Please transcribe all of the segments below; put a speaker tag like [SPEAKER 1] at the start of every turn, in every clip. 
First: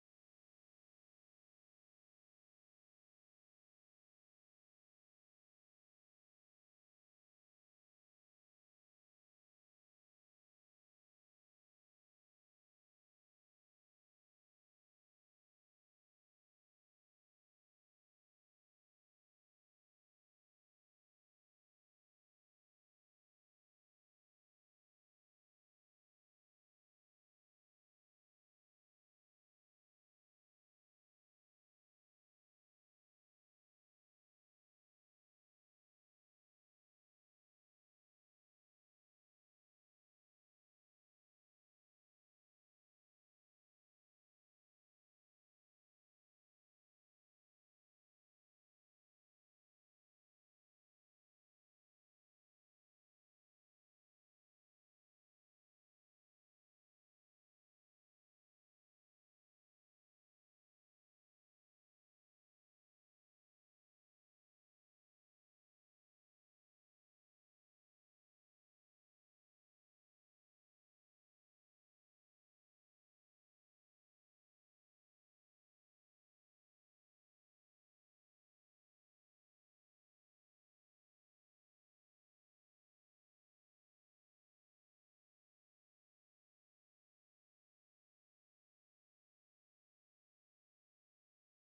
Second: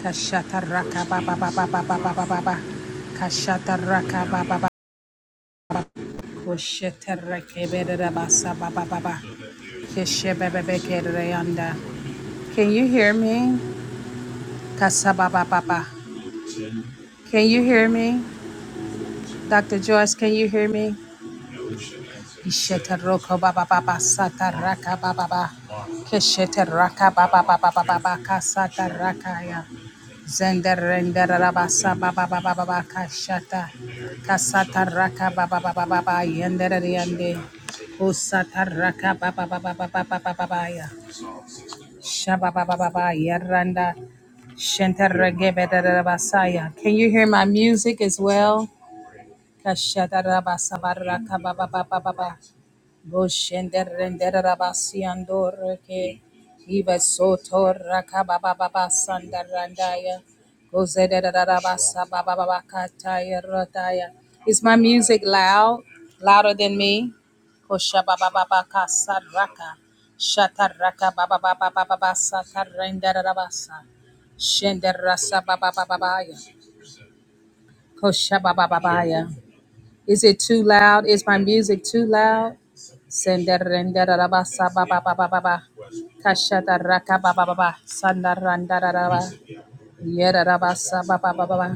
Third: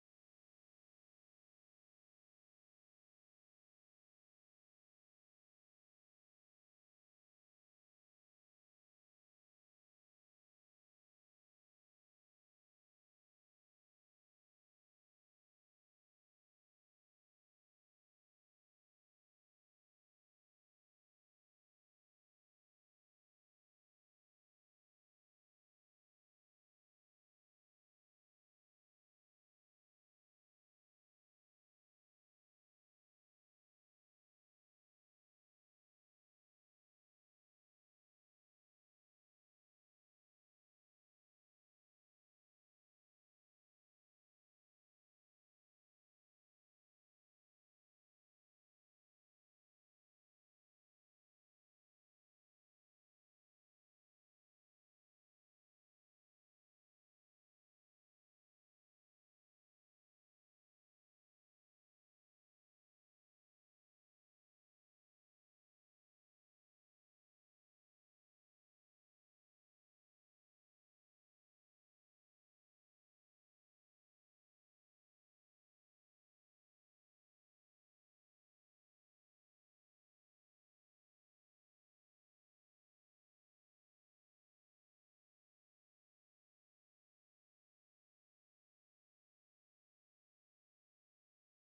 [SPEAKER 1] Kashataraka ba ba ba ba ba Kashataraka ba ba Koshetarake berere basa ba ba ba ba. Can you hear me? Kasaba ba ba Can you hear me? Dr. Joyce, can you hear me? Ishete roko baba baba sata raka baba baba. Keshete raka baba baba baba baka sata raka ya. Zender render raba baba baba baba kashata. Kasata raka baba baba baba yendere yende. Usata raka baba baba baba baba baba ya. Shaba baba baba yeranda. Shenter regebe raba saya. Can you hear my music as well? Kashata raba saba baba baba baba. Boshenderenderabasiandoreke, Ivasotorakabababasandarandaya, Gozederabasabababakataya rotaya. Is my music loud? Louder than me? Koshabababakasadraka, Shataraka Shenderasa babababaya, kosha babababaya, is it too loud? Is my music too loud? Senderendaraba saba ba ba ba ba ba. Kashata raka ba ba ba ba. Sandarandaraba. Yeraraba saba ba ba ba ba.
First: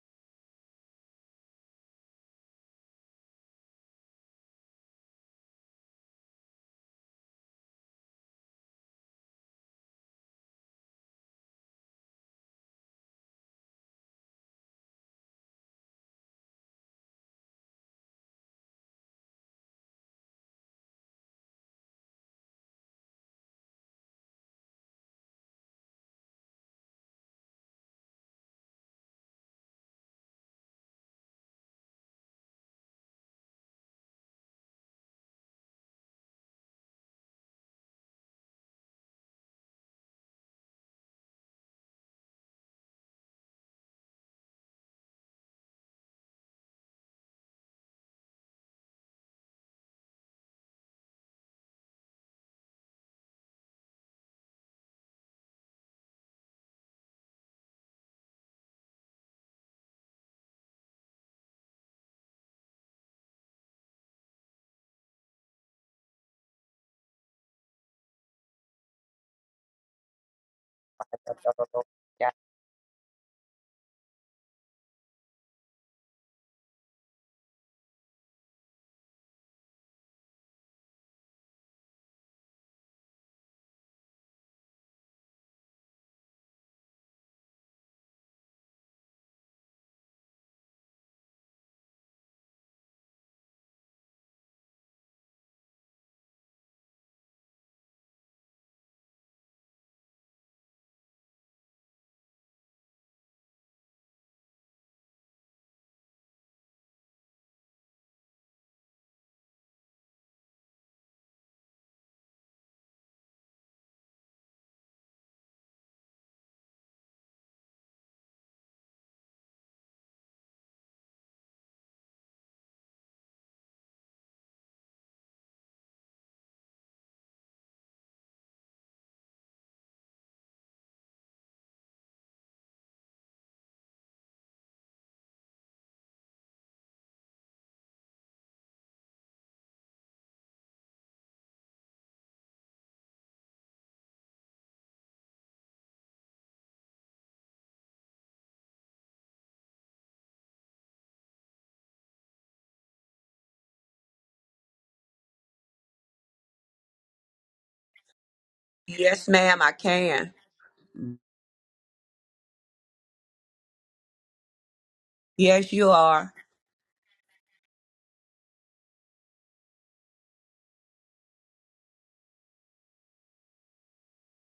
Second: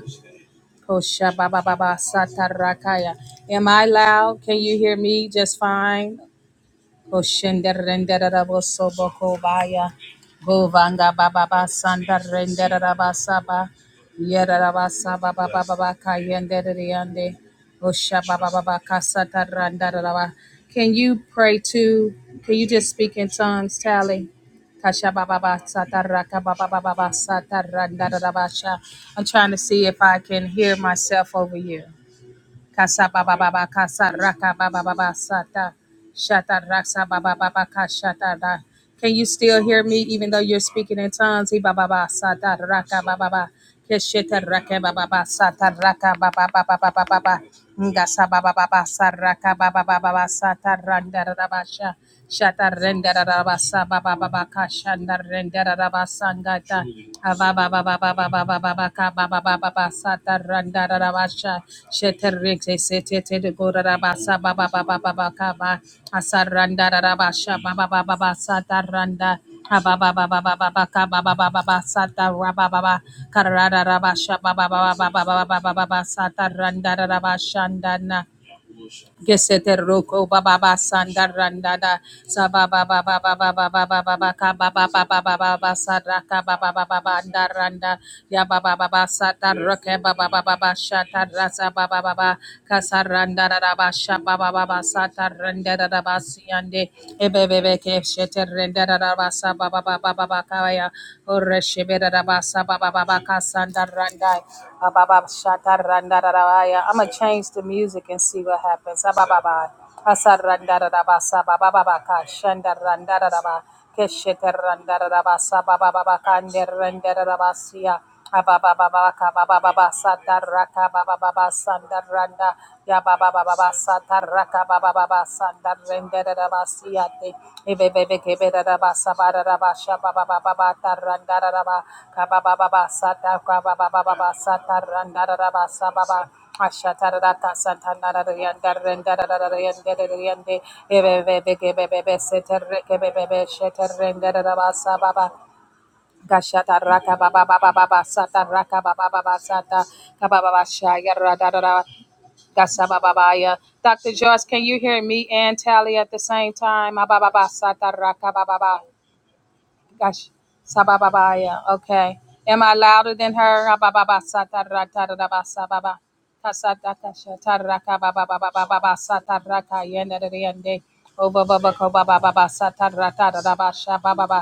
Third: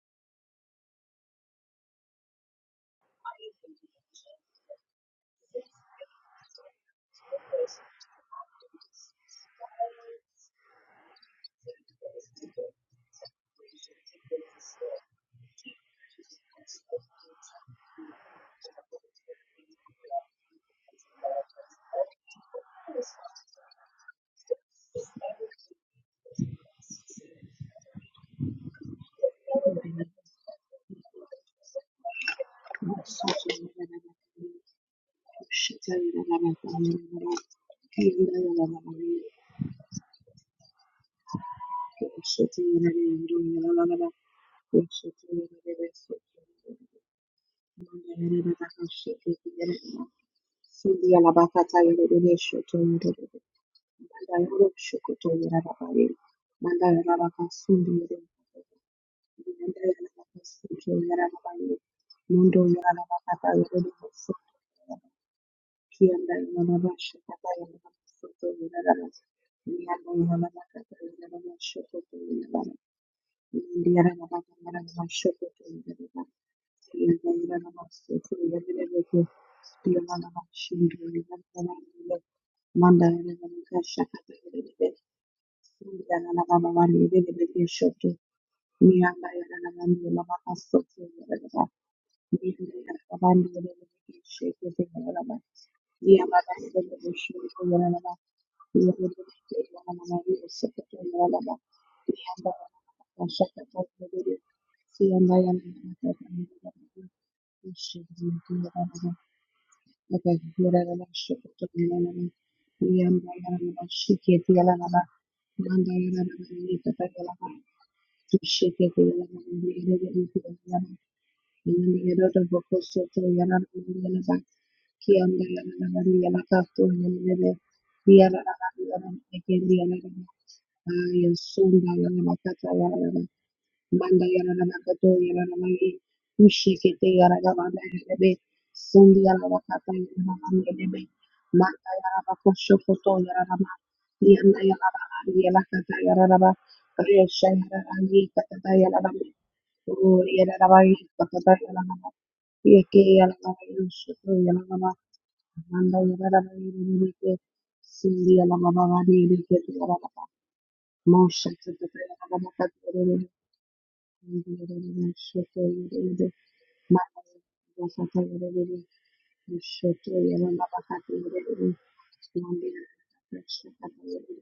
[SPEAKER 1] Kosha ba ba ba ba. Satarakaya.
[SPEAKER 2] Thank
[SPEAKER 1] Am I loud? Can you hear me just fine? Oshenderendererabosobokobaya. Govanga bababa sandarendererabasaba. Yererabasaba bababa Kasata Oshabababa raba. Can you pray too? Can you just speak in tongues, Tally? Kashabababa satarakabababa satarandarerabasha. I'm trying to see if I can hear myself over you. Kasa baba baba kasa raka baba baba sata shata rasa baba baba kashata da. Can you still hear me even though you're speaking in tongues? He baba baba sata raka baba baba keshita raka baba baba sata raka baba baba baba baba. Ngasa baba baba saraka baba
[SPEAKER 2] you.
[SPEAKER 1] baba basa
[SPEAKER 2] Sidi
[SPEAKER 1] taranda
[SPEAKER 2] Alabakata
[SPEAKER 1] rabasha
[SPEAKER 2] Yerebenesho
[SPEAKER 1] shata
[SPEAKER 2] to
[SPEAKER 1] renda
[SPEAKER 2] Yerebebe.
[SPEAKER 1] rabasa baba
[SPEAKER 2] Manda
[SPEAKER 1] baba
[SPEAKER 2] Yoroshuko
[SPEAKER 1] kashanda
[SPEAKER 2] to
[SPEAKER 1] renda
[SPEAKER 2] Yerababaye.
[SPEAKER 1] rabasa ngata
[SPEAKER 2] Manda Yarabaka
[SPEAKER 1] baba
[SPEAKER 2] Sindi
[SPEAKER 1] baba baba baba
[SPEAKER 2] Yerebebe.
[SPEAKER 1] baba ka baba baba
[SPEAKER 2] Manda
[SPEAKER 1] basa
[SPEAKER 2] Yarabaka
[SPEAKER 1] taranda
[SPEAKER 2] Sindi
[SPEAKER 1] rabasha
[SPEAKER 2] Yerababaye.
[SPEAKER 1] shete
[SPEAKER 2] Mundo
[SPEAKER 1] rente sete te
[SPEAKER 2] Yarabakata
[SPEAKER 1] de gora
[SPEAKER 2] Yerebebe
[SPEAKER 1] rabasa
[SPEAKER 2] Soto
[SPEAKER 1] baba baba
[SPEAKER 2] Yereba.
[SPEAKER 1] baba ka ba
[SPEAKER 2] Kianda
[SPEAKER 1] asaranda
[SPEAKER 2] Yarabasha Kata
[SPEAKER 1] rabasha baba
[SPEAKER 2] Yereba
[SPEAKER 1] baba
[SPEAKER 2] Soto
[SPEAKER 1] basa
[SPEAKER 2] Yereba.
[SPEAKER 1] taranda
[SPEAKER 2] Miyanda Yarabakata Yerebebe Shoto yelele. Thank you.
[SPEAKER 1] Karada Gesete roko baba ba sanda da saba ba ba
[SPEAKER 2] Manda
[SPEAKER 1] ba ba ba ba
[SPEAKER 2] yanayolenga
[SPEAKER 1] ba ba ba
[SPEAKER 2] shaka
[SPEAKER 1] ba ka ba
[SPEAKER 2] pelelele.
[SPEAKER 1] ba ba
[SPEAKER 2] Yana na mama wale vile vile shoto.
[SPEAKER 1] ya ba ba ba ba
[SPEAKER 2] Mianga
[SPEAKER 1] sata
[SPEAKER 2] yana na
[SPEAKER 1] roke
[SPEAKER 2] mama
[SPEAKER 1] ba ba
[SPEAKER 2] mama
[SPEAKER 1] ba ba
[SPEAKER 2] asoto. Thank
[SPEAKER 1] da da ba sha ba da da ba siyande e da da ba sa ba ba ba da da ba sa ba I'ma change the music and see what happens. Abababa. Asarandaraba sabababa ka shandarandaraba kesheterandaraba sabababa kanderandaraba siya abababa ka bababa sataraka
[SPEAKER 2] you.
[SPEAKER 1] bababa
[SPEAKER 2] Yala
[SPEAKER 1] sandaranda ya bababa sataraka bababa Basanda rendera rabasiate, ebebebe kebera rabasabara rabasha baba baba bata randara raba kaba baba basata kaba baba
[SPEAKER 2] Manda
[SPEAKER 1] baba
[SPEAKER 2] yala na
[SPEAKER 1] sata
[SPEAKER 2] kato
[SPEAKER 1] randara
[SPEAKER 2] magi
[SPEAKER 1] rabasa baba
[SPEAKER 2] ushikete
[SPEAKER 1] ashata
[SPEAKER 2] yala na
[SPEAKER 1] rata
[SPEAKER 2] manda
[SPEAKER 1] santa
[SPEAKER 2] yala
[SPEAKER 1] nara
[SPEAKER 2] be
[SPEAKER 1] rianda
[SPEAKER 2] sundi
[SPEAKER 1] rendera
[SPEAKER 2] yala na kata
[SPEAKER 1] rendera
[SPEAKER 2] yala na
[SPEAKER 1] rende
[SPEAKER 2] manda yala be
[SPEAKER 1] ebebebe
[SPEAKER 2] manda
[SPEAKER 1] kebebebe setere kebebebe shetere rendera
[SPEAKER 2] yanda yala
[SPEAKER 1] rabasa
[SPEAKER 2] na
[SPEAKER 1] baba
[SPEAKER 2] magi yala kata yala na ba
[SPEAKER 1] Gashata raka baba
[SPEAKER 2] resha
[SPEAKER 1] baba
[SPEAKER 2] yala na
[SPEAKER 1] baba
[SPEAKER 2] magi
[SPEAKER 1] sata
[SPEAKER 2] kata
[SPEAKER 1] raka
[SPEAKER 2] yala
[SPEAKER 1] baba
[SPEAKER 2] na be
[SPEAKER 1] baba sata kaba baba
[SPEAKER 2] magi
[SPEAKER 1] shaya rada
[SPEAKER 2] kata yala
[SPEAKER 1] rada
[SPEAKER 2] yeke yala na
[SPEAKER 1] Gasababaya.
[SPEAKER 2] magi
[SPEAKER 1] Dr. Joyce, can you hear me and
[SPEAKER 2] manda
[SPEAKER 1] Tally at the
[SPEAKER 2] yala
[SPEAKER 1] same time? Abababa,
[SPEAKER 2] sundi
[SPEAKER 1] sataraka,
[SPEAKER 2] yala na
[SPEAKER 1] bababa.
[SPEAKER 3] Yes, ma'am, I
[SPEAKER 1] Gosh.
[SPEAKER 3] can.
[SPEAKER 2] mosha
[SPEAKER 1] Sabababaya.
[SPEAKER 2] kata yala
[SPEAKER 1] Okay. Am I louder than her? Abababa, satara, tararaba,
[SPEAKER 3] Yes, you
[SPEAKER 1] sababa.
[SPEAKER 3] are.
[SPEAKER 1] Kasataka, shataraka, babababababa, sataraka,
[SPEAKER 2] Shoto
[SPEAKER 1] yenadadiyande.
[SPEAKER 2] Yamabahati,
[SPEAKER 1] Obababako, babababa, satara, tararaba, shabababa.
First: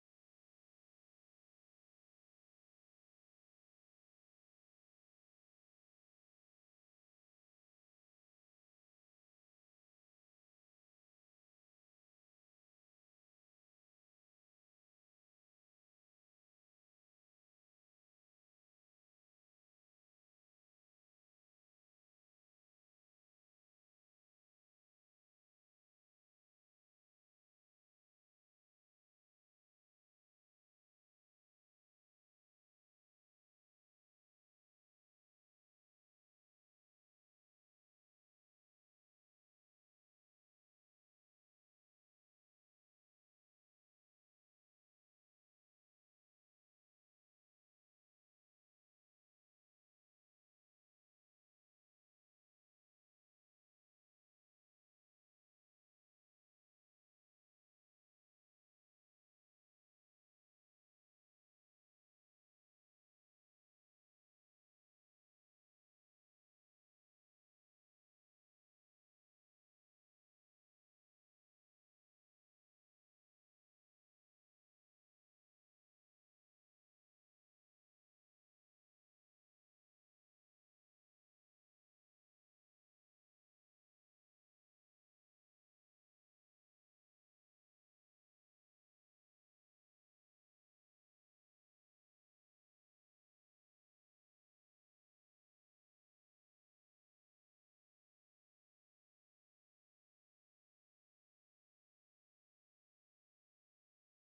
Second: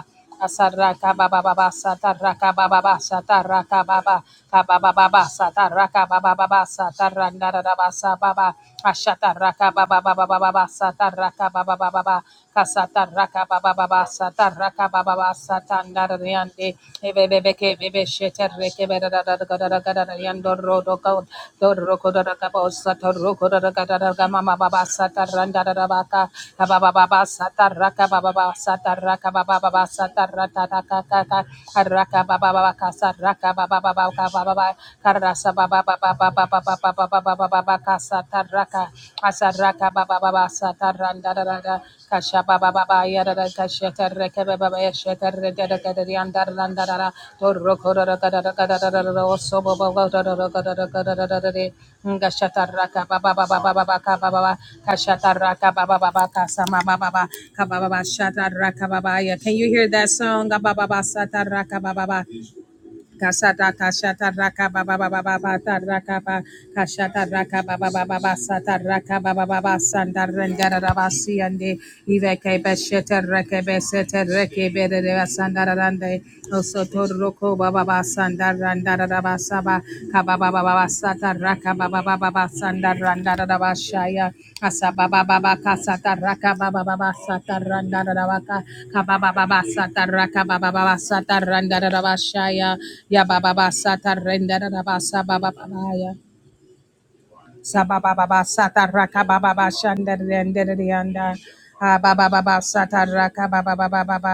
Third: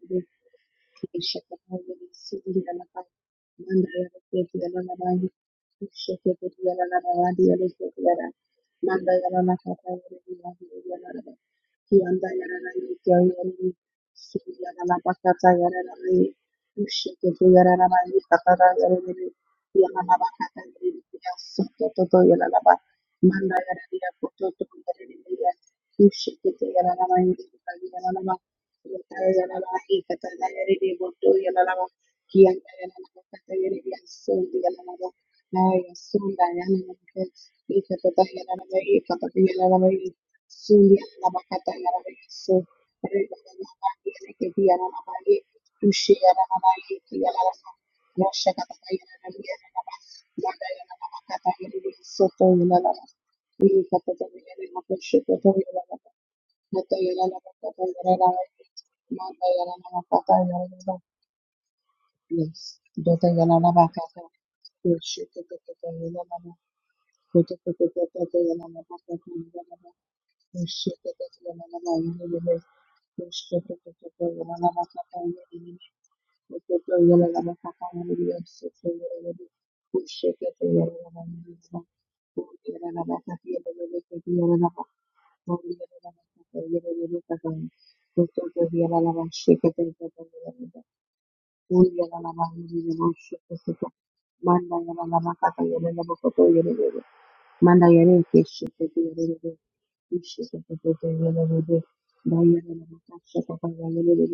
[SPEAKER 2] Manda yara
[SPEAKER 1] Asaraka,
[SPEAKER 2] yara
[SPEAKER 1] babababa, sataraka, bababa, sataraka, baba. Kababababa, sataraka, babababa, satara, nararaba, sababa. Ashataraka, babababababa, sataraka, babababa kasata raka baba baba sata raka baba baba sata ndariande ebe bebe ke bebe shete reke bere da da da da da da da yando ro do ko do ro ko da da ka bo sata ro ko da da ka da da ka
[SPEAKER 2] koto
[SPEAKER 1] mama
[SPEAKER 2] to
[SPEAKER 1] baba sata randa da da ba ka ka
[SPEAKER 2] yara yara yara. Ushikete yara yara
[SPEAKER 1] baba
[SPEAKER 2] yara
[SPEAKER 1] baba
[SPEAKER 2] yara yara.
[SPEAKER 1] sata raka baba
[SPEAKER 2] yara.
[SPEAKER 1] baba sata
[SPEAKER 2] Soto,
[SPEAKER 1] raka
[SPEAKER 2] la
[SPEAKER 1] baba
[SPEAKER 2] la la,
[SPEAKER 1] baba
[SPEAKER 2] y
[SPEAKER 1] sata
[SPEAKER 2] cata
[SPEAKER 1] rata ta ka ka ka ka raka baba baba ka sata raka baba baba ka baba baba karasa baba baba baba baba baba baba baka sataraka asaraka baba baba sataranda da kasha baba baba ya kasha taraka baba baba ya shataraka da yanda randa da da torro kororo da oso baba baba da da kasha taraka baba baba baba ka baba
[SPEAKER 2] también el
[SPEAKER 1] kasha
[SPEAKER 2] mejor
[SPEAKER 1] taraka baba baba ka baba
[SPEAKER 2] Dotayalana
[SPEAKER 1] ka baba
[SPEAKER 2] bakatayalana
[SPEAKER 1] shataraka baba ya can you
[SPEAKER 2] mandayalana
[SPEAKER 1] hear that song baba
[SPEAKER 2] bakatayalana
[SPEAKER 1] baba sataraka baba
[SPEAKER 2] Yes.
[SPEAKER 1] Kasata
[SPEAKER 2] Dotayalana bakata.
[SPEAKER 1] kashata raka ba ba
[SPEAKER 2] Yes.
[SPEAKER 1] ba ba
[SPEAKER 2] you
[SPEAKER 1] ba
[SPEAKER 2] could get the yellow.
[SPEAKER 1] kashata
[SPEAKER 2] Thank
[SPEAKER 1] raka ba ba ba ba ba sa ta raka si ande ive ke be shete reke be sete reke be re re also to roko ba ba ba sanda randa ra ra ba sa ba randa ra Kasa baba baba kasa taraka baba baba sata randa rabaka kaba baba baba sata raka baba
[SPEAKER 2] you.
[SPEAKER 1] baba sata randa
[SPEAKER 2] Uyala la ba
[SPEAKER 1] rabashaya
[SPEAKER 2] yele bo
[SPEAKER 1] ya
[SPEAKER 2] shoto
[SPEAKER 1] baba baba sata renda
[SPEAKER 2] Manda yala la
[SPEAKER 1] rabasa
[SPEAKER 2] ba
[SPEAKER 1] baba
[SPEAKER 2] kata
[SPEAKER 1] baba
[SPEAKER 2] la
[SPEAKER 1] ya
[SPEAKER 2] bo koto yele Manda
[SPEAKER 1] saba
[SPEAKER 2] yele
[SPEAKER 1] baba
[SPEAKER 2] ke
[SPEAKER 1] baba
[SPEAKER 2] shoto
[SPEAKER 1] sata
[SPEAKER 2] to yele
[SPEAKER 1] raka
[SPEAKER 2] yele.
[SPEAKER 1] baba baba shanda
[SPEAKER 2] Ishe
[SPEAKER 1] renda
[SPEAKER 2] shoto to to
[SPEAKER 1] renda baba
[SPEAKER 2] Da
[SPEAKER 1] baba
[SPEAKER 2] yele la ba
[SPEAKER 1] sata
[SPEAKER 2] kata
[SPEAKER 1] raka
[SPEAKER 2] shoto to
[SPEAKER 1] baba baba baba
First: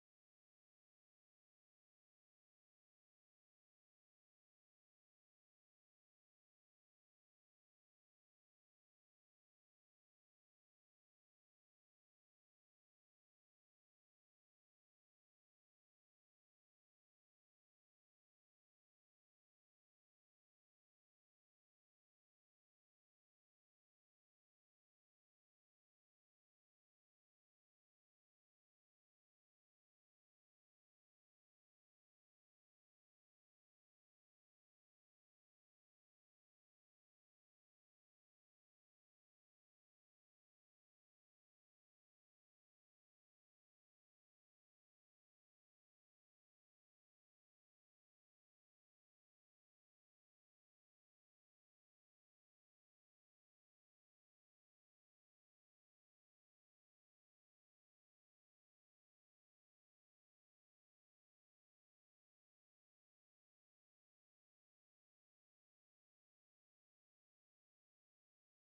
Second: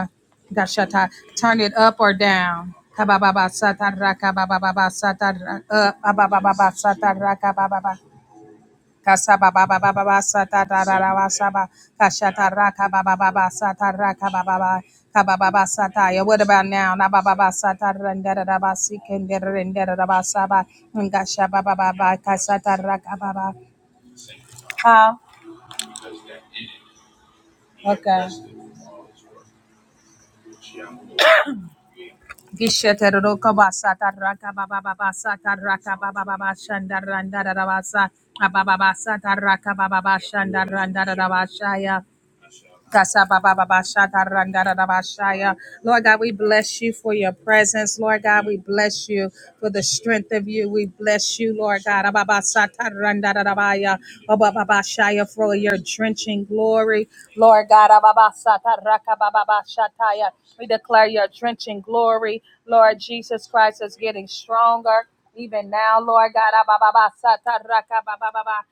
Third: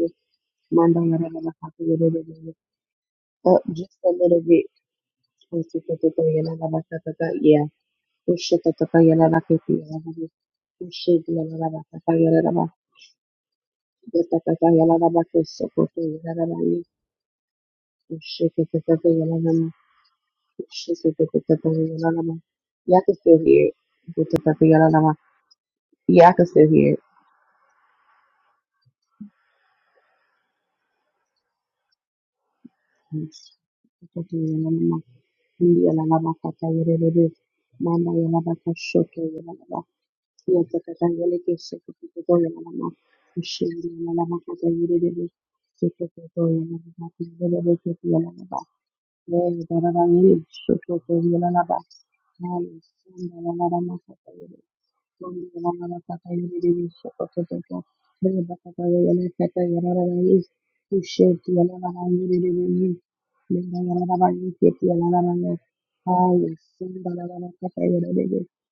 [SPEAKER 2] Manda
[SPEAKER 1] dashata
[SPEAKER 2] yala la ba
[SPEAKER 1] turn it
[SPEAKER 2] kata
[SPEAKER 1] up
[SPEAKER 2] yele
[SPEAKER 1] or down kaba baba
[SPEAKER 2] Uh,
[SPEAKER 1] sata
[SPEAKER 2] just a
[SPEAKER 1] raka
[SPEAKER 2] little
[SPEAKER 1] baba
[SPEAKER 2] bit.
[SPEAKER 1] baba sata
[SPEAKER 2] Oh, shoto to
[SPEAKER 1] up
[SPEAKER 2] to
[SPEAKER 1] baba baba
[SPEAKER 2] la ba
[SPEAKER 1] sata raka
[SPEAKER 2] Yeah.
[SPEAKER 1] baba baba
[SPEAKER 2] Ushe to to to la
[SPEAKER 1] Kasaba
[SPEAKER 2] kete
[SPEAKER 1] baba
[SPEAKER 2] yele
[SPEAKER 1] baba
[SPEAKER 2] la
[SPEAKER 1] baba
[SPEAKER 2] bo.
[SPEAKER 1] sata da da da
[SPEAKER 2] Ushe la
[SPEAKER 1] basaba
[SPEAKER 2] ba kata
[SPEAKER 1] kashata
[SPEAKER 2] la ba.
[SPEAKER 1] raka baba baba sata raka
[SPEAKER 2] Deta
[SPEAKER 1] baba
[SPEAKER 2] kata
[SPEAKER 1] baba
[SPEAKER 2] yele la ba
[SPEAKER 1] kaba
[SPEAKER 2] ke
[SPEAKER 1] baba
[SPEAKER 2] shoto
[SPEAKER 1] sata. Yeah, what
[SPEAKER 2] la ba.
[SPEAKER 1] about now? Na baba baba sata renda da
[SPEAKER 2] Ushe
[SPEAKER 1] da
[SPEAKER 2] ke to to
[SPEAKER 1] basi kenda
[SPEAKER 2] la
[SPEAKER 1] renda da da basaba
[SPEAKER 2] She said, "Go- go-
[SPEAKER 1] ngasha
[SPEAKER 2] go- go-
[SPEAKER 1] baba
[SPEAKER 2] go- la-
[SPEAKER 1] baba
[SPEAKER 2] la- la."
[SPEAKER 1] kasata
[SPEAKER 2] Yeah, I can
[SPEAKER 1] raka
[SPEAKER 2] still
[SPEAKER 1] baba.
[SPEAKER 2] hear it. Go- go- go- go- la- la- la.
[SPEAKER 1] Ha
[SPEAKER 2] Yeah, I can still hear it.
[SPEAKER 1] okay. Gishete
[SPEAKER 2] Go-
[SPEAKER 1] roka basata
[SPEAKER 2] go- go-
[SPEAKER 1] raka
[SPEAKER 2] la-
[SPEAKER 1] baba
[SPEAKER 2] la- la.
[SPEAKER 1] baba sata
[SPEAKER 2] Yeah,
[SPEAKER 1] raka
[SPEAKER 2] la- la-
[SPEAKER 1] baba
[SPEAKER 2] la,
[SPEAKER 1] baba
[SPEAKER 2] ka- ka- yeah, la-
[SPEAKER 1] shanda
[SPEAKER 2] la- la.
[SPEAKER 1] renda da da basa
[SPEAKER 2] Mama, yeah, la- la,
[SPEAKER 1] baba
[SPEAKER 2] ka-
[SPEAKER 1] baba
[SPEAKER 2] sho- ka-
[SPEAKER 1] sata
[SPEAKER 2] yeah, la- la-
[SPEAKER 1] raka
[SPEAKER 2] la.
[SPEAKER 1] baba baba
[SPEAKER 2] Yeah,
[SPEAKER 1] shanda
[SPEAKER 2] ka- ka-
[SPEAKER 1] renda
[SPEAKER 2] ka-
[SPEAKER 1] da
[SPEAKER 2] yeah,
[SPEAKER 1] da
[SPEAKER 2] la- ke- sho- go-
[SPEAKER 1] basaya.
[SPEAKER 2] go- go- go, yeah, la- la- la. She- yeah, la- la- la, ka- ka- yeah, la- la- la.
[SPEAKER 1] Kasababababashatarandadadabashaya.
[SPEAKER 2] Go-
[SPEAKER 1] Lord
[SPEAKER 2] go-
[SPEAKER 1] God,
[SPEAKER 2] go-
[SPEAKER 1] we
[SPEAKER 2] go, yeah, la-
[SPEAKER 1] bless
[SPEAKER 2] la- la,
[SPEAKER 1] you for
[SPEAKER 2] ka-
[SPEAKER 1] your
[SPEAKER 2] yeah, la- la- la,
[SPEAKER 1] presence.
[SPEAKER 2] ka-
[SPEAKER 1] Lord
[SPEAKER 2] yeah,
[SPEAKER 1] God,
[SPEAKER 2] la-
[SPEAKER 1] we
[SPEAKER 2] la.
[SPEAKER 1] bless you
[SPEAKER 2] Mandayana
[SPEAKER 1] for the strength of you. We bless you, Lord God, Ababasatarandadadabaya. Abababashaya, for your drenching glory. Lord God, Ababasatarakabababashataya. we declare your drenching glory. Lord Jesus Christ is getting stronger. Even now, Lord God, Ababasatarakabababaha.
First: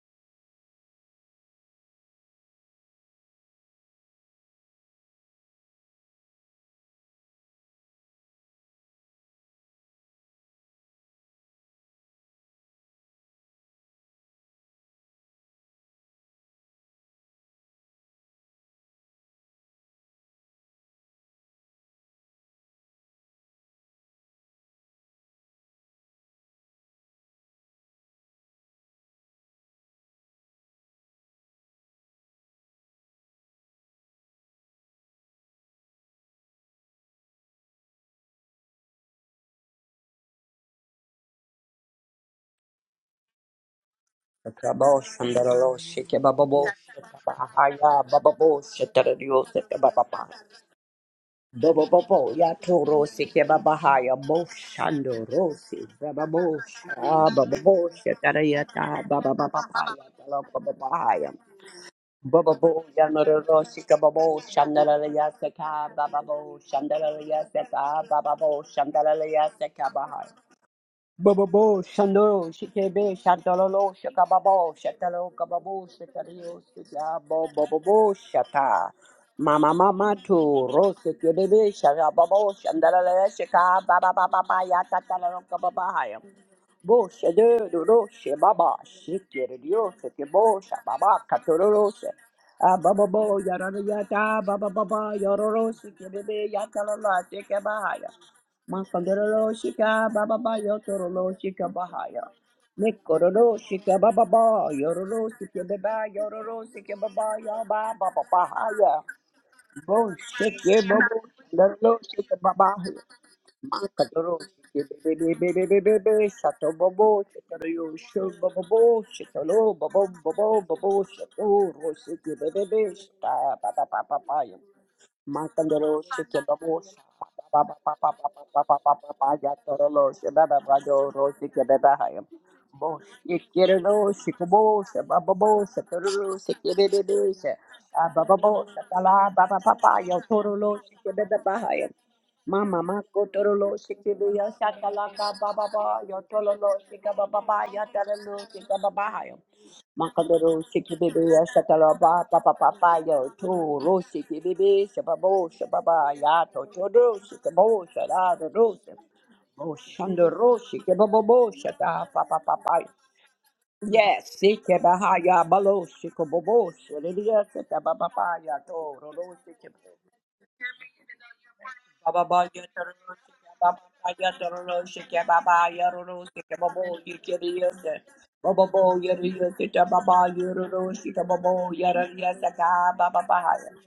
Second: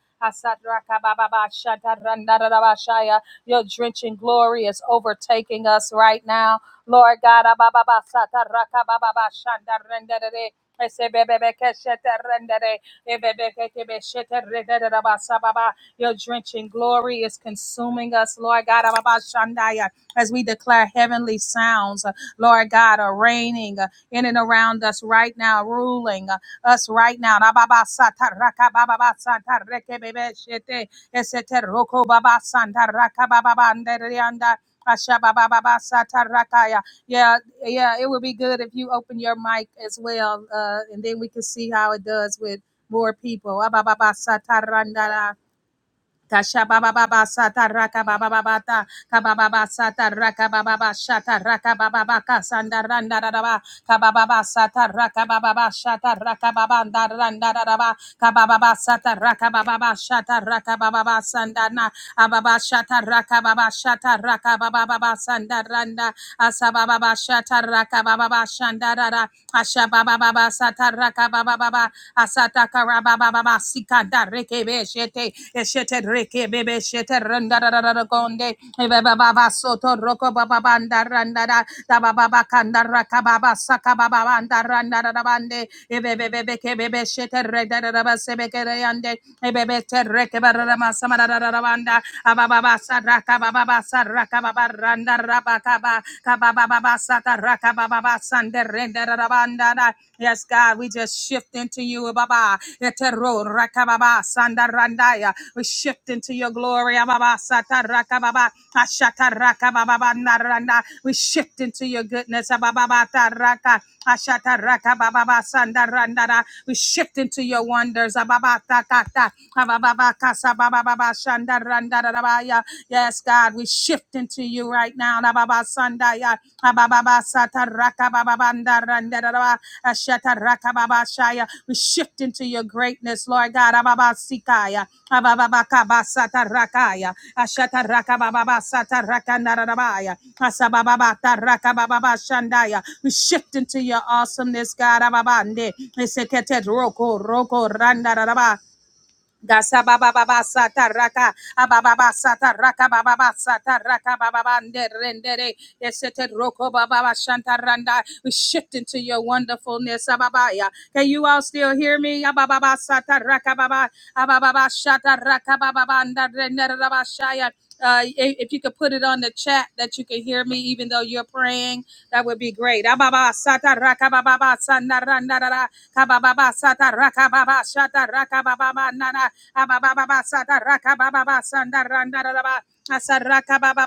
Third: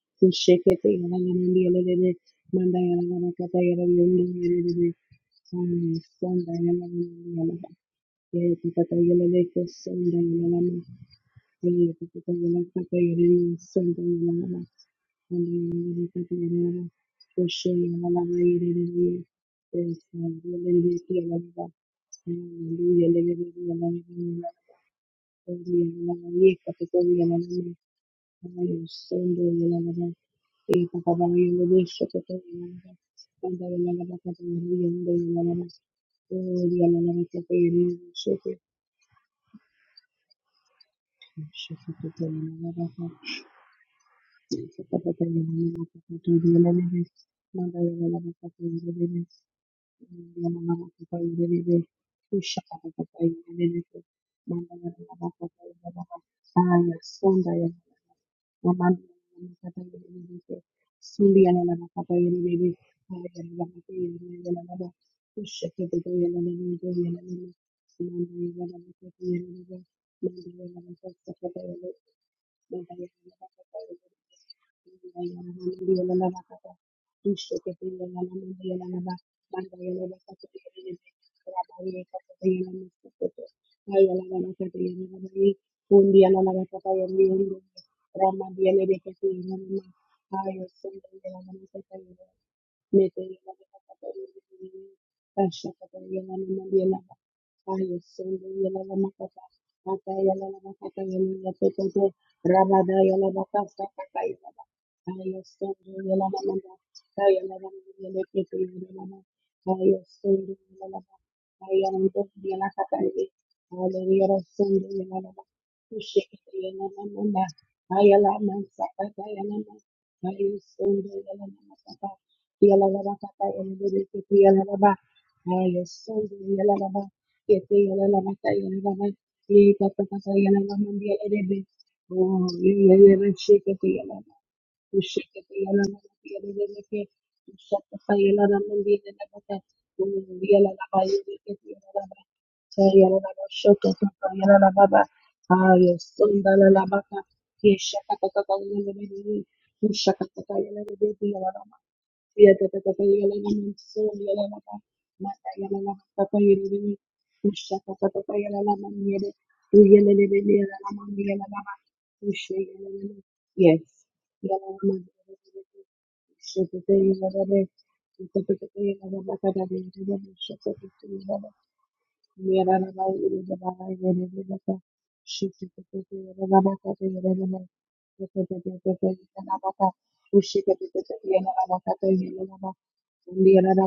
[SPEAKER 1] Your drenching glory is overtaking us right now. Lord God,
[SPEAKER 2] Thank
[SPEAKER 1] Your drenching glory is consuming us, Lord God, as we declare heavenly sounds, uh, Lord God, are reigning uh, in and around us right now, ruling uh, us right now. Esete roko baba sanda raka baba banda rianda. Ashababababasatarrakaya. Yeah, yeah, it would be
[SPEAKER 2] you.
[SPEAKER 1] good if you open your mic as well, uh, and then we can see
[SPEAKER 2] Sonda
[SPEAKER 1] how it does with more people. Tasha baba baba sata raka baba baba ta kaba baba sata raka baba baba shata raka baba baba kasanda randa raba kaba baba sata raka baba baba shata raka baba nda randa raba kaba baba
[SPEAKER 2] Thank
[SPEAKER 1] sata raka baba baba shata raka baba baba sanda na ababa shata raka baba shata raka baba baba sanda randa asaba baba shata raka baba baba shanda rara asha baba
[SPEAKER 3] Baba
[SPEAKER 1] baba sata raka baba
[SPEAKER 3] Bababo,
[SPEAKER 1] baba
[SPEAKER 3] Shandoro,
[SPEAKER 1] asata kara
[SPEAKER 3] Shikebe,
[SPEAKER 1] baba baba
[SPEAKER 3] Shantalolo,
[SPEAKER 1] sikanda
[SPEAKER 3] Shakababo,
[SPEAKER 1] rekebe shete
[SPEAKER 3] Shatalo, Kababo,
[SPEAKER 1] Eshete reke
[SPEAKER 3] Shatario,
[SPEAKER 2] you.
[SPEAKER 1] bebe shete
[SPEAKER 2] Thank
[SPEAKER 3] Shikabo,
[SPEAKER 2] you.
[SPEAKER 1] randa da da da da
[SPEAKER 3] Bobobo,
[SPEAKER 1] konde.
[SPEAKER 3] Shata,
[SPEAKER 1] Ebe baba
[SPEAKER 3] Mama
[SPEAKER 1] soto
[SPEAKER 3] Mama
[SPEAKER 1] roko
[SPEAKER 3] to
[SPEAKER 1] baba banda
[SPEAKER 3] Rose
[SPEAKER 1] randa da.
[SPEAKER 3] Kebebe,
[SPEAKER 1] Da baba
[SPEAKER 3] Shababo,
[SPEAKER 1] bakanda raka
[SPEAKER 3] Shandala,
[SPEAKER 1] baba
[SPEAKER 3] Shaka,
[SPEAKER 1] saka
[SPEAKER 3] Baba
[SPEAKER 1] baba
[SPEAKER 3] Baba,
[SPEAKER 1] banda
[SPEAKER 3] Yata,
[SPEAKER 1] randa da da bande. Ebe
[SPEAKER 3] Kababa,
[SPEAKER 1] bebe beke bebe
[SPEAKER 3] Boşa
[SPEAKER 1] shete re da
[SPEAKER 3] dörü
[SPEAKER 1] da da ba
[SPEAKER 3] roşe
[SPEAKER 1] sebe
[SPEAKER 3] baba
[SPEAKER 1] kere yande.
[SPEAKER 3] şık yeri
[SPEAKER 1] Ebe te
[SPEAKER 3] diyorsa ki
[SPEAKER 1] reke ba da da
[SPEAKER 3] boşa
[SPEAKER 1] ma
[SPEAKER 3] baba
[SPEAKER 1] da da da
[SPEAKER 3] katoro
[SPEAKER 1] banda.
[SPEAKER 3] roşe.
[SPEAKER 1] Aba baba
[SPEAKER 3] A baba bo
[SPEAKER 1] saraka baba
[SPEAKER 3] yaranı
[SPEAKER 1] baba
[SPEAKER 3] yata
[SPEAKER 1] saraka baba
[SPEAKER 3] baba baba
[SPEAKER 1] randa
[SPEAKER 3] yoro
[SPEAKER 1] raba
[SPEAKER 3] roşe
[SPEAKER 1] kaba.
[SPEAKER 3] kebebe
[SPEAKER 1] Kaba baba baba
[SPEAKER 3] yakalala teke
[SPEAKER 1] sataraka
[SPEAKER 2] Ayo
[SPEAKER 1] baba
[SPEAKER 3] bahaya.
[SPEAKER 1] baba
[SPEAKER 2] sende
[SPEAKER 1] sande
[SPEAKER 2] yala la
[SPEAKER 1] renda da
[SPEAKER 3] Mankandoro
[SPEAKER 1] da
[SPEAKER 2] makata.
[SPEAKER 3] roşe
[SPEAKER 1] banda da.
[SPEAKER 3] ka
[SPEAKER 2] Ata
[SPEAKER 1] Yes,
[SPEAKER 3] baba
[SPEAKER 2] yala la
[SPEAKER 3] ba
[SPEAKER 1] God, we
[SPEAKER 2] makata
[SPEAKER 3] yotoro
[SPEAKER 1] just
[SPEAKER 2] yala ya
[SPEAKER 3] roşe
[SPEAKER 1] shift
[SPEAKER 3] ka
[SPEAKER 1] into
[SPEAKER 2] pepepe.
[SPEAKER 1] you,
[SPEAKER 3] bahaya.
[SPEAKER 1] Baba.
[SPEAKER 2] Rabada yala
[SPEAKER 3] Mekoro
[SPEAKER 1] Etero
[SPEAKER 3] roşe
[SPEAKER 2] bakasa
[SPEAKER 3] ka
[SPEAKER 1] rakababa
[SPEAKER 2] kata
[SPEAKER 3] baba
[SPEAKER 2] yala
[SPEAKER 3] ba yoro
[SPEAKER 1] sandarandaya.
[SPEAKER 3] roşe
[SPEAKER 2] Hallelujah.
[SPEAKER 1] We
[SPEAKER 2] Oh,
[SPEAKER 3] kebebe
[SPEAKER 2] yeah,
[SPEAKER 1] shift
[SPEAKER 2] yeah,
[SPEAKER 1] into
[SPEAKER 3] yoro
[SPEAKER 1] your
[SPEAKER 3] roşe ke
[SPEAKER 1] glory.
[SPEAKER 3] baba
[SPEAKER 1] ababa ba,
[SPEAKER 3] ya ba
[SPEAKER 1] raka
[SPEAKER 3] baba
[SPEAKER 1] baba ta
[SPEAKER 3] bahaya.
[SPEAKER 1] ra ka ba ba ba na
[SPEAKER 3] Boşa
[SPEAKER 1] ra
[SPEAKER 3] ke
[SPEAKER 1] na We
[SPEAKER 3] baba
[SPEAKER 1] shift
[SPEAKER 3] yoro
[SPEAKER 1] into your
[SPEAKER 3] roşe ke
[SPEAKER 1] goodness. ababa
[SPEAKER 3] baba
[SPEAKER 1] ba ta ra ka,
[SPEAKER 3] Makadoro,
[SPEAKER 1] raka ta ra ka ba ba ba sanda ra
[SPEAKER 3] bebebebebebebe,
[SPEAKER 1] na ra
[SPEAKER 3] shato
[SPEAKER 1] We
[SPEAKER 3] bobo,
[SPEAKER 1] shift into your
[SPEAKER 3] shatoro
[SPEAKER 1] wonders.
[SPEAKER 3] bobo,
[SPEAKER 1] Ababa-ta-ka-ta,
[SPEAKER 3] shatolo bobo, bobo, bobo, shato, rosiki
[SPEAKER 1] ababa-ba-kasa-baba-ba-ba-shanda-ra-na-ra-ra-ba-ya. ba
[SPEAKER 3] bebebe,
[SPEAKER 1] Yes, God, we shift into
[SPEAKER 3] shata,
[SPEAKER 1] you right now. ababa
[SPEAKER 3] Makandoro
[SPEAKER 1] ya,
[SPEAKER 3] shike babo
[SPEAKER 1] ababa ba
[SPEAKER 3] ba
[SPEAKER 1] ta
[SPEAKER 3] ba
[SPEAKER 1] ra
[SPEAKER 3] ba
[SPEAKER 1] ka
[SPEAKER 3] ba
[SPEAKER 1] ba
[SPEAKER 3] ba
[SPEAKER 1] ba ba
[SPEAKER 3] ba ba
[SPEAKER 1] na
[SPEAKER 3] ba
[SPEAKER 1] ra
[SPEAKER 3] ba
[SPEAKER 1] na ra
[SPEAKER 3] ba ya
[SPEAKER 1] ra
[SPEAKER 3] toro
[SPEAKER 1] ba ba
[SPEAKER 3] lo shaba ba
[SPEAKER 1] raka
[SPEAKER 3] ba
[SPEAKER 1] baba
[SPEAKER 3] do ro
[SPEAKER 1] shaya
[SPEAKER 3] shike
[SPEAKER 1] we
[SPEAKER 3] ba ba ha
[SPEAKER 1] shift
[SPEAKER 3] ya
[SPEAKER 1] into your
[SPEAKER 3] bo
[SPEAKER 2] yeah,
[SPEAKER 1] greatness, Lord
[SPEAKER 2] shake
[SPEAKER 3] shike
[SPEAKER 1] God.
[SPEAKER 3] ro
[SPEAKER 2] it,
[SPEAKER 3] lo
[SPEAKER 2] yeah,
[SPEAKER 3] shike ba
[SPEAKER 1] Ababasikaya,
[SPEAKER 2] Yalala
[SPEAKER 3] ba bo shatoro lo shike be be
[SPEAKER 1] abababakabasatarrakaya,
[SPEAKER 3] be she ah ba ba bos ta la ba ba pa pa ya
[SPEAKER 1] ashatarakabababasatarrakandarabaya,
[SPEAKER 3] toro lo shike be ba ba ha ya ma
[SPEAKER 1] asabababatarrakabababashandaya. We
[SPEAKER 3] mako toro
[SPEAKER 1] shift
[SPEAKER 3] lo
[SPEAKER 1] into your
[SPEAKER 3] shike be ya
[SPEAKER 1] awesomeness, God.
[SPEAKER 3] shatala ka ba ba
[SPEAKER 1] Ababande,
[SPEAKER 3] ba ya toro
[SPEAKER 1] eseketet
[SPEAKER 3] lo shike
[SPEAKER 1] roko
[SPEAKER 3] ba ba ba
[SPEAKER 1] roko
[SPEAKER 3] ya toro lo
[SPEAKER 1] randaraba,
[SPEAKER 3] shike ba ba ha Makadoro Siki
[SPEAKER 1] Gasabababasataraka,
[SPEAKER 3] Bibi Satalaba Papa
[SPEAKER 1] abababasataraka,
[SPEAKER 3] Papa Yo To Ro
[SPEAKER 1] bababasataraka,
[SPEAKER 3] Siki Bibi Shababo
[SPEAKER 1] bababanderendere,
[SPEAKER 3] Shababa Yato
[SPEAKER 1] eseteroko,
[SPEAKER 3] Chodo Sikabo
[SPEAKER 1] bababashantaranda. We
[SPEAKER 3] Shada
[SPEAKER 1] shift
[SPEAKER 3] Rose
[SPEAKER 1] into your
[SPEAKER 3] Oh
[SPEAKER 1] wonderfulness.
[SPEAKER 3] Shando Ro
[SPEAKER 1] ababaya.
[SPEAKER 3] Siki
[SPEAKER 1] Can you all
[SPEAKER 3] Bobo
[SPEAKER 1] still hear
[SPEAKER 3] Shada
[SPEAKER 1] me?
[SPEAKER 3] Papa Papa
[SPEAKER 1] Abababasataraka, baba-
[SPEAKER 3] Yes
[SPEAKER 2] Shit,
[SPEAKER 3] Siki Bahaya
[SPEAKER 1] abababashataraka,
[SPEAKER 3] Balo Siko Bobo
[SPEAKER 2] the thing is, I
[SPEAKER 3] Shadidia
[SPEAKER 1] bababanderenderabashaya.
[SPEAKER 3] Sata
[SPEAKER 1] Uh, i-
[SPEAKER 3] Papa
[SPEAKER 1] if you could put
[SPEAKER 3] Yato
[SPEAKER 1] it
[SPEAKER 3] Ro
[SPEAKER 1] on the chat
[SPEAKER 3] Siki
[SPEAKER 1] that you can hear me, even though you're
[SPEAKER 2] don't know.
[SPEAKER 1] praying,
[SPEAKER 3] Baba
[SPEAKER 1] that
[SPEAKER 2] Yana
[SPEAKER 1] would
[SPEAKER 3] ba
[SPEAKER 1] be
[SPEAKER 3] ya
[SPEAKER 1] great.
[SPEAKER 3] tararo shike baba
[SPEAKER 1] Abababasataraka,
[SPEAKER 3] ba ya tararo shike baba
[SPEAKER 1] bababasandarandarara,
[SPEAKER 3] ya roro shike baba ya
[SPEAKER 1] kabababasataraka,
[SPEAKER 3] kiriyo se
[SPEAKER 1] babashataraka,
[SPEAKER 3] baba ba ya
[SPEAKER 1] bababa,
[SPEAKER 3] riyo se ta
[SPEAKER 1] Abababa
[SPEAKER 3] baba ya roro
[SPEAKER 1] Sadaraka
[SPEAKER 3] shike
[SPEAKER 1] Baba
[SPEAKER 3] baba ya riyo se
[SPEAKER 1] Sandarandaraba.
[SPEAKER 3] ta baba ba
[SPEAKER 1] Asaraka
[SPEAKER 3] ya
[SPEAKER 1] baba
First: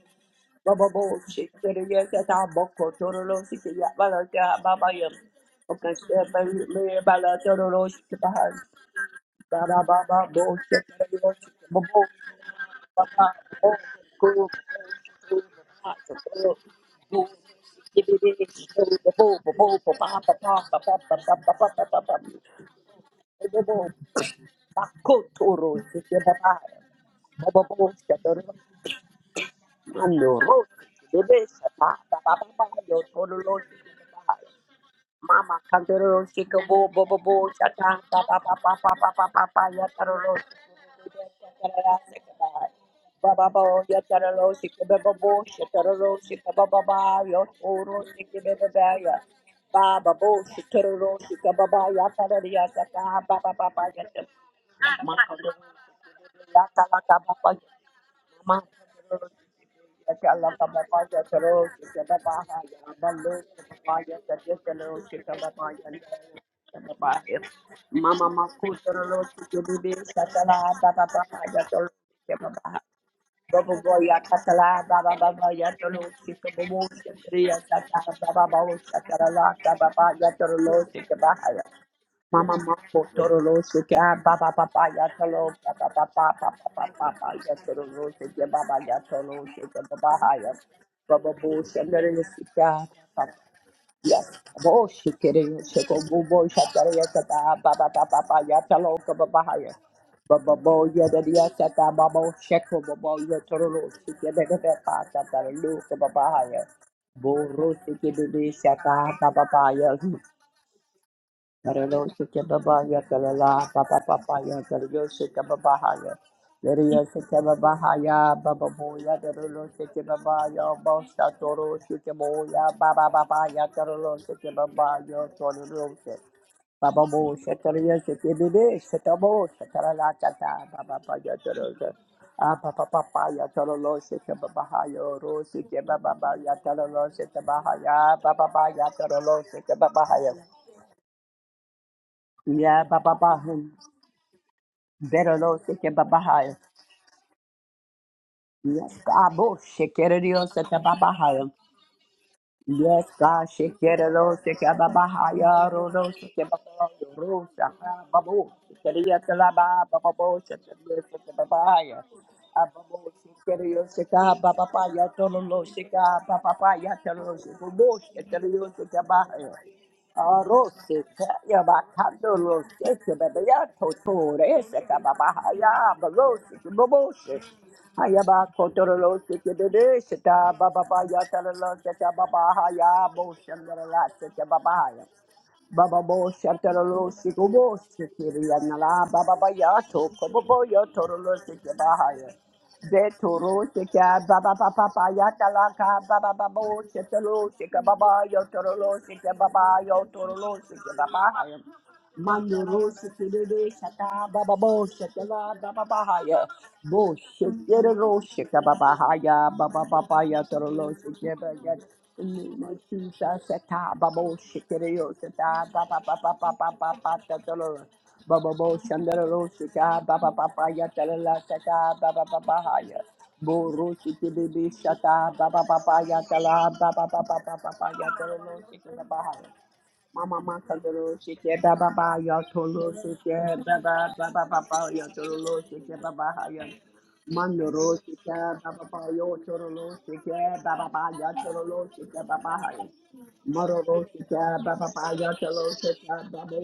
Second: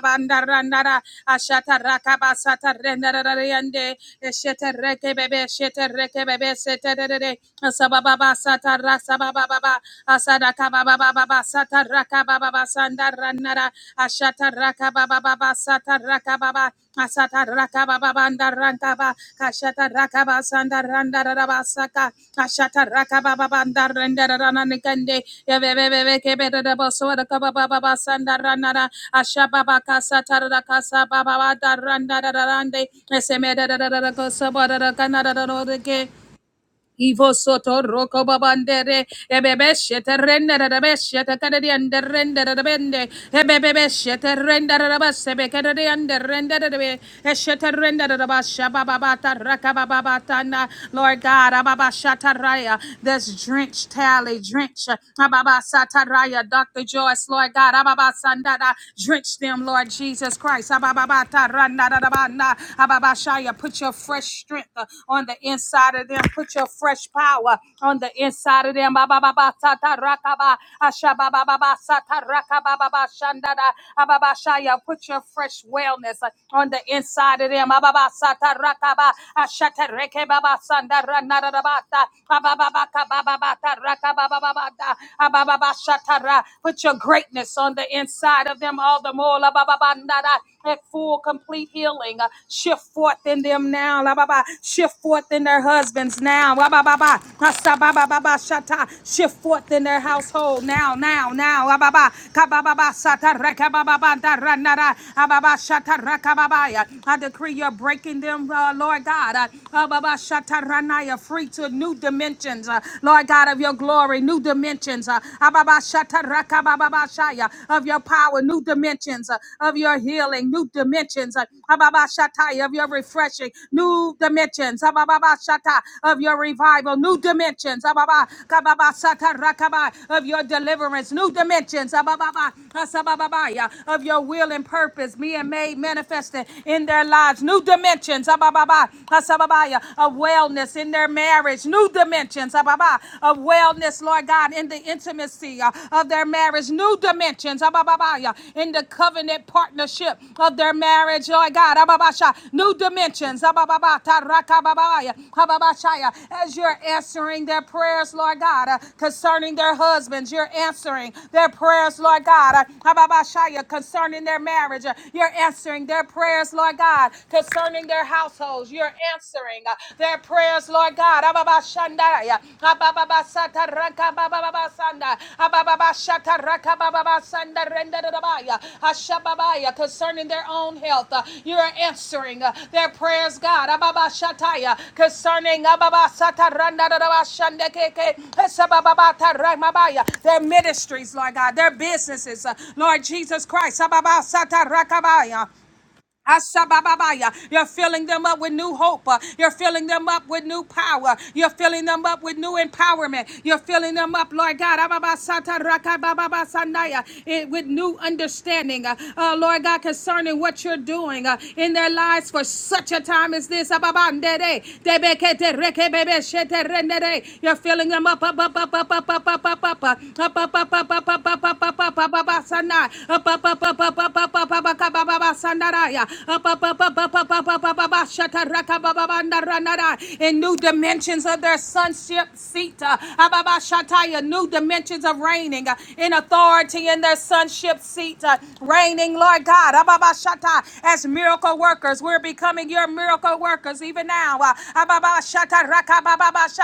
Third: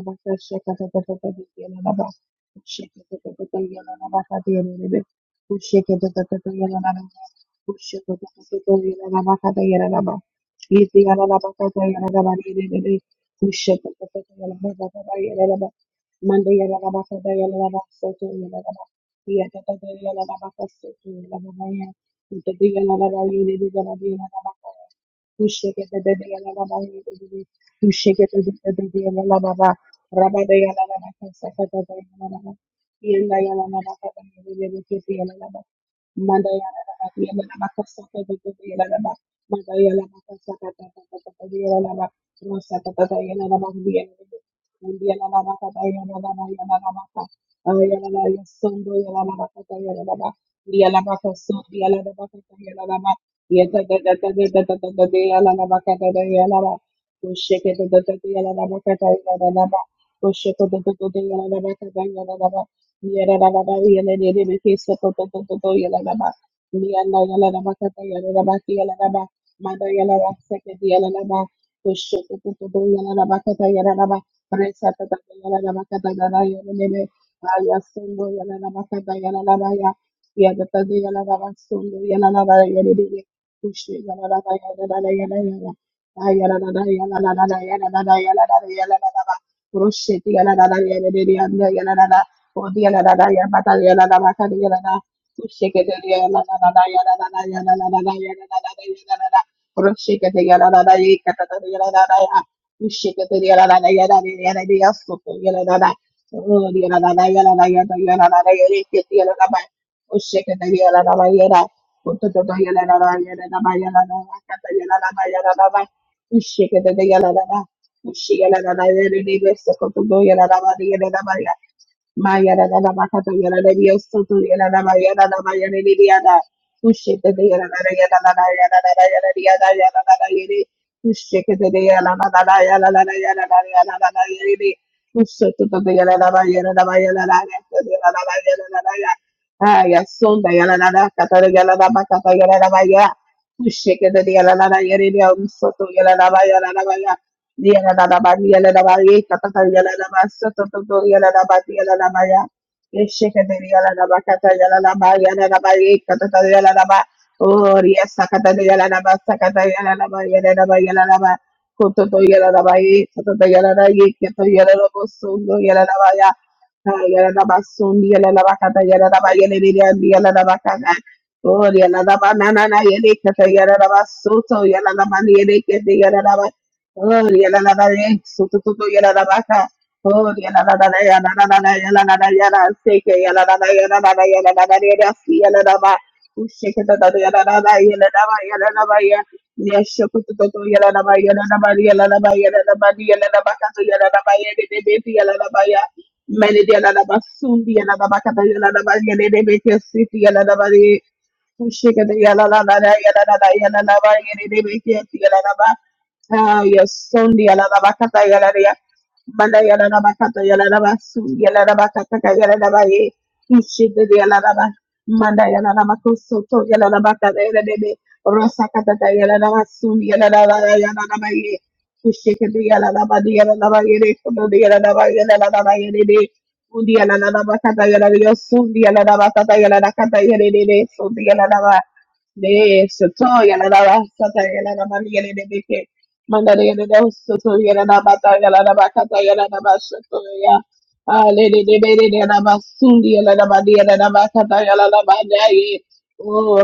[SPEAKER 3] baba
[SPEAKER 1] bandarandara
[SPEAKER 3] ba shike
[SPEAKER 1] ashata
[SPEAKER 3] riyo
[SPEAKER 1] raka
[SPEAKER 3] se ta
[SPEAKER 1] basata
[SPEAKER 3] boko tororo shike ya
[SPEAKER 1] rendararayande
[SPEAKER 3] bala ta
[SPEAKER 1] eshete
[SPEAKER 3] baba ya
[SPEAKER 1] reke bebe eshete
[SPEAKER 3] Okay,
[SPEAKER 1] reke bebe sete
[SPEAKER 3] me
[SPEAKER 1] rere
[SPEAKER 3] bala tororo
[SPEAKER 1] asababa
[SPEAKER 3] shike baba
[SPEAKER 1] basata rasa baba baba
[SPEAKER 3] ba
[SPEAKER 1] asadaka baba
[SPEAKER 3] shike
[SPEAKER 1] baba basata raka baba
[SPEAKER 3] Mando
[SPEAKER 1] basandaranara ashata raka baba baba sata raka
[SPEAKER 2] Manda
[SPEAKER 1] baba
[SPEAKER 2] yala la baka da
[SPEAKER 1] asata
[SPEAKER 2] yala la
[SPEAKER 1] raka
[SPEAKER 2] baka
[SPEAKER 1] baba
[SPEAKER 2] soto yala la baka
[SPEAKER 1] bandaranka ba
[SPEAKER 2] ya ta ta da
[SPEAKER 1] kashata
[SPEAKER 2] yala
[SPEAKER 1] raka
[SPEAKER 2] la baka soto yala la baka
[SPEAKER 1] basandarandarabasaka
[SPEAKER 2] ya ta da
[SPEAKER 1] ashata
[SPEAKER 2] yala la
[SPEAKER 1] raka
[SPEAKER 2] baka
[SPEAKER 1] baba
[SPEAKER 2] yala da yala da yala la baka ya
[SPEAKER 1] bandarandarananikande
[SPEAKER 2] kushe ke ta da da yala la baka yala da da kushe ke ta da da da da yala la baka raba da
[SPEAKER 3] rosa,
[SPEAKER 2] yala la baka
[SPEAKER 3] bebê,
[SPEAKER 2] sa ta
[SPEAKER 3] tá,
[SPEAKER 2] da yala
[SPEAKER 3] tá, tá,
[SPEAKER 2] la
[SPEAKER 3] tá,
[SPEAKER 2] baka
[SPEAKER 3] tá, eu tô
[SPEAKER 2] yala
[SPEAKER 3] no
[SPEAKER 2] yala la
[SPEAKER 3] longe,
[SPEAKER 2] baka da yala da
[SPEAKER 3] Mama
[SPEAKER 2] ke
[SPEAKER 1] Ashaba
[SPEAKER 2] Yalala
[SPEAKER 3] Kandoro Shika Bo Bo Bo
[SPEAKER 1] Ivo
[SPEAKER 3] Bo
[SPEAKER 1] soto
[SPEAKER 3] Shata Pa
[SPEAKER 1] roko
[SPEAKER 3] Pa Pa Pa
[SPEAKER 1] babandere
[SPEAKER 3] Pa Pa Pa Pa Pa
[SPEAKER 1] ebebe shete
[SPEAKER 3] Yatarolo
[SPEAKER 1] rende rebe shete kaderi ande rende rebende
[SPEAKER 3] Ba Ba Bo
[SPEAKER 1] ebebe shete
[SPEAKER 3] Yatarolo
[SPEAKER 1] rende
[SPEAKER 3] Shika Ba
[SPEAKER 1] rebe
[SPEAKER 3] Ba Bo
[SPEAKER 1] sebe kaderi
[SPEAKER 3] Shatarolo
[SPEAKER 1] ande
[SPEAKER 3] Shika
[SPEAKER 1] rende
[SPEAKER 3] Ba Ba Ba
[SPEAKER 1] rebe shete
[SPEAKER 3] Yotoro
[SPEAKER 1] rende
[SPEAKER 3] Shika
[SPEAKER 1] rebe
[SPEAKER 3] Ba Ba
[SPEAKER 1] shaba
[SPEAKER 3] Ba Ya
[SPEAKER 1] babata raka
[SPEAKER 3] Ba Ba Bo
[SPEAKER 1] babata na
[SPEAKER 3] Shatarolo
[SPEAKER 1] Lord
[SPEAKER 3] Shika
[SPEAKER 1] God
[SPEAKER 3] Ba Ba
[SPEAKER 1] ababa
[SPEAKER 3] Yatarolo
[SPEAKER 1] shataraya
[SPEAKER 3] Yatata Ba
[SPEAKER 1] this
[SPEAKER 3] Ba Ba Ba
[SPEAKER 1] drench tally
[SPEAKER 3] Yatarolo
[SPEAKER 1] drench
[SPEAKER 3] Mama Kandoro
[SPEAKER 1] ababa sataraya Dr.
[SPEAKER 3] Yatata
[SPEAKER 1] Joyce
[SPEAKER 3] Ba
[SPEAKER 1] Lord God ababa
[SPEAKER 3] Ba
[SPEAKER 1] sandada
[SPEAKER 3] Ba
[SPEAKER 1] drench them Lord Jesus Christ ababa bataranda rebe Shaya. Put your fresh strength uh, on the inside of them. Put your fresh power on the
[SPEAKER 3] Mama
[SPEAKER 1] inside of them. Ba,
[SPEAKER 3] Makutaro
[SPEAKER 1] ba, ba, ba, ta,
[SPEAKER 3] Chikibi
[SPEAKER 1] ta, ra, ka,
[SPEAKER 3] Satala
[SPEAKER 1] ba.
[SPEAKER 3] Baba
[SPEAKER 1] Asha, ba,
[SPEAKER 3] Baba
[SPEAKER 1] ba, ba, ba,
[SPEAKER 3] Yatolo
[SPEAKER 1] sa, ta, ra,
[SPEAKER 3] Baba
[SPEAKER 1] ka, ba, ba, ba, shanda, da.
[SPEAKER 3] Baba
[SPEAKER 1] Ah,
[SPEAKER 3] Boya
[SPEAKER 1] ba, ba,
[SPEAKER 3] Catala
[SPEAKER 1] Shaya. Put
[SPEAKER 3] Baba
[SPEAKER 1] your
[SPEAKER 3] Baba
[SPEAKER 1] fresh
[SPEAKER 3] Yatolo
[SPEAKER 1] wellness uh, on the
[SPEAKER 3] Chikibu
[SPEAKER 1] inside of them. Ah, ba,
[SPEAKER 3] Satala
[SPEAKER 1] ba, sa,
[SPEAKER 3] Baba
[SPEAKER 1] ta, ra,
[SPEAKER 3] Baba
[SPEAKER 1] ka, ba.
[SPEAKER 3] Satala
[SPEAKER 1] Asha, ta,
[SPEAKER 3] Baba
[SPEAKER 1] re, ke, ba, ba,
[SPEAKER 3] Yatolo
[SPEAKER 1] sanda, ra, na, da,
[SPEAKER 3] Chikibahaya
[SPEAKER 1] ba, ta. Ah, ba,
[SPEAKER 3] Mama
[SPEAKER 1] ba, ba, ka,
[SPEAKER 3] Mako
[SPEAKER 1] ba, ba, ba,
[SPEAKER 3] Torolo
[SPEAKER 1] ta, ra, ka,
[SPEAKER 3] Suka
[SPEAKER 1] ba, ba,
[SPEAKER 3] Baba
[SPEAKER 1] ba, ba,
[SPEAKER 3] Papa
[SPEAKER 1] da. Ah, ba,
[SPEAKER 3] Yatolo
[SPEAKER 1] ba, ba,
[SPEAKER 3] Baba
[SPEAKER 1] sha, ta,
[SPEAKER 3] Papa
[SPEAKER 1] ra. Put
[SPEAKER 3] Papa
[SPEAKER 1] your
[SPEAKER 3] Papa
[SPEAKER 1] greatness on the
[SPEAKER 3] Yatolo
[SPEAKER 1] inside
[SPEAKER 3] Suka
[SPEAKER 1] of
[SPEAKER 3] Baba
[SPEAKER 1] them all the more.
[SPEAKER 3] Yatolo
[SPEAKER 1] La, ba, ba,
[SPEAKER 3] Suka
[SPEAKER 1] ba,
[SPEAKER 3] Baba
[SPEAKER 1] na, da
[SPEAKER 3] Haya
[SPEAKER 1] that
[SPEAKER 2] Yala
[SPEAKER 1] full,
[SPEAKER 3] Baba Bo
[SPEAKER 1] complete
[SPEAKER 3] Shandere
[SPEAKER 1] healing. Uh,
[SPEAKER 2] Oh,
[SPEAKER 1] Shift
[SPEAKER 3] Suka
[SPEAKER 2] dia la la
[SPEAKER 1] forth
[SPEAKER 2] la
[SPEAKER 1] in
[SPEAKER 2] ya ba
[SPEAKER 1] them
[SPEAKER 2] da ya
[SPEAKER 1] now.
[SPEAKER 2] la
[SPEAKER 1] La,
[SPEAKER 2] la
[SPEAKER 1] ba,
[SPEAKER 3] Yes
[SPEAKER 2] ba
[SPEAKER 1] ba.
[SPEAKER 2] ka dia la
[SPEAKER 3] Bo
[SPEAKER 2] la.
[SPEAKER 1] Shift forth in
[SPEAKER 2] Oh,
[SPEAKER 1] their
[SPEAKER 3] Shikere
[SPEAKER 2] shake it
[SPEAKER 3] Suka
[SPEAKER 2] dia
[SPEAKER 1] husbands
[SPEAKER 2] la la
[SPEAKER 3] Bo
[SPEAKER 1] now.
[SPEAKER 2] la
[SPEAKER 1] Wa, ba, ba,
[SPEAKER 3] Shatare
[SPEAKER 2] ya la
[SPEAKER 1] ba.
[SPEAKER 2] la la
[SPEAKER 1] Ha,
[SPEAKER 2] ya
[SPEAKER 3] Yatata
[SPEAKER 2] la la
[SPEAKER 3] Baba
[SPEAKER 1] ba,
[SPEAKER 2] la
[SPEAKER 1] ba, ba, ba,
[SPEAKER 2] ya
[SPEAKER 3] Papa
[SPEAKER 2] la la la
[SPEAKER 1] shata.
[SPEAKER 2] ya
[SPEAKER 3] Yatolo
[SPEAKER 2] la la
[SPEAKER 1] Shift
[SPEAKER 2] la.
[SPEAKER 3] Baba
[SPEAKER 1] forth
[SPEAKER 3] Haya
[SPEAKER 1] in
[SPEAKER 2] Oh,
[SPEAKER 1] their
[SPEAKER 2] shake it
[SPEAKER 3] Baba
[SPEAKER 2] ya
[SPEAKER 1] household
[SPEAKER 2] la la
[SPEAKER 3] Bo
[SPEAKER 2] la
[SPEAKER 1] now,
[SPEAKER 2] ya
[SPEAKER 1] now,
[SPEAKER 2] ka ta
[SPEAKER 3] Yadadia
[SPEAKER 2] ta
[SPEAKER 1] now. Wa,
[SPEAKER 2] la
[SPEAKER 1] ba,
[SPEAKER 3] Sata
[SPEAKER 2] la
[SPEAKER 1] ba.
[SPEAKER 2] la
[SPEAKER 3] Baba
[SPEAKER 2] ya.
[SPEAKER 1] Ka, ba, ba,
[SPEAKER 3] Sheko
[SPEAKER 2] Oh,
[SPEAKER 1] ba,
[SPEAKER 2] shake
[SPEAKER 3] Baba
[SPEAKER 2] it
[SPEAKER 1] sata,
[SPEAKER 2] dia
[SPEAKER 1] ra,
[SPEAKER 2] la
[SPEAKER 1] ka,
[SPEAKER 2] la
[SPEAKER 1] ba,
[SPEAKER 3] Yatolo
[SPEAKER 2] la
[SPEAKER 1] ba,
[SPEAKER 2] ya
[SPEAKER 1] ba,
[SPEAKER 2] la
[SPEAKER 3] Suka
[SPEAKER 2] la
[SPEAKER 1] da,
[SPEAKER 2] ya
[SPEAKER 1] ra,
[SPEAKER 2] la
[SPEAKER 1] na,
[SPEAKER 3] Baba
[SPEAKER 2] la ya
[SPEAKER 1] ra.
[SPEAKER 3] Papa
[SPEAKER 2] so
[SPEAKER 1] Ah,
[SPEAKER 2] to
[SPEAKER 1] ba,
[SPEAKER 2] ya
[SPEAKER 1] ba,
[SPEAKER 2] la la
[SPEAKER 3] Yatolo
[SPEAKER 2] la.
[SPEAKER 1] shata, ra, ka,
[SPEAKER 3] Baba
[SPEAKER 1] ba,
[SPEAKER 2] Oh,
[SPEAKER 3] Haya
[SPEAKER 1] ba, ya.
[SPEAKER 2] dia la la
[SPEAKER 1] I
[SPEAKER 2] la ya la
[SPEAKER 1] decree
[SPEAKER 2] la
[SPEAKER 1] you're
[SPEAKER 3] Boro
[SPEAKER 2] ya da
[SPEAKER 3] Suka
[SPEAKER 2] ya
[SPEAKER 1] breaking
[SPEAKER 2] la la la
[SPEAKER 1] them,
[SPEAKER 3] Baba
[SPEAKER 2] ya
[SPEAKER 1] uh,
[SPEAKER 2] re ke
[SPEAKER 1] Lord
[SPEAKER 3] Shaka
[SPEAKER 2] dia la
[SPEAKER 1] God.
[SPEAKER 3] Baba
[SPEAKER 2] la
[SPEAKER 1] Uh,
[SPEAKER 2] ba.
[SPEAKER 1] ah, ba,
[SPEAKER 3] Haya
[SPEAKER 1] ba,
[SPEAKER 2] Oh, shake it
[SPEAKER 1] shata, ra,
[SPEAKER 2] ya
[SPEAKER 1] na,
[SPEAKER 2] la la
[SPEAKER 1] ya.
[SPEAKER 2] la ya
[SPEAKER 1] Free
[SPEAKER 2] la.
[SPEAKER 1] to new
[SPEAKER 3] Karelo
[SPEAKER 2] Oh, to to
[SPEAKER 3] shike
[SPEAKER 2] to
[SPEAKER 1] dimensions,
[SPEAKER 2] ya
[SPEAKER 1] uh,
[SPEAKER 2] la
[SPEAKER 3] baba
[SPEAKER 2] la
[SPEAKER 3] ya
[SPEAKER 2] la
[SPEAKER 1] Lord
[SPEAKER 2] ya la
[SPEAKER 1] God
[SPEAKER 2] la
[SPEAKER 1] of
[SPEAKER 3] kalala
[SPEAKER 1] your
[SPEAKER 2] ba ya
[SPEAKER 3] papa
[SPEAKER 2] la la
[SPEAKER 1] glory,
[SPEAKER 2] la
[SPEAKER 3] papa
[SPEAKER 1] new
[SPEAKER 2] ka
[SPEAKER 3] ya
[SPEAKER 2] ta ya la
[SPEAKER 3] karelo
[SPEAKER 1] dimensions.
[SPEAKER 2] la
[SPEAKER 1] Uh,
[SPEAKER 2] ba ya
[SPEAKER 3] shike
[SPEAKER 1] ah,
[SPEAKER 2] la
[SPEAKER 1] ba,
[SPEAKER 2] la
[SPEAKER 3] baba
[SPEAKER 1] ba,
[SPEAKER 2] ba.
[SPEAKER 3] ya
[SPEAKER 1] shata,
[SPEAKER 2] Oh,
[SPEAKER 1] ra, ka, ba,
[SPEAKER 2] shake
[SPEAKER 1] ba,
[SPEAKER 2] it
[SPEAKER 3] Deriya
[SPEAKER 2] dia la
[SPEAKER 3] shike
[SPEAKER 2] la
[SPEAKER 1] Hababashaya,
[SPEAKER 2] la.
[SPEAKER 3] baba
[SPEAKER 1] of your
[SPEAKER 2] Oh,
[SPEAKER 3] ya
[SPEAKER 2] shake
[SPEAKER 1] power,
[SPEAKER 2] la
[SPEAKER 1] new
[SPEAKER 3] baba
[SPEAKER 2] la la ya
[SPEAKER 3] boya
[SPEAKER 2] re
[SPEAKER 1] dimensions
[SPEAKER 2] re
[SPEAKER 1] uh,
[SPEAKER 2] be
[SPEAKER 3] karelo
[SPEAKER 2] se
[SPEAKER 1] of
[SPEAKER 2] ko
[SPEAKER 1] your
[SPEAKER 3] shike
[SPEAKER 2] to ya la
[SPEAKER 3] baba
[SPEAKER 1] healing,
[SPEAKER 2] la
[SPEAKER 1] new
[SPEAKER 2] ba
[SPEAKER 3] ya
[SPEAKER 2] ya la la
[SPEAKER 3] bosha
[SPEAKER 2] ba
[SPEAKER 1] dimensions uh,
[SPEAKER 3] toro shike
[SPEAKER 1] Hababashatai,
[SPEAKER 3] boya
[SPEAKER 1] of your
[SPEAKER 3] baba baba
[SPEAKER 1] refreshing,
[SPEAKER 3] ya karelo
[SPEAKER 1] new
[SPEAKER 3] shike
[SPEAKER 1] dimensions
[SPEAKER 3] baba ya
[SPEAKER 1] Hababashata,
[SPEAKER 3] toro shike
[SPEAKER 1] of your revival,
[SPEAKER 3] baba
[SPEAKER 1] new
[SPEAKER 3] bo
[SPEAKER 1] dimensions
[SPEAKER 3] shakariya
[SPEAKER 1] Hababa-
[SPEAKER 3] shike bebe
[SPEAKER 1] Kababasata
[SPEAKER 3] shatabo
[SPEAKER 1] Rakaba,
[SPEAKER 3] shakarala
[SPEAKER 1] of your
[SPEAKER 3] kata baba
[SPEAKER 1] deliverance,
[SPEAKER 3] baba
[SPEAKER 1] new
[SPEAKER 3] ya toro shike
[SPEAKER 1] dimensions Habababa-
[SPEAKER 3] Ah, papa papa ya
[SPEAKER 1] Hasabababaya,
[SPEAKER 3] karelo
[SPEAKER 1] of your
[SPEAKER 3] shike
[SPEAKER 1] will and purpose
[SPEAKER 3] ro
[SPEAKER 1] being made
[SPEAKER 3] shike baba
[SPEAKER 1] manifested
[SPEAKER 3] ya
[SPEAKER 1] in their
[SPEAKER 3] karelo
[SPEAKER 1] lives,
[SPEAKER 3] shike
[SPEAKER 1] new
[SPEAKER 3] baba ya
[SPEAKER 1] dimensions
[SPEAKER 3] baba baba
[SPEAKER 1] Habababa- Hasababaya, of wellness in their marriage, new dimensions
[SPEAKER 3] Ya baba
[SPEAKER 1] of
[SPEAKER 3] bahın
[SPEAKER 1] wellness, Lord God, in the
[SPEAKER 3] berolo
[SPEAKER 1] intimacy uh,
[SPEAKER 3] seke
[SPEAKER 1] of their
[SPEAKER 3] baba hayır.
[SPEAKER 1] marriage, new
[SPEAKER 2] Maya
[SPEAKER 1] dimensions, ah,
[SPEAKER 2] Yala da da ba,
[SPEAKER 1] yeah, in
[SPEAKER 2] yala da
[SPEAKER 1] the
[SPEAKER 3] Ya
[SPEAKER 2] ba, ye kata
[SPEAKER 1] covenant
[SPEAKER 3] abo
[SPEAKER 2] kata yala da
[SPEAKER 1] partnership
[SPEAKER 3] şekeri
[SPEAKER 2] ba,
[SPEAKER 3] diyor
[SPEAKER 1] of
[SPEAKER 2] soto
[SPEAKER 1] their
[SPEAKER 3] seke
[SPEAKER 2] toto
[SPEAKER 3] baba
[SPEAKER 2] yala
[SPEAKER 1] marriage,
[SPEAKER 2] da
[SPEAKER 3] hayır.
[SPEAKER 1] Lord
[SPEAKER 2] ba,
[SPEAKER 1] God, ah,
[SPEAKER 2] yala da ba ya.
[SPEAKER 1] new
[SPEAKER 2] Ye
[SPEAKER 3] Yes,
[SPEAKER 1] dimensions,
[SPEAKER 2] sheke
[SPEAKER 3] God,
[SPEAKER 1] ah,
[SPEAKER 2] de
[SPEAKER 1] bah,
[SPEAKER 3] shake
[SPEAKER 1] bah,
[SPEAKER 2] yala
[SPEAKER 3] it a
[SPEAKER 2] da ba,
[SPEAKER 3] little,
[SPEAKER 2] kata
[SPEAKER 3] shake it a
[SPEAKER 2] yala da ba,
[SPEAKER 1] yeah, ah,
[SPEAKER 2] yala da ba,
[SPEAKER 3] bahaya,
[SPEAKER 2] ye
[SPEAKER 3] rodo,
[SPEAKER 1] yeah,
[SPEAKER 2] kata
[SPEAKER 3] shake it
[SPEAKER 2] kata
[SPEAKER 1] as
[SPEAKER 2] yala
[SPEAKER 1] you're
[SPEAKER 2] da ba.
[SPEAKER 3] a
[SPEAKER 1] answering
[SPEAKER 3] rodo, shake
[SPEAKER 1] their
[SPEAKER 2] Oh, ye
[SPEAKER 3] it
[SPEAKER 1] prayers, Lord
[SPEAKER 3] babu,
[SPEAKER 2] sakata de
[SPEAKER 1] God, uh,
[SPEAKER 2] yala
[SPEAKER 3] shake
[SPEAKER 2] da
[SPEAKER 3] it
[SPEAKER 2] ba,
[SPEAKER 3] a
[SPEAKER 1] concerning
[SPEAKER 2] sakata
[SPEAKER 1] their
[SPEAKER 3] talaba,
[SPEAKER 2] yala da ba,
[SPEAKER 1] husbands,
[SPEAKER 3] babu,
[SPEAKER 1] you're
[SPEAKER 2] yala
[SPEAKER 3] shake
[SPEAKER 2] da
[SPEAKER 3] it
[SPEAKER 2] ba,
[SPEAKER 3] a
[SPEAKER 2] yala
[SPEAKER 1] answering
[SPEAKER 2] da
[SPEAKER 3] shake it
[SPEAKER 2] ba.
[SPEAKER 3] a
[SPEAKER 1] their prayers,
[SPEAKER 3] bahaya.
[SPEAKER 2] Koto
[SPEAKER 1] Lord
[SPEAKER 2] to yala
[SPEAKER 1] God,
[SPEAKER 2] da
[SPEAKER 1] uh,
[SPEAKER 2] ba,
[SPEAKER 1] ah,
[SPEAKER 2] ye
[SPEAKER 3] Babu,
[SPEAKER 2] koto to
[SPEAKER 3] shake it
[SPEAKER 1] yeah,
[SPEAKER 2] yala da
[SPEAKER 3] a
[SPEAKER 2] ye
[SPEAKER 3] shake
[SPEAKER 1] concerning
[SPEAKER 3] a
[SPEAKER 1] their
[SPEAKER 2] kato yala
[SPEAKER 1] marriage,
[SPEAKER 2] da
[SPEAKER 1] uh,
[SPEAKER 2] ba,
[SPEAKER 3] babaya,
[SPEAKER 1] you're
[SPEAKER 2] sondo
[SPEAKER 3] tolo,
[SPEAKER 2] yala
[SPEAKER 1] answering
[SPEAKER 3] shake
[SPEAKER 2] da
[SPEAKER 1] their
[SPEAKER 2] ba ya.
[SPEAKER 3] a
[SPEAKER 1] prayers, Lord
[SPEAKER 2] Ha,
[SPEAKER 3] babaya,
[SPEAKER 1] God,
[SPEAKER 2] Yala
[SPEAKER 3] tolo,
[SPEAKER 2] da ba,
[SPEAKER 1] concerning their
[SPEAKER 2] sondi
[SPEAKER 3] shake
[SPEAKER 2] yala
[SPEAKER 3] it
[SPEAKER 2] da
[SPEAKER 3] a
[SPEAKER 2] ba,
[SPEAKER 3] little,
[SPEAKER 1] households,
[SPEAKER 2] kata
[SPEAKER 1] you're
[SPEAKER 3] shake it a
[SPEAKER 2] yala da
[SPEAKER 1] answering
[SPEAKER 2] ba,
[SPEAKER 3] bahaya.
[SPEAKER 2] yala
[SPEAKER 1] answering
[SPEAKER 2] de
[SPEAKER 1] uh,
[SPEAKER 2] yala
[SPEAKER 1] their
[SPEAKER 2] yala da ba
[SPEAKER 1] prayers,
[SPEAKER 3] Aro,
[SPEAKER 2] kata.
[SPEAKER 1] Lord
[SPEAKER 3] shake
[SPEAKER 1] God.
[SPEAKER 3] it a rose, ya
[SPEAKER 2] Oh, yala da ba,
[SPEAKER 3] bakando,
[SPEAKER 1] Ababashandaya,
[SPEAKER 2] na na
[SPEAKER 3] rose,
[SPEAKER 2] na
[SPEAKER 3] shake it
[SPEAKER 2] yele
[SPEAKER 3] a
[SPEAKER 2] kata
[SPEAKER 3] babaya,
[SPEAKER 2] yala da ba,
[SPEAKER 1] abababasataraka,
[SPEAKER 3] toto,
[SPEAKER 2] soto
[SPEAKER 3] shake
[SPEAKER 2] yala
[SPEAKER 3] a
[SPEAKER 2] da
[SPEAKER 1] babababasanda,
[SPEAKER 2] ba, yele kete
[SPEAKER 3] babaya,
[SPEAKER 2] yala da
[SPEAKER 3] babu,
[SPEAKER 2] ba.
[SPEAKER 3] shake it
[SPEAKER 1] abababashataraka,
[SPEAKER 2] Oh,
[SPEAKER 3] babu,
[SPEAKER 2] yala
[SPEAKER 1] bababasanda,
[SPEAKER 2] la la la,
[SPEAKER 3] Haya ba
[SPEAKER 2] sutu
[SPEAKER 1] rendadadabaya,
[SPEAKER 2] tutu yala
[SPEAKER 3] kotorolo
[SPEAKER 2] la baka.
[SPEAKER 1] ashababaya,
[SPEAKER 3] sikidede
[SPEAKER 2] Oh,
[SPEAKER 1] Concerning their
[SPEAKER 3] shita
[SPEAKER 2] yala la
[SPEAKER 1] own
[SPEAKER 3] baba
[SPEAKER 2] la la,
[SPEAKER 3] ba
[SPEAKER 1] health,
[SPEAKER 3] ya
[SPEAKER 1] uh,
[SPEAKER 2] yala la
[SPEAKER 1] you
[SPEAKER 2] la la,
[SPEAKER 1] are
[SPEAKER 3] tarolo
[SPEAKER 2] yala
[SPEAKER 3] shita
[SPEAKER 2] la la
[SPEAKER 1] answering uh,
[SPEAKER 3] baba
[SPEAKER 2] yala,
[SPEAKER 1] their
[SPEAKER 3] haya
[SPEAKER 2] seke
[SPEAKER 3] bo
[SPEAKER 1] prayers,
[SPEAKER 2] yala la la
[SPEAKER 1] God.
[SPEAKER 2] yala
[SPEAKER 3] shandarala
[SPEAKER 2] la la
[SPEAKER 3] shita
[SPEAKER 2] yala la
[SPEAKER 3] baba
[SPEAKER 2] la
[SPEAKER 1] Ababashataya,
[SPEAKER 3] haya.
[SPEAKER 2] yala, si yala
[SPEAKER 1] Concerning
[SPEAKER 2] la ba.
[SPEAKER 3] Baba bo
[SPEAKER 2] Usheke da da
[SPEAKER 3] shantarolo
[SPEAKER 2] da yala la la
[SPEAKER 3] sikubo
[SPEAKER 2] yala
[SPEAKER 1] ababasatarandadadabashandekeke,
[SPEAKER 2] la ba
[SPEAKER 3] sikiri
[SPEAKER 2] yala la ba
[SPEAKER 3] yanala
[SPEAKER 2] ya.
[SPEAKER 3] baba ba
[SPEAKER 2] Ya
[SPEAKER 1] esabababatarababaya,
[SPEAKER 3] to
[SPEAKER 2] shoku tutu
[SPEAKER 1] their
[SPEAKER 3] kobo bo
[SPEAKER 2] tutu yala la
[SPEAKER 1] ministries,
[SPEAKER 2] ba
[SPEAKER 1] Lord
[SPEAKER 3] torolo
[SPEAKER 2] yala
[SPEAKER 1] God,
[SPEAKER 2] la ba
[SPEAKER 1] their
[SPEAKER 3] sikiba
[SPEAKER 2] yala la ba
[SPEAKER 3] haya.
[SPEAKER 1] businesses, uh,
[SPEAKER 2] yala la ba
[SPEAKER 1] Lord
[SPEAKER 3] Be
[SPEAKER 2] yala la
[SPEAKER 1] Jesus
[SPEAKER 2] ba kato
[SPEAKER 1] Christ.
[SPEAKER 2] yala la
[SPEAKER 3] sika
[SPEAKER 2] ba yala
[SPEAKER 3] baba
[SPEAKER 2] de
[SPEAKER 3] ba ba
[SPEAKER 2] de de yala la
[SPEAKER 1] ababasatarakabaya.
[SPEAKER 2] ba ya.
[SPEAKER 3] talaka baba ba
[SPEAKER 2] Mene de
[SPEAKER 3] bo
[SPEAKER 2] yala la ba
[SPEAKER 1] Ashabababaya.
[SPEAKER 3] shatalo
[SPEAKER 1] You're
[SPEAKER 2] sundi
[SPEAKER 3] sika
[SPEAKER 2] yala la
[SPEAKER 1] filling
[SPEAKER 2] ba
[SPEAKER 3] baba
[SPEAKER 1] them up
[SPEAKER 3] ya
[SPEAKER 2] kato
[SPEAKER 1] with
[SPEAKER 2] yala
[SPEAKER 1] new
[SPEAKER 2] la ba
[SPEAKER 3] torolo
[SPEAKER 1] hope. Uh,
[SPEAKER 2] yala
[SPEAKER 3] sika
[SPEAKER 2] de
[SPEAKER 1] You're
[SPEAKER 2] de de
[SPEAKER 3] baba
[SPEAKER 1] filling
[SPEAKER 3] ya
[SPEAKER 1] them
[SPEAKER 2] siti
[SPEAKER 1] up
[SPEAKER 2] yala
[SPEAKER 1] with
[SPEAKER 2] la
[SPEAKER 3] torolo
[SPEAKER 1] new
[SPEAKER 2] ba
[SPEAKER 3] sika
[SPEAKER 2] de.
[SPEAKER 1] power.
[SPEAKER 3] baba
[SPEAKER 1] You're
[SPEAKER 3] haya.
[SPEAKER 1] filling
[SPEAKER 2] Usheke
[SPEAKER 1] them
[SPEAKER 2] da
[SPEAKER 1] up with
[SPEAKER 2] yala
[SPEAKER 1] new
[SPEAKER 2] la la la
[SPEAKER 3] Mandorosa
[SPEAKER 2] yala la
[SPEAKER 1] empowerment.
[SPEAKER 2] la
[SPEAKER 1] You're
[SPEAKER 3] Kidede
[SPEAKER 2] yala
[SPEAKER 1] filling
[SPEAKER 2] la ba
[SPEAKER 1] them
[SPEAKER 3] Shata
[SPEAKER 1] up,
[SPEAKER 2] yala
[SPEAKER 3] Baba
[SPEAKER 1] Lord
[SPEAKER 2] de de
[SPEAKER 1] God,
[SPEAKER 3] Bo
[SPEAKER 2] de yala la
[SPEAKER 3] Shatala
[SPEAKER 1] Ababasata
[SPEAKER 2] ba.
[SPEAKER 3] Baba Bahaya
[SPEAKER 2] Ah, yes,
[SPEAKER 3] Bo
[SPEAKER 1] rakabababasanaya, eh,
[SPEAKER 2] Sundi
[SPEAKER 1] with
[SPEAKER 3] Shatera
[SPEAKER 1] new
[SPEAKER 2] Alabakata
[SPEAKER 3] Roshika
[SPEAKER 2] Yalaria,
[SPEAKER 1] understanding, uh,
[SPEAKER 3] Baba
[SPEAKER 1] uh,
[SPEAKER 3] Haya
[SPEAKER 2] Banda
[SPEAKER 1] Lord God,
[SPEAKER 3] Baba
[SPEAKER 1] concerning
[SPEAKER 2] Yalabakata
[SPEAKER 3] Papaya
[SPEAKER 1] what you're
[SPEAKER 3] Torolo
[SPEAKER 2] Yalaraba,
[SPEAKER 1] doing uh,
[SPEAKER 2] Sundi
[SPEAKER 3] Shikeba
[SPEAKER 1] in
[SPEAKER 3] Yat
[SPEAKER 1] their
[SPEAKER 2] Alabakata
[SPEAKER 1] lives
[SPEAKER 3] in the
[SPEAKER 1] for
[SPEAKER 3] name of
[SPEAKER 1] such a
[SPEAKER 2] Yalabaye,
[SPEAKER 3] Jesus
[SPEAKER 1] time as this.
[SPEAKER 2] Ushid
[SPEAKER 3] Shata
[SPEAKER 2] the
[SPEAKER 3] Babo
[SPEAKER 1] Ababandere,
[SPEAKER 2] Alaraba,
[SPEAKER 3] Shikere
[SPEAKER 2] Manda
[SPEAKER 1] debekete
[SPEAKER 3] Shata Baba
[SPEAKER 2] Yalamaku
[SPEAKER 1] rekebebe
[SPEAKER 3] Papa
[SPEAKER 2] Soto
[SPEAKER 1] shete
[SPEAKER 3] Papa Papa
[SPEAKER 1] rendere.
[SPEAKER 2] Yalabaka,
[SPEAKER 1] You're
[SPEAKER 2] the
[SPEAKER 3] Tatolo
[SPEAKER 1] filling
[SPEAKER 2] baby,
[SPEAKER 1] them up. up,
[SPEAKER 3] Baba
[SPEAKER 1] up, up,
[SPEAKER 3] Bo
[SPEAKER 1] up,
[SPEAKER 2] Rosakata
[SPEAKER 1] in
[SPEAKER 3] Shandera
[SPEAKER 2] Yalaraba,
[SPEAKER 3] Roshika
[SPEAKER 2] Sundi
[SPEAKER 3] Baba
[SPEAKER 2] Yalava
[SPEAKER 3] Papaya Tala
[SPEAKER 2] Yalabaye,
[SPEAKER 3] Shata Baba
[SPEAKER 2] Ushik
[SPEAKER 3] Papa
[SPEAKER 2] the
[SPEAKER 3] Haya
[SPEAKER 2] Yalaba, the
[SPEAKER 3] Bo
[SPEAKER 2] Yalabaye,
[SPEAKER 3] Roshiki
[SPEAKER 2] the
[SPEAKER 3] Bibi
[SPEAKER 2] Yalaba,
[SPEAKER 3] Shata Baba Papaya
[SPEAKER 2] Yalabaye,
[SPEAKER 3] Tala
[SPEAKER 2] Undi
[SPEAKER 3] Baba Papa Papa
[SPEAKER 2] Alabakata
[SPEAKER 3] Papa
[SPEAKER 2] Yalario,
[SPEAKER 3] Yatolo
[SPEAKER 2] Sundi
[SPEAKER 3] Shikaba Haya
[SPEAKER 2] Alabakata Yalakata
[SPEAKER 3] Mama
[SPEAKER 1] new
[SPEAKER 2] Yalade,
[SPEAKER 3] Makadoro,
[SPEAKER 1] dimensions
[SPEAKER 2] Sundi
[SPEAKER 1] of their
[SPEAKER 3] Shake
[SPEAKER 2] Yalaba,
[SPEAKER 3] Baba Baba,
[SPEAKER 1] sonship seat.
[SPEAKER 2] De
[SPEAKER 3] Yatolo,
[SPEAKER 1] uh,
[SPEAKER 2] Soto
[SPEAKER 3] Shake
[SPEAKER 2] Yalaraba,
[SPEAKER 3] Baba
[SPEAKER 1] Ababashataya,
[SPEAKER 2] Sata
[SPEAKER 3] Baba
[SPEAKER 1] New
[SPEAKER 3] Baba,
[SPEAKER 1] dimensions
[SPEAKER 2] Yalaraba,
[SPEAKER 1] of
[SPEAKER 3] Yatolo,
[SPEAKER 1] reigning uh,
[SPEAKER 2] Yalabeke.
[SPEAKER 3] Shake
[SPEAKER 1] in
[SPEAKER 3] Baba Hayan.
[SPEAKER 1] authority in their sonship
[SPEAKER 3] Mandoro, Shake
[SPEAKER 1] seat. uh,
[SPEAKER 3] Baba Baba,
[SPEAKER 1] Reigning, Lord God,
[SPEAKER 3] Yotolo, Shake
[SPEAKER 1] Ababashata,
[SPEAKER 3] Baba
[SPEAKER 1] as
[SPEAKER 3] Baba,
[SPEAKER 1] miracle
[SPEAKER 3] Yatolo,
[SPEAKER 1] workers.
[SPEAKER 3] Shake
[SPEAKER 1] We're
[SPEAKER 3] Baba
[SPEAKER 1] becoming your
[SPEAKER 3] Hayan.
[SPEAKER 1] miracle workers
[SPEAKER 3] Mororo,
[SPEAKER 1] even
[SPEAKER 3] Shake
[SPEAKER 1] now. Uh,
[SPEAKER 3] Baba Baba, Yatolo, Shake Baba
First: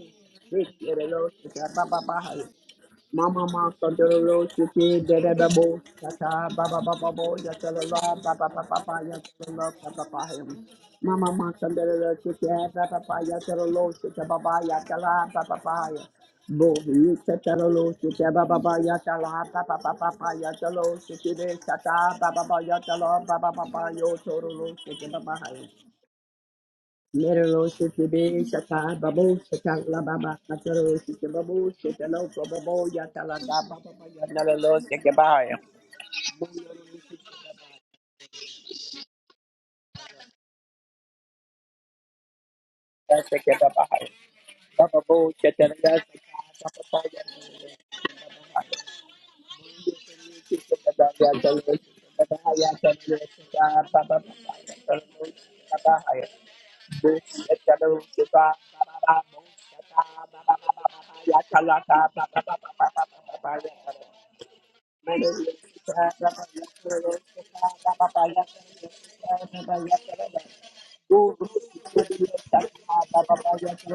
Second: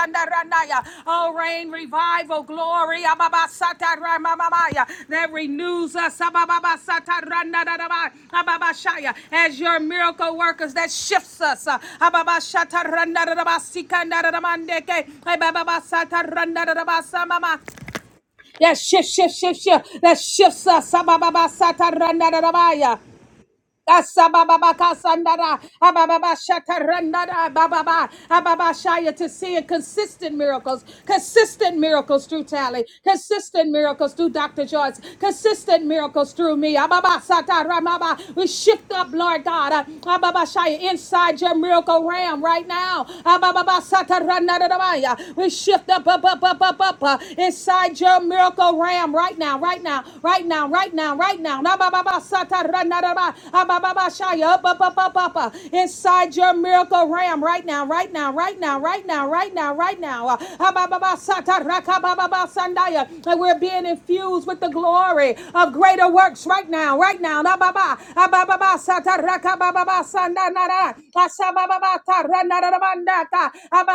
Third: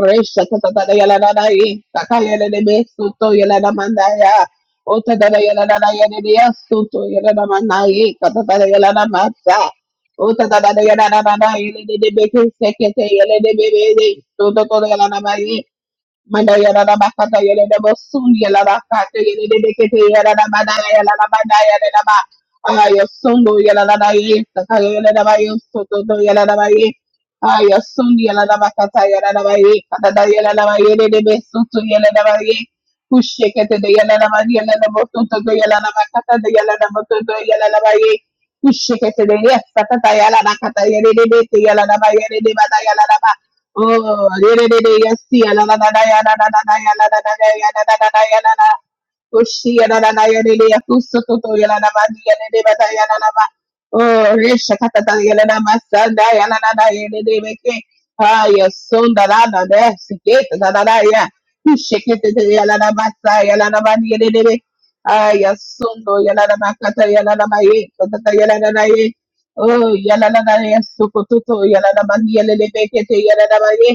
[SPEAKER 1] Oh, rain
[SPEAKER 3] Shake Baba
[SPEAKER 1] revival glory.
[SPEAKER 3] Mama ma under the road, she did da
[SPEAKER 1] That
[SPEAKER 3] da da bo,
[SPEAKER 1] renews
[SPEAKER 3] ta
[SPEAKER 1] us.
[SPEAKER 3] ta,
[SPEAKER 1] Ababa
[SPEAKER 3] la la, ba ba ba la
[SPEAKER 1] As
[SPEAKER 3] la,
[SPEAKER 1] your
[SPEAKER 3] ba
[SPEAKER 1] miracle
[SPEAKER 3] him.
[SPEAKER 1] workers, that
[SPEAKER 3] Mama
[SPEAKER 1] shifts
[SPEAKER 3] ma
[SPEAKER 1] us. Uh,
[SPEAKER 3] under the road, she did da ba ba, ya ta la la, she ta ba ba, ya ta la, ba ba ba him.
[SPEAKER 2] Manda
[SPEAKER 3] Bo,
[SPEAKER 2] yala la
[SPEAKER 3] you ta
[SPEAKER 2] bakata
[SPEAKER 3] ta
[SPEAKER 2] yala
[SPEAKER 3] la
[SPEAKER 2] la
[SPEAKER 3] la, she ta
[SPEAKER 2] basuni
[SPEAKER 3] ba ba
[SPEAKER 2] yala
[SPEAKER 3] ba,
[SPEAKER 1] That
[SPEAKER 2] la
[SPEAKER 3] ya
[SPEAKER 1] shift,
[SPEAKER 3] ta
[SPEAKER 2] kata
[SPEAKER 1] shift,
[SPEAKER 2] yala
[SPEAKER 3] la,
[SPEAKER 2] de
[SPEAKER 1] shift,
[SPEAKER 3] ba ba ba
[SPEAKER 2] bekete
[SPEAKER 1] shift.
[SPEAKER 3] ba
[SPEAKER 1] That
[SPEAKER 2] yala
[SPEAKER 3] ba,
[SPEAKER 2] la
[SPEAKER 1] shifts
[SPEAKER 2] bada
[SPEAKER 1] us.
[SPEAKER 2] yala la bada yala la ba ayo sundo yala la la
[SPEAKER 3] yo ta la
[SPEAKER 2] yesa
[SPEAKER 3] la,
[SPEAKER 2] kaya
[SPEAKER 3] she
[SPEAKER 2] yala la ba
[SPEAKER 1] Asabababakasandara,
[SPEAKER 3] him.
[SPEAKER 2] yoso to to yala la ba ye
[SPEAKER 1] abababashatarandara,
[SPEAKER 3] Merero
[SPEAKER 2] ayo
[SPEAKER 1] bababa,
[SPEAKER 2] sundi
[SPEAKER 3] Shitibe
[SPEAKER 2] yala la
[SPEAKER 3] Shata
[SPEAKER 2] bakata
[SPEAKER 1] ababashaya, To
[SPEAKER 2] yala
[SPEAKER 3] Babo
[SPEAKER 2] la ba
[SPEAKER 1] seeing
[SPEAKER 3] Shata
[SPEAKER 2] ye kata da
[SPEAKER 1] consistent
[SPEAKER 3] Lababa
[SPEAKER 2] yala la ba
[SPEAKER 1] miracles,
[SPEAKER 3] Kataro
[SPEAKER 2] yele de
[SPEAKER 3] Shitibabu
[SPEAKER 1] consistent
[SPEAKER 2] besuto yala la
[SPEAKER 1] miracles
[SPEAKER 3] Shitalo
[SPEAKER 2] ba
[SPEAKER 1] through
[SPEAKER 2] ye
[SPEAKER 1] Tally,
[SPEAKER 3] Babo
[SPEAKER 2] kushe
[SPEAKER 3] Yatalanda
[SPEAKER 1] consistent
[SPEAKER 2] kete de
[SPEAKER 3] Baba
[SPEAKER 1] miracles
[SPEAKER 2] yala la
[SPEAKER 1] through
[SPEAKER 2] ba
[SPEAKER 1] Dr.
[SPEAKER 2] yala
[SPEAKER 3] Yanalo
[SPEAKER 2] la
[SPEAKER 1] Joyce,
[SPEAKER 2] bosun to toto
[SPEAKER 3] Shikabaya
[SPEAKER 2] yala
[SPEAKER 1] consistent
[SPEAKER 2] la
[SPEAKER 1] miracles
[SPEAKER 2] bakata de
[SPEAKER 1] through
[SPEAKER 2] yala
[SPEAKER 1] me.
[SPEAKER 2] la boto to yala la ba ye
[SPEAKER 1] Ababasatarababa. We shift
[SPEAKER 2] kushe
[SPEAKER 1] up,
[SPEAKER 2] kete de
[SPEAKER 1] Lord God,
[SPEAKER 2] yesa
[SPEAKER 1] uh,
[SPEAKER 2] kata yala la
[SPEAKER 1] ababashaya,
[SPEAKER 2] kata yele de
[SPEAKER 1] inside your
[SPEAKER 2] bete yala la
[SPEAKER 1] miracle
[SPEAKER 2] ba yele
[SPEAKER 1] realm
[SPEAKER 2] de
[SPEAKER 1] right
[SPEAKER 2] bada yala
[SPEAKER 1] now.
[SPEAKER 2] la ba
[SPEAKER 3] Shikabaya
[SPEAKER 2] Oh, re re re re ya
[SPEAKER 3] Babo
[SPEAKER 1] Abababasatarandadadabaya.
[SPEAKER 2] si
[SPEAKER 1] We
[SPEAKER 2] ya la la la
[SPEAKER 1] shift
[SPEAKER 3] Shitala
[SPEAKER 2] la
[SPEAKER 1] up,
[SPEAKER 2] ya
[SPEAKER 1] up,
[SPEAKER 2] la
[SPEAKER 1] up,
[SPEAKER 2] la
[SPEAKER 1] up,
[SPEAKER 2] la
[SPEAKER 1] up,
[SPEAKER 2] ya
[SPEAKER 1] up,
[SPEAKER 2] la
[SPEAKER 1] uh, inside your
[SPEAKER 2] la ya la la
[SPEAKER 1] miracle realm right now,
[SPEAKER 2] oshi
[SPEAKER 1] right
[SPEAKER 2] ya la
[SPEAKER 1] now,
[SPEAKER 2] la la ya
[SPEAKER 1] right
[SPEAKER 2] re
[SPEAKER 1] now,
[SPEAKER 2] re ya
[SPEAKER 1] right now, right
[SPEAKER 2] su
[SPEAKER 1] now,
[SPEAKER 2] su
[SPEAKER 1] right now
[SPEAKER 2] ya la
[SPEAKER 1] down.
[SPEAKER 2] la ya re re ba ya la la ba Oh, re shakata ya la la ma sa
[SPEAKER 1] Inside
[SPEAKER 2] ya
[SPEAKER 1] your
[SPEAKER 2] la la la ya
[SPEAKER 1] miracle
[SPEAKER 2] re re
[SPEAKER 1] realm
[SPEAKER 2] be
[SPEAKER 1] right
[SPEAKER 2] ke
[SPEAKER 1] now, right now,
[SPEAKER 3] Shikabaya
[SPEAKER 1] right
[SPEAKER 2] ya
[SPEAKER 1] now, right
[SPEAKER 2] sun da
[SPEAKER 1] now,
[SPEAKER 2] la
[SPEAKER 1] right
[SPEAKER 2] la
[SPEAKER 1] now,
[SPEAKER 2] da
[SPEAKER 1] right
[SPEAKER 2] si
[SPEAKER 1] now.
[SPEAKER 2] ke
[SPEAKER 1] Uh,
[SPEAKER 2] ya
[SPEAKER 3] Babo
[SPEAKER 2] ishikete te ya la la ma
[SPEAKER 1] And
[SPEAKER 2] sa ya
[SPEAKER 1] we're
[SPEAKER 2] la la
[SPEAKER 1] being
[SPEAKER 2] ma
[SPEAKER 3] Shitala
[SPEAKER 2] ya re re
[SPEAKER 1] infused with
[SPEAKER 2] be
[SPEAKER 1] the
[SPEAKER 3] Baba
[SPEAKER 1] glory
[SPEAKER 2] ya
[SPEAKER 1] of
[SPEAKER 2] sun
[SPEAKER 1] greater
[SPEAKER 2] do
[SPEAKER 1] works right
[SPEAKER 2] ma
[SPEAKER 1] now,
[SPEAKER 2] ka
[SPEAKER 1] right
[SPEAKER 2] ya la
[SPEAKER 1] now.
[SPEAKER 2] la ma ye ta ya la la la Oh, yalalala yasukututu, yalalamandi yalelebekete, yalalamaye,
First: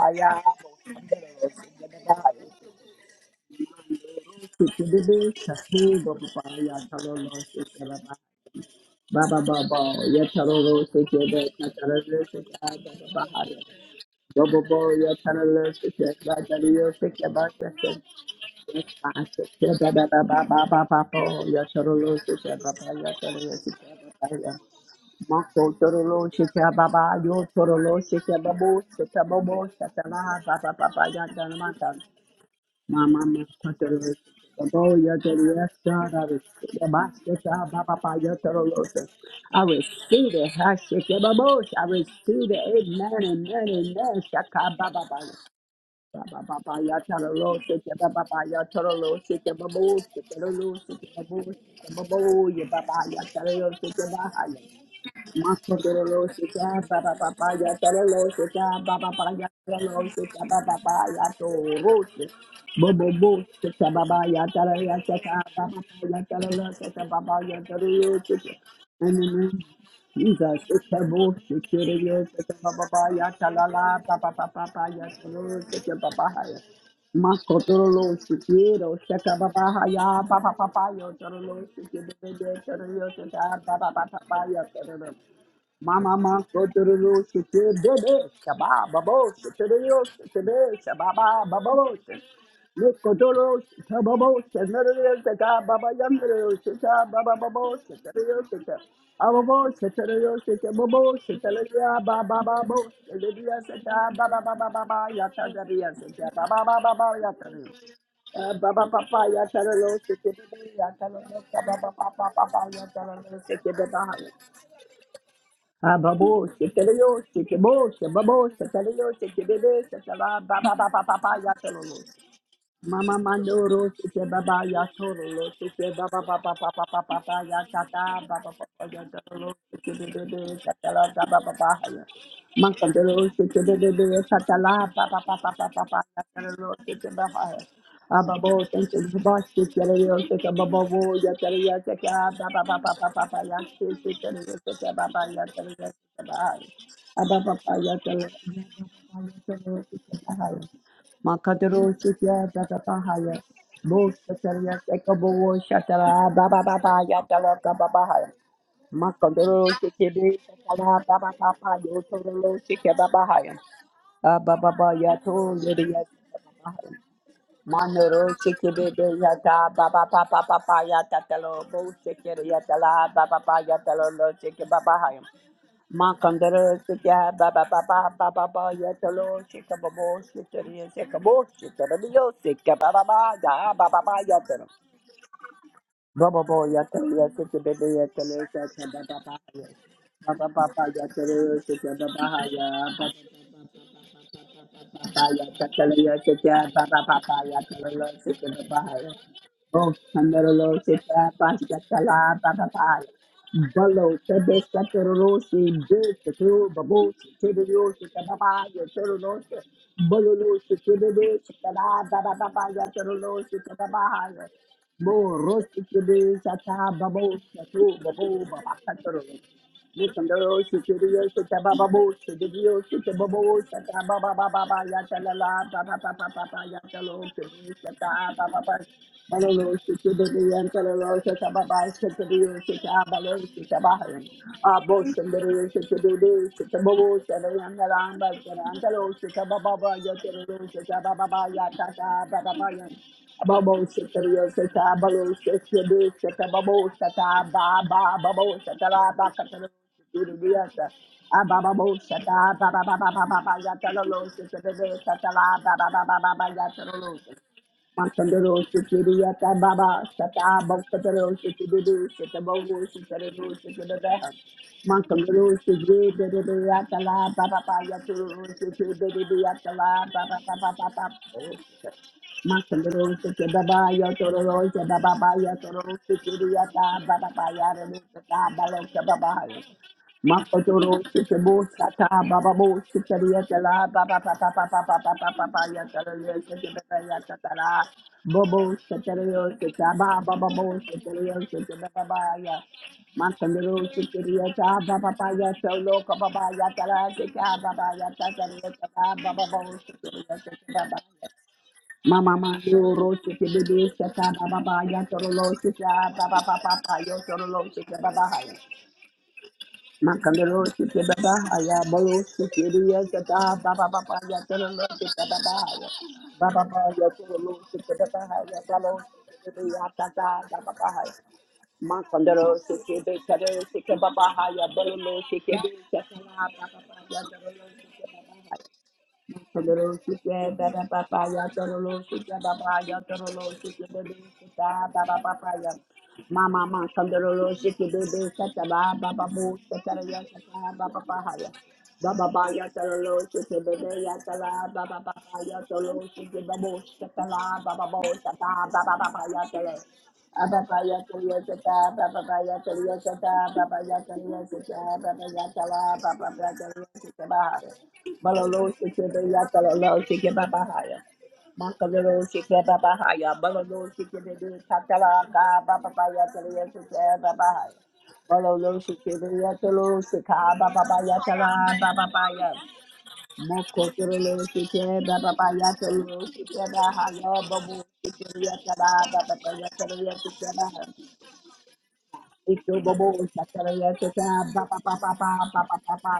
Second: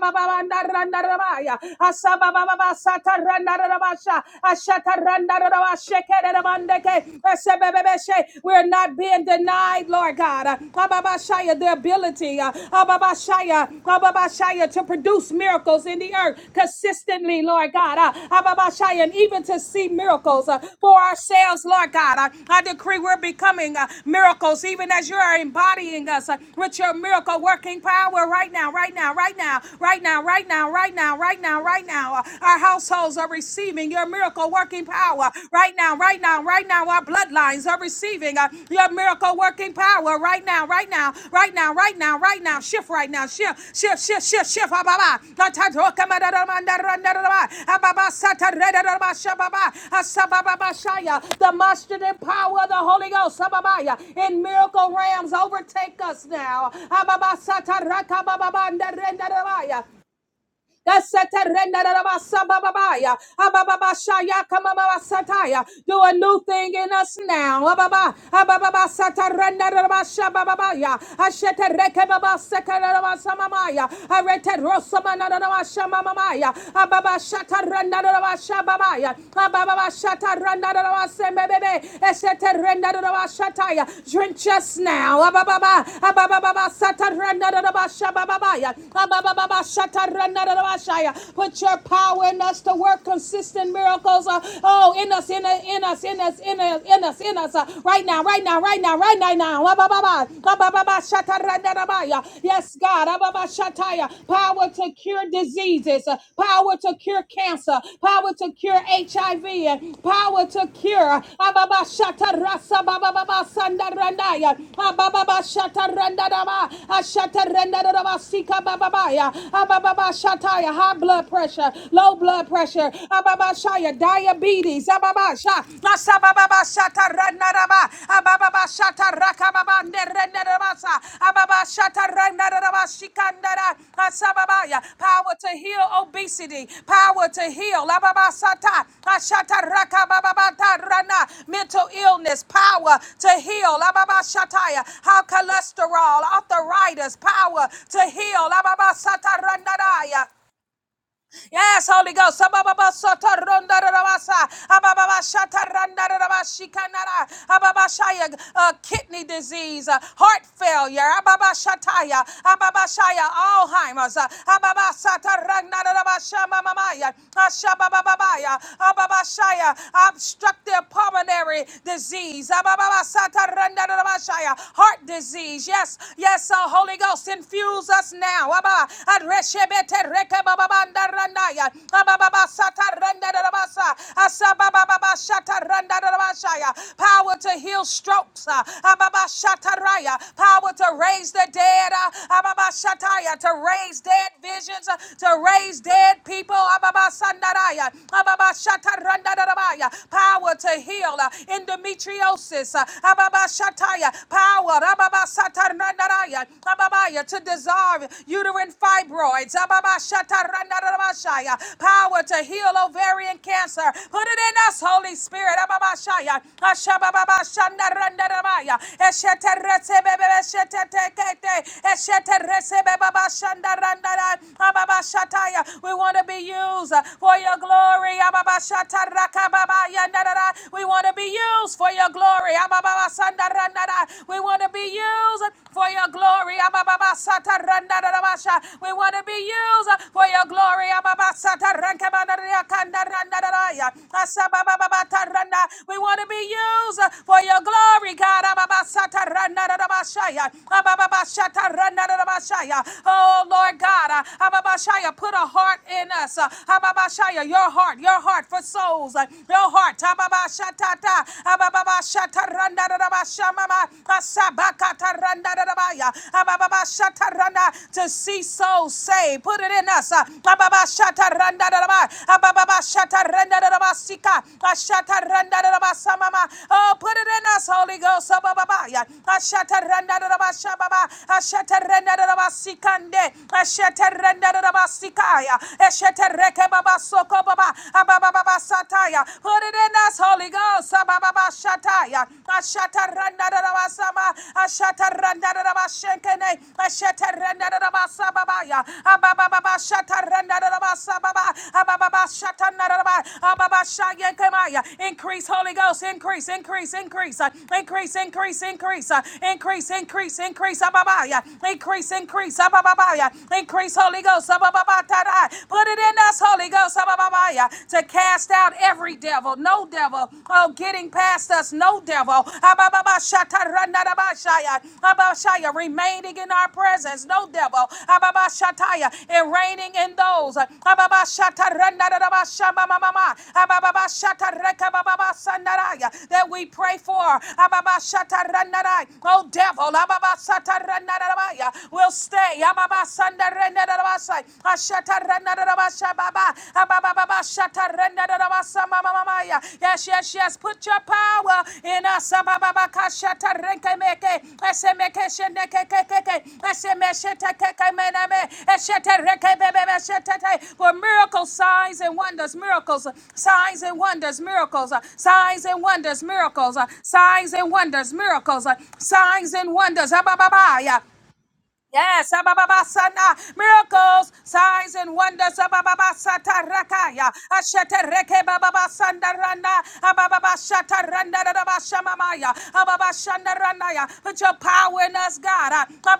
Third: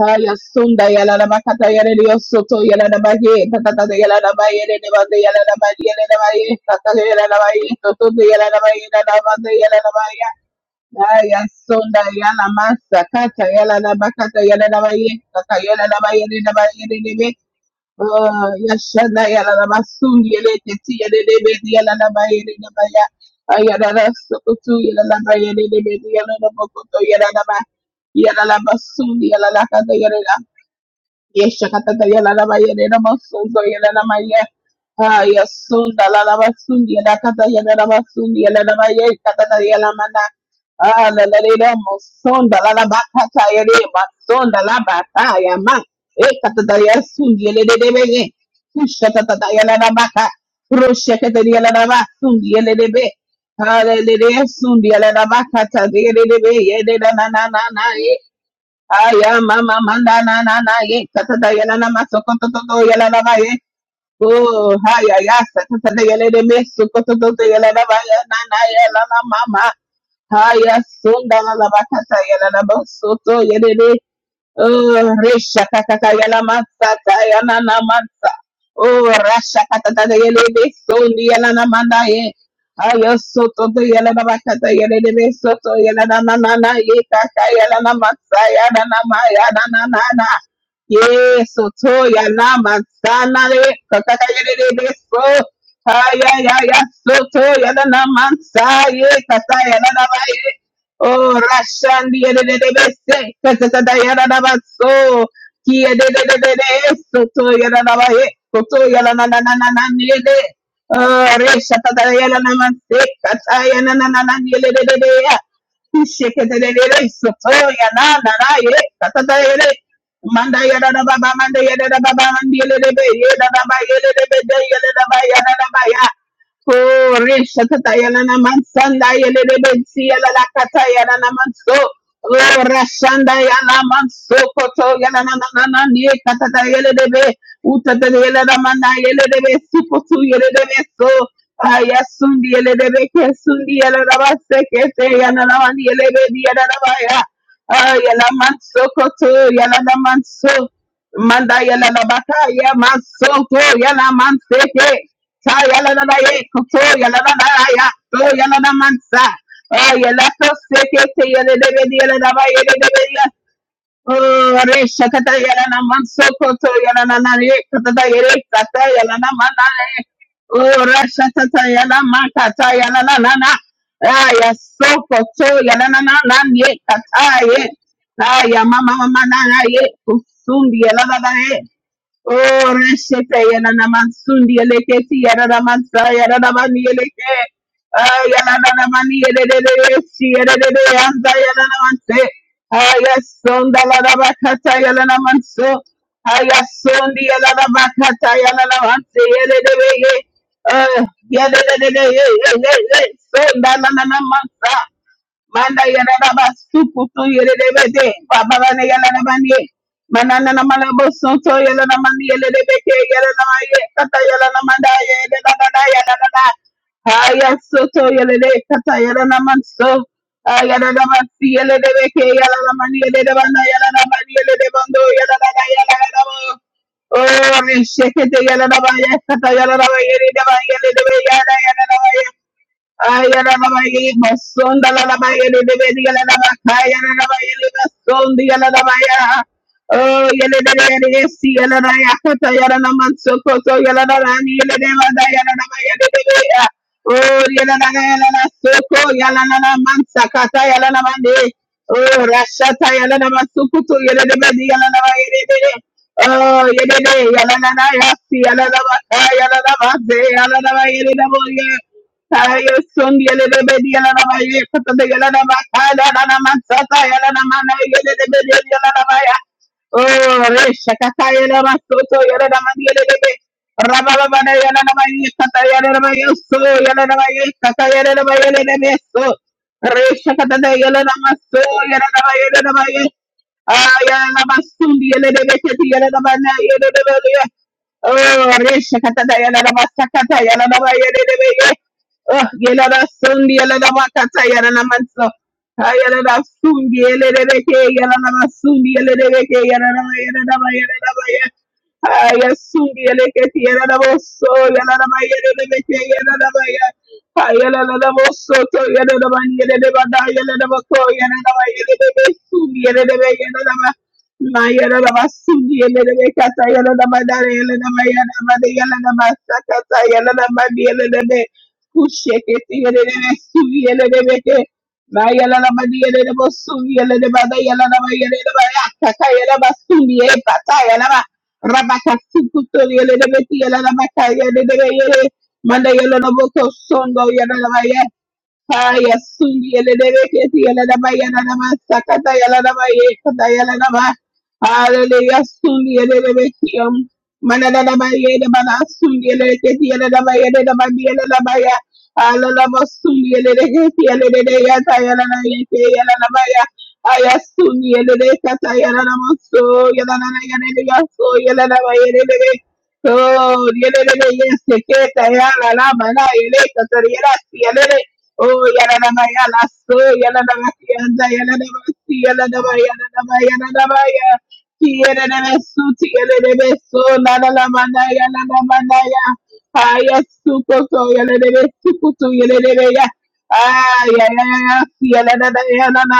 [SPEAKER 2] haya sunda, yalalamakata, yaleliosoto, yalalamaye, tatatata, yalalamaye, yalelemande, yalalamandi, yalelamaye, tatata, yalalamaye, tototo,
[SPEAKER 1] We're
[SPEAKER 2] yalalamaye,
[SPEAKER 1] not being
[SPEAKER 2] yalalamande,
[SPEAKER 1] denied,
[SPEAKER 3] Baba,
[SPEAKER 1] Lord
[SPEAKER 2] yalalamaya,
[SPEAKER 1] God, uh,
[SPEAKER 3] Yatarolo, Sikya, Yatarolo,
[SPEAKER 2] haya
[SPEAKER 1] Ababashaya, the
[SPEAKER 2] sunda,
[SPEAKER 3] Sikya,
[SPEAKER 1] ability
[SPEAKER 3] Baba
[SPEAKER 1] uh,
[SPEAKER 2] yalamasa, kata,
[SPEAKER 1] Ababashaya,
[SPEAKER 3] Baba,
[SPEAKER 2] yalalamakata,
[SPEAKER 3] Bobo,
[SPEAKER 1] Ababashaya, to
[SPEAKER 2] yalelamaye,
[SPEAKER 1] produce
[SPEAKER 2] tata,
[SPEAKER 3] Yatarolo,
[SPEAKER 1] miracles in
[SPEAKER 3] Sikya,
[SPEAKER 1] the
[SPEAKER 2] yalamaye,
[SPEAKER 1] earth
[SPEAKER 2] yalelamaye,
[SPEAKER 3] Yatarolo,
[SPEAKER 2] yalelebe,
[SPEAKER 1] consistently, Lord God.
[SPEAKER 3] Sikya,
[SPEAKER 1] uh,
[SPEAKER 2] Oh,
[SPEAKER 3] I receive
[SPEAKER 1] Ababashaya,
[SPEAKER 3] it. I
[SPEAKER 1] And
[SPEAKER 2] yashanda
[SPEAKER 3] receive
[SPEAKER 1] even
[SPEAKER 2] yala
[SPEAKER 1] to
[SPEAKER 3] it.
[SPEAKER 2] la
[SPEAKER 1] see
[SPEAKER 3] I
[SPEAKER 2] basundi
[SPEAKER 1] miracles
[SPEAKER 2] yele
[SPEAKER 1] uh,
[SPEAKER 2] keti
[SPEAKER 1] for
[SPEAKER 2] yele
[SPEAKER 1] ourselves, Lord
[SPEAKER 2] yala la
[SPEAKER 1] God.
[SPEAKER 2] ba
[SPEAKER 1] Uh,
[SPEAKER 3] receive
[SPEAKER 1] I decree we're
[SPEAKER 3] it.
[SPEAKER 1] becoming uh,
[SPEAKER 2] Ayala
[SPEAKER 1] miracles
[SPEAKER 2] sokotu
[SPEAKER 1] even
[SPEAKER 2] yala
[SPEAKER 1] as you
[SPEAKER 2] la ba
[SPEAKER 1] are embodying us
[SPEAKER 2] yala
[SPEAKER 1] uh,
[SPEAKER 2] la
[SPEAKER 1] with your
[SPEAKER 2] bokoto yala
[SPEAKER 1] miracle
[SPEAKER 2] la
[SPEAKER 1] working power
[SPEAKER 2] Yala
[SPEAKER 1] right
[SPEAKER 2] la
[SPEAKER 1] right now, right
[SPEAKER 2] yala
[SPEAKER 1] now,
[SPEAKER 2] la
[SPEAKER 1] right
[SPEAKER 2] yala
[SPEAKER 1] now, right now, right now, right now, right now, right
[SPEAKER 2] Yeshakatata
[SPEAKER 1] now, now. Our
[SPEAKER 2] yalalabaya
[SPEAKER 1] households are
[SPEAKER 3] Amen.
[SPEAKER 2] nerabasunzo
[SPEAKER 1] receiving your
[SPEAKER 2] yalalamaya.
[SPEAKER 1] miracle working
[SPEAKER 2] Ah,
[SPEAKER 1] power right now,
[SPEAKER 2] yasunda
[SPEAKER 1] right now, right now.
[SPEAKER 2] lalabasundi
[SPEAKER 1] Our
[SPEAKER 2] yalakata
[SPEAKER 1] bloodlines are receiving
[SPEAKER 2] yalalabasundi
[SPEAKER 1] uh, your
[SPEAKER 2] yalalabaya
[SPEAKER 1] miracle
[SPEAKER 2] katata
[SPEAKER 1] working power
[SPEAKER 2] mana.
[SPEAKER 1] right now, right
[SPEAKER 2] Ah,
[SPEAKER 1] now,
[SPEAKER 2] la la
[SPEAKER 1] right now,
[SPEAKER 2] la
[SPEAKER 1] right now, right
[SPEAKER 2] masunda
[SPEAKER 1] now.
[SPEAKER 2] la la
[SPEAKER 1] Shift right now,
[SPEAKER 2] lalabakata
[SPEAKER 1] shift,
[SPEAKER 2] yale
[SPEAKER 1] shift, shift, shift,
[SPEAKER 2] masunda
[SPEAKER 1] shift.
[SPEAKER 2] la
[SPEAKER 3] Amen.
[SPEAKER 1] Ah, bah, bah.
[SPEAKER 3] Amen.
[SPEAKER 2] labata
[SPEAKER 1] La ta-
[SPEAKER 2] yama.
[SPEAKER 1] oh, come on, da-
[SPEAKER 2] Eh,
[SPEAKER 1] da- da-
[SPEAKER 2] la
[SPEAKER 3] Baba
[SPEAKER 1] da- da-
[SPEAKER 3] ya
[SPEAKER 1] da- da-
[SPEAKER 2] yasundi
[SPEAKER 1] da-
[SPEAKER 3] tarolo
[SPEAKER 1] Ah, bah,
[SPEAKER 3] seke
[SPEAKER 1] bah,
[SPEAKER 2] yaledebeye.
[SPEAKER 1] sa-
[SPEAKER 3] baba
[SPEAKER 1] ta- re-
[SPEAKER 3] ya
[SPEAKER 1] da- da- da- ba-
[SPEAKER 3] tarolo
[SPEAKER 1] sha-
[SPEAKER 2] Kushatatata
[SPEAKER 1] bah,
[SPEAKER 3] seke
[SPEAKER 1] bah.
[SPEAKER 3] babo
[SPEAKER 1] Ah,
[SPEAKER 3] seke
[SPEAKER 1] sa-
[SPEAKER 2] yalalabaka.
[SPEAKER 1] bah, bah,
[SPEAKER 3] tarolo
[SPEAKER 1] bah, sha-
[SPEAKER 3] seke
[SPEAKER 1] ya.
[SPEAKER 3] babo
[SPEAKER 2] Roshakata
[SPEAKER 1] The
[SPEAKER 2] la la
[SPEAKER 3] seke
[SPEAKER 1] mustard
[SPEAKER 2] la
[SPEAKER 1] and
[SPEAKER 3] babo
[SPEAKER 1] power
[SPEAKER 3] ya
[SPEAKER 1] of the
[SPEAKER 3] baba
[SPEAKER 1] Holy
[SPEAKER 3] ya
[SPEAKER 1] Ghost ah, bah,
[SPEAKER 3] tarolo
[SPEAKER 1] bah, ya.
[SPEAKER 3] seke
[SPEAKER 1] in
[SPEAKER 3] baba
[SPEAKER 2] sundi
[SPEAKER 1] miracle realms
[SPEAKER 3] Master
[SPEAKER 2] yalalabakata
[SPEAKER 1] overtake us
[SPEAKER 2] yaledebe
[SPEAKER 1] now.
[SPEAKER 3] Delosita,
[SPEAKER 1] Ah,
[SPEAKER 3] Papa
[SPEAKER 1] bah, bah, sa-
[SPEAKER 3] Papaya,
[SPEAKER 1] ta-
[SPEAKER 2] yedananana.
[SPEAKER 1] ra- ka- bah, bah, bah,
[SPEAKER 3] Telosita,
[SPEAKER 1] da-
[SPEAKER 3] Papa
[SPEAKER 1] re- da-
[SPEAKER 2] Aya
[SPEAKER 1] da-
[SPEAKER 3] Paya,
[SPEAKER 1] ba-
[SPEAKER 2] mama
[SPEAKER 1] ya.
[SPEAKER 2] manda na
[SPEAKER 3] Telosita,
[SPEAKER 2] na na
[SPEAKER 3] Papa
[SPEAKER 2] ye
[SPEAKER 3] Paya,
[SPEAKER 1] Gasete
[SPEAKER 2] katata yala
[SPEAKER 1] renda
[SPEAKER 2] na
[SPEAKER 1] da da ba
[SPEAKER 3] Torosita,
[SPEAKER 1] sa
[SPEAKER 2] masokoto
[SPEAKER 1] ba
[SPEAKER 2] toto yala
[SPEAKER 3] Bobo
[SPEAKER 1] ya.
[SPEAKER 2] na ba ye
[SPEAKER 1] Ababa
[SPEAKER 3] Bosita, Baba
[SPEAKER 1] shaya
[SPEAKER 2] oh
[SPEAKER 1] kamama
[SPEAKER 3] Yatalaya,
[SPEAKER 2] haya ya
[SPEAKER 1] sataya.
[SPEAKER 3] Papa
[SPEAKER 1] Do
[SPEAKER 2] satata
[SPEAKER 1] a
[SPEAKER 3] Paya,
[SPEAKER 2] yala de
[SPEAKER 1] new
[SPEAKER 2] me
[SPEAKER 1] thing in
[SPEAKER 3] Telosita,
[SPEAKER 2] sokoto
[SPEAKER 1] us
[SPEAKER 3] Papa
[SPEAKER 2] toto
[SPEAKER 1] now.
[SPEAKER 2] yala na ba
[SPEAKER 1] Ababa
[SPEAKER 2] ya na
[SPEAKER 3] Yatalosita,
[SPEAKER 2] na
[SPEAKER 1] ababa
[SPEAKER 2] yala
[SPEAKER 3] and
[SPEAKER 2] na
[SPEAKER 1] sata
[SPEAKER 3] then
[SPEAKER 2] mama
[SPEAKER 1] renda da da ba sha ba ba
[SPEAKER 3] Jesus,
[SPEAKER 1] ba
[SPEAKER 2] haya
[SPEAKER 3] it's
[SPEAKER 1] ya.
[SPEAKER 3] a book,
[SPEAKER 2] sunda la la
[SPEAKER 1] Ashete
[SPEAKER 3] it's a
[SPEAKER 1] reke
[SPEAKER 2] bakata
[SPEAKER 1] ba
[SPEAKER 3] radio,
[SPEAKER 1] ba
[SPEAKER 2] yala
[SPEAKER 3] it's a
[SPEAKER 2] na ba
[SPEAKER 1] seka
[SPEAKER 3] Papa
[SPEAKER 1] da da ba sa
[SPEAKER 3] Paya,
[SPEAKER 2] soto yele
[SPEAKER 3] Talala, Papa
[SPEAKER 1] Arete
[SPEAKER 3] Papa
[SPEAKER 1] rosa
[SPEAKER 3] Paya,
[SPEAKER 1] ma
[SPEAKER 2] Oh,
[SPEAKER 1] na
[SPEAKER 2] resha kata
[SPEAKER 3] Telosita,
[SPEAKER 2] kaya
[SPEAKER 3] Papa
[SPEAKER 2] la
[SPEAKER 3] Paya.
[SPEAKER 2] mansa
[SPEAKER 1] Ababa
[SPEAKER 2] kaya
[SPEAKER 3] Master
[SPEAKER 2] na
[SPEAKER 1] shata
[SPEAKER 2] na
[SPEAKER 1] renda da da
[SPEAKER 2] mansa.
[SPEAKER 3] Delosita,
[SPEAKER 2] Oh,
[SPEAKER 3] Shaka
[SPEAKER 2] rasha
[SPEAKER 3] Papa
[SPEAKER 1] Ababa
[SPEAKER 2] kata kata
[SPEAKER 3] Haya,
[SPEAKER 1] shata
[SPEAKER 2] yele
[SPEAKER 3] Papa
[SPEAKER 2] be
[SPEAKER 1] renda da da ba
[SPEAKER 3] Papaya,
[SPEAKER 2] sondi na manda
[SPEAKER 3] Telosita,
[SPEAKER 2] ye.
[SPEAKER 3] Papa
[SPEAKER 1] renda da da
[SPEAKER 3] Paya,
[SPEAKER 2] Ayo
[SPEAKER 3] Telosita,
[SPEAKER 2] soto de
[SPEAKER 3] Papa
[SPEAKER 2] yala
[SPEAKER 3] Papa
[SPEAKER 2] baba
[SPEAKER 1] Drench us
[SPEAKER 2] yele de
[SPEAKER 3] Paya,
[SPEAKER 1] now.
[SPEAKER 2] be
[SPEAKER 1] Ababa
[SPEAKER 2] soto yala
[SPEAKER 3] Mama
[SPEAKER 2] na na
[SPEAKER 3] ma
[SPEAKER 2] na
[SPEAKER 1] ababa
[SPEAKER 2] na ye
[SPEAKER 1] sata
[SPEAKER 3] kotororo
[SPEAKER 2] kaka
[SPEAKER 1] renda
[SPEAKER 3] shete
[SPEAKER 1] da da
[SPEAKER 2] na
[SPEAKER 3] bebe
[SPEAKER 2] mansa ya na
[SPEAKER 3] shaba
[SPEAKER 2] na
[SPEAKER 3] babo
[SPEAKER 2] ma ya
[SPEAKER 1] Ababa
[SPEAKER 2] na na na
[SPEAKER 3] shetororo
[SPEAKER 1] shata
[SPEAKER 2] na.
[SPEAKER 1] renda da
[SPEAKER 3] shete shaba
[SPEAKER 2] Ye
[SPEAKER 3] ba
[SPEAKER 1] Put your
[SPEAKER 3] babo
[SPEAKER 2] soto
[SPEAKER 3] shete
[SPEAKER 1] power in
[SPEAKER 2] yala
[SPEAKER 1] us to
[SPEAKER 3] le
[SPEAKER 1] work
[SPEAKER 2] mansa na
[SPEAKER 3] kotoro
[SPEAKER 2] le
[SPEAKER 1] consistent
[SPEAKER 3] shaba
[SPEAKER 2] kaka
[SPEAKER 1] miracles.
[SPEAKER 3] babo
[SPEAKER 1] uh,
[SPEAKER 2] yele de be
[SPEAKER 1] Oh, in
[SPEAKER 3] shetororo
[SPEAKER 2] so.
[SPEAKER 1] us, in us,
[SPEAKER 3] shete
[SPEAKER 1] in
[SPEAKER 3] baba
[SPEAKER 1] us, in
[SPEAKER 2] Aya
[SPEAKER 1] us,
[SPEAKER 3] yamoro
[SPEAKER 2] ya
[SPEAKER 1] in
[SPEAKER 2] ya
[SPEAKER 1] us,
[SPEAKER 3] shete
[SPEAKER 1] in us,
[SPEAKER 3] baba
[SPEAKER 1] in
[SPEAKER 2] soto
[SPEAKER 1] us. uh,
[SPEAKER 3] babo
[SPEAKER 2] yala
[SPEAKER 1] Right
[SPEAKER 2] na
[SPEAKER 1] now,
[SPEAKER 3] shetororo
[SPEAKER 1] right now,
[SPEAKER 2] mansa
[SPEAKER 3] shete
[SPEAKER 1] right now,
[SPEAKER 2] ye
[SPEAKER 1] right now,
[SPEAKER 2] kata
[SPEAKER 1] now.
[SPEAKER 3] ababo
[SPEAKER 1] Ba, ba,
[SPEAKER 2] yala
[SPEAKER 1] ba, ba.
[SPEAKER 3] shetororo
[SPEAKER 1] Ba,
[SPEAKER 3] shete
[SPEAKER 1] ba, ba, ba,
[SPEAKER 3] babo
[SPEAKER 2] Oh,
[SPEAKER 1] shata, ra, da, da, ba,
[SPEAKER 3] shetororo
[SPEAKER 1] ya.
[SPEAKER 2] Rashandi,
[SPEAKER 3] ba ba ba
[SPEAKER 1] Yes,
[SPEAKER 3] bo
[SPEAKER 1] God. Ba, ba,
[SPEAKER 2] Edebese,
[SPEAKER 1] ba,
[SPEAKER 3] shetororo
[SPEAKER 2] Katakata
[SPEAKER 1] shata,
[SPEAKER 3] shete ba ba ba ba
[SPEAKER 1] Power
[SPEAKER 3] ba
[SPEAKER 1] to
[SPEAKER 3] ba
[SPEAKER 1] cure
[SPEAKER 2] Yarabaso,
[SPEAKER 3] yata
[SPEAKER 2] Kia
[SPEAKER 3] shetororo
[SPEAKER 1] diseases.
[SPEAKER 2] de
[SPEAKER 1] uh,
[SPEAKER 2] de
[SPEAKER 3] shete
[SPEAKER 2] de
[SPEAKER 3] ba
[SPEAKER 2] de
[SPEAKER 3] ba ba
[SPEAKER 1] Power
[SPEAKER 2] de,
[SPEAKER 3] ba
[SPEAKER 1] to
[SPEAKER 3] ba
[SPEAKER 1] cure
[SPEAKER 3] yata
[SPEAKER 2] Soto
[SPEAKER 1] cancer.
[SPEAKER 2] Yarabaye,
[SPEAKER 1] Power to cure
[SPEAKER 2] Soto
[SPEAKER 3] Baba Papa
[SPEAKER 1] HIV. uh,
[SPEAKER 3] Yatalolo
[SPEAKER 2] Yaranananananele,
[SPEAKER 1] Power to
[SPEAKER 3] Sikibidi
[SPEAKER 1] cure.
[SPEAKER 2] Oh,
[SPEAKER 3] Yatalolo
[SPEAKER 1] Ba, ba, ba,
[SPEAKER 3] Baba
[SPEAKER 2] Reshatata
[SPEAKER 3] Papa
[SPEAKER 1] shata, ra,
[SPEAKER 3] Papa
[SPEAKER 1] sa, ba,
[SPEAKER 2] Yaranamase,
[SPEAKER 1] ba, ba,
[SPEAKER 3] Yatalolo
[SPEAKER 1] ba, sanda, ra,
[SPEAKER 3] Sikibidi
[SPEAKER 1] da, ya.
[SPEAKER 2] Katayananananele de
[SPEAKER 1] Ba,
[SPEAKER 2] de
[SPEAKER 1] ba, ba,
[SPEAKER 2] de,
[SPEAKER 1] ba, shata,
[SPEAKER 3] Ah,
[SPEAKER 1] ra, da, da,
[SPEAKER 3] babo,
[SPEAKER 1] ba. Ah,
[SPEAKER 2] Ishikadere,
[SPEAKER 3] shikeleyo,
[SPEAKER 1] shata,
[SPEAKER 2] Soto
[SPEAKER 1] ra, da,
[SPEAKER 3] shikebo,
[SPEAKER 1] da, da, ba,
[SPEAKER 3] shababo,
[SPEAKER 1] sika, ba,
[SPEAKER 2] Yananaye,
[SPEAKER 1] ba, ba,
[SPEAKER 3] shakaleyo,
[SPEAKER 1] ya. Ah,
[SPEAKER 2] Katatayere,
[SPEAKER 1] ba,
[SPEAKER 3] shikebebe,
[SPEAKER 1] ba, ba,
[SPEAKER 3] shakala,
[SPEAKER 1] shata,
[SPEAKER 2] Manda
[SPEAKER 3] ba
[SPEAKER 1] Shaya,
[SPEAKER 3] ba ba
[SPEAKER 1] high
[SPEAKER 3] ba ba
[SPEAKER 1] blood
[SPEAKER 3] ba,
[SPEAKER 2] Yarababa, Manda
[SPEAKER 1] pressure,
[SPEAKER 3] ya
[SPEAKER 2] Yarababa,
[SPEAKER 1] low blood
[SPEAKER 2] Mandele
[SPEAKER 1] pressure,
[SPEAKER 2] de
[SPEAKER 3] Mama
[SPEAKER 2] Be,
[SPEAKER 1] Ababa
[SPEAKER 2] Yarababa,
[SPEAKER 3] Mandoro,
[SPEAKER 1] Shaya,
[SPEAKER 2] Yele
[SPEAKER 3] Sike
[SPEAKER 2] de
[SPEAKER 3] Baba
[SPEAKER 1] diabetes,
[SPEAKER 2] Be,
[SPEAKER 1] Ababa
[SPEAKER 3] Yatoro,
[SPEAKER 1] Shaya,
[SPEAKER 3] Sike
[SPEAKER 2] Yarababa,
[SPEAKER 3] Baba Baba
[SPEAKER 1] Masababa
[SPEAKER 3] Papa
[SPEAKER 1] Shata
[SPEAKER 2] Oh,
[SPEAKER 3] Papa
[SPEAKER 2] resha
[SPEAKER 1] Ranaraba,
[SPEAKER 2] tataya na
[SPEAKER 3] Yatata, Baba
[SPEAKER 2] naman
[SPEAKER 1] Ababa
[SPEAKER 3] Papa
[SPEAKER 1] Shata
[SPEAKER 2] sanda yele
[SPEAKER 3] Yatoro,
[SPEAKER 1] Rakababa
[SPEAKER 3] Sike
[SPEAKER 2] rebensi yala la
[SPEAKER 3] Bebe,
[SPEAKER 1] Nerenarabasa,
[SPEAKER 2] kataya
[SPEAKER 3] Satala,
[SPEAKER 2] na
[SPEAKER 3] Baba
[SPEAKER 2] naman
[SPEAKER 1] Ababa
[SPEAKER 2] so.
[SPEAKER 3] Papa Haya.
[SPEAKER 1] Shata
[SPEAKER 2] Oh,
[SPEAKER 1] Ranaraba
[SPEAKER 3] Mankandoro,
[SPEAKER 2] rashanda
[SPEAKER 3] Sike
[SPEAKER 1] Shikandara,
[SPEAKER 2] yala man
[SPEAKER 3] Bebe,
[SPEAKER 2] so
[SPEAKER 1] Asababaya,
[SPEAKER 3] Satala,
[SPEAKER 2] koto
[SPEAKER 3] Baba
[SPEAKER 2] yala
[SPEAKER 1] power
[SPEAKER 2] na na
[SPEAKER 1] to
[SPEAKER 3] Papa
[SPEAKER 2] na
[SPEAKER 1] heal
[SPEAKER 2] na
[SPEAKER 3] Papa
[SPEAKER 2] ni e
[SPEAKER 1] obesity,
[SPEAKER 2] katata
[SPEAKER 3] Yatoro,
[SPEAKER 2] yele
[SPEAKER 3] Sike
[SPEAKER 1] power
[SPEAKER 2] rebe.
[SPEAKER 1] to
[SPEAKER 3] Baba Haya.
[SPEAKER 1] heal,
[SPEAKER 2] Utata
[SPEAKER 1] Ababa
[SPEAKER 3] Baba
[SPEAKER 2] yele na
[SPEAKER 3] Bo,
[SPEAKER 1] Sata,
[SPEAKER 2] mana
[SPEAKER 3] thank you,
[SPEAKER 2] yele
[SPEAKER 3] Baba,
[SPEAKER 2] rebe
[SPEAKER 1] Ashata
[SPEAKER 3] Sike
[SPEAKER 2] si
[SPEAKER 3] Leo,
[SPEAKER 2] koto
[SPEAKER 3] Sike
[SPEAKER 2] yele
[SPEAKER 1] Rakababa
[SPEAKER 3] Baba
[SPEAKER 2] rebe so.
[SPEAKER 3] Bo,
[SPEAKER 1] Rana,
[SPEAKER 3] Yatari
[SPEAKER 1] mental
[SPEAKER 2] Aya
[SPEAKER 3] Yataka,
[SPEAKER 1] illness,
[SPEAKER 2] sundi yele
[SPEAKER 3] Baba
[SPEAKER 1] power
[SPEAKER 2] rebe
[SPEAKER 3] Papa
[SPEAKER 1] to
[SPEAKER 2] ke
[SPEAKER 3] Papa
[SPEAKER 1] heal,
[SPEAKER 2] sundi
[SPEAKER 3] Yatoro,
[SPEAKER 2] yala
[SPEAKER 1] Ababa
[SPEAKER 2] raba se
[SPEAKER 1] Shataya,
[SPEAKER 2] ke
[SPEAKER 3] Sike
[SPEAKER 2] se
[SPEAKER 1] high
[SPEAKER 3] Baba
[SPEAKER 2] yana na
[SPEAKER 3] Yatoro,
[SPEAKER 2] mani yele
[SPEAKER 1] cholesterol,
[SPEAKER 2] rebe
[SPEAKER 3] Sike
[SPEAKER 2] di yala raba
[SPEAKER 1] arthritis,
[SPEAKER 2] ya.
[SPEAKER 3] Baba
[SPEAKER 1] power to
[SPEAKER 2] Aya la
[SPEAKER 3] Haya.
[SPEAKER 1] heal,
[SPEAKER 2] man so
[SPEAKER 1] Ababa Sata
[SPEAKER 2] koto yala na man
[SPEAKER 1] Ranaraya.
[SPEAKER 2] so. Manda yala
[SPEAKER 1] Yes,
[SPEAKER 3] Makadoro
[SPEAKER 2] la
[SPEAKER 1] Holy Ghost.
[SPEAKER 2] bakaya
[SPEAKER 1] Ababa
[SPEAKER 2] man
[SPEAKER 1] soto
[SPEAKER 2] so to
[SPEAKER 1] ronda rabasa.
[SPEAKER 3] Bosataria
[SPEAKER 2] seke.
[SPEAKER 1] Ababa
[SPEAKER 2] Ta
[SPEAKER 3] Tekabowo
[SPEAKER 1] shata
[SPEAKER 2] yala la
[SPEAKER 1] randa
[SPEAKER 2] la
[SPEAKER 3] Shatara
[SPEAKER 2] ye,
[SPEAKER 3] Baba
[SPEAKER 2] koto
[SPEAKER 3] Baba
[SPEAKER 2] yala la la
[SPEAKER 1] rabashikanara.
[SPEAKER 3] Yatara
[SPEAKER 2] la ya,
[SPEAKER 1] Ababa
[SPEAKER 2] to
[SPEAKER 1] shaya
[SPEAKER 3] Kababahaya
[SPEAKER 2] yala la
[SPEAKER 1] uh,
[SPEAKER 2] mansa.
[SPEAKER 1] kidney
[SPEAKER 3] Makadoro
[SPEAKER 1] disease,
[SPEAKER 2] Oh,
[SPEAKER 1] uh,
[SPEAKER 2] yala
[SPEAKER 3] Sikebe
[SPEAKER 1] heart
[SPEAKER 2] to seke
[SPEAKER 3] Shatara
[SPEAKER 1] failure.
[SPEAKER 2] te
[SPEAKER 3] Baba
[SPEAKER 2] yala
[SPEAKER 1] Ababa
[SPEAKER 2] de
[SPEAKER 3] Papa
[SPEAKER 2] be di yala
[SPEAKER 1] shataya.
[SPEAKER 2] la ba
[SPEAKER 3] Yotoro
[SPEAKER 2] yala
[SPEAKER 1] Ababa
[SPEAKER 2] de be ya.
[SPEAKER 1] shaya
[SPEAKER 3] Sikababahaya
[SPEAKER 1] Alzheimer's. uh,
[SPEAKER 2] Oh, re
[SPEAKER 3] Ababa
[SPEAKER 1] Ababa
[SPEAKER 2] shakata
[SPEAKER 1] sata
[SPEAKER 3] Yato
[SPEAKER 2] yala
[SPEAKER 1] randa
[SPEAKER 2] na
[SPEAKER 3] Lidia
[SPEAKER 2] manso koto
[SPEAKER 3] Kababahaya
[SPEAKER 2] yala
[SPEAKER 1] rabashamamaya.
[SPEAKER 2] la la ye, kata ta yere
[SPEAKER 3] Manoro
[SPEAKER 1] Ashabababaya.
[SPEAKER 2] kata
[SPEAKER 3] Sikebe
[SPEAKER 2] yala
[SPEAKER 1] Ababa
[SPEAKER 2] na mana
[SPEAKER 3] Yata
[SPEAKER 1] shaya
[SPEAKER 2] ye.
[SPEAKER 3] Baba Papa Papa
[SPEAKER 2] Oh,
[SPEAKER 1] obstructive
[SPEAKER 2] re shakata
[SPEAKER 3] Yatatalo
[SPEAKER 1] pulmonary
[SPEAKER 2] yala ma
[SPEAKER 3] Bosikiri
[SPEAKER 1] disease.
[SPEAKER 2] kata
[SPEAKER 1] Ababa
[SPEAKER 2] yala
[SPEAKER 3] Yatala
[SPEAKER 2] la la
[SPEAKER 3] Baba
[SPEAKER 2] la.
[SPEAKER 1] sata
[SPEAKER 3] baba
[SPEAKER 1] randa
[SPEAKER 2] Ah,
[SPEAKER 3] Yatalo
[SPEAKER 2] ya
[SPEAKER 1] rabashaya.
[SPEAKER 2] so
[SPEAKER 1] Heart
[SPEAKER 3] Sikababahaya
[SPEAKER 2] koto
[SPEAKER 1] disease.
[SPEAKER 2] yala
[SPEAKER 1] Yes,
[SPEAKER 2] na na na
[SPEAKER 1] yes, uh,
[SPEAKER 2] ye,
[SPEAKER 3] Makandara
[SPEAKER 1] Holy
[SPEAKER 2] kata
[SPEAKER 1] Ghost
[SPEAKER 3] Sitya Baba
[SPEAKER 2] ye.
[SPEAKER 1] infuse
[SPEAKER 3] Baba
[SPEAKER 1] us
[SPEAKER 3] Baba
[SPEAKER 2] Ah,
[SPEAKER 1] now.
[SPEAKER 2] ya
[SPEAKER 3] Baba
[SPEAKER 1] Abba,
[SPEAKER 2] mama mama na
[SPEAKER 3] Yatalo
[SPEAKER 2] na
[SPEAKER 3] Shika
[SPEAKER 2] ye,
[SPEAKER 1] Areshebete
[SPEAKER 3] Babo Shika
[SPEAKER 2] kusumbi yala
[SPEAKER 1] rekebababanda
[SPEAKER 2] la
[SPEAKER 3] Shika
[SPEAKER 2] la
[SPEAKER 3] Bo
[SPEAKER 2] ye.
[SPEAKER 1] randaya.
[SPEAKER 3] Shika Badio
[SPEAKER 1] Abababa
[SPEAKER 2] Oh,
[SPEAKER 3] Shika
[SPEAKER 1] sata
[SPEAKER 3] Baba
[SPEAKER 1] randa
[SPEAKER 3] Baba
[SPEAKER 2] reshete yana
[SPEAKER 3] Baba
[SPEAKER 1] rabasa.
[SPEAKER 3] Baba
[SPEAKER 2] namansundi
[SPEAKER 3] Yatalo
[SPEAKER 1] Asabababa
[SPEAKER 2] eleketi yana
[SPEAKER 1] shata randa
[SPEAKER 2] namansa yana
[SPEAKER 3] Baba Bo
[SPEAKER 2] namani
[SPEAKER 1] rabashaya.
[SPEAKER 3] Yatalo
[SPEAKER 2] eleke.
[SPEAKER 1] Power to
[SPEAKER 3] Shika
[SPEAKER 1] heal
[SPEAKER 3] Baby
[SPEAKER 2] Ah,
[SPEAKER 1] strokes.
[SPEAKER 3] Yatalo
[SPEAKER 2] yana
[SPEAKER 1] uh,
[SPEAKER 3] Shika
[SPEAKER 2] namani
[SPEAKER 1] Ababa
[SPEAKER 3] Baba Baba
[SPEAKER 1] shataraya.
[SPEAKER 2] eleleleshi
[SPEAKER 3] Baba
[SPEAKER 1] Power
[SPEAKER 2] elelele
[SPEAKER 3] Baba
[SPEAKER 1] to raise
[SPEAKER 2] anza
[SPEAKER 1] the
[SPEAKER 3] Yatalo
[SPEAKER 2] yana
[SPEAKER 1] dead.
[SPEAKER 3] Shika
[SPEAKER 2] namanse.
[SPEAKER 1] uh,
[SPEAKER 3] Baba
[SPEAKER 1] Ababa
[SPEAKER 2] Ah,
[SPEAKER 3] Baba
[SPEAKER 1] shataya.
[SPEAKER 2] yes,
[SPEAKER 1] To
[SPEAKER 2] sonda la
[SPEAKER 1] raise dead
[SPEAKER 2] nabakata
[SPEAKER 1] visions. uh,
[SPEAKER 2] yana
[SPEAKER 1] To
[SPEAKER 2] namanso.
[SPEAKER 1] raise dead
[SPEAKER 2] Ah,
[SPEAKER 1] people.
[SPEAKER 2] yes,
[SPEAKER 1] Ababa
[SPEAKER 2] sondi yana
[SPEAKER 1] sandaraya.
[SPEAKER 2] nabakata
[SPEAKER 1] Ababa
[SPEAKER 2] yana namanse
[SPEAKER 1] shataranda
[SPEAKER 2] elelele
[SPEAKER 1] rabaya.
[SPEAKER 2] ye.
[SPEAKER 1] Power to
[SPEAKER 2] Ah,
[SPEAKER 1] heal uh,
[SPEAKER 2] yana elelele ye ye ye
[SPEAKER 1] endometriosis. uh,
[SPEAKER 2] ye.
[SPEAKER 1] Ababa
[SPEAKER 2] Sonda la
[SPEAKER 1] shataya.
[SPEAKER 2] nanamansa.
[SPEAKER 1] Power. Ababa
[SPEAKER 2] Manda yana
[SPEAKER 1] sataranda
[SPEAKER 2] raba suku tu
[SPEAKER 1] Ababaya, to
[SPEAKER 2] yele de
[SPEAKER 1] dissolve
[SPEAKER 2] bete. Baba
[SPEAKER 1] uterine
[SPEAKER 2] bana yana raba
[SPEAKER 1] fibroids.
[SPEAKER 2] niye. Mana na na mala boso to yele na
[SPEAKER 1] Power
[SPEAKER 2] mani
[SPEAKER 1] to
[SPEAKER 2] yele de
[SPEAKER 1] heal
[SPEAKER 2] bete yele
[SPEAKER 1] ovarian
[SPEAKER 2] na ye
[SPEAKER 1] cancer.
[SPEAKER 2] kata
[SPEAKER 1] Put it
[SPEAKER 2] yele
[SPEAKER 1] in
[SPEAKER 2] na
[SPEAKER 1] us,
[SPEAKER 2] manda
[SPEAKER 1] Holy
[SPEAKER 3] Bo
[SPEAKER 2] yele da
[SPEAKER 1] Spirit.
[SPEAKER 2] da
[SPEAKER 3] rosti
[SPEAKER 2] da yele da
[SPEAKER 3] kebe
[SPEAKER 2] da.
[SPEAKER 3] sata babo
[SPEAKER 2] Haya
[SPEAKER 3] sato
[SPEAKER 2] soto yele
[SPEAKER 3] babo
[SPEAKER 2] de
[SPEAKER 3] baba
[SPEAKER 2] kata yele
[SPEAKER 3] katoro
[SPEAKER 2] na manso.
[SPEAKER 3] Nikandoro
[SPEAKER 2] Haya da da
[SPEAKER 3] Shikiriyo
[SPEAKER 2] masi yele de
[SPEAKER 3] Shikababo
[SPEAKER 2] bete yele na
[SPEAKER 3] Shikiriyo
[SPEAKER 2] mani yele de
[SPEAKER 3] Shikababo
[SPEAKER 2] bana yele na
[SPEAKER 3] Shaka
[SPEAKER 2] mani
[SPEAKER 3] Baba Baba
[SPEAKER 2] yele de
[SPEAKER 3] Baba
[SPEAKER 2] bando yele da da
[SPEAKER 3] Yatalala
[SPEAKER 2] yele
[SPEAKER 1] We
[SPEAKER 3] Baba
[SPEAKER 2] da
[SPEAKER 1] want
[SPEAKER 2] da
[SPEAKER 1] to
[SPEAKER 3] Baba
[SPEAKER 2] bo.
[SPEAKER 1] be
[SPEAKER 3] Baba
[SPEAKER 1] used uh,
[SPEAKER 3] Yatalo
[SPEAKER 1] for your
[SPEAKER 2] Oh,
[SPEAKER 3] Shikiriyo
[SPEAKER 2] me
[SPEAKER 1] glory.
[SPEAKER 3] Shaka
[SPEAKER 2] shekete
[SPEAKER 3] Baba
[SPEAKER 2] yele
[SPEAKER 3] Baba
[SPEAKER 2] da ba yele kata
[SPEAKER 3] Balolo
[SPEAKER 2] yele da ba yele de
[SPEAKER 3] Shikiriyo
[SPEAKER 2] ba
[SPEAKER 1] We
[SPEAKER 2] yele de
[SPEAKER 1] want to
[SPEAKER 2] be
[SPEAKER 3] Yatalalo
[SPEAKER 1] be
[SPEAKER 3] Shaka
[SPEAKER 2] yele
[SPEAKER 3] Baba
[SPEAKER 1] used
[SPEAKER 2] yele da
[SPEAKER 1] for
[SPEAKER 2] ba
[SPEAKER 1] your
[SPEAKER 2] ye.
[SPEAKER 3] Shikiriyo
[SPEAKER 1] glory.
[SPEAKER 3] Shaka Balo Shikabahayan
[SPEAKER 1] We want to be
[SPEAKER 3] Abo
[SPEAKER 1] used
[SPEAKER 3] Shikiriyo
[SPEAKER 1] for your
[SPEAKER 3] Shikiriyo
[SPEAKER 1] glory.
[SPEAKER 3] Shikababo Shaka Yangalamba Shaka
[SPEAKER 1] We want to be
[SPEAKER 3] Shika Baba
[SPEAKER 1] used
[SPEAKER 3] Baba
[SPEAKER 1] for your
[SPEAKER 3] Yatalo
[SPEAKER 1] glory.
[SPEAKER 3] Shaka Baba Baba Yataka Baba Baba Baboshata, Baloshata,
[SPEAKER 1] We want to be
[SPEAKER 3] Dushata,
[SPEAKER 1] used for
[SPEAKER 3] Baboshata,
[SPEAKER 1] your glory,
[SPEAKER 3] Baba,
[SPEAKER 1] God.
[SPEAKER 3] Baboshata, Baba, Kataloshata, Ababoshata, Baba, Baba,
[SPEAKER 1] Oh,
[SPEAKER 3] Baba,
[SPEAKER 1] Lord God.
[SPEAKER 3] Yataloshata,
[SPEAKER 1] put a
[SPEAKER 3] Baba,
[SPEAKER 1] heart in
[SPEAKER 3] Baba,
[SPEAKER 1] us.
[SPEAKER 3] Baba, Yatalosa,
[SPEAKER 1] your heart, your heart for
[SPEAKER 3] Makandoro
[SPEAKER 1] souls,
[SPEAKER 3] Sikiri Yata
[SPEAKER 1] your heart.
[SPEAKER 3] Baba Sata Bokataro
[SPEAKER 1] Ababa
[SPEAKER 2] Oh,
[SPEAKER 3] Sikidu
[SPEAKER 2] Tayo
[SPEAKER 3] Sitabogu
[SPEAKER 1] shataranda raba
[SPEAKER 2] sundi ele
[SPEAKER 3] Sitadu
[SPEAKER 2] de
[SPEAKER 1] shamama.
[SPEAKER 2] bedi ele na
[SPEAKER 3] Sikidadaha
[SPEAKER 2] ba kata
[SPEAKER 1] Asabaka
[SPEAKER 2] de ele na
[SPEAKER 1] taranda
[SPEAKER 2] ba
[SPEAKER 3] Makandoro
[SPEAKER 2] kala
[SPEAKER 1] rabaya.
[SPEAKER 3] Sikiri
[SPEAKER 2] na na
[SPEAKER 3] Bidu
[SPEAKER 2] man
[SPEAKER 1] Ababa
[SPEAKER 2] sata
[SPEAKER 3] Yata
[SPEAKER 2] ele
[SPEAKER 3] La
[SPEAKER 2] na
[SPEAKER 3] Baba
[SPEAKER 2] man
[SPEAKER 1] shataranda
[SPEAKER 2] na
[SPEAKER 1] to
[SPEAKER 3] Yatu
[SPEAKER 2] de
[SPEAKER 1] see
[SPEAKER 2] bedi ele
[SPEAKER 3] Sikiri
[SPEAKER 1] souls
[SPEAKER 2] na ba ya.
[SPEAKER 3] Bidu
[SPEAKER 1] saved. Put it
[SPEAKER 3] Yata
[SPEAKER 1] in
[SPEAKER 3] La
[SPEAKER 1] us.
[SPEAKER 3] Baba
[SPEAKER 2] Oh, re
[SPEAKER 3] Baba
[SPEAKER 1] Ababa
[SPEAKER 2] shaka ka
[SPEAKER 3] Baba
[SPEAKER 2] ele
[SPEAKER 1] shataranda
[SPEAKER 2] ba
[SPEAKER 1] raba.
[SPEAKER 2] soto ele na man
[SPEAKER 1] Ababa
[SPEAKER 2] ele
[SPEAKER 3] Makandoro
[SPEAKER 2] de be.
[SPEAKER 3] Sikiri
[SPEAKER 1] shataranda
[SPEAKER 3] Baba
[SPEAKER 1] raba
[SPEAKER 2] Raba ba ba na ele
[SPEAKER 3] Yatoro
[SPEAKER 2] na ba ye
[SPEAKER 3] Baba
[SPEAKER 1] Ashataranda
[SPEAKER 2] kata
[SPEAKER 3] Yatoro
[SPEAKER 2] ele
[SPEAKER 1] raba
[SPEAKER 2] na ba ye
[SPEAKER 3] Sikiri
[SPEAKER 2] so ele
[SPEAKER 1] Oh,
[SPEAKER 2] na
[SPEAKER 3] Yata
[SPEAKER 1] put
[SPEAKER 2] ba
[SPEAKER 1] it
[SPEAKER 2] ye
[SPEAKER 3] Baba
[SPEAKER 1] in us,
[SPEAKER 2] kata
[SPEAKER 1] Holy
[SPEAKER 3] Yatoro
[SPEAKER 2] ele na
[SPEAKER 1] Ghost.
[SPEAKER 2] ba
[SPEAKER 3] Sata
[SPEAKER 2] ele de
[SPEAKER 1] Ababa
[SPEAKER 2] be
[SPEAKER 3] Baloka
[SPEAKER 2] so.
[SPEAKER 3] Baba
[SPEAKER 2] Re
[SPEAKER 1] Ashataranda
[SPEAKER 2] shaka
[SPEAKER 1] raba
[SPEAKER 2] de ele
[SPEAKER 3] Makotoro
[SPEAKER 2] na ma so
[SPEAKER 3] Sitabo Sata
[SPEAKER 2] na
[SPEAKER 1] Ashataranda
[SPEAKER 2] ba
[SPEAKER 1] raba
[SPEAKER 3] Baba
[SPEAKER 2] ele na
[SPEAKER 3] Bo
[SPEAKER 2] ba
[SPEAKER 3] Sitaria Tala
[SPEAKER 2] Ah, ele
[SPEAKER 3] Baba
[SPEAKER 2] na
[SPEAKER 3] Papa
[SPEAKER 1] Ashataranda
[SPEAKER 2] ba
[SPEAKER 3] Papa
[SPEAKER 1] raba
[SPEAKER 2] sundi
[SPEAKER 3] Papa
[SPEAKER 2] de be
[SPEAKER 1] sikaya.
[SPEAKER 3] Papa
[SPEAKER 2] keti ele na ba
[SPEAKER 3] Yatala
[SPEAKER 2] na de
[SPEAKER 1] baba
[SPEAKER 2] be
[SPEAKER 3] Sitabella
[SPEAKER 1] soko
[SPEAKER 2] eh.
[SPEAKER 1] baba.
[SPEAKER 3] Yatatala
[SPEAKER 2] Oh,
[SPEAKER 1] Ababa
[SPEAKER 2] re
[SPEAKER 3] Bobo
[SPEAKER 2] shaka ta
[SPEAKER 1] Sataya.
[SPEAKER 2] de ele
[SPEAKER 3] Sitario
[SPEAKER 1] Put
[SPEAKER 2] na
[SPEAKER 1] it
[SPEAKER 2] ba
[SPEAKER 1] in us,
[SPEAKER 3] Sitaba
[SPEAKER 2] sakata
[SPEAKER 3] Baba
[SPEAKER 1] Holy
[SPEAKER 2] na
[SPEAKER 3] Bo
[SPEAKER 2] ba
[SPEAKER 1] Ghost.
[SPEAKER 2] ele de
[SPEAKER 3] Sitario
[SPEAKER 1] Sabababa
[SPEAKER 2] be eh.
[SPEAKER 1] Shataya.
[SPEAKER 2] Oh,
[SPEAKER 3] Sitabaya
[SPEAKER 2] yelada
[SPEAKER 1] Ashata
[SPEAKER 2] sundi
[SPEAKER 3] Makandoro
[SPEAKER 2] yelada
[SPEAKER 1] Randarabasama.
[SPEAKER 2] makata
[SPEAKER 3] Sitaria
[SPEAKER 2] yela
[SPEAKER 3] Ta
[SPEAKER 2] na
[SPEAKER 1] Ashata
[SPEAKER 3] Baba
[SPEAKER 2] manso.
[SPEAKER 3] Paya
[SPEAKER 2] Ah,
[SPEAKER 3] Solo
[SPEAKER 2] yelada
[SPEAKER 3] Baba
[SPEAKER 1] Randarabashenkene.
[SPEAKER 2] sundi
[SPEAKER 3] Yatala
[SPEAKER 1] Ashata
[SPEAKER 2] yelada
[SPEAKER 3] Sita
[SPEAKER 2] beke
[SPEAKER 3] Baba
[SPEAKER 2] yelada
[SPEAKER 3] Yatala
[SPEAKER 1] Randarabasababaya.
[SPEAKER 2] masundi
[SPEAKER 3] Sita
[SPEAKER 2] yelada
[SPEAKER 3] Baba
[SPEAKER 2] beke
[SPEAKER 1] Abababa
[SPEAKER 3] Bo
[SPEAKER 2] yelada ma
[SPEAKER 1] Shata
[SPEAKER 3] Sitaria
[SPEAKER 2] yelada ma
[SPEAKER 3] Sitabaya
[SPEAKER 2] yelada ma
[SPEAKER 1] Randarabasababa.
[SPEAKER 2] yelada.
[SPEAKER 1] Abababa
[SPEAKER 2] Ah,
[SPEAKER 3] Mama
[SPEAKER 2] yela
[SPEAKER 1] Shata
[SPEAKER 3] Mando
[SPEAKER 2] sundi, yasundi
[SPEAKER 1] Naraba.
[SPEAKER 3] Rosi
[SPEAKER 2] yeleke ti
[SPEAKER 1] Ababa
[SPEAKER 3] Baby
[SPEAKER 2] yelada
[SPEAKER 3] Sata
[SPEAKER 2] boso
[SPEAKER 3] Baba
[SPEAKER 1] Shayankemaya.
[SPEAKER 2] yelada ma
[SPEAKER 1] Increase,
[SPEAKER 3] Yatolo
[SPEAKER 2] yelada
[SPEAKER 1] Holy
[SPEAKER 2] beke
[SPEAKER 1] Ghost.
[SPEAKER 3] Sita Baba
[SPEAKER 2] yelada
[SPEAKER 1] Increase,
[SPEAKER 2] ma
[SPEAKER 1] increase,
[SPEAKER 3] Papa
[SPEAKER 1] increase.
[SPEAKER 2] yelada. Ah,
[SPEAKER 1] Uh,
[SPEAKER 3] Yotolo Sita
[SPEAKER 2] yelada
[SPEAKER 1] Increase,
[SPEAKER 3] Baba
[SPEAKER 2] boso
[SPEAKER 1] increase,
[SPEAKER 2] to
[SPEAKER 1] increase. Uh,
[SPEAKER 2] yelada ma yelada
[SPEAKER 1] Increase,
[SPEAKER 2] ma da
[SPEAKER 1] increase,
[SPEAKER 3] Makandoro
[SPEAKER 2] yelada ma
[SPEAKER 1] increase.
[SPEAKER 2] ko
[SPEAKER 3] shike baba
[SPEAKER 1] Ababaya.
[SPEAKER 2] yelada ma
[SPEAKER 3] haya
[SPEAKER 2] yelada
[SPEAKER 1] Increase,
[SPEAKER 3] bolo
[SPEAKER 2] be
[SPEAKER 1] increase.
[SPEAKER 3] shike
[SPEAKER 2] sundi
[SPEAKER 3] riya
[SPEAKER 2] yelada be
[SPEAKER 1] Ababaya.
[SPEAKER 3] kata
[SPEAKER 2] yelada
[SPEAKER 3] baba
[SPEAKER 2] ma.
[SPEAKER 1] Increase,
[SPEAKER 3] baba
[SPEAKER 1] Holy
[SPEAKER 3] ya
[SPEAKER 1] Ghost.
[SPEAKER 2] Ma
[SPEAKER 3] tolo lo
[SPEAKER 1] Abababa
[SPEAKER 2] yelada ma
[SPEAKER 3] shike
[SPEAKER 1] Tara.
[SPEAKER 3] baba
[SPEAKER 2] sundi
[SPEAKER 1] Put
[SPEAKER 3] haya
[SPEAKER 1] it in
[SPEAKER 2] yelada be
[SPEAKER 1] Send us,
[SPEAKER 3] baba
[SPEAKER 2] kata
[SPEAKER 1] Holy Ghost,
[SPEAKER 3] baba
[SPEAKER 2] yelada
[SPEAKER 3] ya
[SPEAKER 2] ma da
[SPEAKER 3] tolo lo
[SPEAKER 2] yelada
[SPEAKER 3] shike
[SPEAKER 2] ma
[SPEAKER 1] to
[SPEAKER 3] baba
[SPEAKER 2] yelada
[SPEAKER 1] cast
[SPEAKER 2] ma
[SPEAKER 3] haya
[SPEAKER 2] de
[SPEAKER 1] out
[SPEAKER 3] bolo
[SPEAKER 2] yelada
[SPEAKER 1] every
[SPEAKER 2] ma
[SPEAKER 1] devil,
[SPEAKER 3] shike
[SPEAKER 1] no
[SPEAKER 3] riya
[SPEAKER 2] sakata
[SPEAKER 3] kata
[SPEAKER 1] devil,
[SPEAKER 2] yelada ma
[SPEAKER 3] baba
[SPEAKER 1] oh,
[SPEAKER 3] baba
[SPEAKER 2] yela de
[SPEAKER 1] getting
[SPEAKER 3] haya
[SPEAKER 2] yelada be.
[SPEAKER 1] past us, no devil,
[SPEAKER 2] Kusheke
[SPEAKER 3] Makandoro shike
[SPEAKER 2] tigerere
[SPEAKER 3] be kado shike baba
[SPEAKER 2] ma
[SPEAKER 3] haya bolo lo
[SPEAKER 2] Mayala
[SPEAKER 3] shike be
[SPEAKER 2] la
[SPEAKER 3] kata
[SPEAKER 2] madiyere de
[SPEAKER 1] remaining in
[SPEAKER 3] baba
[SPEAKER 1] our
[SPEAKER 3] baba
[SPEAKER 2] bosuviyele
[SPEAKER 3] ya
[SPEAKER 1] presence,
[SPEAKER 2] de
[SPEAKER 1] no
[SPEAKER 3] tolo lo
[SPEAKER 2] badayala
[SPEAKER 1] devil,
[SPEAKER 2] la
[SPEAKER 3] shike baba
[SPEAKER 2] mayere de
[SPEAKER 3] haya
[SPEAKER 2] bayaka
[SPEAKER 1] and
[SPEAKER 2] kayala
[SPEAKER 3] Mama,
[SPEAKER 1] reigning in
[SPEAKER 2] basuviye
[SPEAKER 1] those,
[SPEAKER 2] pataya yala ba rabaka sukutoriyele de betiyala la makayele de bayere yala la
[SPEAKER 1] that
[SPEAKER 2] boko
[SPEAKER 1] we
[SPEAKER 3] mama,
[SPEAKER 1] pray for,
[SPEAKER 2] sondo
[SPEAKER 3] sandalo,
[SPEAKER 2] yala la ba
[SPEAKER 3] shiki,
[SPEAKER 2] ya
[SPEAKER 3] baby, sata, ba,
[SPEAKER 2] Haya
[SPEAKER 3] ba, ba,
[SPEAKER 1] oh,
[SPEAKER 3] boo,
[SPEAKER 2] sundi
[SPEAKER 1] devil,
[SPEAKER 3] sata, ya,
[SPEAKER 2] elelebeketi
[SPEAKER 3] sata, ba, ba,
[SPEAKER 2] eleleba
[SPEAKER 3] ba, ha, ya.
[SPEAKER 2] yeleleba
[SPEAKER 1] will
[SPEAKER 3] Ba,
[SPEAKER 2] sakata
[SPEAKER 3] ba, ba,
[SPEAKER 1] stay,
[SPEAKER 3] ya,
[SPEAKER 2] yeleleba
[SPEAKER 3] sata, lo,
[SPEAKER 2] yekata
[SPEAKER 3] shiki,
[SPEAKER 1] renda da
[SPEAKER 2] yeleleba.
[SPEAKER 3] baby,
[SPEAKER 1] da
[SPEAKER 3] ya, sata,
[SPEAKER 1] basai.
[SPEAKER 3] la, ba, ba, ba,
[SPEAKER 1] Ashata
[SPEAKER 3] ba,
[SPEAKER 2] Hallelujah
[SPEAKER 1] renda
[SPEAKER 3] ya,
[SPEAKER 1] da da
[SPEAKER 3] sata,
[SPEAKER 2] sundi
[SPEAKER 3] lo,
[SPEAKER 1] basha
[SPEAKER 3] shiki,
[SPEAKER 1] baba.
[SPEAKER 3] ba, boo,
[SPEAKER 2] elelebekiyom.
[SPEAKER 1] Ababa
[SPEAKER 3] sata,
[SPEAKER 1] baba
[SPEAKER 3] la, ba, ba,
[SPEAKER 1] shata
[SPEAKER 2] Maneleleba
[SPEAKER 3] boo,
[SPEAKER 1] renda da
[SPEAKER 3] sata,
[SPEAKER 1] da
[SPEAKER 2] yeleleba la
[SPEAKER 3] ba,
[SPEAKER 1] basa
[SPEAKER 3] ba, ba,
[SPEAKER 1] mama
[SPEAKER 3] ba,
[SPEAKER 2] sundi
[SPEAKER 1] mama
[SPEAKER 3] ya,
[SPEAKER 1] ya.
[SPEAKER 3] sata,
[SPEAKER 2] eleleketi
[SPEAKER 3] la.
[SPEAKER 1] Yes,
[SPEAKER 3] Baba
[SPEAKER 2] yeleleba
[SPEAKER 1] yes, yes.
[SPEAKER 2] yeleleba
[SPEAKER 1] Put your
[SPEAKER 2] yeleleba
[SPEAKER 1] power
[SPEAKER 2] ya.
[SPEAKER 1] in us. Ababa
[SPEAKER 2] Hallelujah
[SPEAKER 1] baka
[SPEAKER 2] sundi
[SPEAKER 1] shata renke
[SPEAKER 2] eleleketi elelebe
[SPEAKER 1] meke.
[SPEAKER 2] yata
[SPEAKER 1] Esemeke
[SPEAKER 2] yeleleba
[SPEAKER 1] shende
[SPEAKER 2] yete
[SPEAKER 1] ke ke ke
[SPEAKER 2] yeleleba
[SPEAKER 1] ke.
[SPEAKER 2] ya.
[SPEAKER 1] Eseme
[SPEAKER 2] Haya
[SPEAKER 1] shete ke
[SPEAKER 2] sundi
[SPEAKER 1] ke mene me.
[SPEAKER 2] elelekata
[SPEAKER 1] Eshete
[SPEAKER 2] yeleleba
[SPEAKER 1] reke
[SPEAKER 2] so
[SPEAKER 1] bebe be shete
[SPEAKER 2] yeleleba
[SPEAKER 1] te. For
[SPEAKER 2] yeleleba so
[SPEAKER 1] miracles,
[SPEAKER 2] yeleleba
[SPEAKER 1] signs and
[SPEAKER 2] yelelebe.
[SPEAKER 1] wonders, miracles,
[SPEAKER 2] So
[SPEAKER 1] signs and
[SPEAKER 2] yelelebe
[SPEAKER 1] wonders, miracles,
[SPEAKER 2] yeseketa
[SPEAKER 1] signs
[SPEAKER 2] yeleleba
[SPEAKER 1] and wonders,
[SPEAKER 2] la
[SPEAKER 1] miracles,
[SPEAKER 2] yelekata
[SPEAKER 1] signs
[SPEAKER 2] yeleleba
[SPEAKER 1] and
[SPEAKER 2] yelele.
[SPEAKER 1] wonders,
[SPEAKER 2] Oh,
[SPEAKER 1] miracles,
[SPEAKER 2] yananamaya
[SPEAKER 1] signs and
[SPEAKER 2] lasso,
[SPEAKER 1] wonders. Ababa baya.
[SPEAKER 2] yananamayanda, yananamasi,
[SPEAKER 1] Yes,
[SPEAKER 2] yananamaya, yananamaya,
[SPEAKER 1] abababasana,
[SPEAKER 3] Mama
[SPEAKER 2] yananamaya.
[SPEAKER 1] miracles, signs and wonders,
[SPEAKER 2] Tiyananamesu, tiyananemesu,
[SPEAKER 1] abababasatarakaya,
[SPEAKER 2] nananamana,
[SPEAKER 1] ashetereke
[SPEAKER 2] yananamanaya.
[SPEAKER 1] bababasandaranda,
[SPEAKER 2] Haya sukoto,
[SPEAKER 1] abababashataranda,
[SPEAKER 2] yananemesu, kutu,
[SPEAKER 1] dadabashamamaya,
[SPEAKER 2] yananemeya. Ah,
[SPEAKER 1] ababashandarandaya. Put your
[SPEAKER 2] yananaya,
[SPEAKER 1] power in us,
[SPEAKER 2] yananana,
[SPEAKER 1] God.
[SPEAKER 2] yanana.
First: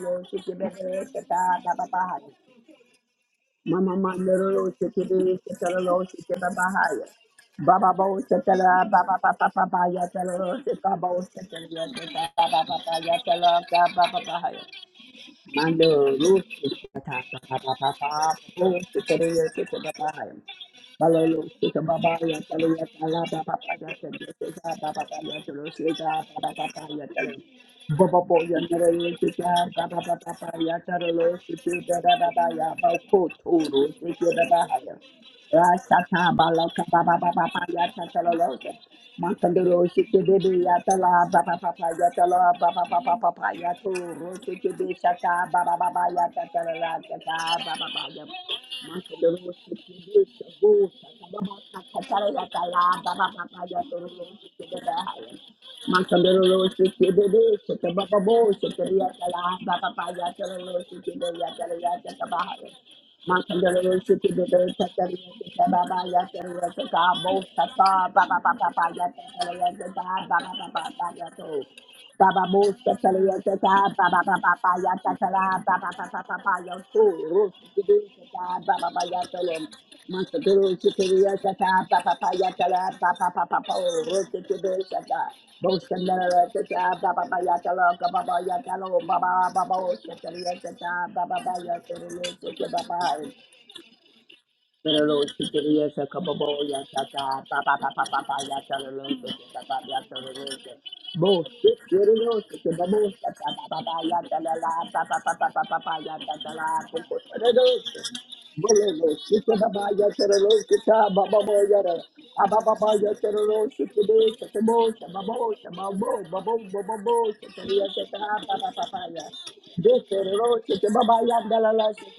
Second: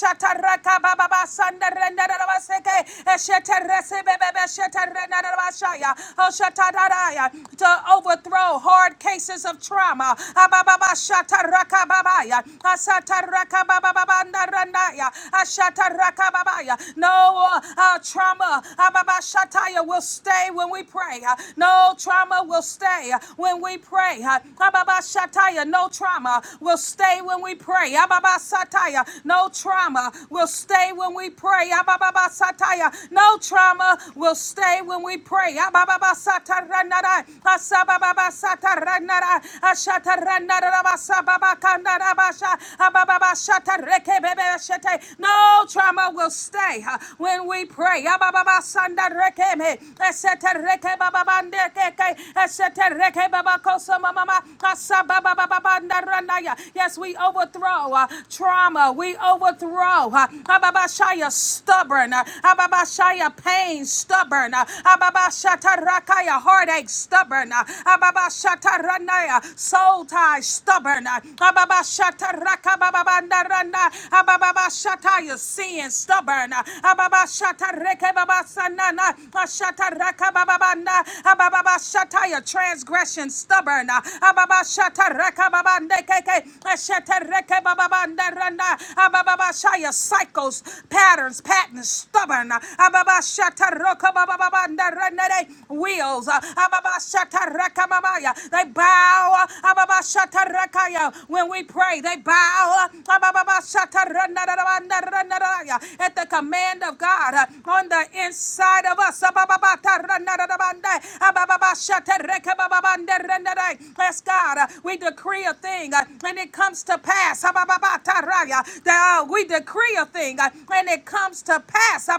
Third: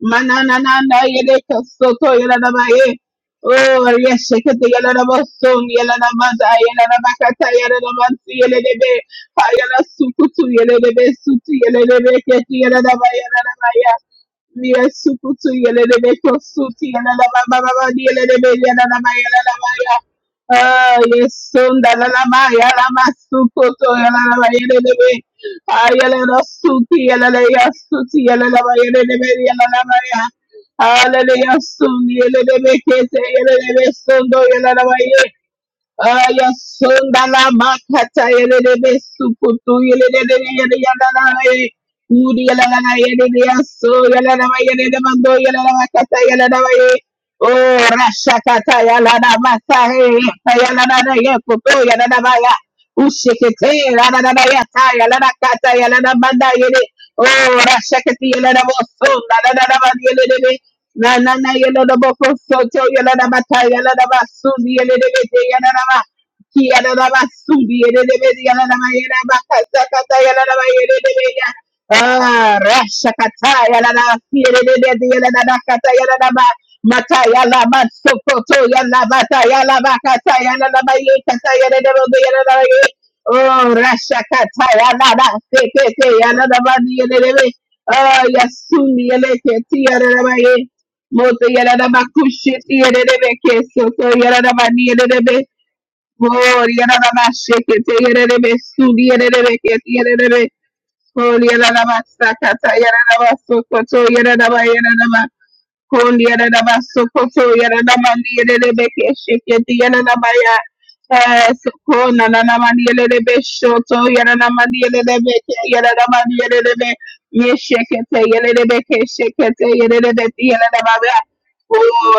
[SPEAKER 2] Mananana, yaneka,
[SPEAKER 1] bababasandaranda,
[SPEAKER 2] soto, yananamaya.
[SPEAKER 1] dadabaseke,
[SPEAKER 2] Oh,
[SPEAKER 1] esheterese,
[SPEAKER 2] yes, shekete,
[SPEAKER 3] Mandaro,
[SPEAKER 1] bebebesheterenda,
[SPEAKER 3] Sikiri,
[SPEAKER 2] yananamoso,
[SPEAKER 3] Sikaro,
[SPEAKER 1] dadabashaya,
[SPEAKER 2] yananamada,
[SPEAKER 3] Sikabahaya.
[SPEAKER 1] oshatararaya.
[SPEAKER 2] yananamakata,
[SPEAKER 1] To
[SPEAKER 3] Baba Bo
[SPEAKER 2] yananamansi,
[SPEAKER 1] overthrow
[SPEAKER 3] Sikala,
[SPEAKER 2] yananebe.
[SPEAKER 1] hard
[SPEAKER 3] Baba
[SPEAKER 1] cases
[SPEAKER 3] Papa
[SPEAKER 1] of
[SPEAKER 2] Payala
[SPEAKER 3] Papa
[SPEAKER 1] trauma,
[SPEAKER 2] sukutu
[SPEAKER 3] Yatalo,
[SPEAKER 2] yelelebe
[SPEAKER 3] Sikabo
[SPEAKER 2] sutu
[SPEAKER 3] Sikala,
[SPEAKER 1] abababashataraka,
[SPEAKER 2] yelelebe keti
[SPEAKER 3] Baba Papa
[SPEAKER 2] yelelebe
[SPEAKER 1] babaya,
[SPEAKER 3] Yatala,
[SPEAKER 2] yelelebe ya.
[SPEAKER 3] Baba Bahaya.
[SPEAKER 2] Miye
[SPEAKER 1] Rakabababanda-randaya,
[SPEAKER 2] sukutu
[SPEAKER 1] ashata
[SPEAKER 2] yelelebe
[SPEAKER 3] Mando Rusi
[SPEAKER 2] kosutu yelelebe
[SPEAKER 3] Katapa
[SPEAKER 1] No uh,
[SPEAKER 3] Papa
[SPEAKER 2] bababa
[SPEAKER 1] uh,
[SPEAKER 3] Papa
[SPEAKER 2] yelelebe
[SPEAKER 1] trauma
[SPEAKER 3] Rusi
[SPEAKER 2] yelelebe
[SPEAKER 3] Korea
[SPEAKER 2] yelelebe
[SPEAKER 3] Kita
[SPEAKER 1] ababashataya,
[SPEAKER 2] ya.
[SPEAKER 1] will
[SPEAKER 3] Babaya
[SPEAKER 1] stay when we
[SPEAKER 2] Ah,
[SPEAKER 1] pray.
[SPEAKER 3] Balo
[SPEAKER 2] yes,
[SPEAKER 1] Uh,
[SPEAKER 3] Rusi
[SPEAKER 2] sunda
[SPEAKER 1] No
[SPEAKER 2] lalaba
[SPEAKER 3] Kababaya
[SPEAKER 1] trauma will
[SPEAKER 3] Kalia
[SPEAKER 2] yalaba
[SPEAKER 1] stay uh,
[SPEAKER 3] Kala Papa
[SPEAKER 1] when we
[SPEAKER 2] sukutu
[SPEAKER 3] Papa
[SPEAKER 1] pray. Uh,
[SPEAKER 2] yelelebe
[SPEAKER 3] Kita Papa
[SPEAKER 2] yelelebe.
[SPEAKER 3] Papa
[SPEAKER 1] ababashataya,
[SPEAKER 3] Rusi
[SPEAKER 1] No
[SPEAKER 3] Kita
[SPEAKER 2] Ayelele
[SPEAKER 1] trauma
[SPEAKER 3] Papa
[SPEAKER 1] will
[SPEAKER 3] Papa
[SPEAKER 2] sutu
[SPEAKER 3] Ya
[SPEAKER 1] stay
[SPEAKER 3] Kala
[SPEAKER 1] when
[SPEAKER 2] yelele
[SPEAKER 1] we
[SPEAKER 2] ya
[SPEAKER 1] pray.
[SPEAKER 2] sutu
[SPEAKER 3] Baba Boya
[SPEAKER 2] yelelebe
[SPEAKER 3] Nara
[SPEAKER 1] Ababasataya,
[SPEAKER 2] yelelebe
[SPEAKER 3] Rusi
[SPEAKER 1] No
[SPEAKER 3] Kita
[SPEAKER 2] yelelebe
[SPEAKER 3] Papa
[SPEAKER 1] trauma
[SPEAKER 3] Papa
[SPEAKER 2] ya.
[SPEAKER 1] will
[SPEAKER 3] Papa Ya
[SPEAKER 1] stay
[SPEAKER 3] Kala
[SPEAKER 1] when we
[SPEAKER 3] Rusi
[SPEAKER 2] Hallelujah,
[SPEAKER 1] pray.
[SPEAKER 2] sun
[SPEAKER 3] Kita Papa
[SPEAKER 2] yelelebe
[SPEAKER 3] Ya
[SPEAKER 1] Ababasataya,
[SPEAKER 2] kete
[SPEAKER 3] Bako
[SPEAKER 1] No
[SPEAKER 2] yelelebe
[SPEAKER 3] Turu
[SPEAKER 1] trauma
[SPEAKER 3] Kita
[SPEAKER 1] will
[SPEAKER 2] sundo
[SPEAKER 1] stay
[SPEAKER 2] yelelebe
[SPEAKER 3] Babaya
[SPEAKER 1] when we
[SPEAKER 2] ye.
[SPEAKER 1] pray.
[SPEAKER 3] Rasata
[SPEAKER 2] Aya
[SPEAKER 3] balaka baba
[SPEAKER 1] Ababasataranara,
[SPEAKER 2] sonda
[SPEAKER 3] baba
[SPEAKER 2] la
[SPEAKER 3] baba yata
[SPEAKER 2] makata
[SPEAKER 3] talaloke.
[SPEAKER 2] yelele
[SPEAKER 1] asabababasatarana,
[SPEAKER 2] besukutu
[SPEAKER 3] Makandoro
[SPEAKER 2] yelele
[SPEAKER 3] shike bebe
[SPEAKER 2] yelele
[SPEAKER 3] yata la
[SPEAKER 2] yalala
[SPEAKER 1] ashataranarabasababa.
[SPEAKER 3] baba
[SPEAKER 2] ye.
[SPEAKER 3] baba yata
[SPEAKER 2] Uri
[SPEAKER 3] la
[SPEAKER 2] yalala
[SPEAKER 3] baba
[SPEAKER 2] la
[SPEAKER 3] baba
[SPEAKER 2] yelele
[SPEAKER 3] baba yato
[SPEAKER 2] yaso yalala
[SPEAKER 3] roke
[SPEAKER 2] ma
[SPEAKER 3] kebe
[SPEAKER 2] yelele mando
[SPEAKER 3] shata
[SPEAKER 1] No
[SPEAKER 2] yalala
[SPEAKER 3] baba baba
[SPEAKER 1] trauma
[SPEAKER 2] makata
[SPEAKER 1] will
[SPEAKER 3] yata
[SPEAKER 2] yalala ma
[SPEAKER 1] stay
[SPEAKER 2] ye.
[SPEAKER 1] uh,
[SPEAKER 3] talala
[SPEAKER 1] when
[SPEAKER 2] O
[SPEAKER 3] shata
[SPEAKER 1] we
[SPEAKER 3] baba
[SPEAKER 1] pray.
[SPEAKER 3] baba
[SPEAKER 1] Yes,
[SPEAKER 3] yata.
[SPEAKER 2] rasha kata yalala
[SPEAKER 3] Makandoro shike
[SPEAKER 2] masahe
[SPEAKER 3] bebe shabu
[SPEAKER 2] yalala na
[SPEAKER 3] shata
[SPEAKER 2] ye
[SPEAKER 3] baba
[SPEAKER 2] kuto
[SPEAKER 3] shata
[SPEAKER 2] yalala
[SPEAKER 3] tala
[SPEAKER 2] ma ya.
[SPEAKER 3] yata la baba baba
[SPEAKER 2] Ushikete
[SPEAKER 3] yato
[SPEAKER 2] yalala
[SPEAKER 3] roke
[SPEAKER 2] na
[SPEAKER 3] kebe
[SPEAKER 2] yata yalala
[SPEAKER 3] haya.
[SPEAKER 2] kata yalala manda
[SPEAKER 3] Makandoro
[SPEAKER 2] yele.
[SPEAKER 3] shike
[SPEAKER 1] we
[SPEAKER 2] O
[SPEAKER 3] bebe
[SPEAKER 1] overthrow
[SPEAKER 3] shata
[SPEAKER 2] rasha
[SPEAKER 1] uh,
[SPEAKER 3] baba
[SPEAKER 2] kati
[SPEAKER 3] bo
[SPEAKER 2] yalala mo
[SPEAKER 3] shata
[SPEAKER 1] trauma. We
[SPEAKER 3] yata
[SPEAKER 2] sonda
[SPEAKER 3] la
[SPEAKER 2] la la la ma
[SPEAKER 3] baba
[SPEAKER 1] overthrow
[SPEAKER 3] baba
[SPEAKER 1] uh,
[SPEAKER 3] yata
[SPEAKER 2] yelele.
[SPEAKER 3] la shike
[SPEAKER 2] Na
[SPEAKER 1] Ababashaya
[SPEAKER 2] na
[SPEAKER 3] bebe
[SPEAKER 2] na
[SPEAKER 3] yata la
[SPEAKER 2] yelo da
[SPEAKER 1] stubborn.
[SPEAKER 3] yata
[SPEAKER 1] uh,
[SPEAKER 2] boko
[SPEAKER 3] baba. haya.
[SPEAKER 2] soto yelo da
[SPEAKER 1] Ababashaya
[SPEAKER 2] bata
[SPEAKER 1] pain
[SPEAKER 2] yelo da
[SPEAKER 1] stubborn. uh,
[SPEAKER 2] basundi yelo da bete yelo da ba
[SPEAKER 1] Ababashatarakaya
[SPEAKER 2] ki
[SPEAKER 1] heartache
[SPEAKER 2] yelo da
[SPEAKER 1] stubborn. uh,
[SPEAKER 2] basundi yelo da bete yelo da ba yelo da ba
[SPEAKER 1] Ababashataranaya
[SPEAKER 2] kata
[SPEAKER 1] soul
[SPEAKER 2] kata
[SPEAKER 1] tie
[SPEAKER 2] yelo da ba yelo
[SPEAKER 1] stubborn.
[SPEAKER 2] da be ya
[SPEAKER 3] Baba
[SPEAKER 1] Ababa shata
[SPEAKER 3] Baba
[SPEAKER 2] ah
[SPEAKER 1] raka
[SPEAKER 3] Bosta
[SPEAKER 1] baba
[SPEAKER 2] rasha
[SPEAKER 1] banda
[SPEAKER 2] kata
[SPEAKER 3] Talayata,
[SPEAKER 1] randa.
[SPEAKER 2] yelo da
[SPEAKER 3] Baba
[SPEAKER 2] ki yelo
[SPEAKER 1] Ababa
[SPEAKER 3] Baba
[SPEAKER 2] da bete
[SPEAKER 3] Yata
[SPEAKER 1] shata
[SPEAKER 2] yelo
[SPEAKER 1] your
[SPEAKER 2] da ba
[SPEAKER 3] Tala, Baba
[SPEAKER 1] sin
[SPEAKER 2] kata yelo
[SPEAKER 3] Papa
[SPEAKER 2] da ba
[SPEAKER 1] stubborn.
[SPEAKER 3] Papa Yasu,
[SPEAKER 2] mata
[SPEAKER 1] Ababa
[SPEAKER 2] yelo
[SPEAKER 1] shata
[SPEAKER 2] ba
[SPEAKER 1] reke baba
[SPEAKER 3] Rosita,
[SPEAKER 2] sokoto yelo
[SPEAKER 3] Baba
[SPEAKER 2] da
[SPEAKER 1] sanana.
[SPEAKER 2] bata
[SPEAKER 3] Bayatalem,
[SPEAKER 2] yelo
[SPEAKER 1] Shata
[SPEAKER 2] ba
[SPEAKER 1] raka
[SPEAKER 2] kata
[SPEAKER 1] baba
[SPEAKER 2] yelo
[SPEAKER 3] Masaturu
[SPEAKER 2] da ba
[SPEAKER 1] banda.
[SPEAKER 2] ye kata
[SPEAKER 3] Sikiriata,
[SPEAKER 1] Ababa
[SPEAKER 2] yelo da ba
[SPEAKER 3] Papa
[SPEAKER 1] shata your
[SPEAKER 2] yelo da ba ye
[SPEAKER 3] Payatala,
[SPEAKER 1] transgression
[SPEAKER 3] Papa
[SPEAKER 2] oh
[SPEAKER 1] stubborn.
[SPEAKER 3] Papa
[SPEAKER 2] rasha
[SPEAKER 1] Ababa
[SPEAKER 2] kata
[SPEAKER 3] Rosita,
[SPEAKER 2] yelo
[SPEAKER 1] shata
[SPEAKER 2] da
[SPEAKER 1] raka
[SPEAKER 2] te
[SPEAKER 1] baba
[SPEAKER 2] te
[SPEAKER 3] Bosta
[SPEAKER 2] te
[SPEAKER 1] ndekeke.
[SPEAKER 2] yelo da ba
[SPEAKER 3] Narata,
[SPEAKER 1] Shata
[SPEAKER 2] yelo
[SPEAKER 3] Baba
[SPEAKER 2] da be
[SPEAKER 1] reke baba
[SPEAKER 3] Bayatala,
[SPEAKER 1] banda
[SPEAKER 2] ah
[SPEAKER 3] Baba
[SPEAKER 1] randa.
[SPEAKER 2] yasuni
[SPEAKER 3] Yatalo,
[SPEAKER 2] yelo
[SPEAKER 3] Baba
[SPEAKER 1] Ababa
[SPEAKER 2] te
[SPEAKER 3] Baba
[SPEAKER 2] te
[SPEAKER 1] shaya your
[SPEAKER 3] Bosta
[SPEAKER 2] yelo da ba
[SPEAKER 1] cycles,
[SPEAKER 2] ye
[SPEAKER 3] Talayata, Baba
[SPEAKER 1] patterns,
[SPEAKER 2] Moto yarara
[SPEAKER 1] patterns stubborn.
[SPEAKER 2] makushiti
[SPEAKER 3] Bayatala,
[SPEAKER 1] Ababa
[SPEAKER 3] Baba
[SPEAKER 2] yerere
[SPEAKER 1] shata
[SPEAKER 2] keso to
[SPEAKER 1] roka baba
[SPEAKER 2] yarara mani
[SPEAKER 1] banda
[SPEAKER 3] Pero
[SPEAKER 1] randa.
[SPEAKER 2] yerere
[SPEAKER 3] si querías a
[SPEAKER 1] Wheels.
[SPEAKER 3] capopo
[SPEAKER 2] Mor
[SPEAKER 3] ya
[SPEAKER 1] Ababa
[SPEAKER 2] yarara
[SPEAKER 3] saca
[SPEAKER 1] shata
[SPEAKER 3] pa pa
[SPEAKER 1] raka
[SPEAKER 3] pa
[SPEAKER 2] mashekete yerere
[SPEAKER 3] ya
[SPEAKER 1] they
[SPEAKER 3] sale lo
[SPEAKER 2] sudi
[SPEAKER 3] que
[SPEAKER 1] bow
[SPEAKER 2] yerere
[SPEAKER 3] pa
[SPEAKER 2] kete
[SPEAKER 3] ya sale lo
[SPEAKER 2] yerere
[SPEAKER 3] que
[SPEAKER 2] Mor
[SPEAKER 3] vos
[SPEAKER 1] when we
[SPEAKER 3] si
[SPEAKER 2] yarara
[SPEAKER 1] pray.
[SPEAKER 3] quieres
[SPEAKER 1] They
[SPEAKER 3] que
[SPEAKER 2] masakata
[SPEAKER 1] bow
[SPEAKER 3] vamos
[SPEAKER 2] yarara
[SPEAKER 3] a pa
[SPEAKER 2] masokoto
[SPEAKER 3] ya sale
[SPEAKER 2] yarara
[SPEAKER 3] la pa pa
[SPEAKER 2] yarara
[SPEAKER 3] pa pa pa pa pa
[SPEAKER 1] at
[SPEAKER 3] ya
[SPEAKER 2] Kundi
[SPEAKER 1] the
[SPEAKER 3] sale la
[SPEAKER 1] command of
[SPEAKER 2] yadadabaso
[SPEAKER 3] poco
[SPEAKER 1] God
[SPEAKER 2] koto
[SPEAKER 3] pero
[SPEAKER 1] uh, on the
[SPEAKER 3] dos
[SPEAKER 2] yadadamandi
[SPEAKER 1] inside of
[SPEAKER 2] yadadebeke
[SPEAKER 1] us.
[SPEAKER 2] sheketi
[SPEAKER 3] Baba
[SPEAKER 2] yadadabaya.
[SPEAKER 1] Abababataranaranabandai.
[SPEAKER 2] Yes, kona nanamandi yadadebe shoto
[SPEAKER 1] Yes, God, uh,
[SPEAKER 2] yadadamandi
[SPEAKER 1] we decree
[SPEAKER 2] yadadebeke
[SPEAKER 1] a thing uh,
[SPEAKER 2] yadadamandi
[SPEAKER 1] and it comes
[SPEAKER 2] yadadebe. be,
[SPEAKER 1] to pass.
[SPEAKER 2] yadadebeke
[SPEAKER 1] uh,
[SPEAKER 2] shekete be
[SPEAKER 1] We
[SPEAKER 2] shekete,
[SPEAKER 1] decree a thing
[SPEAKER 2] yadadebeke
[SPEAKER 1] uh, and it
[SPEAKER 2] yadadabaya.
[SPEAKER 1] comes to pass.
[SPEAKER 2] Oh,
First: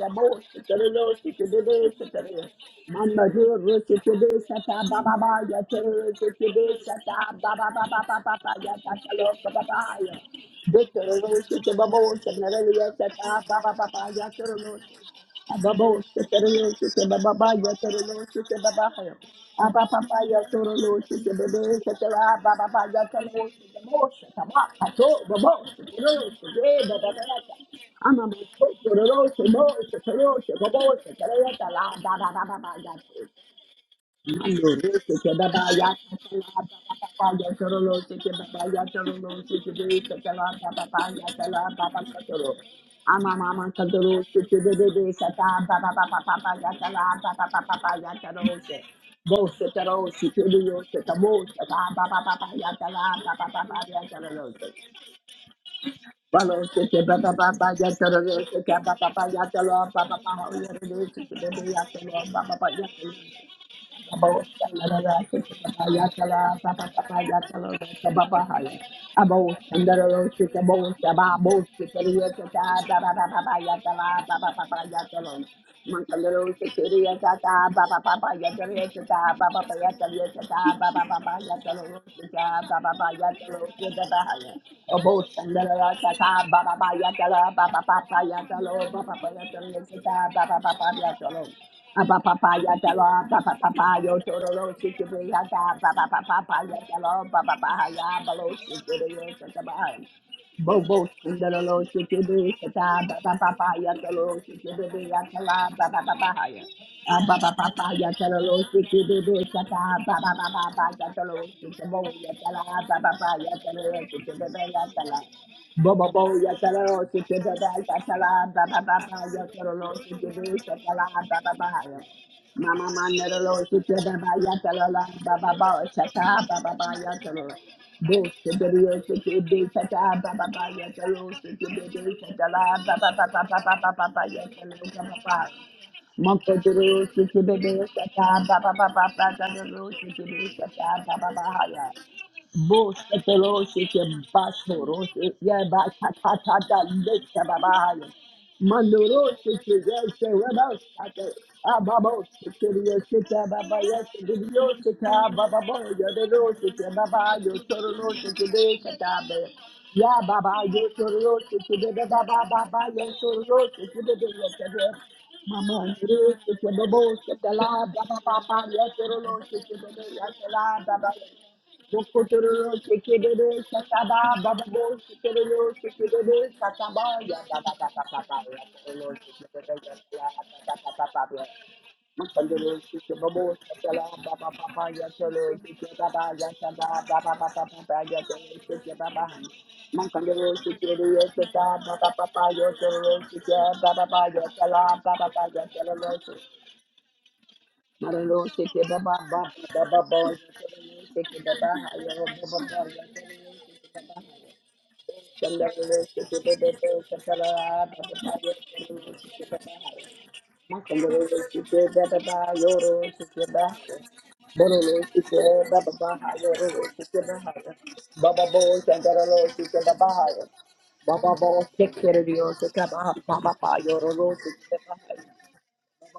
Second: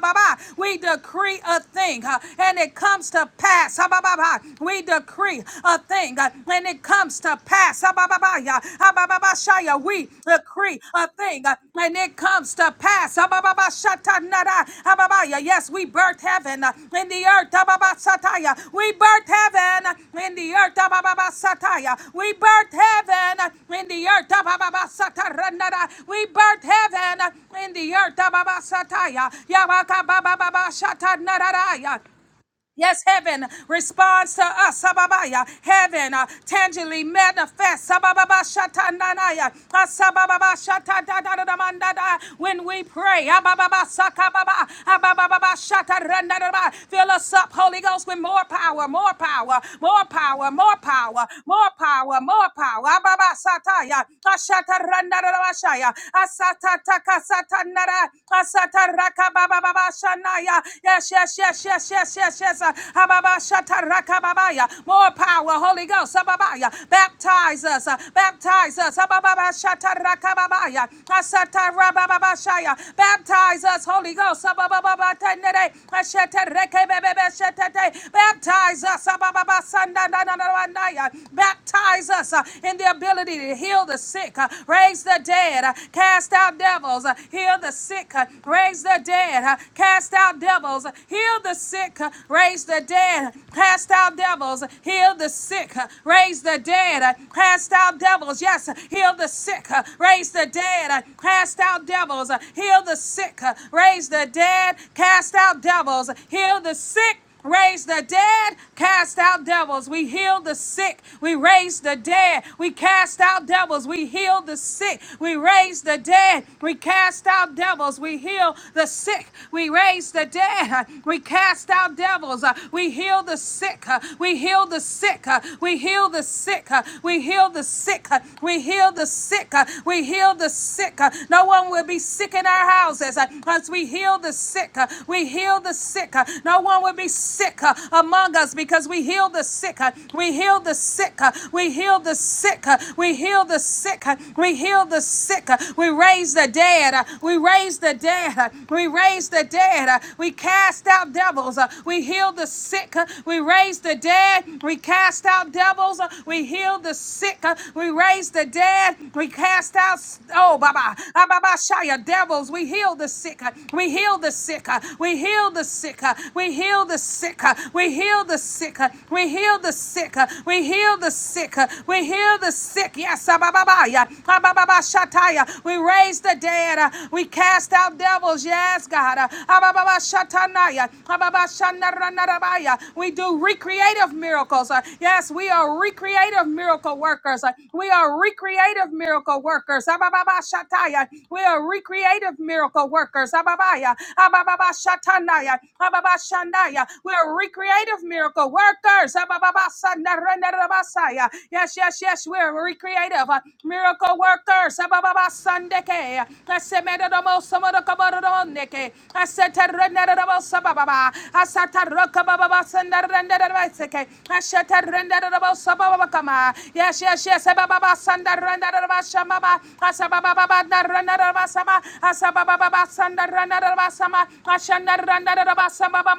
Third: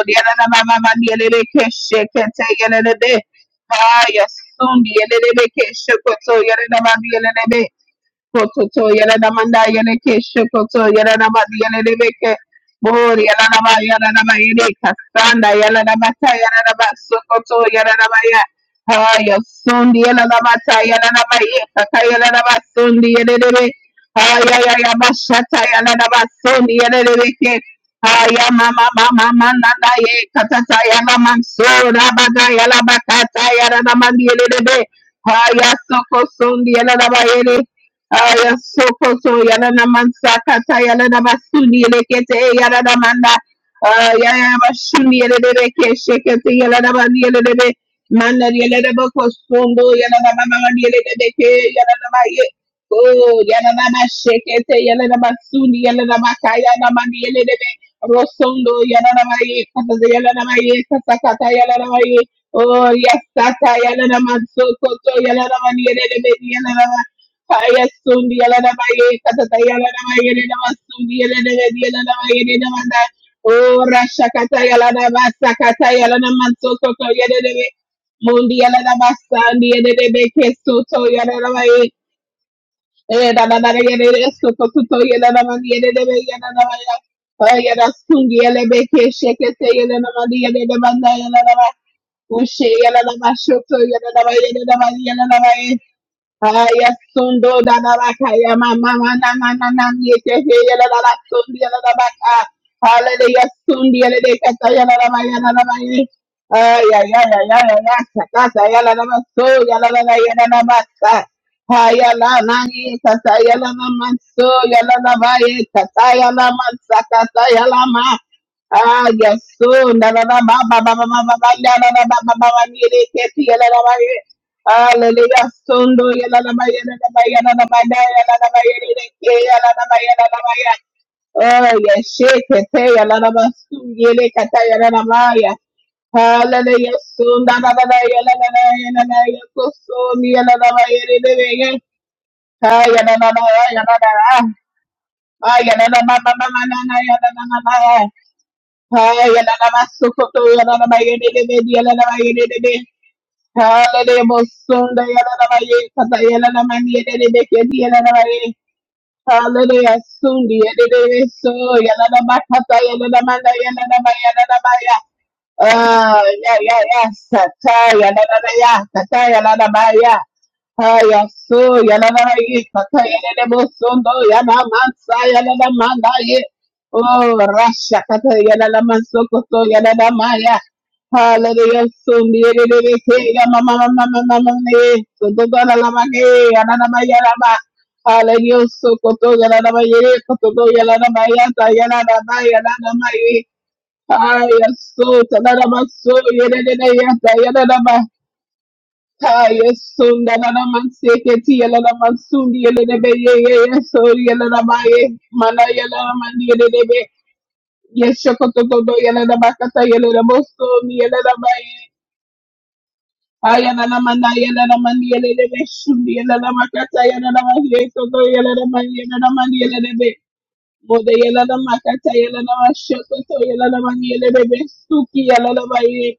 [SPEAKER 1] We
[SPEAKER 2] yadadababamandi
[SPEAKER 1] decree a
[SPEAKER 2] yadadebeke
[SPEAKER 1] thing uh,
[SPEAKER 2] shekete
[SPEAKER 1] and it
[SPEAKER 2] yarada
[SPEAKER 1] comes
[SPEAKER 2] be.
[SPEAKER 1] to pass.
[SPEAKER 2] Ah, yes,
[SPEAKER 1] We
[SPEAKER 2] kundi
[SPEAKER 1] decree
[SPEAKER 2] yadadebeke
[SPEAKER 1] a thing uh,
[SPEAKER 2] shokoto
[SPEAKER 1] and it
[SPEAKER 2] yadadamandi
[SPEAKER 1] comes to
[SPEAKER 2] be.
[SPEAKER 1] pass. Abababaya,
[SPEAKER 2] Kototo yere namanda
[SPEAKER 1] abababashaya.
[SPEAKER 2] yere
[SPEAKER 1] We
[SPEAKER 2] kesho
[SPEAKER 1] decree
[SPEAKER 2] koto
[SPEAKER 1] a
[SPEAKER 2] yere
[SPEAKER 1] thing uh,
[SPEAKER 2] namadi yere
[SPEAKER 1] and it
[SPEAKER 2] rebeke.
[SPEAKER 1] comes to pass.
[SPEAKER 2] Bohori yere nama yere nama yere
[SPEAKER 3] Baba
[SPEAKER 1] Abababashatanada, ababaya.
[SPEAKER 2] kasanda
[SPEAKER 1] Yes,
[SPEAKER 2] yere
[SPEAKER 1] we
[SPEAKER 3] Ababo,
[SPEAKER 1] birth
[SPEAKER 2] namata yere
[SPEAKER 1] heaven
[SPEAKER 3] Shekerelo,
[SPEAKER 1] uh,
[SPEAKER 2] nama
[SPEAKER 3] Sheke,
[SPEAKER 1] in the
[SPEAKER 3] Baba,
[SPEAKER 1] earth.
[SPEAKER 2] sokoto yere
[SPEAKER 3] Yaterelo,
[SPEAKER 2] nama ya.
[SPEAKER 3] Sheke, Baba,
[SPEAKER 1] We
[SPEAKER 3] Hayo.
[SPEAKER 1] birth
[SPEAKER 2] Haya
[SPEAKER 3] Abba,
[SPEAKER 1] heaven
[SPEAKER 2] sundi yere
[SPEAKER 3] Papa,
[SPEAKER 1] uh, in the earth.
[SPEAKER 2] namata
[SPEAKER 3] Yaterelo,
[SPEAKER 2] yere
[SPEAKER 3] Sheke,
[SPEAKER 2] nama ye
[SPEAKER 3] Bebe,
[SPEAKER 2] kaka yere
[SPEAKER 1] We
[SPEAKER 3] Shekera, Abba,
[SPEAKER 2] nama
[SPEAKER 1] birth
[SPEAKER 3] Papa,
[SPEAKER 2] sundi yere
[SPEAKER 3] Yaterelo,
[SPEAKER 1] heaven
[SPEAKER 2] rebe.
[SPEAKER 1] uh,
[SPEAKER 3] Sheke,
[SPEAKER 1] in the
[SPEAKER 3] Mo,
[SPEAKER 1] earth.
[SPEAKER 3] Sheke,
[SPEAKER 2] Haya
[SPEAKER 3] Ma,
[SPEAKER 2] ya ya
[SPEAKER 3] Kato,
[SPEAKER 2] bashata
[SPEAKER 3] Babo,
[SPEAKER 2] yere nama
[SPEAKER 1] We
[SPEAKER 3] Shekerelo,
[SPEAKER 1] birth
[SPEAKER 2] sundi
[SPEAKER 3] Sheke,
[SPEAKER 2] yere
[SPEAKER 3] Baba,
[SPEAKER 1] heaven
[SPEAKER 3] Yata.
[SPEAKER 2] rebeke.
[SPEAKER 1] uh, in the earth.
[SPEAKER 3] Ama, Mo,
[SPEAKER 2] Haya mama
[SPEAKER 1] Abababasataya.
[SPEAKER 2] mama
[SPEAKER 3] Shekerelo, Shemo,
[SPEAKER 2] mana na
[SPEAKER 1] Yabaka
[SPEAKER 2] ye
[SPEAKER 3] Shekero, Sheke,
[SPEAKER 2] katata
[SPEAKER 3] Bo,
[SPEAKER 2] yere
[SPEAKER 3] Shekerelo, Yata, La,
[SPEAKER 1] babababashatanaraya.
[SPEAKER 2] mansura
[SPEAKER 3] Da, Da, Da,
[SPEAKER 2] baga yere
[SPEAKER 1] Yes,
[SPEAKER 2] bakata
[SPEAKER 1] heaven
[SPEAKER 2] yere namadi
[SPEAKER 1] responds to
[SPEAKER 2] yere
[SPEAKER 3] Mando,
[SPEAKER 1] us.
[SPEAKER 2] rebe.
[SPEAKER 3] Rose,
[SPEAKER 1] Sababaya.
[SPEAKER 2] Haya
[SPEAKER 3] Kedabaya,
[SPEAKER 1] Heaven uh,
[SPEAKER 2] soko
[SPEAKER 3] Katala,
[SPEAKER 2] sundi yere
[SPEAKER 1] tangibly
[SPEAKER 2] nama
[SPEAKER 3] Papaya,
[SPEAKER 2] yele.
[SPEAKER 1] manifests.
[SPEAKER 3] Torolo,
[SPEAKER 1] Sabababa
[SPEAKER 2] Aya
[SPEAKER 3] Sekebaya,
[SPEAKER 2] soko so
[SPEAKER 3] Torolo,
[SPEAKER 1] shatandanaya.
[SPEAKER 2] yana na
[SPEAKER 1] Ah,
[SPEAKER 3] Sekebe, Katala,
[SPEAKER 1] sabababa
[SPEAKER 2] mansaka ta yana na
[SPEAKER 3] Papaya, Tala,
[SPEAKER 2] masuni
[SPEAKER 3] Papa,
[SPEAKER 1] shatadadadadamandada.
[SPEAKER 2] elekete
[SPEAKER 3] Katoro.
[SPEAKER 1] When
[SPEAKER 2] yana
[SPEAKER 1] we
[SPEAKER 2] na
[SPEAKER 1] pray,
[SPEAKER 2] manda
[SPEAKER 3] Ama mama
[SPEAKER 1] abababa
[SPEAKER 2] ah,
[SPEAKER 3] kadoro
[SPEAKER 2] yana na
[SPEAKER 3] sike
[SPEAKER 1] sakababa.
[SPEAKER 3] de de de
[SPEAKER 2] masuni
[SPEAKER 3] sata
[SPEAKER 1] Abababa
[SPEAKER 2] elelele
[SPEAKER 3] ba ba ba ba ba
[SPEAKER 2] keshekete
[SPEAKER 3] ba ya
[SPEAKER 1] shatarandadadaba.
[SPEAKER 2] yana na
[SPEAKER 1] fill
[SPEAKER 3] tala
[SPEAKER 2] mani
[SPEAKER 1] us
[SPEAKER 3] ba ba
[SPEAKER 1] up,
[SPEAKER 3] ba
[SPEAKER 2] elelele
[SPEAKER 3] ba
[SPEAKER 1] Holy
[SPEAKER 3] ba
[SPEAKER 1] Ghost,
[SPEAKER 3] ya
[SPEAKER 1] with more
[SPEAKER 2] mana
[SPEAKER 3] talo se
[SPEAKER 1] power,
[SPEAKER 2] elelele
[SPEAKER 1] more
[SPEAKER 2] boko
[SPEAKER 3] bo
[SPEAKER 1] power,
[SPEAKER 3] se
[SPEAKER 2] sondo
[SPEAKER 1] more
[SPEAKER 3] talo
[SPEAKER 2] yana na
[SPEAKER 3] sike
[SPEAKER 1] power,
[SPEAKER 2] mama
[SPEAKER 3] de
[SPEAKER 1] more
[SPEAKER 3] yo
[SPEAKER 2] mani
[SPEAKER 3] se
[SPEAKER 2] elelele
[SPEAKER 1] power,
[SPEAKER 3] tamo
[SPEAKER 2] ke
[SPEAKER 1] more
[SPEAKER 3] sata
[SPEAKER 2] yana
[SPEAKER 3] ba
[SPEAKER 2] na
[SPEAKER 1] power,
[SPEAKER 3] ba ba
[SPEAKER 2] maye
[SPEAKER 3] ba
[SPEAKER 1] more
[SPEAKER 3] ya
[SPEAKER 1] power.
[SPEAKER 3] tala ba
[SPEAKER 1] Ababa
[SPEAKER 2] oh
[SPEAKER 3] ba ba
[SPEAKER 2] yana
[SPEAKER 3] ba
[SPEAKER 2] na
[SPEAKER 1] sataya.
[SPEAKER 3] ya talo
[SPEAKER 1] Ah,
[SPEAKER 3] se
[SPEAKER 2] mashekete yana na masuni
[SPEAKER 1] shatarandadadabashaya.
[SPEAKER 2] yana na
[SPEAKER 1] Ah,
[SPEAKER 3] balo
[SPEAKER 2] makaya yana na
[SPEAKER 3] sike ba
[SPEAKER 2] mani
[SPEAKER 3] ba
[SPEAKER 1] satatakasata-
[SPEAKER 2] elelele
[SPEAKER 1] Satanara,
[SPEAKER 2] rosondo yana na maye kata yana na
[SPEAKER 1] Asatarakabababashanaya.
[SPEAKER 2] maye
[SPEAKER 1] Yes, yes,
[SPEAKER 2] kata
[SPEAKER 1] yes,
[SPEAKER 2] kata
[SPEAKER 1] yes,
[SPEAKER 2] yana na
[SPEAKER 1] yes, yes,
[SPEAKER 2] maye
[SPEAKER 1] yes, yes. Uh,
[SPEAKER 2] oh yasata yana na
[SPEAKER 3] Yatala,
[SPEAKER 1] Hababashatarakababai.
[SPEAKER 2] mansoko
[SPEAKER 1] More
[SPEAKER 2] to yana
[SPEAKER 1] power,
[SPEAKER 2] na mani
[SPEAKER 1] Holy Ghost.
[SPEAKER 2] elelele
[SPEAKER 1] Hababai.
[SPEAKER 2] yana na
[SPEAKER 1] Baptize
[SPEAKER 2] Kaya
[SPEAKER 1] us, uh,
[SPEAKER 2] sundi yala na
[SPEAKER 1] baptize us.
[SPEAKER 2] maye, katata yala na maye, ne na
[SPEAKER 1] Hababashatarakababai.
[SPEAKER 2] masundi yala na maye, yala na maye, ne na
[SPEAKER 1] Asatarabababashaya.
[SPEAKER 2] manda.
[SPEAKER 1] Baptize us,
[SPEAKER 2] Ora
[SPEAKER 1] Holy Ghost.
[SPEAKER 2] shakata yala na basa,
[SPEAKER 1] Hababababatenere.
[SPEAKER 2] kata yala na manso, soto yala na maye.
[SPEAKER 1] Asheterekebebebeshetete.
[SPEAKER 2] Mundi yala
[SPEAKER 1] Baptize
[SPEAKER 2] na
[SPEAKER 1] us.
[SPEAKER 2] basa, ndi yala na maye, kesoto
[SPEAKER 1] Habababasandananananaya.
[SPEAKER 2] yala na maye.
[SPEAKER 1] Baptize us uh, in the
[SPEAKER 2] Eh,
[SPEAKER 1] ability
[SPEAKER 2] da
[SPEAKER 1] to
[SPEAKER 2] da da
[SPEAKER 1] heal the
[SPEAKER 2] yala na
[SPEAKER 1] sick, uh,
[SPEAKER 2] soto, soto
[SPEAKER 1] raise the
[SPEAKER 2] yala na
[SPEAKER 1] dead,
[SPEAKER 2] mandi
[SPEAKER 1] uh,
[SPEAKER 2] yala na maye,
[SPEAKER 1] cast
[SPEAKER 2] yala
[SPEAKER 1] out
[SPEAKER 2] na maye.
[SPEAKER 1] devils, uh, heal
[SPEAKER 2] Ay,
[SPEAKER 1] the
[SPEAKER 2] yala
[SPEAKER 1] sick, uh,
[SPEAKER 2] sundi yala
[SPEAKER 1] raise
[SPEAKER 2] maye,
[SPEAKER 1] the dead, uh,
[SPEAKER 2] keshekete yala na
[SPEAKER 1] cast out
[SPEAKER 2] mandi yala na
[SPEAKER 1] devils, devils,
[SPEAKER 2] manda
[SPEAKER 1] heal
[SPEAKER 2] yala na
[SPEAKER 1] the
[SPEAKER 2] maye.
[SPEAKER 1] sick, raise
[SPEAKER 2] Ushe
[SPEAKER 1] the
[SPEAKER 2] yala na
[SPEAKER 1] dead,
[SPEAKER 2] mashoto
[SPEAKER 1] cast
[SPEAKER 2] yala
[SPEAKER 1] out
[SPEAKER 2] na maye, yala
[SPEAKER 1] devils,
[SPEAKER 2] na maye,
[SPEAKER 1] heal
[SPEAKER 2] yala
[SPEAKER 1] the
[SPEAKER 2] na maye.
[SPEAKER 1] sick, raise the
[SPEAKER 2] Aya
[SPEAKER 1] dead,
[SPEAKER 2] sundo
[SPEAKER 1] cast
[SPEAKER 2] da da
[SPEAKER 1] out
[SPEAKER 2] da
[SPEAKER 1] devils.
[SPEAKER 2] kaya
[SPEAKER 1] Yes,
[SPEAKER 2] mama
[SPEAKER 1] heal
[SPEAKER 2] na
[SPEAKER 1] the
[SPEAKER 2] na na na
[SPEAKER 1] sick,
[SPEAKER 2] na ni
[SPEAKER 1] raise
[SPEAKER 2] te
[SPEAKER 1] the
[SPEAKER 2] he ya la la
[SPEAKER 1] dead,
[SPEAKER 3] Bobo
[SPEAKER 2] la sundi
[SPEAKER 1] cast
[SPEAKER 2] ya la
[SPEAKER 3] Sindalo
[SPEAKER 1] out
[SPEAKER 2] la ba
[SPEAKER 1] devils,
[SPEAKER 2] ka
[SPEAKER 3] Shikibi
[SPEAKER 1] heal the
[SPEAKER 3] Sata
[SPEAKER 1] sick,
[SPEAKER 2] hallelujah
[SPEAKER 3] Baba Papa
[SPEAKER 2] sundi ya
[SPEAKER 1] raise
[SPEAKER 2] la
[SPEAKER 1] the
[SPEAKER 2] de
[SPEAKER 3] Yakalo
[SPEAKER 2] ka ta
[SPEAKER 1] dead,
[SPEAKER 2] ya la la
[SPEAKER 3] Shikibi
[SPEAKER 2] ba
[SPEAKER 1] cast
[SPEAKER 2] ya la
[SPEAKER 1] out
[SPEAKER 2] la
[SPEAKER 3] Yakala
[SPEAKER 2] ba
[SPEAKER 3] Baba
[SPEAKER 2] ye
[SPEAKER 1] devils,
[SPEAKER 3] Papa
[SPEAKER 1] heal the
[SPEAKER 2] aya ya
[SPEAKER 1] sick
[SPEAKER 2] ya
[SPEAKER 3] Baba
[SPEAKER 2] ya ya
[SPEAKER 1] Raise
[SPEAKER 3] Papa
[SPEAKER 1] the
[SPEAKER 2] ya
[SPEAKER 1] dead,
[SPEAKER 3] Yakalo
[SPEAKER 2] kata ya la la ba
[SPEAKER 1] cast out
[SPEAKER 3] Shikibi
[SPEAKER 2] so ya la
[SPEAKER 1] devils.
[SPEAKER 2] la
[SPEAKER 3] Sata
[SPEAKER 1] We
[SPEAKER 2] la ya
[SPEAKER 1] heal
[SPEAKER 3] Baba
[SPEAKER 2] la
[SPEAKER 3] Papa
[SPEAKER 1] the
[SPEAKER 2] la
[SPEAKER 3] Yakalo
[SPEAKER 2] ba
[SPEAKER 1] sick.
[SPEAKER 3] Shikibi
[SPEAKER 2] sa
[SPEAKER 1] We
[SPEAKER 2] ha
[SPEAKER 1] raise the
[SPEAKER 2] ya la
[SPEAKER 1] dead.
[SPEAKER 3] Yakala
[SPEAKER 2] na
[SPEAKER 1] We
[SPEAKER 3] Baba
[SPEAKER 2] ni
[SPEAKER 3] Papa
[SPEAKER 1] cast
[SPEAKER 2] kata
[SPEAKER 1] out
[SPEAKER 2] ya la la
[SPEAKER 1] devils.
[SPEAKER 3] Yakalo
[SPEAKER 1] We
[SPEAKER 2] ma
[SPEAKER 1] heal
[SPEAKER 2] so
[SPEAKER 1] the
[SPEAKER 3] ya
[SPEAKER 2] ya la
[SPEAKER 1] sick.
[SPEAKER 2] la
[SPEAKER 3] Yakala
[SPEAKER 2] ba
[SPEAKER 1] We
[SPEAKER 2] ye
[SPEAKER 1] raise the
[SPEAKER 2] kata
[SPEAKER 3] Bobo bo
[SPEAKER 2] ya
[SPEAKER 1] dead.
[SPEAKER 2] la
[SPEAKER 3] ya
[SPEAKER 2] ma
[SPEAKER 1] We
[SPEAKER 3] tala
[SPEAKER 2] sa
[SPEAKER 3] ro se
[SPEAKER 1] cast
[SPEAKER 3] te
[SPEAKER 2] kata
[SPEAKER 3] da
[SPEAKER 1] out
[SPEAKER 2] ya
[SPEAKER 3] da
[SPEAKER 2] la
[SPEAKER 3] ya
[SPEAKER 1] devils.
[SPEAKER 2] ma
[SPEAKER 1] We
[SPEAKER 3] tala
[SPEAKER 1] heal
[SPEAKER 3] da da
[SPEAKER 1] the
[SPEAKER 3] da da
[SPEAKER 1] sick.
[SPEAKER 2] aya
[SPEAKER 3] ya
[SPEAKER 1] We
[SPEAKER 3] tala ro
[SPEAKER 1] raise
[SPEAKER 2] sunda
[SPEAKER 3] se
[SPEAKER 2] la
[SPEAKER 3] te
[SPEAKER 1] the
[SPEAKER 2] la
[SPEAKER 3] da
[SPEAKER 2] ba
[SPEAKER 3] ya
[SPEAKER 2] ba
[SPEAKER 1] dead.
[SPEAKER 2] ba ba
[SPEAKER 3] tala
[SPEAKER 2] ba
[SPEAKER 1] We
[SPEAKER 2] ba
[SPEAKER 3] da
[SPEAKER 2] ba
[SPEAKER 3] da
[SPEAKER 1] cast
[SPEAKER 2] ya
[SPEAKER 3] da
[SPEAKER 2] la
[SPEAKER 1] out
[SPEAKER 3] ya.
[SPEAKER 2] la ba ba
[SPEAKER 1] devils.
[SPEAKER 2] ba
[SPEAKER 1] Uh,
[SPEAKER 2] ba
[SPEAKER 3] Mama
[SPEAKER 2] ni
[SPEAKER 1] We
[SPEAKER 2] te
[SPEAKER 3] man ne
[SPEAKER 1] heal the
[SPEAKER 3] ro
[SPEAKER 2] ya la
[SPEAKER 3] se
[SPEAKER 2] la
[SPEAKER 1] sick.
[SPEAKER 2] ba
[SPEAKER 3] te
[SPEAKER 1] Uh,
[SPEAKER 3] da
[SPEAKER 2] ye
[SPEAKER 3] da
[SPEAKER 1] We
[SPEAKER 3] ya
[SPEAKER 1] heal the
[SPEAKER 3] tala la
[SPEAKER 1] sick.
[SPEAKER 3] ba
[SPEAKER 1] Uh,
[SPEAKER 2] Hallelujah.
[SPEAKER 3] ba
[SPEAKER 1] We
[SPEAKER 3] ba cha
[SPEAKER 1] heal
[SPEAKER 2] Sondo
[SPEAKER 1] the
[SPEAKER 2] yala
[SPEAKER 3] cha
[SPEAKER 2] la
[SPEAKER 3] ba
[SPEAKER 2] ba
[SPEAKER 1] sick.
[SPEAKER 3] ba
[SPEAKER 1] Uh,
[SPEAKER 3] ba
[SPEAKER 2] yala la
[SPEAKER 3] ya
[SPEAKER 2] ba
[SPEAKER 1] We
[SPEAKER 3] tala
[SPEAKER 1] heal
[SPEAKER 2] yala
[SPEAKER 3] ro.
[SPEAKER 1] the
[SPEAKER 2] la ba da
[SPEAKER 1] sick.
[SPEAKER 3] Do
[SPEAKER 1] Uh,
[SPEAKER 2] yala la
[SPEAKER 3] se
[SPEAKER 2] ba
[SPEAKER 1] We
[SPEAKER 3] te
[SPEAKER 2] yala
[SPEAKER 1] heal
[SPEAKER 3] ro
[SPEAKER 2] la
[SPEAKER 1] the
[SPEAKER 3] se
[SPEAKER 2] ke
[SPEAKER 3] te
[SPEAKER 1] sick.
[SPEAKER 3] de
[SPEAKER 1] Uh,
[SPEAKER 2] yala la
[SPEAKER 3] cha
[SPEAKER 2] ba
[SPEAKER 1] We
[SPEAKER 3] cha
[SPEAKER 2] yala
[SPEAKER 3] ba
[SPEAKER 1] heal
[SPEAKER 2] la
[SPEAKER 3] ba
[SPEAKER 1] the
[SPEAKER 2] ba
[SPEAKER 3] ba
[SPEAKER 2] ya.
[SPEAKER 3] ya
[SPEAKER 1] sick. Uh,
[SPEAKER 3] tala ro
[SPEAKER 1] No
[SPEAKER 3] se te
[SPEAKER 2] Oh,
[SPEAKER 1] one will
[SPEAKER 3] de
[SPEAKER 1] be
[SPEAKER 2] yes,
[SPEAKER 3] de cha
[SPEAKER 1] sick
[SPEAKER 2] shake
[SPEAKER 1] in
[SPEAKER 3] cha
[SPEAKER 2] it,
[SPEAKER 1] our
[SPEAKER 3] la
[SPEAKER 2] hey,
[SPEAKER 3] ba ba
[SPEAKER 2] yala
[SPEAKER 1] houses.
[SPEAKER 3] ba
[SPEAKER 2] la
[SPEAKER 3] ba
[SPEAKER 2] ba
[SPEAKER 3] ba
[SPEAKER 1] Uh, us.
[SPEAKER 3] ba
[SPEAKER 2] su
[SPEAKER 1] We
[SPEAKER 3] ba ba
[SPEAKER 1] heal
[SPEAKER 3] ba
[SPEAKER 2] yele
[SPEAKER 1] the
[SPEAKER 3] ya
[SPEAKER 2] kata
[SPEAKER 3] tala
[SPEAKER 1] sick.
[SPEAKER 3] ro
[SPEAKER 2] yala
[SPEAKER 1] uh,
[SPEAKER 2] la
[SPEAKER 3] ba ba
[SPEAKER 2] ba
[SPEAKER 1] We
[SPEAKER 3] ba.
[SPEAKER 2] ya.
[SPEAKER 1] heal the sick. uh,
[SPEAKER 3] Monko
[SPEAKER 1] No
[SPEAKER 3] de
[SPEAKER 1] one
[SPEAKER 2] Hallelujah.
[SPEAKER 1] would
[SPEAKER 3] ro
[SPEAKER 1] be
[SPEAKER 3] se te de
[SPEAKER 2] Sunda
[SPEAKER 1] sick
[SPEAKER 2] la
[SPEAKER 1] uh,
[SPEAKER 2] la la
[SPEAKER 3] cha
[SPEAKER 2] yala
[SPEAKER 1] among
[SPEAKER 3] cha
[SPEAKER 2] la
[SPEAKER 1] us
[SPEAKER 3] ba
[SPEAKER 2] la
[SPEAKER 3] ba ba
[SPEAKER 1] because
[SPEAKER 2] yala
[SPEAKER 1] we
[SPEAKER 3] ba
[SPEAKER 2] la
[SPEAKER 1] heal
[SPEAKER 3] ba
[SPEAKER 2] ya
[SPEAKER 1] the
[SPEAKER 3] da
[SPEAKER 2] ko
[SPEAKER 1] sick.
[SPEAKER 3] ro
[SPEAKER 1] uh,
[SPEAKER 3] se te
[SPEAKER 1] We
[SPEAKER 2] somi
[SPEAKER 3] de
[SPEAKER 2] yala
[SPEAKER 1] heal
[SPEAKER 3] cha
[SPEAKER 2] la
[SPEAKER 1] the
[SPEAKER 2] ba
[SPEAKER 3] cha
[SPEAKER 2] yala
[SPEAKER 3] ba
[SPEAKER 2] la
[SPEAKER 1] sick.
[SPEAKER 3] ba
[SPEAKER 1] uh,
[SPEAKER 2] ba
[SPEAKER 3] ba
[SPEAKER 1] We
[SPEAKER 2] ya.
[SPEAKER 3] ya.
[SPEAKER 1] heal the sick.
[SPEAKER 3] Ya
[SPEAKER 2] Ha
[SPEAKER 1] uh, We
[SPEAKER 2] yala la la
[SPEAKER 1] heal the
[SPEAKER 2] ya yala
[SPEAKER 1] sick.
[SPEAKER 2] la
[SPEAKER 1] uh,
[SPEAKER 2] la.
[SPEAKER 1] We heal the sick.
[SPEAKER 2] Ha
[SPEAKER 1] uh,
[SPEAKER 2] yala
[SPEAKER 1] We
[SPEAKER 2] la ba ba
[SPEAKER 1] raise
[SPEAKER 2] ba
[SPEAKER 1] the
[SPEAKER 2] ba na
[SPEAKER 1] dead.
[SPEAKER 2] na
[SPEAKER 1] uh,
[SPEAKER 2] yala
[SPEAKER 1] We
[SPEAKER 2] la la ba.
[SPEAKER 1] raise the dead. uh, We
[SPEAKER 2] Ha
[SPEAKER 1] raise the
[SPEAKER 2] yala la ba
[SPEAKER 1] dead. uh,
[SPEAKER 2] su ko
[SPEAKER 1] We
[SPEAKER 2] to yala
[SPEAKER 1] cast
[SPEAKER 2] la ba
[SPEAKER 1] out
[SPEAKER 2] yala la ba
[SPEAKER 1] devils. uh,
[SPEAKER 2] yala
[SPEAKER 1] We
[SPEAKER 2] la ba
[SPEAKER 1] heal the
[SPEAKER 2] yala la ba.
[SPEAKER 1] sick. uh, We raise the
[SPEAKER 2] Hallelujah,
[SPEAKER 1] dead.
[SPEAKER 2] most
[SPEAKER 1] We
[SPEAKER 2] Sunday,
[SPEAKER 1] cast out
[SPEAKER 2] Yalalabaye,
[SPEAKER 1] devils. uh,
[SPEAKER 2] Kata
[SPEAKER 1] We heal the
[SPEAKER 2] Yalalamani,
[SPEAKER 1] sick. uh,
[SPEAKER 2] Yadebeketi,
[SPEAKER 1] We raise the
[SPEAKER 2] Yalalabaye.
[SPEAKER 1] dead. We cast out
[SPEAKER 2] Hallelujah,
[SPEAKER 1] cast, oh,
[SPEAKER 2] Sundi,
[SPEAKER 3] baba
[SPEAKER 1] Baba,
[SPEAKER 3] yo
[SPEAKER 2] Yadebe,
[SPEAKER 1] ah,
[SPEAKER 3] soruyor
[SPEAKER 1] Baba
[SPEAKER 2] so,
[SPEAKER 3] ki de
[SPEAKER 1] Shaya,
[SPEAKER 3] baba
[SPEAKER 1] devils, we
[SPEAKER 2] Yalalabakata,
[SPEAKER 3] baba
[SPEAKER 1] heal the
[SPEAKER 3] yo
[SPEAKER 1] sick.
[SPEAKER 2] Yalalamanda,
[SPEAKER 3] soruyor
[SPEAKER 1] We
[SPEAKER 3] ki de
[SPEAKER 1] heal
[SPEAKER 2] Yalalabaya,
[SPEAKER 1] the sick.
[SPEAKER 3] de
[SPEAKER 2] Yalalabaya.
[SPEAKER 1] We heal the
[SPEAKER 3] Mama
[SPEAKER 1] sick.
[SPEAKER 2] Ah,
[SPEAKER 3] Andrés,
[SPEAKER 1] We
[SPEAKER 3] que
[SPEAKER 2] ya,
[SPEAKER 3] se
[SPEAKER 2] ya,
[SPEAKER 1] heal
[SPEAKER 3] me
[SPEAKER 1] the
[SPEAKER 2] ya,
[SPEAKER 3] busque,
[SPEAKER 1] sick.
[SPEAKER 3] que la
[SPEAKER 1] We
[SPEAKER 3] da,
[SPEAKER 2] sataya, la,
[SPEAKER 3] ba,
[SPEAKER 2] la,
[SPEAKER 1] heal
[SPEAKER 3] ba,
[SPEAKER 1] the
[SPEAKER 2] la,
[SPEAKER 3] ba,
[SPEAKER 2] ya,
[SPEAKER 1] sick.
[SPEAKER 3] ya quiero
[SPEAKER 1] We
[SPEAKER 3] lo
[SPEAKER 2] sataya, la,
[SPEAKER 3] que
[SPEAKER 1] heal
[SPEAKER 2] la,
[SPEAKER 1] the
[SPEAKER 3] se
[SPEAKER 2] la,
[SPEAKER 3] me dé,
[SPEAKER 1] sick.
[SPEAKER 2] ya.
[SPEAKER 3] ya se
[SPEAKER 1] We
[SPEAKER 3] la da,
[SPEAKER 1] heal the
[SPEAKER 2] Haya,
[SPEAKER 3] ba.
[SPEAKER 1] sick.
[SPEAKER 2] so, ya,
[SPEAKER 1] We
[SPEAKER 3] Thank
[SPEAKER 2] la, la, la,
[SPEAKER 1] heal the
[SPEAKER 2] ye,
[SPEAKER 1] sick.
[SPEAKER 2] sataya,
[SPEAKER 1] Yes,
[SPEAKER 2] la,
[SPEAKER 1] ah,
[SPEAKER 2] la, mo,
[SPEAKER 1] Baba
[SPEAKER 2] so,
[SPEAKER 1] Baya,
[SPEAKER 2] no,
[SPEAKER 1] ah,
[SPEAKER 2] ya, la,
[SPEAKER 1] Baba Ba
[SPEAKER 2] man, sa, ya, la,
[SPEAKER 1] Shataya.
[SPEAKER 2] la,
[SPEAKER 1] We
[SPEAKER 2] man, la,
[SPEAKER 1] raise the
[SPEAKER 2] ye.
[SPEAKER 1] dead. We
[SPEAKER 2] Oh,
[SPEAKER 1] cast out
[SPEAKER 2] rasha, kata,
[SPEAKER 1] devils.
[SPEAKER 2] ya, la, la,
[SPEAKER 1] Yes,
[SPEAKER 2] man,
[SPEAKER 1] God.
[SPEAKER 2] so,
[SPEAKER 1] Ah,
[SPEAKER 2] ko,
[SPEAKER 1] ah,
[SPEAKER 2] so, ya,
[SPEAKER 1] Baba
[SPEAKER 2] la,
[SPEAKER 1] Ba
[SPEAKER 2] la, ma, ya.
[SPEAKER 1] Shatanaya, ah, Baba
[SPEAKER 2] Hallelujah, so, ni, re, le
[SPEAKER 1] Shandaranarabaya.
[SPEAKER 2] le
[SPEAKER 1] We
[SPEAKER 2] ke,
[SPEAKER 1] do
[SPEAKER 2] ya, ma, ma, ma, ma,
[SPEAKER 1] recreative
[SPEAKER 2] ma, ma, ma,
[SPEAKER 1] miracles. Ah,
[SPEAKER 2] ne.
[SPEAKER 1] Yes,
[SPEAKER 2] So, do,
[SPEAKER 1] we
[SPEAKER 2] do,
[SPEAKER 1] are
[SPEAKER 2] la, la, ma, ne,
[SPEAKER 1] recreating creative
[SPEAKER 2] ya, la, la,
[SPEAKER 1] miracle
[SPEAKER 2] ma, ya, la,
[SPEAKER 1] workers. Uh,
[SPEAKER 2] ma.
[SPEAKER 1] We are
[SPEAKER 2] Hallelujah, so,
[SPEAKER 1] recreative
[SPEAKER 2] ko, to,
[SPEAKER 1] miracle
[SPEAKER 2] ya, la, la, ma,
[SPEAKER 1] workers.
[SPEAKER 2] ye,
[SPEAKER 1] Ababa
[SPEAKER 2] ko, to, do, ya, la, la,
[SPEAKER 1] Shataya.
[SPEAKER 2] ma,
[SPEAKER 1] We
[SPEAKER 2] ya,
[SPEAKER 1] are
[SPEAKER 2] ta, ya, la, la,
[SPEAKER 1] recreative
[SPEAKER 2] ma, ya, la,
[SPEAKER 1] miracle
[SPEAKER 2] la, ma,
[SPEAKER 1] workers.
[SPEAKER 2] ye.
[SPEAKER 1] Ababaya. Ababa
[SPEAKER 2] Haya sota na
[SPEAKER 1] Shatanaya.
[SPEAKER 2] na maso
[SPEAKER 1] Ababa
[SPEAKER 3] you.
[SPEAKER 2] yele na
[SPEAKER 1] Shandaya.
[SPEAKER 2] na
[SPEAKER 1] We
[SPEAKER 2] yata
[SPEAKER 1] are
[SPEAKER 2] yele na ma
[SPEAKER 1] recreative
[SPEAKER 3] Marlo
[SPEAKER 1] miracle
[SPEAKER 3] shake it, baba,
[SPEAKER 1] workers.
[SPEAKER 3] baba,
[SPEAKER 1] Ababa
[SPEAKER 2] haya
[SPEAKER 3] baba, boy,
[SPEAKER 2] sonda na na
[SPEAKER 1] Sandarandarabasaya.
[SPEAKER 3] shake it,
[SPEAKER 2] manseketi
[SPEAKER 3] baba,
[SPEAKER 2] yele
[SPEAKER 1] Yes,
[SPEAKER 2] na
[SPEAKER 1] yes,
[SPEAKER 3] higher,
[SPEAKER 1] yes. We are
[SPEAKER 2] mansundi
[SPEAKER 3] baba,
[SPEAKER 2] yele
[SPEAKER 3] boy,
[SPEAKER 2] na be
[SPEAKER 1] recreative
[SPEAKER 2] ye
[SPEAKER 1] uh,
[SPEAKER 2] ye ye
[SPEAKER 1] miracle
[SPEAKER 2] sori na ma
[SPEAKER 1] workers.
[SPEAKER 2] ye
[SPEAKER 1] Ababa
[SPEAKER 2] mana yele
[SPEAKER 3] Chandalo
[SPEAKER 2] na
[SPEAKER 1] Sandeke.
[SPEAKER 3] shake it,
[SPEAKER 2] mandi yele
[SPEAKER 3] baba,
[SPEAKER 2] na be
[SPEAKER 3] boy,
[SPEAKER 1] Asemedodomo
[SPEAKER 3] Chandala,
[SPEAKER 2] ye
[SPEAKER 3] baba, boy,
[SPEAKER 2] shokoto
[SPEAKER 1] Somodokobododomoneke.
[SPEAKER 2] todo yele na
[SPEAKER 3] shake it, baba,
[SPEAKER 2] bakata
[SPEAKER 3] higher.
[SPEAKER 2] yele na
[SPEAKER 1] Aseterenedodomo
[SPEAKER 2] boso ni
[SPEAKER 3] Makandalo
[SPEAKER 2] na ma
[SPEAKER 3] shake it,
[SPEAKER 2] ye
[SPEAKER 3] baba,
[SPEAKER 1] Sabababa.
[SPEAKER 3] boy,
[SPEAKER 1] Yes,
[SPEAKER 3] Yoro shake it,
[SPEAKER 2] haya
[SPEAKER 3] baba.
[SPEAKER 2] na na mana na
[SPEAKER 3] Bololo
[SPEAKER 2] mandi
[SPEAKER 3] shake
[SPEAKER 2] yele na be
[SPEAKER 3] it, baba,
[SPEAKER 2] shundi
[SPEAKER 3] boy,
[SPEAKER 2] yele na
[SPEAKER 3] Yoro
[SPEAKER 2] makata
[SPEAKER 3] shake
[SPEAKER 2] yele
[SPEAKER 1] yes,
[SPEAKER 3] it,
[SPEAKER 2] na
[SPEAKER 3] baba,
[SPEAKER 1] yes.
[SPEAKER 2] ma
[SPEAKER 3] higher.
[SPEAKER 2] ye
[SPEAKER 1] Sababa
[SPEAKER 2] todo
[SPEAKER 1] sanda
[SPEAKER 3] Baba,
[SPEAKER 2] yele na
[SPEAKER 1] renda
[SPEAKER 3] boy,
[SPEAKER 2] ma yele na
[SPEAKER 3] Chandalo
[SPEAKER 2] mandi
[SPEAKER 3] shake
[SPEAKER 2] yele
[SPEAKER 3] it,
[SPEAKER 2] na
[SPEAKER 3] baba,
[SPEAKER 2] be
[SPEAKER 1] Asababa
[SPEAKER 3] higher.
[SPEAKER 1] baba
[SPEAKER 2] Mode
[SPEAKER 3] Baba,
[SPEAKER 2] yele na
[SPEAKER 3] boy, shake
[SPEAKER 2] makata
[SPEAKER 3] it,
[SPEAKER 2] yele na
[SPEAKER 1] Asababa
[SPEAKER 3] Yoro
[SPEAKER 2] ma
[SPEAKER 3] shake it, baba,
[SPEAKER 1] sanda
[SPEAKER 2] shokoto
[SPEAKER 3] baba,
[SPEAKER 1] renda
[SPEAKER 2] yele
[SPEAKER 3] boy,
[SPEAKER 2] na mandi yele
[SPEAKER 3] Yoro
[SPEAKER 2] na be
[SPEAKER 3] shake it,
[SPEAKER 1] Ashanda
[SPEAKER 3] baba.
[SPEAKER 2] suki
[SPEAKER 1] renda
[SPEAKER 2] yele na
[SPEAKER 1] raba
[SPEAKER 2] ma ye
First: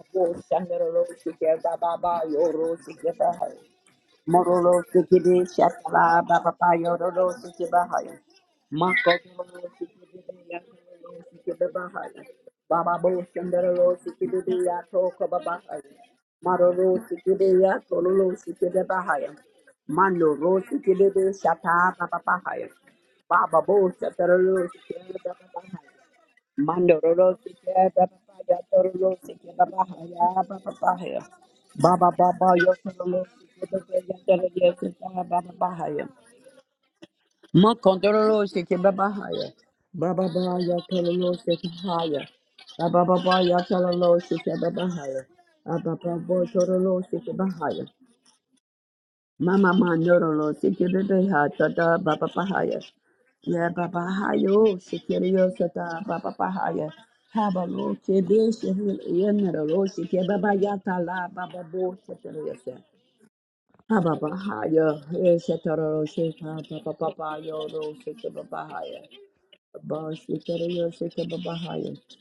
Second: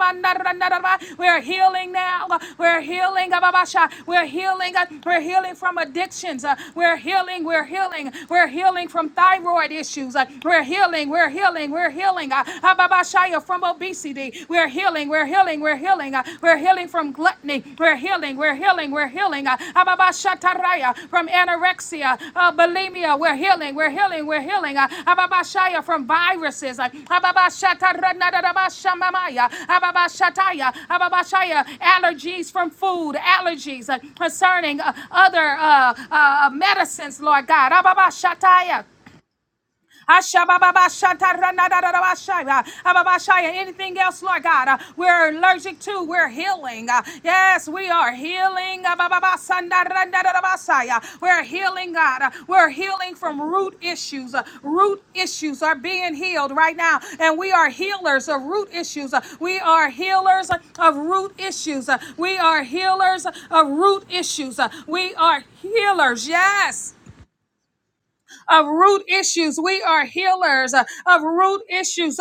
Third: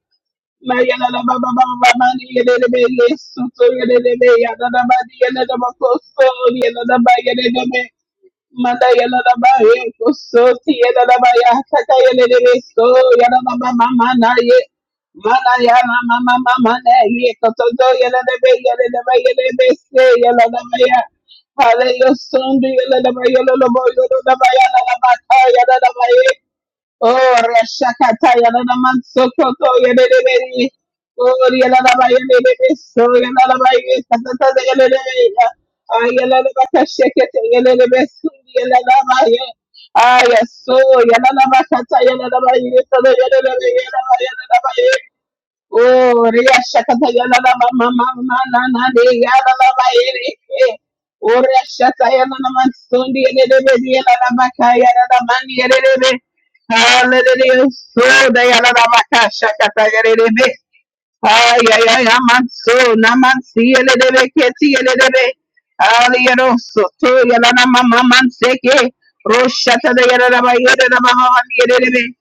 [SPEAKER 1] We are healing now. We're healing. Ababasha. We're
[SPEAKER 3] Mando
[SPEAKER 1] healing.
[SPEAKER 3] rosi
[SPEAKER 1] We're
[SPEAKER 3] kidebe
[SPEAKER 1] healing from
[SPEAKER 3] shata
[SPEAKER 1] addictions.
[SPEAKER 3] papa
[SPEAKER 1] Uh, We're
[SPEAKER 3] pahaya.
[SPEAKER 1] healing. We're healing. We're healing
[SPEAKER 2] Mandaya
[SPEAKER 1] from
[SPEAKER 2] la
[SPEAKER 1] thyroid
[SPEAKER 2] baye,
[SPEAKER 1] issues. Uh, We're
[SPEAKER 2] kosoti yada
[SPEAKER 1] healing.
[SPEAKER 2] la
[SPEAKER 1] We're
[SPEAKER 2] baya,
[SPEAKER 1] healing. We're
[SPEAKER 2] kaka yele
[SPEAKER 1] healing.
[SPEAKER 2] de
[SPEAKER 1] uh,
[SPEAKER 2] beso,
[SPEAKER 3] Baba
[SPEAKER 2] yada
[SPEAKER 1] Hababashaya
[SPEAKER 2] la
[SPEAKER 1] from
[SPEAKER 2] ba mama na
[SPEAKER 1] obesity.
[SPEAKER 2] ye,
[SPEAKER 1] We're healing, we're
[SPEAKER 2] mana
[SPEAKER 1] healing, we're
[SPEAKER 2] yala
[SPEAKER 1] healing. Uh,
[SPEAKER 2] mama
[SPEAKER 1] We're
[SPEAKER 2] mama
[SPEAKER 1] healing
[SPEAKER 2] na
[SPEAKER 1] from
[SPEAKER 2] ye,
[SPEAKER 1] gluttony.
[SPEAKER 2] kototo
[SPEAKER 1] We're
[SPEAKER 2] yele de
[SPEAKER 1] healing,
[SPEAKER 2] be,
[SPEAKER 1] we're
[SPEAKER 2] yele
[SPEAKER 1] healing,
[SPEAKER 2] de
[SPEAKER 1] we're
[SPEAKER 2] be, yele
[SPEAKER 1] healing.
[SPEAKER 2] de
[SPEAKER 1] Uh,
[SPEAKER 2] be, se yele de be
[SPEAKER 1] Hababashataraya
[SPEAKER 2] ya,
[SPEAKER 1] from
[SPEAKER 2] hale yo
[SPEAKER 1] anorexia, uh,
[SPEAKER 2] sundu yele de
[SPEAKER 1] bulimia.
[SPEAKER 2] be,
[SPEAKER 1] We're
[SPEAKER 2] yele de
[SPEAKER 1] healing,
[SPEAKER 3] bo
[SPEAKER 2] be,
[SPEAKER 1] we're
[SPEAKER 2] yele
[SPEAKER 1] healing,
[SPEAKER 2] de
[SPEAKER 3] shatara
[SPEAKER 1] we're
[SPEAKER 2] be,
[SPEAKER 3] rosi
[SPEAKER 1] healing.
[SPEAKER 2] yele
[SPEAKER 1] Uh,
[SPEAKER 2] de be,
[SPEAKER 3] kidebe
[SPEAKER 2] yele
[SPEAKER 1] Hababashaya
[SPEAKER 3] bahaya.
[SPEAKER 2] de be
[SPEAKER 1] from
[SPEAKER 2] ye.
[SPEAKER 1] viruses. Uh,
[SPEAKER 2] Oh,
[SPEAKER 3] Mandororo sike baba
[SPEAKER 2] Rashakata
[SPEAKER 3] ya
[SPEAKER 2] Yanaman
[SPEAKER 3] tororo
[SPEAKER 1] Hababashataranadarabashamamaya.
[SPEAKER 3] sike
[SPEAKER 2] Sokoto
[SPEAKER 3] baba ya baba
[SPEAKER 2] Yanabi.
[SPEAKER 1] Hababashataya.
[SPEAKER 3] ya
[SPEAKER 2] Oh,
[SPEAKER 1] Hababashaya
[SPEAKER 2] Yanaba
[SPEAKER 3] baba baba
[SPEAKER 1] allergies
[SPEAKER 2] Yanabi,
[SPEAKER 1] from
[SPEAKER 3] yo
[SPEAKER 2] so
[SPEAKER 1] food,
[SPEAKER 3] tororo
[SPEAKER 2] Yanaba
[SPEAKER 3] sike
[SPEAKER 1] allergies uh,
[SPEAKER 3] baba ya tororo
[SPEAKER 2] Yakata
[SPEAKER 1] concerning uh,
[SPEAKER 2] Yanabi.
[SPEAKER 3] sike baba
[SPEAKER 1] other
[SPEAKER 3] baba
[SPEAKER 1] uh,
[SPEAKER 2] I
[SPEAKER 1] uh,
[SPEAKER 2] Yanabaka
[SPEAKER 1] medicines,
[SPEAKER 2] Shekata
[SPEAKER 1] Lord
[SPEAKER 3] ma
[SPEAKER 1] God.
[SPEAKER 2] Yanabi,
[SPEAKER 3] kondororo sike
[SPEAKER 1] Hababashataya.
[SPEAKER 3] baba
[SPEAKER 2] Yanaba.
[SPEAKER 3] ya
[SPEAKER 2] Ah,
[SPEAKER 3] baba baba
[SPEAKER 2] yes, so
[SPEAKER 3] ya tororo sike
[SPEAKER 2] Yanabakata
[SPEAKER 3] baba ya
[SPEAKER 2] Yanaba
[SPEAKER 1] Ashababababasataranadarabashaya.
[SPEAKER 3] baba
[SPEAKER 2] Yanaba
[SPEAKER 3] baba
[SPEAKER 1] Ababashaya.
[SPEAKER 3] ya
[SPEAKER 1] Anything
[SPEAKER 3] tororo
[SPEAKER 2] Yanaba
[SPEAKER 1] else, Lord
[SPEAKER 3] sike
[SPEAKER 1] God, uh,
[SPEAKER 3] baba
[SPEAKER 2] Yanaba
[SPEAKER 3] ya
[SPEAKER 1] we're allergic
[SPEAKER 3] baba
[SPEAKER 1] to,
[SPEAKER 2] Oh,
[SPEAKER 1] we're
[SPEAKER 3] baba
[SPEAKER 2] Ria
[SPEAKER 1] healing.
[SPEAKER 3] tororo
[SPEAKER 1] Uh,
[SPEAKER 2] Shakata
[SPEAKER 3] sike baba
[SPEAKER 1] Yes,
[SPEAKER 2] Yalala
[SPEAKER 1] we
[SPEAKER 2] Mama
[SPEAKER 1] are healing.
[SPEAKER 2] Nana Yalala
[SPEAKER 3] Mama Manoro,
[SPEAKER 2] Bayrike.
[SPEAKER 1] Abababasandarandarabashaya.
[SPEAKER 3] Sikiri
[SPEAKER 2] Oh,
[SPEAKER 1] We're
[SPEAKER 3] Deha,
[SPEAKER 2] Ria
[SPEAKER 1] healing,
[SPEAKER 3] Tata,
[SPEAKER 1] God.
[SPEAKER 3] Baba
[SPEAKER 1] Uh,
[SPEAKER 2] Shatayana
[SPEAKER 1] We're
[SPEAKER 3] Pahaya.
[SPEAKER 1] healing
[SPEAKER 2] Mansundi
[SPEAKER 1] from
[SPEAKER 2] and
[SPEAKER 3] Yeah,
[SPEAKER 2] Elebe
[SPEAKER 1] root
[SPEAKER 3] Baba
[SPEAKER 2] Yalala
[SPEAKER 1] issues. Uh,
[SPEAKER 3] Hayo,
[SPEAKER 2] Bakaya
[SPEAKER 1] Root
[SPEAKER 3] Sikiri
[SPEAKER 2] Mani
[SPEAKER 1] issues are
[SPEAKER 3] Yosata,
[SPEAKER 1] being
[SPEAKER 2] Elebe.
[SPEAKER 3] Baba
[SPEAKER 1] healed right
[SPEAKER 3] Pahaya.
[SPEAKER 1] now. And we
[SPEAKER 2] Hallelujah.
[SPEAKER 1] are
[SPEAKER 3] Habalo,
[SPEAKER 2] So
[SPEAKER 1] healers
[SPEAKER 2] the
[SPEAKER 1] of
[SPEAKER 3] Kibi,
[SPEAKER 1] root
[SPEAKER 2] Yalala
[SPEAKER 3] Shihil,
[SPEAKER 1] issues. Uh,
[SPEAKER 2] Baka
[SPEAKER 1] We
[SPEAKER 3] Yenero,
[SPEAKER 1] are
[SPEAKER 2] Shakata
[SPEAKER 3] Sikiri
[SPEAKER 2] Yerebe.
[SPEAKER 1] healers
[SPEAKER 3] Baba
[SPEAKER 1] of
[SPEAKER 3] Yata, la,
[SPEAKER 1] root
[SPEAKER 2] Ay,
[SPEAKER 3] Baba
[SPEAKER 2] ay,
[SPEAKER 1] issues.
[SPEAKER 3] Bo,
[SPEAKER 1] Uh,
[SPEAKER 2] ay,
[SPEAKER 1] We
[SPEAKER 3] Sikiri
[SPEAKER 1] are
[SPEAKER 2] amanso,
[SPEAKER 3] Yosata.
[SPEAKER 1] healers
[SPEAKER 2] namansi,
[SPEAKER 1] of root
[SPEAKER 2] elelebe,
[SPEAKER 3] Hababa
[SPEAKER 1] issues.
[SPEAKER 2] keti,
[SPEAKER 1] Uh,
[SPEAKER 3] Haya,
[SPEAKER 1] We
[SPEAKER 2] elelebe.
[SPEAKER 1] are
[SPEAKER 3] Shataro,
[SPEAKER 1] healers.
[SPEAKER 2] Aliero,
[SPEAKER 3] Shika,
[SPEAKER 1] Yes
[SPEAKER 3] Baba
[SPEAKER 2] soto,
[SPEAKER 3] Papa
[SPEAKER 2] yalana,
[SPEAKER 3] Yoro,
[SPEAKER 2] mama,
[SPEAKER 3] Sikiri
[SPEAKER 1] of
[SPEAKER 3] Baba
[SPEAKER 2] manseke.
[SPEAKER 3] Haya.
[SPEAKER 1] root issues. We
[SPEAKER 2] Roshata, de
[SPEAKER 1] are
[SPEAKER 3] Baba
[SPEAKER 2] yalana, ba,
[SPEAKER 1] healers
[SPEAKER 3] Sikiri
[SPEAKER 1] uh,
[SPEAKER 2] yalana,
[SPEAKER 1] of
[SPEAKER 2] mama,
[SPEAKER 3] Yosata,
[SPEAKER 2] mani,
[SPEAKER 3] Baba
[SPEAKER 1] root
[SPEAKER 3] Haya.
[SPEAKER 2] elelebe.
[SPEAKER 1] issues.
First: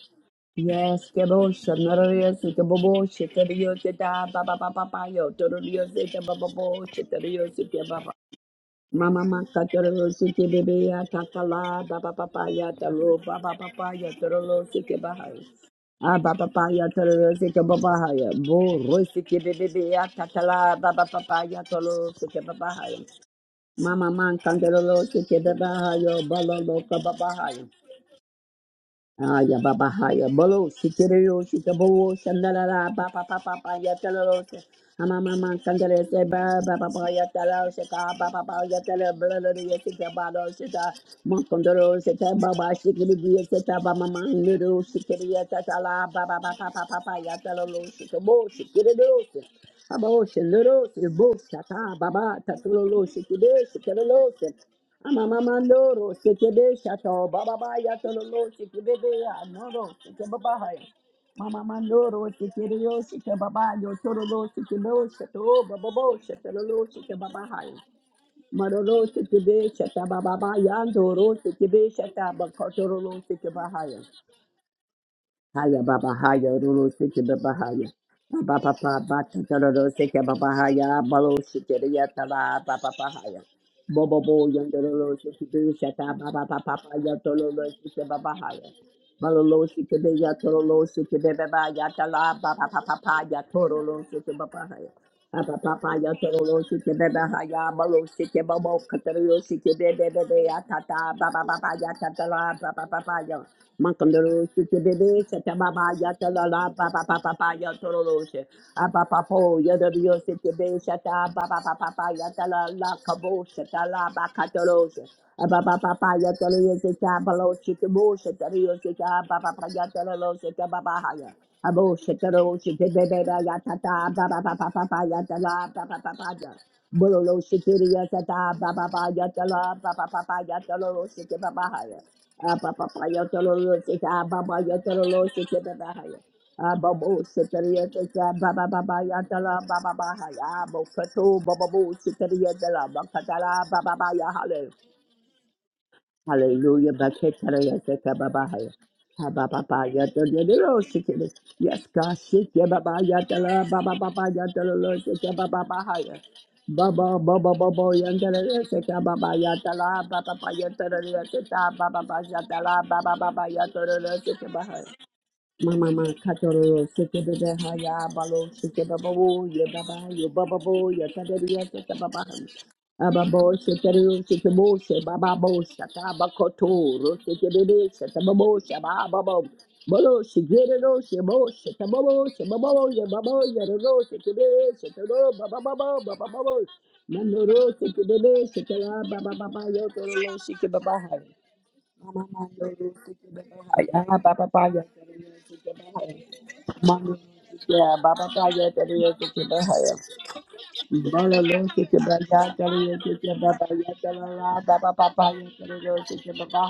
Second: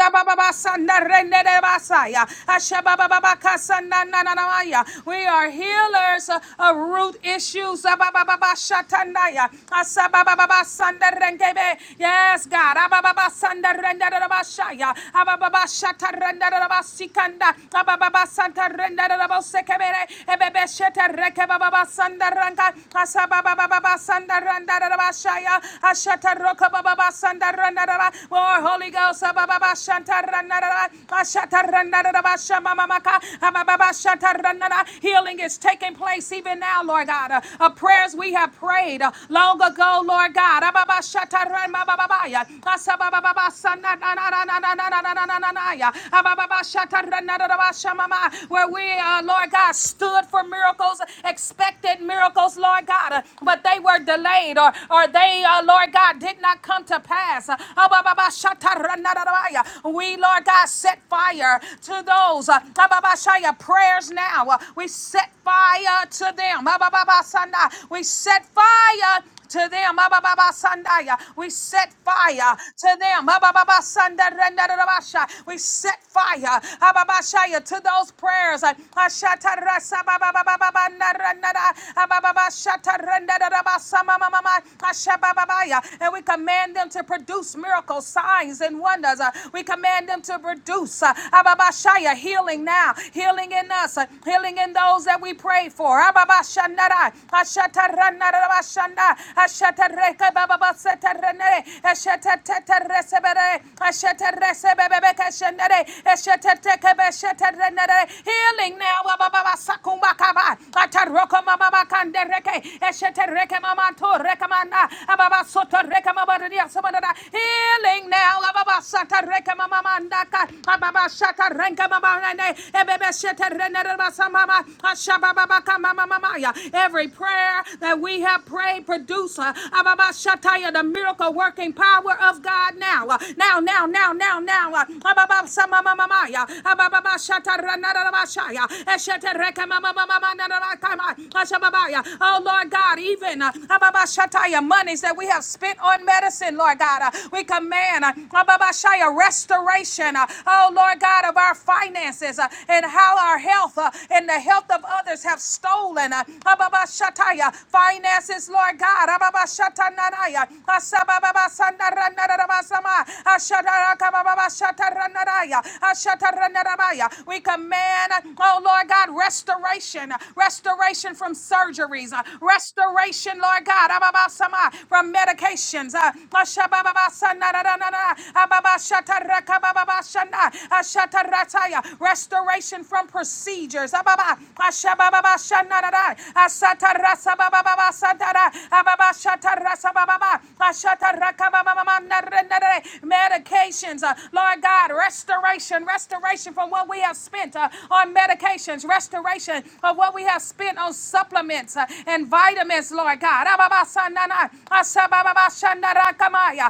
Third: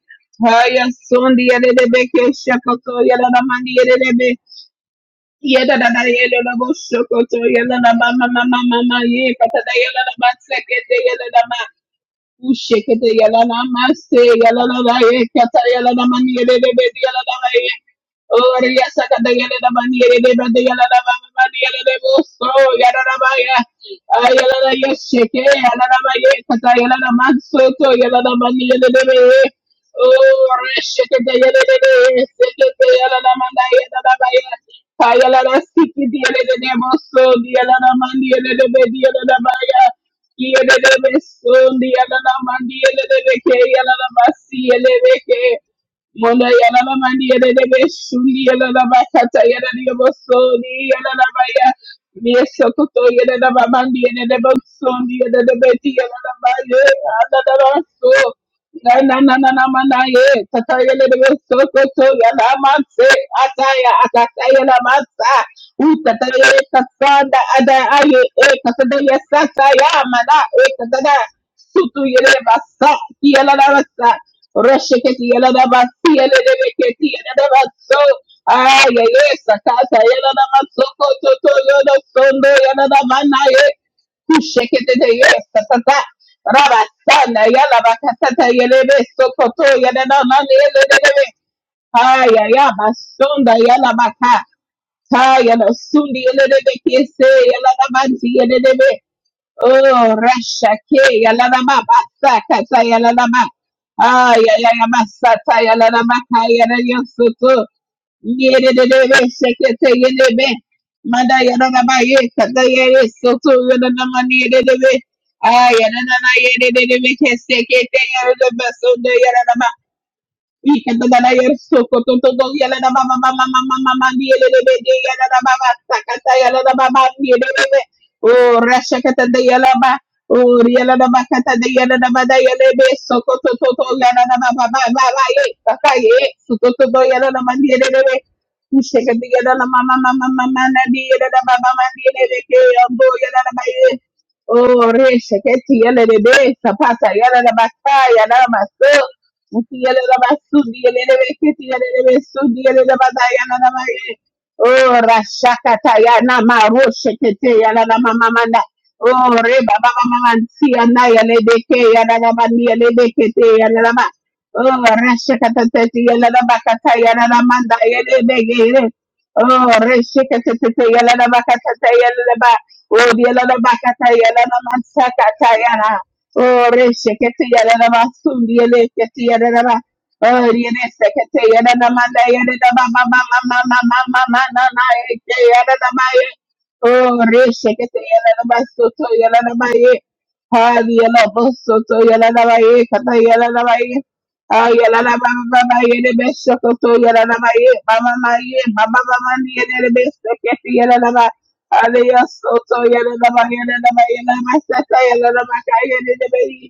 [SPEAKER 2] Ay,
[SPEAKER 3] Yes,
[SPEAKER 2] asondi,
[SPEAKER 3] Kebo,
[SPEAKER 2] elelebe,
[SPEAKER 3] Shanaro, Sikiri
[SPEAKER 2] keshakoto,
[SPEAKER 3] Bobo,
[SPEAKER 2] yalana,
[SPEAKER 3] Sikiri
[SPEAKER 2] mani, elelebe.
[SPEAKER 3] Yosata, Baba Papa
[SPEAKER 1] We
[SPEAKER 3] Yo,
[SPEAKER 1] are
[SPEAKER 3] Toro
[SPEAKER 2] Yedada, da, da,
[SPEAKER 3] Yosata,
[SPEAKER 1] healers uh,
[SPEAKER 3] Baba
[SPEAKER 2] yalana,
[SPEAKER 1] of
[SPEAKER 3] Bo,
[SPEAKER 1] root
[SPEAKER 2] boshokoto,
[SPEAKER 1] issues.
[SPEAKER 2] yalana,
[SPEAKER 3] Sikiri
[SPEAKER 2] mama, mama, mama,
[SPEAKER 3] Mama
[SPEAKER 2] ye,
[SPEAKER 1] Zababababashatanaya.
[SPEAKER 2] Kata katada,
[SPEAKER 3] makatoro
[SPEAKER 2] yalana,
[SPEAKER 3] sike
[SPEAKER 2] manseke,
[SPEAKER 3] bebe
[SPEAKER 2] de
[SPEAKER 3] ya
[SPEAKER 2] yalana, ma.
[SPEAKER 1] Asababababasandarengebe.
[SPEAKER 3] takala baba papa
[SPEAKER 1] Yes,
[SPEAKER 3] ya
[SPEAKER 1] God
[SPEAKER 2] Ushekete
[SPEAKER 3] taro
[SPEAKER 2] yala
[SPEAKER 3] baba papa ya
[SPEAKER 2] namaste
[SPEAKER 3] toro
[SPEAKER 2] yala
[SPEAKER 3] lo
[SPEAKER 2] la
[SPEAKER 3] sike
[SPEAKER 2] la ye
[SPEAKER 3] bahai.
[SPEAKER 2] kata yalana
[SPEAKER 3] Ah
[SPEAKER 2] mani
[SPEAKER 3] baba
[SPEAKER 2] yelele
[SPEAKER 3] papa ya
[SPEAKER 2] bedi
[SPEAKER 3] toro
[SPEAKER 2] yala
[SPEAKER 3] lo
[SPEAKER 2] la la
[SPEAKER 3] sike
[SPEAKER 2] ye.
[SPEAKER 3] baba hai.
[SPEAKER 2] or Ori
[SPEAKER 3] Bo roi
[SPEAKER 2] yasaka da
[SPEAKER 3] sike bebe
[SPEAKER 2] yalala
[SPEAKER 3] be
[SPEAKER 2] mani
[SPEAKER 3] ya
[SPEAKER 2] yelele bedi yala
[SPEAKER 3] takala
[SPEAKER 2] la
[SPEAKER 3] baba
[SPEAKER 2] la
[SPEAKER 3] papa
[SPEAKER 2] mani
[SPEAKER 3] ya
[SPEAKER 2] yelele
[SPEAKER 3] toro sike
[SPEAKER 2] buso
[SPEAKER 3] baba hai.
[SPEAKER 2] yalala ba ya.
[SPEAKER 3] Mama
[SPEAKER 2] Ay
[SPEAKER 3] man
[SPEAKER 2] yala la ye
[SPEAKER 3] kandelolo sike
[SPEAKER 2] sheke
[SPEAKER 1] randarabashaya,
[SPEAKER 3] baba
[SPEAKER 2] yala la
[SPEAKER 3] hai
[SPEAKER 2] ba
[SPEAKER 3] yo
[SPEAKER 2] ye
[SPEAKER 3] balo
[SPEAKER 2] kata yalala
[SPEAKER 3] baba hai.
[SPEAKER 2] yala
[SPEAKER 1] ashatarokabababasandararandaraba.
[SPEAKER 2] yalala
[SPEAKER 1] More
[SPEAKER 2] mani yele
[SPEAKER 1] Holy
[SPEAKER 2] de be.
[SPEAKER 1] Ghost,
[SPEAKER 3] Aya baba haya bolo
[SPEAKER 2] Ori
[SPEAKER 1] abababashantarandaraba,
[SPEAKER 2] shekete
[SPEAKER 3] shikiriyo
[SPEAKER 2] yele de be
[SPEAKER 3] shikabu
[SPEAKER 2] yala
[SPEAKER 3] shandalala
[SPEAKER 1] ashatarandarabasamamamaka,
[SPEAKER 3] papa
[SPEAKER 2] yalala
[SPEAKER 3] papa
[SPEAKER 2] manda
[SPEAKER 3] papa
[SPEAKER 2] yalala ba
[SPEAKER 3] yatalalo
[SPEAKER 2] ya.
[SPEAKER 3] se
[SPEAKER 1] abababashantarandaraba.
[SPEAKER 2] Ay
[SPEAKER 3] ama
[SPEAKER 1] healing
[SPEAKER 2] yala
[SPEAKER 3] mama
[SPEAKER 2] la
[SPEAKER 1] is taking
[SPEAKER 3] sandale
[SPEAKER 2] siki di
[SPEAKER 3] se
[SPEAKER 1] place
[SPEAKER 3] ba
[SPEAKER 1] even
[SPEAKER 2] yelele
[SPEAKER 3] ba
[SPEAKER 1] now,
[SPEAKER 3] ba ba
[SPEAKER 1] Lord
[SPEAKER 2] buso
[SPEAKER 1] God. Uh,
[SPEAKER 2] di
[SPEAKER 1] uh,
[SPEAKER 3] yatala
[SPEAKER 2] yala
[SPEAKER 3] se
[SPEAKER 2] yalala
[SPEAKER 1] prayers
[SPEAKER 3] ka
[SPEAKER 2] mani
[SPEAKER 3] ba
[SPEAKER 1] we
[SPEAKER 3] ba
[SPEAKER 2] yele
[SPEAKER 1] have
[SPEAKER 3] ba
[SPEAKER 2] de be di
[SPEAKER 1] prayed uh,
[SPEAKER 3] yatala
[SPEAKER 2] yala la
[SPEAKER 3] blalo
[SPEAKER 2] ba
[SPEAKER 1] long
[SPEAKER 3] ye
[SPEAKER 2] ya.
[SPEAKER 3] se
[SPEAKER 1] ago,
[SPEAKER 3] ka ba
[SPEAKER 1] Lord
[SPEAKER 3] lo
[SPEAKER 1] God.
[SPEAKER 3] se ta mon
[SPEAKER 2] Yelelelebesundi,
[SPEAKER 3] kondoro se ta
[SPEAKER 1] Abababashataranmabababaya,
[SPEAKER 3] ba ba
[SPEAKER 2] yalalamandi,
[SPEAKER 3] shikiriyo
[SPEAKER 2] yelelebeke,
[SPEAKER 3] se ta ba mama
[SPEAKER 2] yalalabasi,
[SPEAKER 3] nuru
[SPEAKER 2] yelebeke.
[SPEAKER 3] shikiriyo ta ta
[SPEAKER 1] asababababasanananananananananananaya,
[SPEAKER 3] la ba ba
[SPEAKER 2] Mona
[SPEAKER 3] ba papa papa
[SPEAKER 2] yalalamandi,
[SPEAKER 3] yatalalo
[SPEAKER 1] abababashatarandarabashamama,
[SPEAKER 2] yelelebesundi,
[SPEAKER 3] shikabu
[SPEAKER 1] Where we, uh,
[SPEAKER 3] shikiriyo
[SPEAKER 2] yalalabakata,
[SPEAKER 3] se
[SPEAKER 1] Lord God,
[SPEAKER 3] aba
[SPEAKER 1] stood for
[SPEAKER 2] yelelebosoni,
[SPEAKER 3] shandoro
[SPEAKER 1] miracles,
[SPEAKER 3] se bo
[SPEAKER 2] yalalabaya.
[SPEAKER 3] shaka
[SPEAKER 1] expected
[SPEAKER 3] ba ba
[SPEAKER 1] miracles, Lord God.
[SPEAKER 3] tatulolo
[SPEAKER 2] Miesokoto,
[SPEAKER 1] Lord God, uh,
[SPEAKER 3] shikiriyo
[SPEAKER 1] but they were
[SPEAKER 2] yelelebamandi,
[SPEAKER 3] shikiriyo se
[SPEAKER 1] delayed or, or
[SPEAKER 2] yelelebosoni,
[SPEAKER 1] they, uh,
[SPEAKER 2] yelelebeti,
[SPEAKER 1] Lord
[SPEAKER 3] Amamamandoro,
[SPEAKER 1] God, did not
[SPEAKER 3] Sekebe
[SPEAKER 2] yalalabaye,
[SPEAKER 1] come to
[SPEAKER 3] Shato,
[SPEAKER 1] pass. Uh,
[SPEAKER 3] Baba
[SPEAKER 2] yalalabaso.
[SPEAKER 3] Yatolo, Sekebe,
[SPEAKER 2] Na na na na na
[SPEAKER 3] Noro,
[SPEAKER 2] mana
[SPEAKER 1] We, Lord
[SPEAKER 2] ye,
[SPEAKER 1] God,
[SPEAKER 3] Sekebaba,
[SPEAKER 2] tata
[SPEAKER 1] set fire
[SPEAKER 3] Mama
[SPEAKER 1] to
[SPEAKER 2] yelelebesokoto,
[SPEAKER 3] Mandoro,
[SPEAKER 1] those. uh,
[SPEAKER 3] Sekerio,
[SPEAKER 2] yalamanse,
[SPEAKER 3] Sekebaba,
[SPEAKER 2] ataya,
[SPEAKER 1] Prayers
[SPEAKER 2] akata,
[SPEAKER 1] now.
[SPEAKER 3] Yotolo,
[SPEAKER 1] Uh, We
[SPEAKER 3] Sekebo,
[SPEAKER 1] set
[SPEAKER 2] yalamansa.
[SPEAKER 3] Shato,
[SPEAKER 1] fire
[SPEAKER 3] Bababo,
[SPEAKER 1] to
[SPEAKER 2] Ukataya
[SPEAKER 1] them.
[SPEAKER 3] Shatolo,
[SPEAKER 2] kasanda
[SPEAKER 3] Sekebaba,
[SPEAKER 2] ada
[SPEAKER 1] We
[SPEAKER 2] aye
[SPEAKER 1] set
[SPEAKER 2] e kasada
[SPEAKER 3] Maroro,
[SPEAKER 2] ya
[SPEAKER 1] fire
[SPEAKER 2] sasa
[SPEAKER 3] Sekebe,
[SPEAKER 1] to them.
[SPEAKER 2] ya
[SPEAKER 3] Shata,
[SPEAKER 2] mana
[SPEAKER 3] Baba,
[SPEAKER 2] e kasada
[SPEAKER 3] Yandoro,
[SPEAKER 1] We
[SPEAKER 3] Sekebe,
[SPEAKER 1] set
[SPEAKER 2] sutu yele
[SPEAKER 3] Shata,
[SPEAKER 1] fire
[SPEAKER 2] basa
[SPEAKER 1] to
[SPEAKER 3] Bakotolo,
[SPEAKER 1] them.
[SPEAKER 2] yele la
[SPEAKER 3] Sekebaba,
[SPEAKER 2] basa resheketi yele
[SPEAKER 1] We
[SPEAKER 2] la
[SPEAKER 3] Haya
[SPEAKER 1] set
[SPEAKER 2] basi
[SPEAKER 3] baba
[SPEAKER 2] yele de
[SPEAKER 3] haya
[SPEAKER 1] fire
[SPEAKER 3] rolo
[SPEAKER 2] beketi
[SPEAKER 3] seke
[SPEAKER 2] yele la
[SPEAKER 3] baba
[SPEAKER 1] to
[SPEAKER 3] haya.
[SPEAKER 2] baso
[SPEAKER 1] those
[SPEAKER 3] Baba
[SPEAKER 1] prayers.
[SPEAKER 3] papa
[SPEAKER 2] aye ye
[SPEAKER 3] bata tararo
[SPEAKER 2] sakata
[SPEAKER 3] seke
[SPEAKER 2] yele la
[SPEAKER 3] baba
[SPEAKER 2] maso
[SPEAKER 3] haya
[SPEAKER 2] koto
[SPEAKER 3] balo
[SPEAKER 2] to
[SPEAKER 3] seke
[SPEAKER 2] yele
[SPEAKER 3] riya
[SPEAKER 2] sondo
[SPEAKER 3] tala baba
[SPEAKER 2] yele la
[SPEAKER 3] papa
[SPEAKER 2] mana
[SPEAKER 3] haya.
[SPEAKER 2] ye
[SPEAKER 3] Bobo bo
[SPEAKER 2] kushekete de
[SPEAKER 3] yandoro
[SPEAKER 2] ye
[SPEAKER 3] seke be
[SPEAKER 2] sakata
[SPEAKER 3] shata
[SPEAKER 1] And we
[SPEAKER 3] baba
[SPEAKER 1] command
[SPEAKER 3] papa
[SPEAKER 1] them to
[SPEAKER 3] haya tolo
[SPEAKER 2] rabasana
[SPEAKER 1] produce
[SPEAKER 3] lo
[SPEAKER 2] yele
[SPEAKER 1] miracles,
[SPEAKER 3] baba
[SPEAKER 2] bakata
[SPEAKER 1] signs,
[SPEAKER 3] haya.
[SPEAKER 2] yele
[SPEAKER 1] and
[SPEAKER 2] be
[SPEAKER 1] wonders. Uh,
[SPEAKER 3] Balo
[SPEAKER 1] We
[SPEAKER 3] lo
[SPEAKER 2] sokoto
[SPEAKER 3] seke
[SPEAKER 2] yele
[SPEAKER 1] command
[SPEAKER 3] be
[SPEAKER 2] la
[SPEAKER 1] them
[SPEAKER 3] ya
[SPEAKER 1] to
[SPEAKER 2] mana yele de
[SPEAKER 1] produce
[SPEAKER 2] de
[SPEAKER 1] uh,
[SPEAKER 2] be
[SPEAKER 3] baba ya
[SPEAKER 1] ababashaya,
[SPEAKER 3] tala
[SPEAKER 2] aye
[SPEAKER 1] healing
[SPEAKER 3] baba
[SPEAKER 2] ya
[SPEAKER 1] now,
[SPEAKER 3] papa haya
[SPEAKER 1] healing
[SPEAKER 2] basonda
[SPEAKER 1] in
[SPEAKER 3] toro
[SPEAKER 2] yele
[SPEAKER 1] us,
[SPEAKER 3] lo
[SPEAKER 1] uh,
[SPEAKER 2] baka
[SPEAKER 1] healing
[SPEAKER 3] baba
[SPEAKER 1] in
[SPEAKER 3] haya.
[SPEAKER 1] those that we
[SPEAKER 2] Ta
[SPEAKER 3] Papa,
[SPEAKER 1] pray
[SPEAKER 2] yala
[SPEAKER 3] papa,
[SPEAKER 1] for.
[SPEAKER 3] yo
[SPEAKER 2] sundi
[SPEAKER 3] te
[SPEAKER 2] yala
[SPEAKER 3] lo
[SPEAKER 2] debe
[SPEAKER 3] que
[SPEAKER 1] Ababashandada,
[SPEAKER 3] bebe
[SPEAKER 2] kese yala
[SPEAKER 3] haya,
[SPEAKER 2] la
[SPEAKER 1] ashata
[SPEAKER 3] balo
[SPEAKER 2] banti
[SPEAKER 1] ranada,
[SPEAKER 3] que
[SPEAKER 2] yala
[SPEAKER 3] babo,
[SPEAKER 2] debe.
[SPEAKER 1] rabashanda,
[SPEAKER 3] catero que
[SPEAKER 1] ashata
[SPEAKER 3] bebe
[SPEAKER 2] Oh,
[SPEAKER 1] reka,
[SPEAKER 3] bebe
[SPEAKER 2] rasha
[SPEAKER 1] bababa,
[SPEAKER 2] ke
[SPEAKER 1] seta
[SPEAKER 3] atata, papa,
[SPEAKER 2] yala la
[SPEAKER 1] renere,
[SPEAKER 3] papa,
[SPEAKER 2] ma
[SPEAKER 3] ya
[SPEAKER 1] ashata
[SPEAKER 2] basa
[SPEAKER 3] tatala
[SPEAKER 1] tete
[SPEAKER 2] kata
[SPEAKER 3] papa,
[SPEAKER 2] yala
[SPEAKER 3] papa,
[SPEAKER 2] la
[SPEAKER 3] yo.
[SPEAKER 2] ma.
[SPEAKER 1] resebere, ashata
[SPEAKER 2] Ah,
[SPEAKER 3] Mancandero que
[SPEAKER 2] yala la
[SPEAKER 1] resebebebe,
[SPEAKER 3] bebe, seta
[SPEAKER 2] masata
[SPEAKER 1] kashandere,
[SPEAKER 3] baba,
[SPEAKER 2] yala la
[SPEAKER 3] ya
[SPEAKER 2] ma ka
[SPEAKER 1] ashata
[SPEAKER 3] talala,
[SPEAKER 2] yala
[SPEAKER 1] teke,
[SPEAKER 3] papa, papa,
[SPEAKER 1] beshete
[SPEAKER 3] papa,
[SPEAKER 2] yosoto.
[SPEAKER 3] yo te lo
[SPEAKER 1] renere.
[SPEAKER 3] que.
[SPEAKER 2] Yere
[SPEAKER 1] Healing
[SPEAKER 2] de
[SPEAKER 3] Apa,
[SPEAKER 2] debe
[SPEAKER 1] now
[SPEAKER 3] papo, yo
[SPEAKER 2] shekete
[SPEAKER 3] de Dios
[SPEAKER 2] yele
[SPEAKER 3] que
[SPEAKER 2] be.
[SPEAKER 1] sakumbakaba
[SPEAKER 3] bebe, seta,
[SPEAKER 1] ataroko
[SPEAKER 2] Manda
[SPEAKER 3] papa,
[SPEAKER 2] yala
[SPEAKER 1] mama
[SPEAKER 3] papa,
[SPEAKER 2] la ma
[SPEAKER 3] papa,
[SPEAKER 1] makande
[SPEAKER 2] ye
[SPEAKER 3] ya
[SPEAKER 2] kata
[SPEAKER 1] reke
[SPEAKER 2] yele
[SPEAKER 1] eshete
[SPEAKER 2] soto
[SPEAKER 1] reke
[SPEAKER 2] yala
[SPEAKER 1] mama
[SPEAKER 2] la
[SPEAKER 1] to
[SPEAKER 2] ma ni
[SPEAKER 1] reke
[SPEAKER 2] yele
[SPEAKER 1] mana
[SPEAKER 2] debe.
[SPEAKER 1] ababa
[SPEAKER 2] Ah,
[SPEAKER 1] soto
[SPEAKER 2] yala
[SPEAKER 1] reke
[SPEAKER 2] la la
[SPEAKER 1] mama dia
[SPEAKER 2] yele debe
[SPEAKER 1] sabana
[SPEAKER 2] kese kete
[SPEAKER 1] healing
[SPEAKER 2] yala
[SPEAKER 1] now
[SPEAKER 2] debe
[SPEAKER 1] ababa
[SPEAKER 2] sunde
[SPEAKER 1] sata
[SPEAKER 2] yala la
[SPEAKER 1] reke
[SPEAKER 2] ma.
[SPEAKER 1] mama mandaka ababa
[SPEAKER 3] Abba
[SPEAKER 1] shata renke
[SPEAKER 3] Abo
[SPEAKER 1] mama nene
[SPEAKER 3] shetero
[SPEAKER 1] ebebe
[SPEAKER 3] shetebebeba
[SPEAKER 1] shete rene
[SPEAKER 3] yatata
[SPEAKER 1] rema
[SPEAKER 3] ba ba ba
[SPEAKER 1] samama
[SPEAKER 3] ba ba ba
[SPEAKER 1] ashababa
[SPEAKER 3] yatala
[SPEAKER 1] baka
[SPEAKER 3] ba ba
[SPEAKER 1] mama
[SPEAKER 3] ba ba
[SPEAKER 1] mama
[SPEAKER 3] ya.
[SPEAKER 1] ya every
[SPEAKER 3] Bololo
[SPEAKER 1] prayer
[SPEAKER 3] shetiri
[SPEAKER 1] that we have
[SPEAKER 3] yatata
[SPEAKER 2] Oh,
[SPEAKER 3] ba
[SPEAKER 1] prayed
[SPEAKER 3] ba ba
[SPEAKER 2] Rashakata de
[SPEAKER 1] producer
[SPEAKER 3] yatala ba
[SPEAKER 2] Yalaba.
[SPEAKER 3] ba
[SPEAKER 1] ababa
[SPEAKER 3] ba ba
[SPEAKER 2] Oh,
[SPEAKER 1] shataya the
[SPEAKER 3] yatalo
[SPEAKER 2] Rialaba
[SPEAKER 1] miracle
[SPEAKER 3] shete ba
[SPEAKER 2] Kata
[SPEAKER 3] ba
[SPEAKER 1] working
[SPEAKER 2] de
[SPEAKER 3] ha ya.
[SPEAKER 1] power
[SPEAKER 2] Yalaba de
[SPEAKER 1] of
[SPEAKER 3] Ah, ba
[SPEAKER 1] God
[SPEAKER 2] Yalebe,
[SPEAKER 3] ba ba
[SPEAKER 1] now uh,
[SPEAKER 2] Sokoto
[SPEAKER 1] now
[SPEAKER 3] yatalo
[SPEAKER 1] now
[SPEAKER 2] Toto
[SPEAKER 3] shete
[SPEAKER 1] now
[SPEAKER 3] ah,
[SPEAKER 1] now
[SPEAKER 3] ba
[SPEAKER 2] Yanaba
[SPEAKER 3] ba
[SPEAKER 1] now
[SPEAKER 2] Baba
[SPEAKER 1] uh,
[SPEAKER 3] yatalo
[SPEAKER 1] ababa
[SPEAKER 2] Baba
[SPEAKER 3] shete ba
[SPEAKER 1] samama
[SPEAKER 3] ba ha
[SPEAKER 1] mama
[SPEAKER 3] ya.
[SPEAKER 2] Kakaye,
[SPEAKER 1] mama ya
[SPEAKER 3] Ah, ba
[SPEAKER 2] Sokoto
[SPEAKER 1] ababa
[SPEAKER 3] bo
[SPEAKER 2] Yanaba
[SPEAKER 1] shata
[SPEAKER 3] shetiri
[SPEAKER 1] rana
[SPEAKER 2] Yelebe.
[SPEAKER 3] yatata ba ba ba ba
[SPEAKER 2] Ushakata
[SPEAKER 3] yatala
[SPEAKER 2] Yanaba
[SPEAKER 3] ba ba
[SPEAKER 2] Mama
[SPEAKER 3] ba ha ya.
[SPEAKER 2] Mama
[SPEAKER 3] Ah, Bo
[SPEAKER 2] Nadi
[SPEAKER 3] kato ba
[SPEAKER 2] Yanaba
[SPEAKER 3] ba
[SPEAKER 2] Mama
[SPEAKER 3] bo shetiri
[SPEAKER 1] Oh Lord
[SPEAKER 2] Yelebe,
[SPEAKER 3] yatala
[SPEAKER 1] God,
[SPEAKER 3] ba
[SPEAKER 2] Ambo
[SPEAKER 1] even uh,
[SPEAKER 3] katala ba ba
[SPEAKER 2] Yanaba
[SPEAKER 3] ya ha
[SPEAKER 1] ababashataya
[SPEAKER 2] Oh,
[SPEAKER 1] monies that we have spent
[SPEAKER 2] Rashakati
[SPEAKER 1] on
[SPEAKER 2] Yelebe,
[SPEAKER 1] medicine, Lord
[SPEAKER 3] Hallelujah.
[SPEAKER 1] God, uh,
[SPEAKER 2] Sapata
[SPEAKER 1] we
[SPEAKER 2] Yanaba
[SPEAKER 3] Baketaraya
[SPEAKER 1] command uh,
[SPEAKER 3] seka
[SPEAKER 2] Kaya
[SPEAKER 3] babaya.
[SPEAKER 2] Namaso.
[SPEAKER 1] ababashaya
[SPEAKER 3] Ha ba ba ya
[SPEAKER 1] restoration.
[SPEAKER 3] da
[SPEAKER 1] uh,
[SPEAKER 3] da da
[SPEAKER 1] Oh
[SPEAKER 3] da
[SPEAKER 1] Lord God, of our
[SPEAKER 3] Yes, God,
[SPEAKER 1] finances uh,
[SPEAKER 3] shake ya ba
[SPEAKER 1] and
[SPEAKER 3] ba
[SPEAKER 1] how
[SPEAKER 3] ya
[SPEAKER 1] our
[SPEAKER 3] da la
[SPEAKER 1] health uh, and the
[SPEAKER 3] ya da
[SPEAKER 1] health
[SPEAKER 3] la
[SPEAKER 1] of
[SPEAKER 2] Oh,
[SPEAKER 3] la shake
[SPEAKER 1] others
[SPEAKER 3] ya
[SPEAKER 1] have
[SPEAKER 3] baba ba ba ha
[SPEAKER 1] stolen
[SPEAKER 2] Rashakataya
[SPEAKER 3] ya.
[SPEAKER 1] uh,
[SPEAKER 2] na
[SPEAKER 3] Ba ba ba ba
[SPEAKER 1] ababashataya
[SPEAKER 2] maroshekete ya na
[SPEAKER 3] ya da la
[SPEAKER 1] finances,
[SPEAKER 2] mamamanda.
[SPEAKER 3] la
[SPEAKER 1] Lord
[SPEAKER 3] shake ya
[SPEAKER 1] God.
[SPEAKER 3] ba
[SPEAKER 2] Oh,
[SPEAKER 3] ba ya da
[SPEAKER 2] reba baba
[SPEAKER 3] la
[SPEAKER 1] ababashatanaraya.
[SPEAKER 2] mamansi ya ya
[SPEAKER 3] shake ya ba
[SPEAKER 2] lebeke
[SPEAKER 3] ba
[SPEAKER 2] ya na
[SPEAKER 3] ba ya da
[SPEAKER 2] mamani ya
[SPEAKER 3] la
[SPEAKER 1] Asabababasandaranarabasama.
[SPEAKER 2] lebekete ya na mama.
[SPEAKER 3] shake ya ba
[SPEAKER 2] Oh,
[SPEAKER 1] Ashadarakabababashatanaraya.
[SPEAKER 3] Mama
[SPEAKER 2] rashakatatete
[SPEAKER 3] ma
[SPEAKER 2] ya na
[SPEAKER 3] katoro
[SPEAKER 2] bakata ya
[SPEAKER 3] seke
[SPEAKER 2] na
[SPEAKER 1] We
[SPEAKER 3] bebe ha
[SPEAKER 2] manda ya
[SPEAKER 3] ya
[SPEAKER 1] command,
[SPEAKER 3] balo
[SPEAKER 1] oh
[SPEAKER 3] seke
[SPEAKER 1] Lord
[SPEAKER 2] lebegere.
[SPEAKER 3] baba
[SPEAKER 1] God,
[SPEAKER 3] wo ye
[SPEAKER 2] Oh,
[SPEAKER 3] baba
[SPEAKER 1] restoration,
[SPEAKER 3] yo baba
[SPEAKER 2] reshakatatete
[SPEAKER 3] bo
[SPEAKER 2] ya
[SPEAKER 3] ye
[SPEAKER 1] restoration
[SPEAKER 2] na
[SPEAKER 1] from
[SPEAKER 3] kaderi ya
[SPEAKER 2] bakata
[SPEAKER 3] seke
[SPEAKER 2] ya
[SPEAKER 1] surgeries,
[SPEAKER 3] baba
[SPEAKER 1] uh,
[SPEAKER 2] na ba. Oh,
[SPEAKER 3] aba
[SPEAKER 2] ya
[SPEAKER 1] restoration,
[SPEAKER 3] bo
[SPEAKER 2] na
[SPEAKER 1] Lord
[SPEAKER 3] seke
[SPEAKER 1] God,
[SPEAKER 2] bakata
[SPEAKER 3] ro
[SPEAKER 2] ya
[SPEAKER 3] seke
[SPEAKER 2] na
[SPEAKER 3] bo se
[SPEAKER 1] from
[SPEAKER 3] baba bo
[SPEAKER 2] mansakata
[SPEAKER 1] medications.
[SPEAKER 3] seke
[SPEAKER 1] uh,
[SPEAKER 3] aba
[SPEAKER 2] Oh, reshe
[SPEAKER 3] kotoro
[SPEAKER 2] que te
[SPEAKER 3] seke
[SPEAKER 2] yara
[SPEAKER 3] bebe
[SPEAKER 2] na
[SPEAKER 3] seke baba
[SPEAKER 2] masundi
[SPEAKER 3] bo se
[SPEAKER 2] ele que
[SPEAKER 3] baba
[SPEAKER 2] te
[SPEAKER 3] bo
[SPEAKER 2] yara na ma.
[SPEAKER 3] bolo
[SPEAKER 2] Oh,
[SPEAKER 3] seke ro
[SPEAKER 2] Rienese, se
[SPEAKER 3] se
[SPEAKER 2] que
[SPEAKER 3] bo
[SPEAKER 2] te yara
[SPEAKER 3] seke
[SPEAKER 2] na
[SPEAKER 3] baba
[SPEAKER 2] manda
[SPEAKER 3] se
[SPEAKER 2] yara na
[SPEAKER 3] baba
[SPEAKER 1] Restoration
[SPEAKER 3] bo
[SPEAKER 2] ma ma
[SPEAKER 3] ye
[SPEAKER 1] from
[SPEAKER 3] baba bo
[SPEAKER 2] ma ma
[SPEAKER 3] ye
[SPEAKER 2] ma
[SPEAKER 1] procedures.
[SPEAKER 3] ro
[SPEAKER 2] ma ma
[SPEAKER 3] seke
[SPEAKER 2] ma ma na
[SPEAKER 3] bebe
[SPEAKER 2] na
[SPEAKER 3] seke
[SPEAKER 2] e
[SPEAKER 3] ro
[SPEAKER 2] que
[SPEAKER 3] baba
[SPEAKER 2] yara
[SPEAKER 3] baba
[SPEAKER 2] na ma e.
[SPEAKER 3] baba baba bo
[SPEAKER 2] Oh, reshe que te
[SPEAKER 3] seke
[SPEAKER 2] yara
[SPEAKER 3] bebe
[SPEAKER 2] na
[SPEAKER 3] seke
[SPEAKER 2] masuto
[SPEAKER 3] baba
[SPEAKER 2] yara na
[SPEAKER 3] baba
[SPEAKER 2] ma
[SPEAKER 3] yo
[SPEAKER 2] e.
[SPEAKER 3] toro seke
[SPEAKER 2] Hadi
[SPEAKER 3] baba ha
[SPEAKER 2] yara bosoto
[SPEAKER 3] Yes,
[SPEAKER 2] yara na ma
[SPEAKER 3] kid,
[SPEAKER 2] e
[SPEAKER 3] yes,
[SPEAKER 2] kata
[SPEAKER 3] it's
[SPEAKER 2] yara na ma e.
[SPEAKER 1] Medications, uh, Lord Lord
[SPEAKER 2] Ah,
[SPEAKER 1] God,
[SPEAKER 2] yara na ma ma ma
[SPEAKER 1] restoration,
[SPEAKER 2] yara
[SPEAKER 1] restoration
[SPEAKER 2] besho
[SPEAKER 1] from what
[SPEAKER 2] koto
[SPEAKER 1] we have
[SPEAKER 2] yara na ma
[SPEAKER 1] spent
[SPEAKER 2] e
[SPEAKER 1] uh,
[SPEAKER 2] ma
[SPEAKER 1] on
[SPEAKER 2] ma ma e
[SPEAKER 1] medications,
[SPEAKER 2] ma ma ma ma
[SPEAKER 1] restoration
[SPEAKER 2] yara
[SPEAKER 1] of what we
[SPEAKER 2] besho
[SPEAKER 1] have
[SPEAKER 2] que
[SPEAKER 1] spent
[SPEAKER 2] te
[SPEAKER 1] on
[SPEAKER 2] yara na ma.
[SPEAKER 1] supplements uh,
[SPEAKER 2] Hallelujah.
[SPEAKER 1] and
[SPEAKER 2] Soto
[SPEAKER 1] vitamins,
[SPEAKER 2] yele
[SPEAKER 1] Lord
[SPEAKER 2] lama
[SPEAKER 1] God.
[SPEAKER 2] yele lama yele
[SPEAKER 1] Ababasanana,
[SPEAKER 2] lama sata my lama ka yele lama yi.
[SPEAKER 1] asabababashandarakamaya,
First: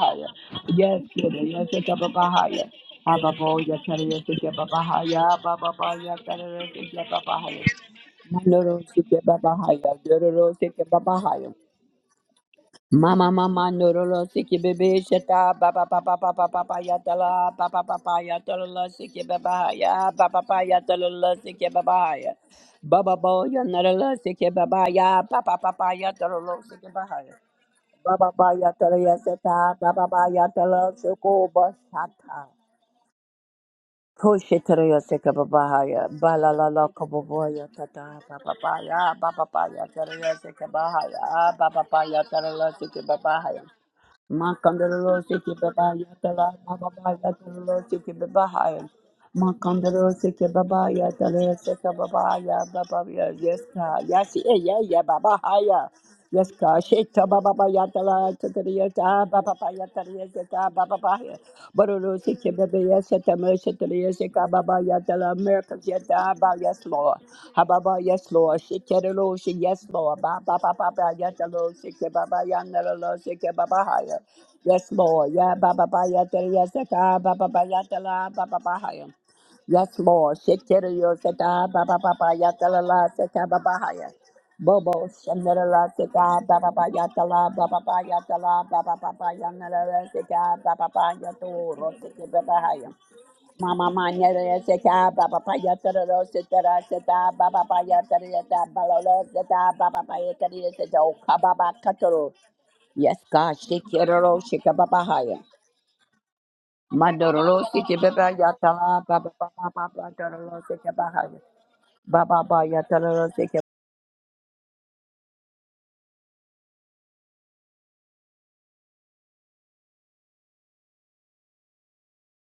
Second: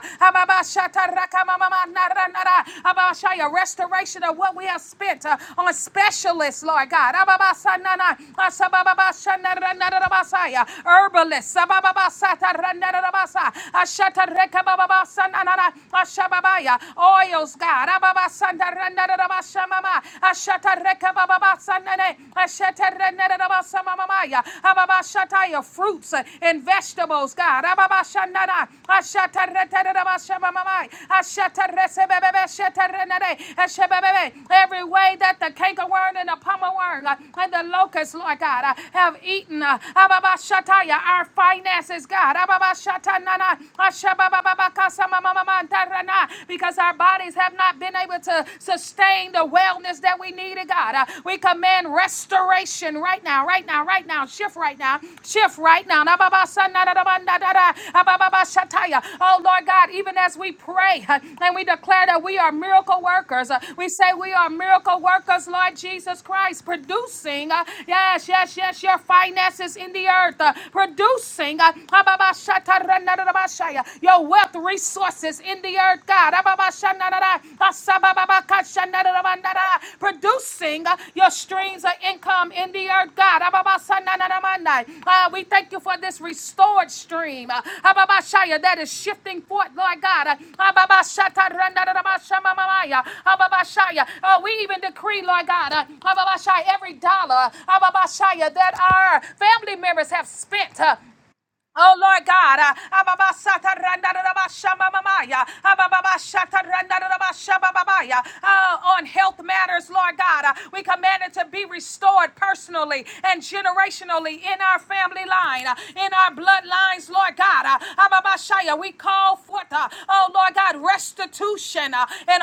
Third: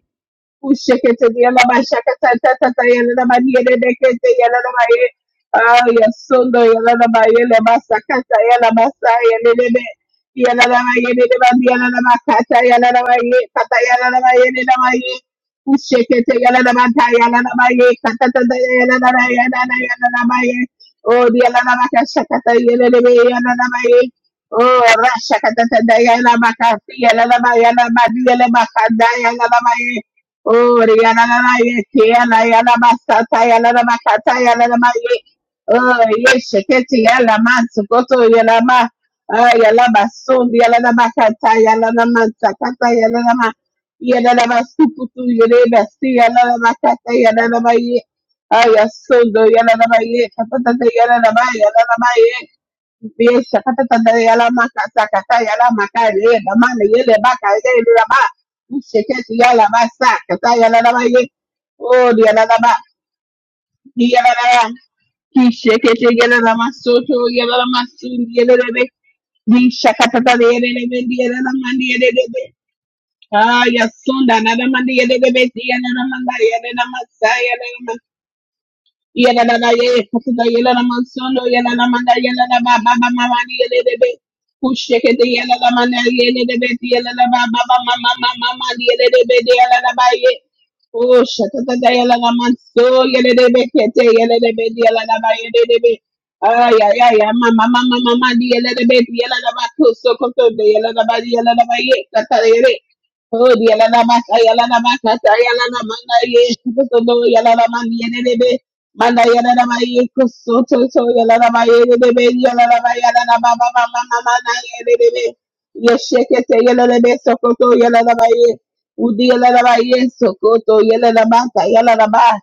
[SPEAKER 2] Ushekete yala ba
[SPEAKER 3] a baba
[SPEAKER 2] shakata ta
[SPEAKER 3] higher.
[SPEAKER 1] ababashatarakamamamanara,
[SPEAKER 2] ta ta yala na ba
[SPEAKER 1] ababashaya,
[SPEAKER 3] Ababo,
[SPEAKER 2] yele
[SPEAKER 3] yes,
[SPEAKER 2] de
[SPEAKER 3] yes,
[SPEAKER 1] Restoration
[SPEAKER 2] kete
[SPEAKER 1] of
[SPEAKER 3] it's a
[SPEAKER 1] what
[SPEAKER 2] yala
[SPEAKER 1] we
[SPEAKER 2] na
[SPEAKER 3] baba
[SPEAKER 1] have
[SPEAKER 2] ba ye.
[SPEAKER 3] higher.
[SPEAKER 1] spent uh, on
[SPEAKER 3] Baba,
[SPEAKER 2] Ah
[SPEAKER 3] yes,
[SPEAKER 2] yasundo
[SPEAKER 1] specialists,
[SPEAKER 3] yes,
[SPEAKER 1] Lord
[SPEAKER 3] it's
[SPEAKER 2] yala na
[SPEAKER 3] a
[SPEAKER 1] God.
[SPEAKER 2] ba
[SPEAKER 3] baba
[SPEAKER 2] le
[SPEAKER 3] higher.
[SPEAKER 2] ba
[SPEAKER 1] Ababasanana,
[SPEAKER 2] sakata yala
[SPEAKER 3] Manoro,
[SPEAKER 2] basa sa
[SPEAKER 3] yes,
[SPEAKER 2] yele
[SPEAKER 3] baba higher. Dororo,
[SPEAKER 2] Yala
[SPEAKER 1] asabababashanararanarabasaya,
[SPEAKER 3] yes,
[SPEAKER 2] na ba
[SPEAKER 3] baba
[SPEAKER 2] yele de
[SPEAKER 3] higher.
[SPEAKER 1] Herbalists.
[SPEAKER 2] yala na makata yala na ba
[SPEAKER 3] Mama
[SPEAKER 2] ye
[SPEAKER 1] abababasataranarabasa,
[SPEAKER 3] mama
[SPEAKER 2] kata yala na
[SPEAKER 3] norolo
[SPEAKER 2] ba
[SPEAKER 3] siki
[SPEAKER 2] yele na ba
[SPEAKER 3] bebe
[SPEAKER 2] ye.
[SPEAKER 3] sheta ba ba ba
[SPEAKER 1] ashatarekabababasa-
[SPEAKER 3] ba ba
[SPEAKER 2] Ushekete
[SPEAKER 3] ba
[SPEAKER 2] yala
[SPEAKER 3] ba
[SPEAKER 2] na
[SPEAKER 1] shababaya.
[SPEAKER 3] ba
[SPEAKER 2] ba
[SPEAKER 3] ya
[SPEAKER 2] yala
[SPEAKER 3] tala
[SPEAKER 2] na
[SPEAKER 1] Oils,
[SPEAKER 2] ba
[SPEAKER 3] ba ba
[SPEAKER 2] ye
[SPEAKER 1] God.
[SPEAKER 3] ba ba
[SPEAKER 2] tata
[SPEAKER 1] Ababa
[SPEAKER 3] ya tala
[SPEAKER 1] sanda
[SPEAKER 3] la
[SPEAKER 2] yala
[SPEAKER 1] randa
[SPEAKER 2] na na
[SPEAKER 3] siki
[SPEAKER 2] yala
[SPEAKER 3] baba
[SPEAKER 2] na
[SPEAKER 1] shamama.
[SPEAKER 2] yala
[SPEAKER 3] ya
[SPEAKER 2] na
[SPEAKER 3] ba
[SPEAKER 2] ba
[SPEAKER 3] ba ba
[SPEAKER 1] Ashata
[SPEAKER 3] ya tala
[SPEAKER 1] reka
[SPEAKER 2] Oh
[SPEAKER 3] la
[SPEAKER 1] baba
[SPEAKER 2] yala
[SPEAKER 3] siki
[SPEAKER 2] na ba ka
[SPEAKER 3] baba
[SPEAKER 1] sanane.
[SPEAKER 3] ya
[SPEAKER 2] shakata
[SPEAKER 1] Ashata
[SPEAKER 2] yele
[SPEAKER 3] ba ba
[SPEAKER 1] randa da
[SPEAKER 2] yala
[SPEAKER 3] ba ya
[SPEAKER 2] na ba
[SPEAKER 3] norolo siki
[SPEAKER 2] Oh
[SPEAKER 3] baba
[SPEAKER 1] Ababa
[SPEAKER 3] ya
[SPEAKER 2] rasha
[SPEAKER 3] ba ba
[SPEAKER 1] shataya
[SPEAKER 2] kata
[SPEAKER 3] ba
[SPEAKER 2] ta
[SPEAKER 3] ba ya
[SPEAKER 1] fruits
[SPEAKER 2] yala
[SPEAKER 3] tala la
[SPEAKER 1] and
[SPEAKER 2] makati
[SPEAKER 3] siki baba
[SPEAKER 2] yala
[SPEAKER 3] ya
[SPEAKER 1] vegetables,
[SPEAKER 2] na ba
[SPEAKER 1] God.
[SPEAKER 2] yala
[SPEAKER 1] Ababa
[SPEAKER 2] ba
[SPEAKER 3] ba ba
[SPEAKER 2] yala
[SPEAKER 3] ba
[SPEAKER 2] ba
[SPEAKER 1] shandana.
[SPEAKER 3] ya tala ya
[SPEAKER 2] yala
[SPEAKER 1] Ashata
[SPEAKER 2] na ba
[SPEAKER 3] sheta
[SPEAKER 1] reta
[SPEAKER 3] ba
[SPEAKER 1] da
[SPEAKER 3] ba ba ya
[SPEAKER 2] Oh,
[SPEAKER 3] tala
[SPEAKER 2] yana na
[SPEAKER 3] suko
[SPEAKER 2] na
[SPEAKER 1] Ashata
[SPEAKER 3] ba
[SPEAKER 2] ye yana
[SPEAKER 1] resebebebe
[SPEAKER 3] shata
[SPEAKER 2] yana
[SPEAKER 1] sheta renade.
[SPEAKER 2] basata yana na makata
[SPEAKER 3] push it
[SPEAKER 2] yana na
[SPEAKER 3] tala
[SPEAKER 1] Every
[SPEAKER 2] ma
[SPEAKER 3] ya
[SPEAKER 1] way
[SPEAKER 2] ye.
[SPEAKER 3] siki
[SPEAKER 1] that the
[SPEAKER 3] baba
[SPEAKER 2] Oh,
[SPEAKER 3] ya
[SPEAKER 1] cankerworm and
[SPEAKER 3] ba
[SPEAKER 1] the
[SPEAKER 2] ye
[SPEAKER 3] la la la
[SPEAKER 2] sheketi
[SPEAKER 1] pummelworm
[SPEAKER 3] ko ba
[SPEAKER 1] worm
[SPEAKER 2] yana
[SPEAKER 3] ba
[SPEAKER 1] and the
[SPEAKER 3] ya
[SPEAKER 2] mansu
[SPEAKER 1] locust,
[SPEAKER 3] tata
[SPEAKER 2] koto
[SPEAKER 3] ba
[SPEAKER 1] Lord
[SPEAKER 3] ba
[SPEAKER 2] yana
[SPEAKER 1] God,
[SPEAKER 3] ba
[SPEAKER 1] uh,
[SPEAKER 2] ma.
[SPEAKER 3] ya
[SPEAKER 1] have
[SPEAKER 3] ba ba
[SPEAKER 2] Ah,
[SPEAKER 1] eaten.
[SPEAKER 3] ba
[SPEAKER 1] uh,
[SPEAKER 2] yana
[SPEAKER 3] ya tala
[SPEAKER 1] Ababa
[SPEAKER 3] ya
[SPEAKER 2] basumbi
[SPEAKER 3] siki
[SPEAKER 2] yana na
[SPEAKER 1] shataya.
[SPEAKER 3] baba
[SPEAKER 1] Our
[SPEAKER 3] ya
[SPEAKER 2] makata
[SPEAKER 3] ba ba
[SPEAKER 2] yana
[SPEAKER 3] ba
[SPEAKER 2] na
[SPEAKER 1] finances,
[SPEAKER 3] ya
[SPEAKER 1] God.
[SPEAKER 3] tala la
[SPEAKER 1] Ababa
[SPEAKER 2] mansakata
[SPEAKER 3] siki
[SPEAKER 2] yana na
[SPEAKER 3] baba
[SPEAKER 1] shatanana.
[SPEAKER 2] ma.
[SPEAKER 3] ya
[SPEAKER 2] Yana
[SPEAKER 1] Ashababa
[SPEAKER 2] na
[SPEAKER 3] Makandalolo
[SPEAKER 2] basuputu
[SPEAKER 3] siki
[SPEAKER 2] yana
[SPEAKER 3] baba
[SPEAKER 2] basi yana
[SPEAKER 3] yakala
[SPEAKER 2] na
[SPEAKER 1] because our
[SPEAKER 3] baba
[SPEAKER 2] makata
[SPEAKER 1] bodies
[SPEAKER 2] yana
[SPEAKER 1] have
[SPEAKER 2] na ma
[SPEAKER 3] yakalo
[SPEAKER 1] not been
[SPEAKER 2] ye.
[SPEAKER 3] siki
[SPEAKER 1] able to
[SPEAKER 3] baba
[SPEAKER 2] Ah,
[SPEAKER 3] hai.
[SPEAKER 1] sustain the
[SPEAKER 2] yasundo yana na ma
[SPEAKER 1] wellness
[SPEAKER 3] Makandalo
[SPEAKER 1] that
[SPEAKER 2] ye.
[SPEAKER 1] we
[SPEAKER 3] seke
[SPEAKER 1] needed,
[SPEAKER 2] Kapatata
[SPEAKER 3] baba
[SPEAKER 1] God. Uh,
[SPEAKER 3] ya
[SPEAKER 2] yana na
[SPEAKER 1] we
[SPEAKER 2] ma
[SPEAKER 3] dalo
[SPEAKER 2] yana
[SPEAKER 3] seke
[SPEAKER 1] command
[SPEAKER 2] na ma ye.
[SPEAKER 3] baba ya
[SPEAKER 1] restoration
[SPEAKER 3] baba
[SPEAKER 1] right
[SPEAKER 3] ya
[SPEAKER 1] now,
[SPEAKER 2] Yes,
[SPEAKER 3] yes
[SPEAKER 1] right
[SPEAKER 2] shakata
[SPEAKER 1] now,
[SPEAKER 3] ka
[SPEAKER 1] right
[SPEAKER 2] tanda
[SPEAKER 1] now.
[SPEAKER 3] yes
[SPEAKER 2] yala
[SPEAKER 3] yeah
[SPEAKER 1] Shift right
[SPEAKER 3] yeah
[SPEAKER 2] maka
[SPEAKER 1] now,
[SPEAKER 3] yeah baba
[SPEAKER 2] sakata
[SPEAKER 1] shift
[SPEAKER 3] ha
[SPEAKER 2] yala
[SPEAKER 1] right
[SPEAKER 3] ya
[SPEAKER 1] now.
[SPEAKER 2] maka ye
[SPEAKER 3] yes
[SPEAKER 2] dama
[SPEAKER 3] ka
[SPEAKER 2] ne
[SPEAKER 3] shake
[SPEAKER 2] yele
[SPEAKER 3] ta
[SPEAKER 2] baka
[SPEAKER 3] baba ba
[SPEAKER 2] ye
[SPEAKER 3] ya
[SPEAKER 2] le
[SPEAKER 1] Ah
[SPEAKER 2] dama.
[SPEAKER 3] Tala seke ya ta
[SPEAKER 2] Usheketi
[SPEAKER 1] Oh
[SPEAKER 3] baba
[SPEAKER 1] Lord
[SPEAKER 2] yala
[SPEAKER 3] ba ya
[SPEAKER 1] God,
[SPEAKER 3] dalo
[SPEAKER 1] even
[SPEAKER 2] masa
[SPEAKER 1] as
[SPEAKER 3] ya
[SPEAKER 2] kata
[SPEAKER 1] we
[SPEAKER 3] ta
[SPEAKER 2] yala
[SPEAKER 3] baba
[SPEAKER 2] dama
[SPEAKER 1] pray uh,
[SPEAKER 3] ba
[SPEAKER 2] ye.
[SPEAKER 3] ya
[SPEAKER 1] and we declare
[SPEAKER 2] Oh,
[SPEAKER 3] barolo
[SPEAKER 1] that we
[SPEAKER 2] yala
[SPEAKER 1] are
[SPEAKER 3] seke
[SPEAKER 2] dama.
[SPEAKER 3] baba
[SPEAKER 1] miracle
[SPEAKER 3] ya seke
[SPEAKER 1] workers,
[SPEAKER 3] mer
[SPEAKER 1] uh,
[SPEAKER 3] seke
[SPEAKER 1] we
[SPEAKER 3] tala ya
[SPEAKER 2] The
[SPEAKER 1] say
[SPEAKER 2] yala
[SPEAKER 1] we
[SPEAKER 3] seke
[SPEAKER 1] are
[SPEAKER 2] dama.
[SPEAKER 3] baba ya
[SPEAKER 1] miracle
[SPEAKER 3] Tala
[SPEAKER 1] workers, Lord
[SPEAKER 3] miracles ya
[SPEAKER 2] Kisheketi
[SPEAKER 1] Jesus
[SPEAKER 3] ta
[SPEAKER 2] yala
[SPEAKER 3] ba
[SPEAKER 1] Christ,
[SPEAKER 2] dama
[SPEAKER 3] yes lord
[SPEAKER 2] soto
[SPEAKER 1] producing,
[SPEAKER 2] yala
[SPEAKER 1] uh,
[SPEAKER 3] ha
[SPEAKER 2] dama
[SPEAKER 3] baba
[SPEAKER 2] sun
[SPEAKER 1] yes,
[SPEAKER 3] yes
[SPEAKER 2] yele
[SPEAKER 1] yes,
[SPEAKER 3] lord
[SPEAKER 1] yes,
[SPEAKER 3] shake
[SPEAKER 2] lebe.
[SPEAKER 1] your
[SPEAKER 3] it lo she
[SPEAKER 2] The
[SPEAKER 1] finances
[SPEAKER 3] yes
[SPEAKER 1] in the
[SPEAKER 2] shakata
[SPEAKER 3] lord
[SPEAKER 1] earth,
[SPEAKER 3] ba
[SPEAKER 2] tanda
[SPEAKER 1] uh,
[SPEAKER 3] ba
[SPEAKER 2] yele
[SPEAKER 3] ba ba
[SPEAKER 2] debe.
[SPEAKER 3] ba
[SPEAKER 2] The
[SPEAKER 3] ya
[SPEAKER 2] yala
[SPEAKER 1] producing.
[SPEAKER 2] dama
[SPEAKER 3] dalo
[SPEAKER 2] ne
[SPEAKER 3] seke
[SPEAKER 2] yele
[SPEAKER 3] baba
[SPEAKER 2] debe.
[SPEAKER 3] ya
[SPEAKER 1] Uh,
[SPEAKER 3] dalo seke
[SPEAKER 2] Ah,
[SPEAKER 3] baba ha ya
[SPEAKER 1] your
[SPEAKER 2] yasunda na
[SPEAKER 1] wealth
[SPEAKER 2] dama
[SPEAKER 3] yes
[SPEAKER 2] ne yele
[SPEAKER 3] lord
[SPEAKER 1] resources
[SPEAKER 2] debe.
[SPEAKER 3] ya
[SPEAKER 1] in
[SPEAKER 2] The
[SPEAKER 1] the
[SPEAKER 3] baba
[SPEAKER 2] yala
[SPEAKER 1] earth,
[SPEAKER 3] ba
[SPEAKER 2] dama
[SPEAKER 3] ya
[SPEAKER 1] God.
[SPEAKER 2] ne
[SPEAKER 3] dalo ya
[SPEAKER 2] yele
[SPEAKER 3] seke
[SPEAKER 2] dama
[SPEAKER 3] baba ba ya
[SPEAKER 2] sa
[SPEAKER 3] Tala baba ba ya
[SPEAKER 2] Yelana
[SPEAKER 3] Yes,
[SPEAKER 2] ye,
[SPEAKER 3] Lord.
[SPEAKER 2] kusuda yelana
[SPEAKER 1] Producing uh,
[SPEAKER 3] Sheterio
[SPEAKER 1] your
[SPEAKER 2] mansono,
[SPEAKER 3] seta
[SPEAKER 2] yelana
[SPEAKER 1] streams of
[SPEAKER 3] baba
[SPEAKER 2] manda
[SPEAKER 3] baba
[SPEAKER 1] income
[SPEAKER 2] yelana
[SPEAKER 1] in
[SPEAKER 2] ba
[SPEAKER 1] the
[SPEAKER 2] ba ba
[SPEAKER 3] yatala
[SPEAKER 1] earth,
[SPEAKER 2] mama
[SPEAKER 1] God.
[SPEAKER 3] seta
[SPEAKER 2] ni
[SPEAKER 3] baba
[SPEAKER 2] yelele
[SPEAKER 3] haya.
[SPEAKER 2] be.
[SPEAKER 3] Bobo
[SPEAKER 2] Kusheke de
[SPEAKER 1] Uh, we
[SPEAKER 2] yelana
[SPEAKER 1] thank you
[SPEAKER 3] shanela
[SPEAKER 1] for
[SPEAKER 2] manda
[SPEAKER 1] this
[SPEAKER 3] seta
[SPEAKER 2] yelele be,
[SPEAKER 3] baba
[SPEAKER 2] de
[SPEAKER 3] baba
[SPEAKER 1] restored
[SPEAKER 2] yelana ba
[SPEAKER 1] stream
[SPEAKER 3] yatala
[SPEAKER 2] ba
[SPEAKER 1] uh,
[SPEAKER 3] baba
[SPEAKER 2] ba
[SPEAKER 3] baba
[SPEAKER 2] mama mama mama
[SPEAKER 3] yatala
[SPEAKER 1] that
[SPEAKER 2] ni
[SPEAKER 1] is
[SPEAKER 3] baba
[SPEAKER 2] yelele
[SPEAKER 3] baba
[SPEAKER 2] be,
[SPEAKER 1] shifting
[SPEAKER 2] de
[SPEAKER 1] forth,
[SPEAKER 2] yelana
[SPEAKER 1] Lord
[SPEAKER 2] ba
[SPEAKER 3] yanela
[SPEAKER 1] God.
[SPEAKER 2] ye.
[SPEAKER 1] Uh,
[SPEAKER 3] seta baba baba
[SPEAKER 2] Oh, shatata da
[SPEAKER 3] yatoro seta
[SPEAKER 2] yelana
[SPEAKER 3] baba haya.
[SPEAKER 2] manso, yelele be
[SPEAKER 3] Mama
[SPEAKER 2] kete,
[SPEAKER 1] Uh,
[SPEAKER 2] yelele
[SPEAKER 1] we
[SPEAKER 3] manela
[SPEAKER 2] be, de
[SPEAKER 1] even
[SPEAKER 3] seta
[SPEAKER 2] yelana
[SPEAKER 1] decree,
[SPEAKER 3] baba
[SPEAKER 2] ba
[SPEAKER 1] Lord
[SPEAKER 3] baba
[SPEAKER 1] God,
[SPEAKER 2] yelele
[SPEAKER 1] uh,
[SPEAKER 2] be.
[SPEAKER 3] yatala
[SPEAKER 2] Ay,
[SPEAKER 3] seta
[SPEAKER 1] every
[SPEAKER 2] ay, ay,
[SPEAKER 3] seta
[SPEAKER 2] ay,
[SPEAKER 1] dollar
[SPEAKER 3] baba
[SPEAKER 2] mama
[SPEAKER 3] baba
[SPEAKER 2] mama mama
[SPEAKER 3] yatala
[SPEAKER 1] Ababashaya,
[SPEAKER 2] ni
[SPEAKER 3] seta
[SPEAKER 1] that
[SPEAKER 2] yelele be, de
[SPEAKER 1] our
[SPEAKER 3] balala
[SPEAKER 2] yelana ba
[SPEAKER 3] seta
[SPEAKER 1] family
[SPEAKER 3] baba
[SPEAKER 1] members
[SPEAKER 2] kuso
[SPEAKER 3] baba
[SPEAKER 1] have
[SPEAKER 2] kuso, de
[SPEAKER 3] yatala
[SPEAKER 1] spent. uh,
[SPEAKER 3] seta
[SPEAKER 2] yelana ba, de
[SPEAKER 3] okaba
[SPEAKER 2] yelana
[SPEAKER 3] baba
[SPEAKER 2] ba
[SPEAKER 1] Oh
[SPEAKER 2] ye,
[SPEAKER 1] Lord
[SPEAKER 3] katoro.
[SPEAKER 2] kata
[SPEAKER 1] God, uh,
[SPEAKER 2] yele.
[SPEAKER 3] Yes,
[SPEAKER 1] Ababa
[SPEAKER 2] Oh,
[SPEAKER 3] God.
[SPEAKER 2] de
[SPEAKER 1] Sata
[SPEAKER 2] yelana
[SPEAKER 1] Randa
[SPEAKER 2] ba,
[SPEAKER 3] Sheterio
[SPEAKER 2] ay,
[SPEAKER 1] Raba
[SPEAKER 3] shika
[SPEAKER 2] yelana
[SPEAKER 1] Shama
[SPEAKER 2] ba,
[SPEAKER 3] baba
[SPEAKER 2] kata
[SPEAKER 3] haya.
[SPEAKER 1] Mamaya,
[SPEAKER 2] yelana
[SPEAKER 1] Ababa
[SPEAKER 2] manda ye,
[SPEAKER 1] Shata Randa
[SPEAKER 2] kuso do
[SPEAKER 1] Raba
[SPEAKER 3] Mandorolo
[SPEAKER 2] yelana
[SPEAKER 1] Shaba
[SPEAKER 2] manda
[SPEAKER 3] sike
[SPEAKER 1] Babaya.
[SPEAKER 3] beba
[SPEAKER 2] yelele be.
[SPEAKER 1] Uh,
[SPEAKER 3] yatala
[SPEAKER 1] on
[SPEAKER 2] Manda
[SPEAKER 3] baba
[SPEAKER 1] health
[SPEAKER 2] yala la
[SPEAKER 3] baba
[SPEAKER 1] matters,
[SPEAKER 2] maye
[SPEAKER 3] baba
[SPEAKER 1] Lord God,
[SPEAKER 3] dorolo
[SPEAKER 1] uh,
[SPEAKER 2] kusoto
[SPEAKER 1] we
[SPEAKER 3] sike
[SPEAKER 2] to
[SPEAKER 3] baha
[SPEAKER 1] command it
[SPEAKER 2] yala
[SPEAKER 1] to
[SPEAKER 2] la
[SPEAKER 1] be
[SPEAKER 2] maye de de be
[SPEAKER 3] baba
[SPEAKER 1] restored
[SPEAKER 3] baba
[SPEAKER 2] yala la
[SPEAKER 1] personally
[SPEAKER 2] maye la
[SPEAKER 3] yatala
[SPEAKER 2] la
[SPEAKER 1] and
[SPEAKER 2] ba ba ba ba ba ba
[SPEAKER 1] generationally
[SPEAKER 2] na
[SPEAKER 1] in our
[SPEAKER 2] yele de
[SPEAKER 1] family
[SPEAKER 2] be
[SPEAKER 1] line, uh, in our
[SPEAKER 2] yesheke yala la
[SPEAKER 1] bloodlines,
[SPEAKER 2] be
[SPEAKER 1] Lord God.
[SPEAKER 2] sokoto
[SPEAKER 1] Uh,
[SPEAKER 2] yala la
[SPEAKER 1] Ababa
[SPEAKER 2] maye
[SPEAKER 1] Shaya, we
[SPEAKER 2] udi
[SPEAKER 1] call
[SPEAKER 2] yala la
[SPEAKER 1] forth, uh,
[SPEAKER 2] maye
[SPEAKER 1] oh Lord
[SPEAKER 2] sokoto
[SPEAKER 1] God,
[SPEAKER 2] yala la ba ta yala
[SPEAKER 1] restitution uh,
[SPEAKER 2] la ba
[SPEAKER 1] and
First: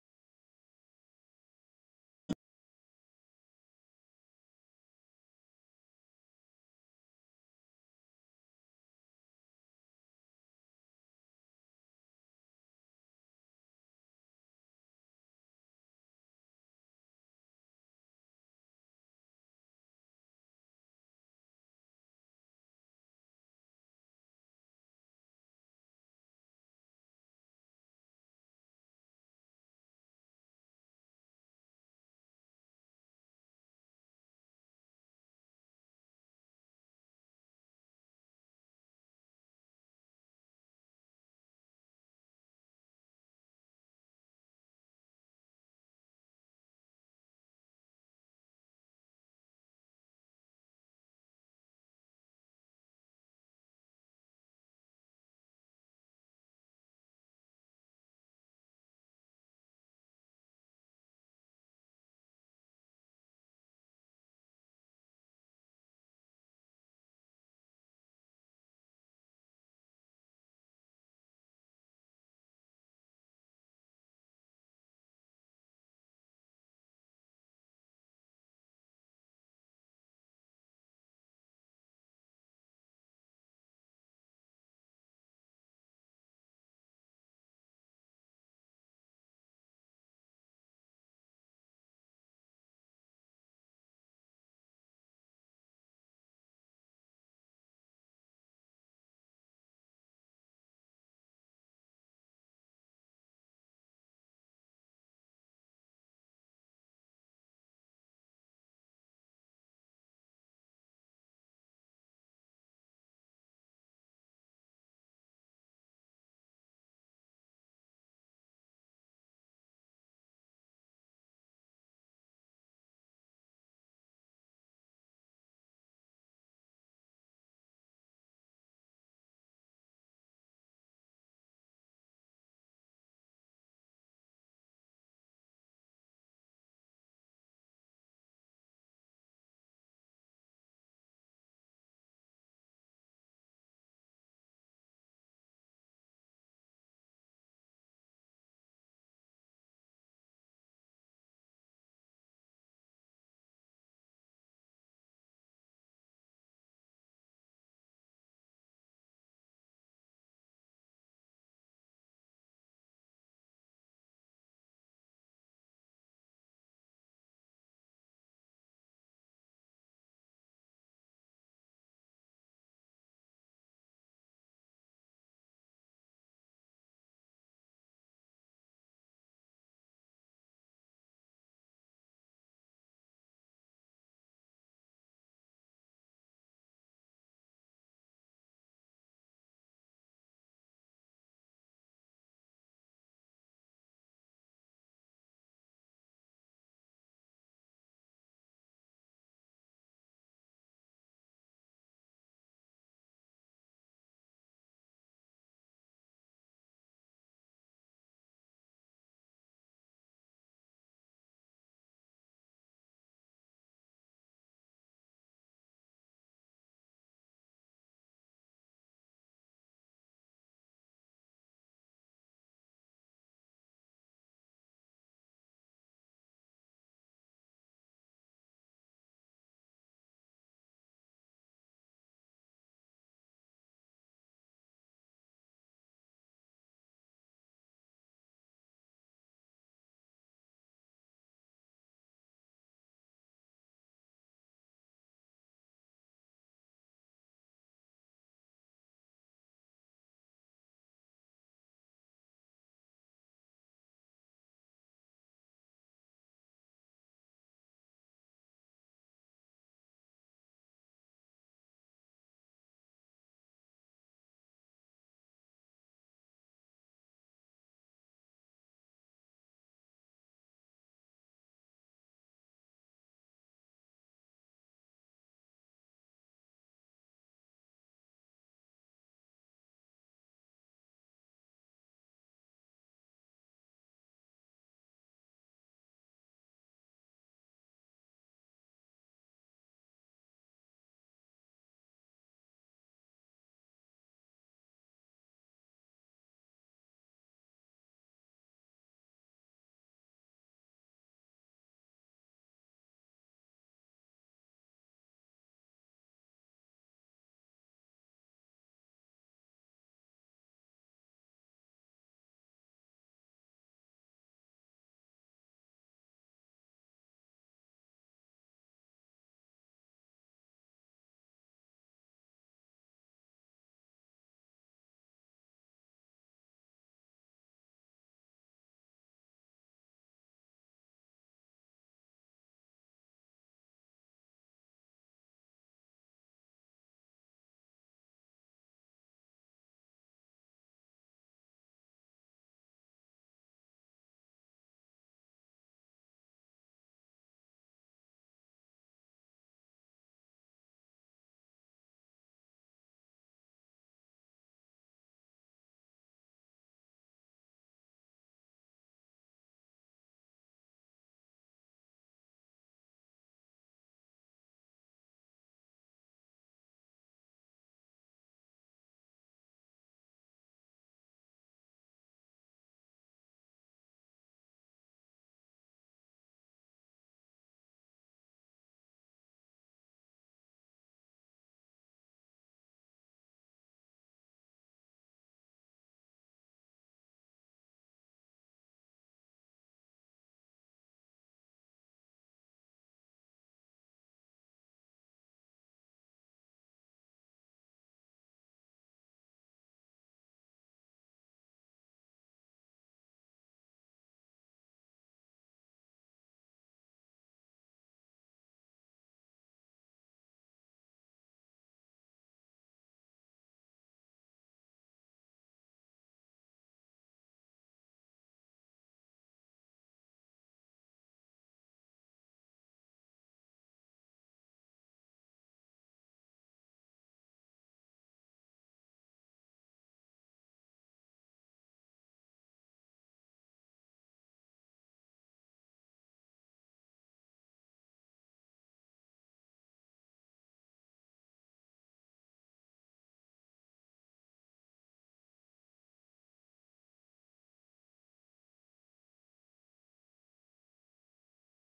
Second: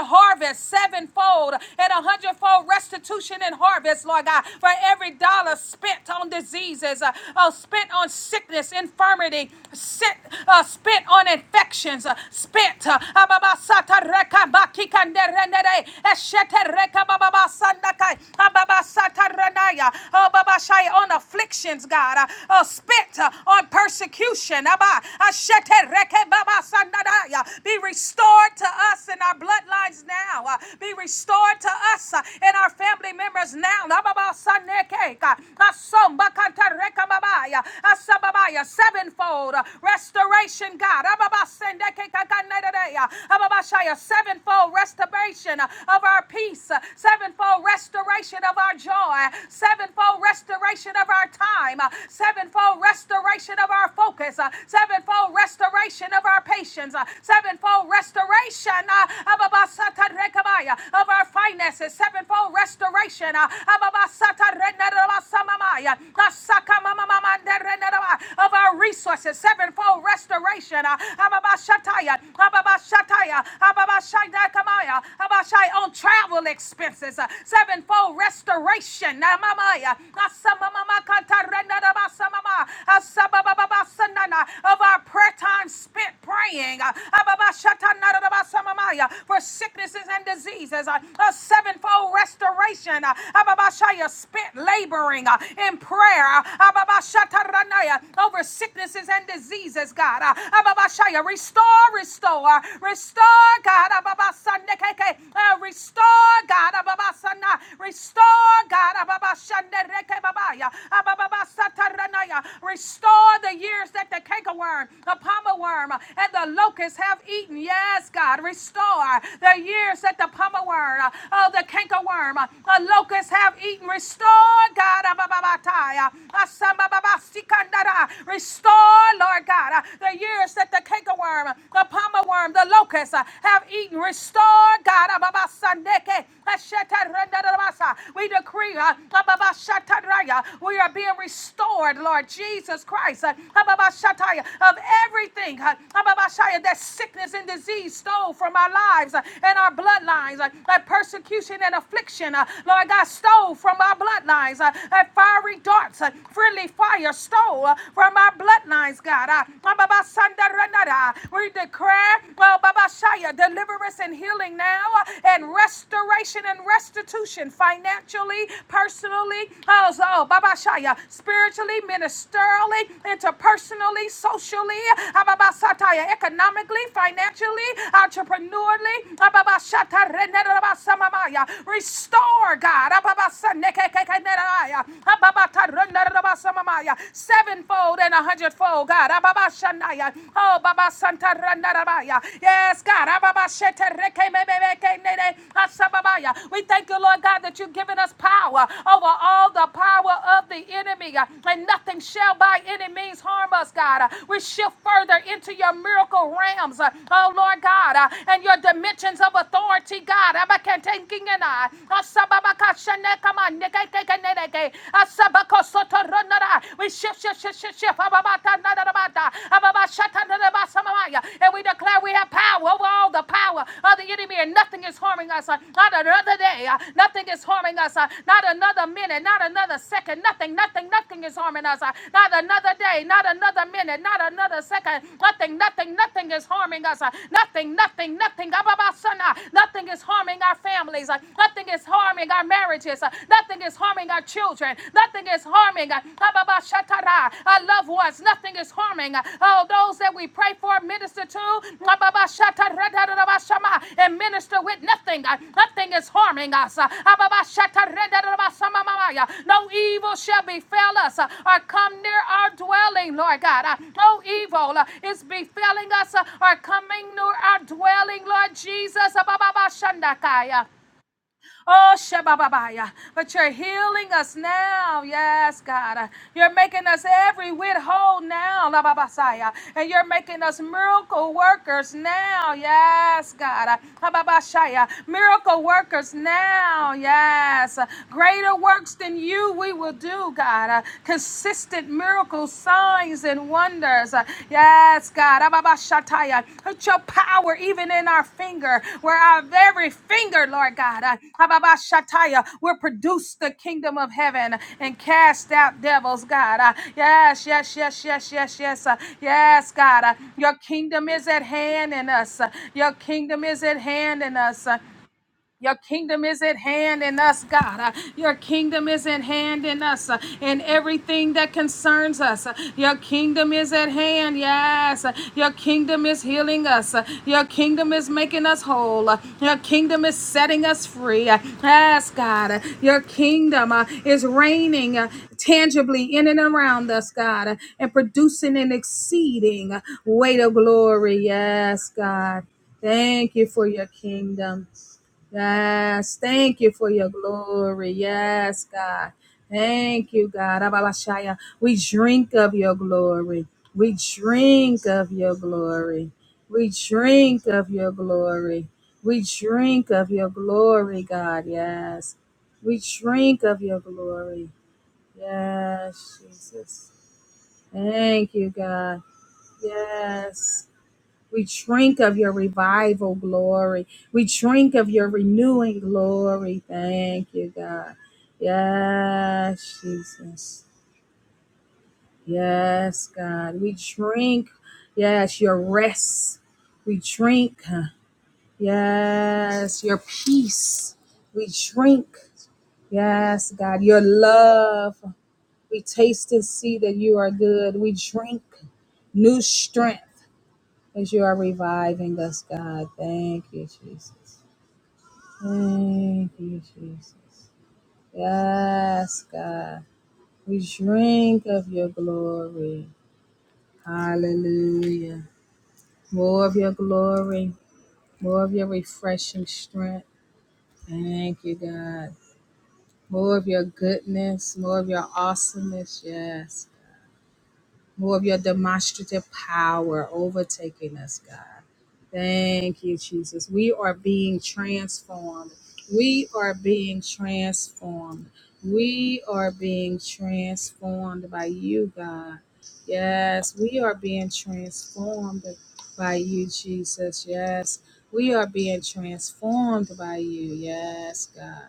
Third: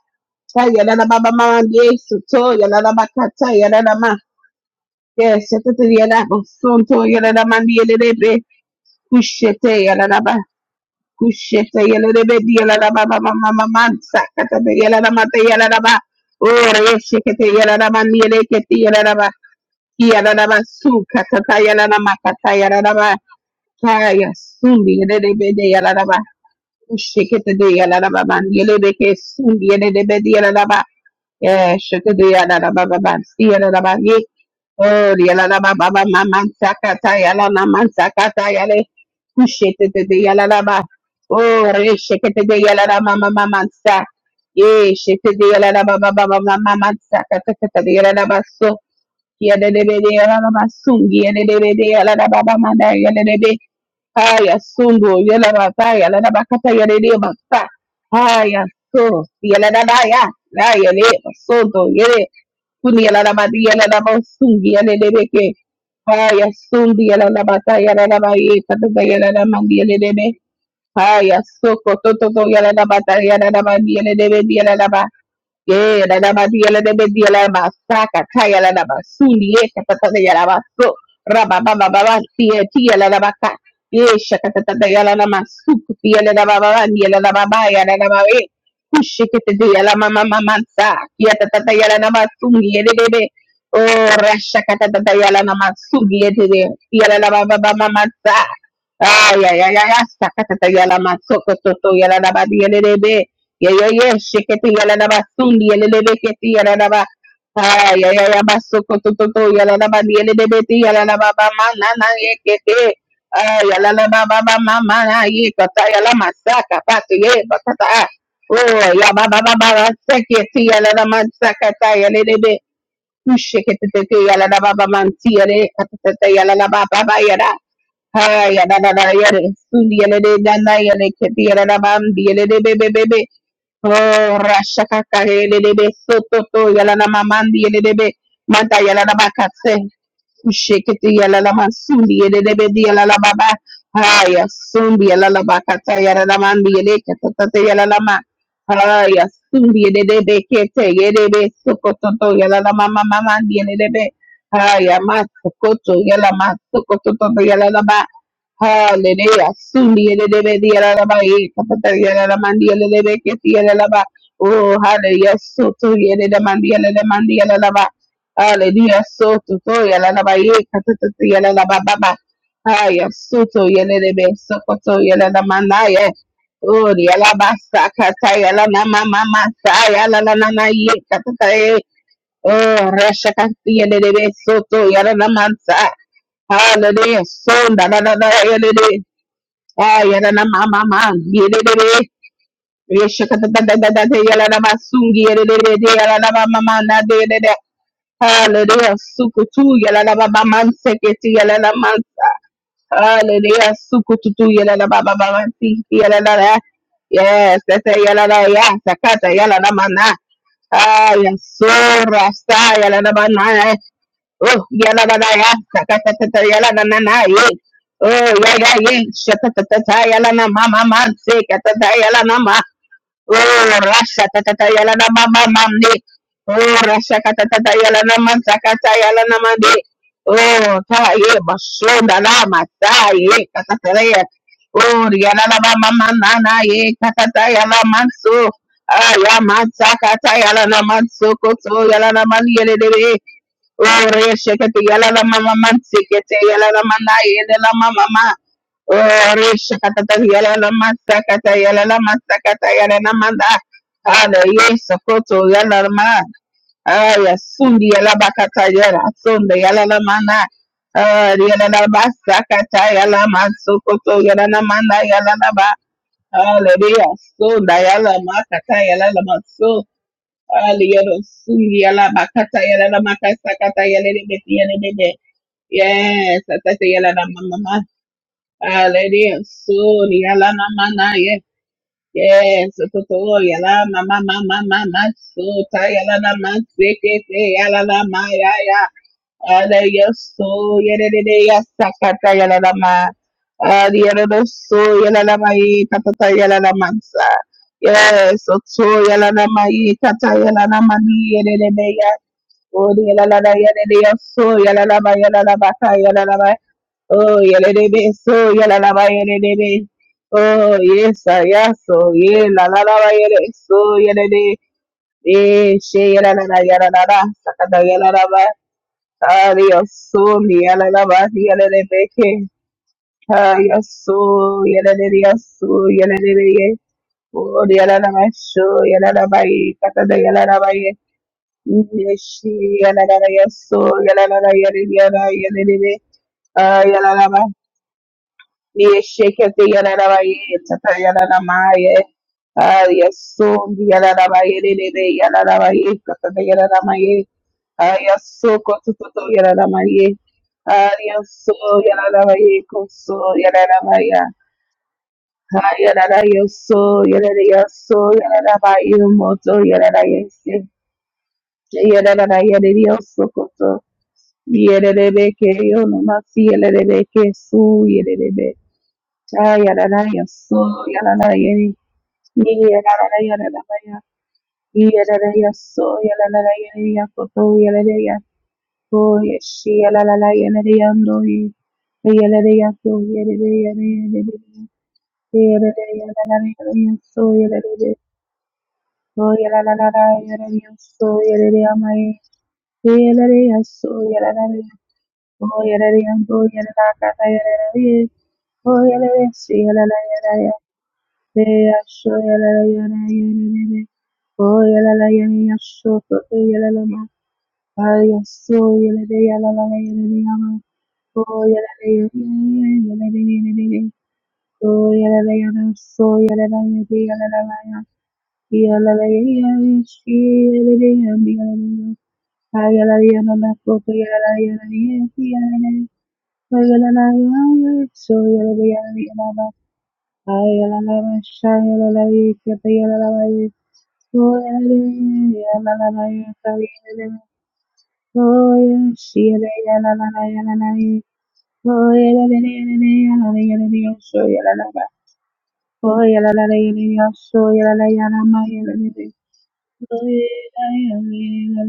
[SPEAKER 2] ta
[SPEAKER 1] harvest
[SPEAKER 2] yala la ba ba ma
[SPEAKER 1] sevenfold
[SPEAKER 2] de
[SPEAKER 1] and a
[SPEAKER 2] soto
[SPEAKER 1] hundredfold
[SPEAKER 2] yala la ba ka
[SPEAKER 1] restitution
[SPEAKER 2] ta
[SPEAKER 1] and
[SPEAKER 2] yala la
[SPEAKER 1] harvest,
[SPEAKER 2] ma
[SPEAKER 1] Lord God, for every
[SPEAKER 2] yes
[SPEAKER 1] dollar
[SPEAKER 2] te te
[SPEAKER 1] spent
[SPEAKER 2] yala
[SPEAKER 1] on
[SPEAKER 2] soto
[SPEAKER 1] diseases, uh,
[SPEAKER 2] yala la
[SPEAKER 1] oh,
[SPEAKER 2] ma de
[SPEAKER 1] spent
[SPEAKER 2] yele
[SPEAKER 1] on
[SPEAKER 2] de be
[SPEAKER 1] sickness sickness, infirmity,
[SPEAKER 2] kushete yala
[SPEAKER 1] sit,
[SPEAKER 2] la ba
[SPEAKER 1] uh, spit on
[SPEAKER 2] Kushete
[SPEAKER 1] infections, uh,
[SPEAKER 2] yelele bedi yala
[SPEAKER 1] spit.
[SPEAKER 2] ba
[SPEAKER 1] uh,
[SPEAKER 2] ba ba ma ma ma sa kata be te yala ba. Ora yeshe kete yelala ma niyele kete yelala ba. Ki yelala ba su
[SPEAKER 1] On
[SPEAKER 2] kata ta
[SPEAKER 1] afflictions,
[SPEAKER 2] yelala ma
[SPEAKER 1] God, uh,
[SPEAKER 2] kata
[SPEAKER 1] uh,
[SPEAKER 2] yala ba.
[SPEAKER 1] spit uh, on
[SPEAKER 2] Kaya
[SPEAKER 1] persecution.
[SPEAKER 2] sundi yelele bedi yelala ba. Kushete kete de
[SPEAKER 1] Be
[SPEAKER 2] yelala ba ma
[SPEAKER 1] restored to
[SPEAKER 2] niyele
[SPEAKER 1] us
[SPEAKER 2] beke
[SPEAKER 1] in our
[SPEAKER 2] sundi yelele
[SPEAKER 1] bloodlines
[SPEAKER 2] bedi
[SPEAKER 1] now. uh,
[SPEAKER 2] yelala ba.
[SPEAKER 1] Be restored to
[SPEAKER 2] Yes,
[SPEAKER 1] us uh,
[SPEAKER 2] shukudi
[SPEAKER 1] and
[SPEAKER 2] yada
[SPEAKER 1] our
[SPEAKER 2] baba
[SPEAKER 1] family
[SPEAKER 2] ban si
[SPEAKER 1] members
[SPEAKER 2] yada da
[SPEAKER 1] now.
[SPEAKER 2] ba
[SPEAKER 1] Abba,
[SPEAKER 2] ye. Oh,
[SPEAKER 1] basaneke,
[SPEAKER 2] yalababa, maman sakata, yalana man sakata,
[SPEAKER 1] Asababaya,
[SPEAKER 2] yale.
[SPEAKER 1] sevenfold uh,
[SPEAKER 2] Kushetede
[SPEAKER 1] restoration,
[SPEAKER 2] ba.
[SPEAKER 1] God.
[SPEAKER 2] Oh, re sheketede yalala
[SPEAKER 1] Ababasendekekakanedadea,
[SPEAKER 2] mama maman sa.
[SPEAKER 1] sevenfold
[SPEAKER 2] Ye shete de shetede
[SPEAKER 1] restoration uh,
[SPEAKER 2] yalala
[SPEAKER 1] of
[SPEAKER 2] baba
[SPEAKER 1] our
[SPEAKER 2] baba mama
[SPEAKER 1] peace, uh,
[SPEAKER 2] maman sakata
[SPEAKER 1] sevenfold
[SPEAKER 2] katade yalala
[SPEAKER 1] restoration of our
[SPEAKER 2] baso.
[SPEAKER 1] joy,
[SPEAKER 2] Yadedebe
[SPEAKER 1] sevenfold
[SPEAKER 2] yalala
[SPEAKER 1] restoration of
[SPEAKER 2] basungi,
[SPEAKER 1] our time,
[SPEAKER 2] yadedebe
[SPEAKER 1] uh,
[SPEAKER 2] yalala baba
[SPEAKER 1] sevenfold
[SPEAKER 2] manda yala de. de.
[SPEAKER 1] restoration of our focus, uh,
[SPEAKER 2] Haya sundo
[SPEAKER 1] sevenfold
[SPEAKER 2] yala
[SPEAKER 1] restoration
[SPEAKER 2] rataya la
[SPEAKER 1] of
[SPEAKER 2] da
[SPEAKER 1] our
[SPEAKER 2] bakata
[SPEAKER 1] patience,
[SPEAKER 2] yele
[SPEAKER 1] uh,
[SPEAKER 2] de basa.
[SPEAKER 1] sevenfold
[SPEAKER 2] Haya
[SPEAKER 1] restoration uh,
[SPEAKER 2] so yala da da ya la yale
[SPEAKER 1] of our
[SPEAKER 2] soto
[SPEAKER 1] finances,
[SPEAKER 2] yale
[SPEAKER 1] sevenfold
[SPEAKER 2] kuni yela la
[SPEAKER 1] restoration. uh,
[SPEAKER 2] badi yala la bosungi yele de beke. Haya
[SPEAKER 1] Ababasatarenerabasamamaya,
[SPEAKER 2] sundi yala la bata yala la
[SPEAKER 1] of
[SPEAKER 2] baye
[SPEAKER 1] our
[SPEAKER 2] kata da yala
[SPEAKER 1] resources,
[SPEAKER 2] la mandi yele
[SPEAKER 1] sevenfold
[SPEAKER 2] de be.
[SPEAKER 1] restoration. uh,
[SPEAKER 2] Haya soko
[SPEAKER 1] Ababashataya,
[SPEAKER 2] toto to yala la bata
[SPEAKER 1] Ababashataya,
[SPEAKER 2] yala la mandi yele de be
[SPEAKER 1] Ababashadakamaya,
[SPEAKER 2] yela
[SPEAKER 1] Abashai on
[SPEAKER 2] yeah, da da
[SPEAKER 1] travel
[SPEAKER 2] ba dia la de ba
[SPEAKER 1] expenses, uh,
[SPEAKER 2] dia la ba sa
[SPEAKER 1] sevenfold
[SPEAKER 2] ka ya la da ba
[SPEAKER 1] restoration.
[SPEAKER 2] su
[SPEAKER 1] uh,
[SPEAKER 2] li ye ka ta
[SPEAKER 1] Mamaya,
[SPEAKER 2] ta ya la ba so ra ba ba ba ba ba
[SPEAKER 1] Asamamamakatarenarabasa,
[SPEAKER 2] ti ye ti la ba ka ye sha
[SPEAKER 1] Asababababasanana,
[SPEAKER 2] ka ta ta
[SPEAKER 1] Of our
[SPEAKER 2] ya la la
[SPEAKER 1] prayer
[SPEAKER 2] ma
[SPEAKER 1] time
[SPEAKER 2] su ku ti
[SPEAKER 1] spent
[SPEAKER 2] la ba ba
[SPEAKER 1] praying
[SPEAKER 2] ba
[SPEAKER 1] uh,
[SPEAKER 2] dia ya la ba ba ya la da ba we ku
[SPEAKER 1] for
[SPEAKER 2] ke te de ya la
[SPEAKER 1] sicknesses
[SPEAKER 2] ma ma
[SPEAKER 1] and
[SPEAKER 2] ma ma
[SPEAKER 1] diseases, uh,
[SPEAKER 2] sa ya
[SPEAKER 1] a
[SPEAKER 2] ta ta da ya la na
[SPEAKER 1] sevenfold
[SPEAKER 2] ma su ni de
[SPEAKER 1] restoration.
[SPEAKER 2] de
[SPEAKER 1] uh,
[SPEAKER 2] de o
[SPEAKER 1] Ababashaya
[SPEAKER 2] ra
[SPEAKER 1] spent
[SPEAKER 2] sha ka ta ta
[SPEAKER 1] laboring
[SPEAKER 2] ya
[SPEAKER 1] uh,
[SPEAKER 2] la na
[SPEAKER 1] in
[SPEAKER 2] ma su ni
[SPEAKER 1] prayer ah,
[SPEAKER 2] de de ya la la ba ba ba ma ma sa
[SPEAKER 1] over sicknesses and
[SPEAKER 2] ay ay ay
[SPEAKER 1] diseases,
[SPEAKER 2] ay
[SPEAKER 1] God.
[SPEAKER 2] sa
[SPEAKER 1] ah,
[SPEAKER 2] ka ta ta ya la ma so ko to
[SPEAKER 1] Restore,
[SPEAKER 2] to ya la da ba
[SPEAKER 1] restore, ah,
[SPEAKER 2] dia ya de de
[SPEAKER 1] restore,
[SPEAKER 2] yeah, yeah,
[SPEAKER 1] God.
[SPEAKER 2] yeah. Shekete yalanaba
[SPEAKER 1] ah,
[SPEAKER 2] sundi
[SPEAKER 1] Restore,
[SPEAKER 2] yelelebeketi
[SPEAKER 1] God.
[SPEAKER 2] yalanaba. Ah, yeah, yeah, yeah.
[SPEAKER 1] Restore, God.
[SPEAKER 2] Basoko tototo yalanaba yelelebeti yalanaba mama na na yekete.
[SPEAKER 1] Restore the
[SPEAKER 2] Ah,
[SPEAKER 1] years that the
[SPEAKER 2] yalanaba baba
[SPEAKER 1] cankerworm,
[SPEAKER 2] mama
[SPEAKER 1] the
[SPEAKER 2] na
[SPEAKER 1] pommel
[SPEAKER 2] yekata
[SPEAKER 1] worm, ah,
[SPEAKER 2] yalama
[SPEAKER 1] and the
[SPEAKER 2] saka
[SPEAKER 1] locusts
[SPEAKER 2] patu
[SPEAKER 1] have
[SPEAKER 2] ye
[SPEAKER 1] eaten.
[SPEAKER 2] bakata. ah.
[SPEAKER 1] Yes, God.
[SPEAKER 2] Oh, yeah,
[SPEAKER 1] Restore
[SPEAKER 2] baba
[SPEAKER 1] the
[SPEAKER 2] baba
[SPEAKER 1] years that the pommel
[SPEAKER 2] seketi
[SPEAKER 1] worm, ah,
[SPEAKER 2] yalanama
[SPEAKER 1] oh, the
[SPEAKER 2] sakata
[SPEAKER 1] cankerworm, ah,
[SPEAKER 2] yelelebe.
[SPEAKER 1] the locusts have eaten.
[SPEAKER 2] Ushekete tete
[SPEAKER 1] Restore,
[SPEAKER 2] yalanaba
[SPEAKER 1] God.
[SPEAKER 2] mama tiere katata yalanaba baba yara. Ah,
[SPEAKER 1] Restore,
[SPEAKER 2] yalanaba
[SPEAKER 1] Lord
[SPEAKER 2] yere
[SPEAKER 1] God, uh,
[SPEAKER 2] sundi
[SPEAKER 1] the
[SPEAKER 2] yelele
[SPEAKER 1] years that
[SPEAKER 2] dana
[SPEAKER 1] the
[SPEAKER 2] yeleketi
[SPEAKER 1] cankerworm, the
[SPEAKER 2] yalanaba
[SPEAKER 1] palmer worm, the locust
[SPEAKER 2] yelelebebebe.
[SPEAKER 1] uh, have eaten.
[SPEAKER 2] Oh,
[SPEAKER 1] Restore, God. uh,
[SPEAKER 2] rashakaka helelebe sototo yalana mamandi yelelebe
[SPEAKER 1] We decree,
[SPEAKER 2] manta
[SPEAKER 1] uh, uh,
[SPEAKER 2] yalana bakase
[SPEAKER 1] we are
[SPEAKER 2] ushekete
[SPEAKER 1] being
[SPEAKER 2] yalala
[SPEAKER 1] restored,
[SPEAKER 2] masundi
[SPEAKER 1] Lord
[SPEAKER 2] yelelebe di
[SPEAKER 1] Jesus
[SPEAKER 2] yalala
[SPEAKER 1] Christ, uh,
[SPEAKER 2] baba
[SPEAKER 1] uh,
[SPEAKER 2] haya
[SPEAKER 1] of
[SPEAKER 2] sundi yalala
[SPEAKER 1] everything uh,
[SPEAKER 2] bakata
[SPEAKER 1] uh,
[SPEAKER 2] yalala mandi
[SPEAKER 1] that
[SPEAKER 2] yeleke
[SPEAKER 1] sickness and
[SPEAKER 2] totate
[SPEAKER 1] disease
[SPEAKER 2] yalala ma
[SPEAKER 1] stole from our lives uh,
[SPEAKER 2] haya
[SPEAKER 1] and our
[SPEAKER 2] sundi
[SPEAKER 1] bloodlines,
[SPEAKER 2] yelelebe
[SPEAKER 1] uh, that
[SPEAKER 2] kete yelebe
[SPEAKER 1] persecution and affliction,
[SPEAKER 2] sokototo
[SPEAKER 1] uh,
[SPEAKER 2] yalala
[SPEAKER 1] Lord
[SPEAKER 2] mama
[SPEAKER 1] God, stole
[SPEAKER 2] mamandi
[SPEAKER 1] from our
[SPEAKER 2] yelelebe
[SPEAKER 1] bloodline bloodlines, uh,
[SPEAKER 2] haya
[SPEAKER 1] uh, fiery
[SPEAKER 2] masokoto
[SPEAKER 1] darts, uh,
[SPEAKER 2] yalama
[SPEAKER 1] friendly fire
[SPEAKER 2] sokototo
[SPEAKER 1] stole uh,
[SPEAKER 2] yalala ba
[SPEAKER 1] from my bloodlines, God. Uh,
[SPEAKER 2] Hallelujah.
[SPEAKER 1] uh, Baba
[SPEAKER 2] Sundi
[SPEAKER 1] Sanda
[SPEAKER 2] elelebe
[SPEAKER 1] Ranada,
[SPEAKER 2] diaraba
[SPEAKER 1] we
[SPEAKER 2] e kapataria
[SPEAKER 1] declare,
[SPEAKER 2] la elele
[SPEAKER 1] well,
[SPEAKER 2] mandi
[SPEAKER 1] Baba
[SPEAKER 2] elelebe
[SPEAKER 1] Shaya,
[SPEAKER 2] ke tiara la
[SPEAKER 1] deliverance
[SPEAKER 2] ba.
[SPEAKER 1] and healing
[SPEAKER 2] Oh,
[SPEAKER 1] now, uh,
[SPEAKER 2] hallelujah.
[SPEAKER 1] and
[SPEAKER 2] Soto la
[SPEAKER 1] restoration and
[SPEAKER 2] mandi elele mandi
[SPEAKER 1] restitution
[SPEAKER 2] elelaba.
[SPEAKER 1] financially,
[SPEAKER 2] Hallelujah.
[SPEAKER 1] personally,
[SPEAKER 2] Soto to
[SPEAKER 1] oh, so, oh,
[SPEAKER 2] elelaba
[SPEAKER 1] Baba
[SPEAKER 2] e
[SPEAKER 1] Shaya,
[SPEAKER 2] katatati
[SPEAKER 1] spiritually,
[SPEAKER 2] elelaba ba. ba ba.
[SPEAKER 1] ministerially,
[SPEAKER 2] Haya soto
[SPEAKER 1] interpersonally,
[SPEAKER 2] elelebe
[SPEAKER 1] socially,
[SPEAKER 2] sokoto
[SPEAKER 1] uh,
[SPEAKER 2] elele
[SPEAKER 1] Baba
[SPEAKER 2] mandaye.
[SPEAKER 1] Sataya, economically,
[SPEAKER 2] Oh, elelaba
[SPEAKER 1] financially,
[SPEAKER 2] sakata elele mama
[SPEAKER 1] entrepreneurially, uh, Baba
[SPEAKER 2] masa
[SPEAKER 1] Shata
[SPEAKER 2] elele
[SPEAKER 1] Renada
[SPEAKER 2] nana
[SPEAKER 1] Baba
[SPEAKER 2] e
[SPEAKER 1] Samamaya.
[SPEAKER 2] katatari.
[SPEAKER 1] restore,
[SPEAKER 2] Oh,
[SPEAKER 1] God. Uh, Baba
[SPEAKER 2] rasha
[SPEAKER 1] Sevenfold
[SPEAKER 2] rashakati elelebe soto elele mansa. Hallelujah. Sonda la
[SPEAKER 1] and
[SPEAKER 2] la
[SPEAKER 1] a
[SPEAKER 2] la
[SPEAKER 1] hundredfold,
[SPEAKER 2] elele.
[SPEAKER 1] God.
[SPEAKER 2] Hallelujah,
[SPEAKER 1] Oh, Baba Santa Randarabaya. Yes, God. Ababa Shete Reke Mebebeke Nene Asababaya. We thank you, Lord God, that you've given us power over all the
[SPEAKER 2] sukutu yala
[SPEAKER 1] power
[SPEAKER 2] baba
[SPEAKER 1] of the
[SPEAKER 2] man
[SPEAKER 1] enemy,
[SPEAKER 2] seketi
[SPEAKER 1] and
[SPEAKER 2] yala
[SPEAKER 1] nothing
[SPEAKER 2] mansa.
[SPEAKER 1] shall by any means harm
[SPEAKER 2] Hallelujah,
[SPEAKER 1] us, God. Uh, We
[SPEAKER 2] sukutu
[SPEAKER 1] shift
[SPEAKER 2] yala baba
[SPEAKER 1] further
[SPEAKER 2] man
[SPEAKER 1] into your
[SPEAKER 2] seketi
[SPEAKER 1] miracle
[SPEAKER 2] yala
[SPEAKER 1] realms, uh, oh Lord
[SPEAKER 2] Yes,
[SPEAKER 1] God,
[SPEAKER 2] tete
[SPEAKER 1] uh,
[SPEAKER 2] yala
[SPEAKER 1] and your
[SPEAKER 2] ya
[SPEAKER 1] dimensions
[SPEAKER 2] sakata
[SPEAKER 1] of
[SPEAKER 2] yala
[SPEAKER 1] authority,
[SPEAKER 2] mana.
[SPEAKER 1] God. Abba
[SPEAKER 2] Ah,
[SPEAKER 1] Kentenking and I.
[SPEAKER 2] yasura
[SPEAKER 1] We
[SPEAKER 2] sta yala mana. Oh, yala la la ya, kaka ta ta ta yala na na na
[SPEAKER 1] shift, shift,
[SPEAKER 2] ye.
[SPEAKER 1] shift, shift, shift.
[SPEAKER 2] Oh, ya ya ye, shata ta ta ta yala na ma ma ma se,
[SPEAKER 1] And we
[SPEAKER 2] kata ta
[SPEAKER 1] declare we
[SPEAKER 2] yala
[SPEAKER 1] have
[SPEAKER 2] na ma.
[SPEAKER 1] power over all the power
[SPEAKER 2] Oh,
[SPEAKER 1] of the
[SPEAKER 2] rasha
[SPEAKER 1] enemy, and
[SPEAKER 2] tatata
[SPEAKER 1] nothing
[SPEAKER 2] yala
[SPEAKER 1] is
[SPEAKER 2] na
[SPEAKER 1] harming us.
[SPEAKER 2] mama
[SPEAKER 1] Not
[SPEAKER 2] mande.
[SPEAKER 1] another day,
[SPEAKER 2] Oh, rasha
[SPEAKER 1] nothing is
[SPEAKER 2] katatata
[SPEAKER 1] harming us.
[SPEAKER 2] yala na
[SPEAKER 1] Not another
[SPEAKER 2] manzakata
[SPEAKER 1] minute,
[SPEAKER 2] yala na
[SPEAKER 1] not
[SPEAKER 2] mande.
[SPEAKER 1] another second, nothing,
[SPEAKER 2] Oh,
[SPEAKER 1] nothing,
[SPEAKER 2] ta
[SPEAKER 1] nothing
[SPEAKER 2] ye
[SPEAKER 1] is harming us.
[SPEAKER 2] basonda
[SPEAKER 1] Not
[SPEAKER 2] la
[SPEAKER 1] another day,
[SPEAKER 2] mata
[SPEAKER 1] not
[SPEAKER 2] ye
[SPEAKER 1] another minute, not
[SPEAKER 2] katataya.
[SPEAKER 1] another second,
[SPEAKER 2] Oh, yala
[SPEAKER 1] nothing,
[SPEAKER 2] na mama
[SPEAKER 1] nothing, nothing is
[SPEAKER 2] manana
[SPEAKER 1] harming
[SPEAKER 2] ye
[SPEAKER 1] us.
[SPEAKER 2] katata
[SPEAKER 1] Nothing,
[SPEAKER 2] yala
[SPEAKER 1] nothing, nothing.
[SPEAKER 2] manso.
[SPEAKER 1] Ababasana.
[SPEAKER 2] Aya
[SPEAKER 1] Nothing is
[SPEAKER 2] manzakata
[SPEAKER 1] harming our
[SPEAKER 2] yala na
[SPEAKER 1] families.
[SPEAKER 2] manso
[SPEAKER 1] Nothing. Nothing is
[SPEAKER 2] koto yala na
[SPEAKER 1] harming our
[SPEAKER 2] mali yele
[SPEAKER 1] marriages. Uh, Nothing is
[SPEAKER 2] Oh,
[SPEAKER 1] harming our
[SPEAKER 2] resha
[SPEAKER 1] children.
[SPEAKER 2] kete yala na
[SPEAKER 1] Nothing is
[SPEAKER 2] mama
[SPEAKER 1] harming
[SPEAKER 2] manse
[SPEAKER 1] uh,
[SPEAKER 2] kete yala na mana yele
[SPEAKER 1] our
[SPEAKER 2] la
[SPEAKER 1] loved ones.
[SPEAKER 2] mama.
[SPEAKER 1] Nothing is harming uh,
[SPEAKER 2] Yes,
[SPEAKER 1] oh, those that we pray for, minister to, and minister with nothing. uh, Nothing is harming us. Uh, No evil shall befell us uh, or come near our dwelling, Lord God. Uh, No evil uh, is befalling us uh, or coming near our dwelling, Lord Jesus. Ababashandakaya. Oh, Shabababaya. But you're healing us now. Yes, God. You're making us every whit whole now,
[SPEAKER 2] Hallelujah.
[SPEAKER 1] Lababasaya.
[SPEAKER 2] So,
[SPEAKER 1] And you're making
[SPEAKER 2] yala
[SPEAKER 1] us
[SPEAKER 2] mama na mana
[SPEAKER 1] miracle
[SPEAKER 2] ye.
[SPEAKER 1] workers now.
[SPEAKER 2] Yes, to
[SPEAKER 1] Yes, God.
[SPEAKER 2] yala mama mama mama
[SPEAKER 1] Hababashaya.
[SPEAKER 2] so
[SPEAKER 1] Miracle
[SPEAKER 2] ta
[SPEAKER 1] workers
[SPEAKER 2] yala na ma
[SPEAKER 1] now.
[SPEAKER 2] seke te
[SPEAKER 1] Yes.
[SPEAKER 2] yala na ma ya
[SPEAKER 1] Greater
[SPEAKER 2] ya.
[SPEAKER 1] works than you we will
[SPEAKER 2] Hallelujah.
[SPEAKER 1] do,
[SPEAKER 2] So,
[SPEAKER 1] God.
[SPEAKER 2] yere de de ya
[SPEAKER 1] Consistent
[SPEAKER 2] sakata
[SPEAKER 1] miracles,
[SPEAKER 2] yala na ma.
[SPEAKER 1] signs, signs and wonders. Uh,
[SPEAKER 2] Hallelujah. So,
[SPEAKER 1] Yes,
[SPEAKER 2] yala na
[SPEAKER 1] God.
[SPEAKER 2] ma ye katata
[SPEAKER 1] Ababashataya.
[SPEAKER 2] yala na
[SPEAKER 1] Put
[SPEAKER 2] ma
[SPEAKER 1] your
[SPEAKER 2] sa.
[SPEAKER 1] power even in our
[SPEAKER 2] Yes, so
[SPEAKER 1] finger, where
[SPEAKER 2] yala
[SPEAKER 1] our
[SPEAKER 2] na ma
[SPEAKER 1] very
[SPEAKER 2] ye kata
[SPEAKER 1] finger,
[SPEAKER 2] yala
[SPEAKER 1] Lord
[SPEAKER 2] na ma
[SPEAKER 1] God, uh,
[SPEAKER 2] ni yere de de ya.
[SPEAKER 1] Ababashataya, will
[SPEAKER 2] Oh, yala
[SPEAKER 1] produce
[SPEAKER 2] na
[SPEAKER 1] the
[SPEAKER 2] yere de
[SPEAKER 1] kingdom of
[SPEAKER 2] ya so
[SPEAKER 1] heaven
[SPEAKER 2] yala
[SPEAKER 1] and
[SPEAKER 2] na ma yala
[SPEAKER 1] cast
[SPEAKER 2] na ma
[SPEAKER 1] out
[SPEAKER 2] ta
[SPEAKER 1] devils,
[SPEAKER 2] yala na ma.
[SPEAKER 1] God. Uh,
[SPEAKER 2] Oh,
[SPEAKER 1] Yes, yes, yes,
[SPEAKER 2] yelelebe,
[SPEAKER 1] yes,
[SPEAKER 2] so
[SPEAKER 1] yes, yes. uh,
[SPEAKER 2] yelalaba
[SPEAKER 1] Yes,
[SPEAKER 2] yelelebe.
[SPEAKER 1] God. Uh, Your
[SPEAKER 2] Oh,
[SPEAKER 1] kingdom
[SPEAKER 2] yes,
[SPEAKER 1] is
[SPEAKER 2] ah,
[SPEAKER 1] at
[SPEAKER 2] yes,
[SPEAKER 1] hand in
[SPEAKER 2] so
[SPEAKER 1] us. Uh, Your
[SPEAKER 2] yelalalaba yele,
[SPEAKER 1] kingdom is
[SPEAKER 2] so
[SPEAKER 1] at hand in
[SPEAKER 2] yelele.
[SPEAKER 1] us. Your
[SPEAKER 2] Eh, she
[SPEAKER 1] kingdom is at
[SPEAKER 2] yelalala
[SPEAKER 1] hand in
[SPEAKER 2] yelalala,
[SPEAKER 1] us, God.
[SPEAKER 2] sakada
[SPEAKER 1] Uh, Your
[SPEAKER 2] yelalaba.
[SPEAKER 1] kingdom is at
[SPEAKER 2] Ah,
[SPEAKER 1] hand in us
[SPEAKER 2] yes,
[SPEAKER 1] uh,
[SPEAKER 2] so
[SPEAKER 1] in
[SPEAKER 2] mi yelalaba
[SPEAKER 1] everything that
[SPEAKER 2] yelelebe
[SPEAKER 1] concerns
[SPEAKER 2] ke.
[SPEAKER 1] us. Uh, Your kingdom
[SPEAKER 2] Ah,
[SPEAKER 1] is
[SPEAKER 2] yes,
[SPEAKER 1] at hand,
[SPEAKER 2] so
[SPEAKER 1] yes. Uh,
[SPEAKER 2] yelelele,
[SPEAKER 1] Your
[SPEAKER 2] yes, so
[SPEAKER 1] kingdom is
[SPEAKER 2] yelelebe
[SPEAKER 1] healing
[SPEAKER 2] ye.
[SPEAKER 1] us. Uh, Your
[SPEAKER 2] Oh,
[SPEAKER 1] kingdom is
[SPEAKER 2] yelalaba,
[SPEAKER 1] making us
[SPEAKER 2] so
[SPEAKER 1] whole. Uh,
[SPEAKER 2] yelalaba
[SPEAKER 1] Your
[SPEAKER 2] ye,
[SPEAKER 1] kingdom
[SPEAKER 2] sakada
[SPEAKER 1] is setting
[SPEAKER 2] yelalaba
[SPEAKER 1] us
[SPEAKER 2] ye.
[SPEAKER 1] free. Uh,
[SPEAKER 2] Mm,
[SPEAKER 1] Yes,
[SPEAKER 2] yes,
[SPEAKER 1] God. Uh,
[SPEAKER 2] she
[SPEAKER 1] Your
[SPEAKER 2] yelalala, yes,
[SPEAKER 1] kingdom
[SPEAKER 2] so
[SPEAKER 1] uh, is
[SPEAKER 2] yelalala yele-
[SPEAKER 1] reigning uh,
[SPEAKER 2] yela- yelelebe.
[SPEAKER 1] tangibly in and
[SPEAKER 2] Ah,
[SPEAKER 1] around us,
[SPEAKER 2] yelalaba.
[SPEAKER 1] God, uh, and producing an
[SPEAKER 2] Yeshekete
[SPEAKER 1] exceeding uh,
[SPEAKER 2] yararabaye,
[SPEAKER 1] weight of
[SPEAKER 2] tata
[SPEAKER 1] glory. Yes,
[SPEAKER 2] yararamaye,
[SPEAKER 1] God.
[SPEAKER 2] ah,
[SPEAKER 1] Thank you for
[SPEAKER 2] yasombi
[SPEAKER 1] your
[SPEAKER 2] yararabaye,
[SPEAKER 1] kingdom.
[SPEAKER 2] rerere yararabaye,
[SPEAKER 1] Yes,
[SPEAKER 2] katata
[SPEAKER 1] thank you for your
[SPEAKER 2] yararamaye,
[SPEAKER 1] glory.
[SPEAKER 2] ah,
[SPEAKER 1] Yes,
[SPEAKER 2] yasoko
[SPEAKER 1] God.
[SPEAKER 2] tututu
[SPEAKER 1] Thank
[SPEAKER 2] yararamaye,
[SPEAKER 1] you, God.
[SPEAKER 2] ah,
[SPEAKER 1] Ababashaya.
[SPEAKER 2] yaso
[SPEAKER 1] We drink of
[SPEAKER 2] yararabaye,
[SPEAKER 1] your
[SPEAKER 2] koso
[SPEAKER 1] glory. We
[SPEAKER 2] yararabaya,
[SPEAKER 1] drink of your
[SPEAKER 2] ah,
[SPEAKER 1] glory. We
[SPEAKER 2] yararayoso,
[SPEAKER 1] drink of your
[SPEAKER 2] yararayaso,
[SPEAKER 1] glory.
[SPEAKER 2] yararabaye,
[SPEAKER 1] We
[SPEAKER 2] moto
[SPEAKER 1] drink of your
[SPEAKER 2] yararayese,
[SPEAKER 1] glory, God. Yes. We
[SPEAKER 2] yararayarariyoso
[SPEAKER 1] drink of your
[SPEAKER 2] koto,
[SPEAKER 1] glory.
[SPEAKER 2] yererebeke,
[SPEAKER 1] Yes,
[SPEAKER 2] yonumasi,
[SPEAKER 1] Jesus.
[SPEAKER 2] yererebeke, su,
[SPEAKER 1] Thank you,
[SPEAKER 2] yererebe.
[SPEAKER 1] God.
[SPEAKER 2] Oh,
[SPEAKER 1] Yes. We drink of your revival glory. We drink of
[SPEAKER 2] yeah,
[SPEAKER 1] your renewing glory. Thank you, God. Yes, Jesus. Yes, God. We drink, yes, your rest. We drink, yes, your peace. We drink, yes, God, your love. We taste and see that you are good. We drink new strength as you are
[SPEAKER 2] Yasho
[SPEAKER 1] reviving us,
[SPEAKER 2] yalala
[SPEAKER 1] God.
[SPEAKER 2] yala
[SPEAKER 1] Thank you,
[SPEAKER 2] yala
[SPEAKER 1] Jesus.
[SPEAKER 2] Oh yalala yala yasho
[SPEAKER 1] Thank
[SPEAKER 2] toto
[SPEAKER 1] you,
[SPEAKER 2] yalala ma.
[SPEAKER 1] Jesus.
[SPEAKER 2] Ah yasho yalala
[SPEAKER 1] Yes,
[SPEAKER 2] yala
[SPEAKER 1] God.
[SPEAKER 2] yala yala
[SPEAKER 1] We drink
[SPEAKER 2] Oh
[SPEAKER 1] of
[SPEAKER 2] yalala
[SPEAKER 1] your
[SPEAKER 2] yala
[SPEAKER 1] glory.
[SPEAKER 2] yala yala Oh
[SPEAKER 1] Hallelujah.
[SPEAKER 2] yalala yala so
[SPEAKER 1] More of
[SPEAKER 2] yalala
[SPEAKER 1] your
[SPEAKER 2] yala yala
[SPEAKER 1] glory,
[SPEAKER 2] yala
[SPEAKER 1] more of your
[SPEAKER 2] Yalala
[SPEAKER 1] refreshing
[SPEAKER 2] yala
[SPEAKER 1] strength.
[SPEAKER 2] shi yala yala
[SPEAKER 1] Thank you,
[SPEAKER 2] yala
[SPEAKER 1] God.
[SPEAKER 2] Ah yalala yala
[SPEAKER 1] More of
[SPEAKER 2] ma
[SPEAKER 1] your
[SPEAKER 2] toto yalala
[SPEAKER 1] goodness,
[SPEAKER 2] yala
[SPEAKER 1] more of
[SPEAKER 2] yala
[SPEAKER 1] your
[SPEAKER 2] yala
[SPEAKER 1] awesomeness.
[SPEAKER 2] Oh
[SPEAKER 1] Yes.
[SPEAKER 2] yalala yala so
[SPEAKER 1] More of your
[SPEAKER 2] yalala yala
[SPEAKER 1] demonstrative
[SPEAKER 2] yala
[SPEAKER 1] power
[SPEAKER 2] Oh,
[SPEAKER 1] overtaking us, God. Thank you, Jesus. We are being transformed. We are being transformed. We are being transformed by you, God. Yes, we are being transformed by you, Jesus. Yes, we are being transformed by you. Yes, God.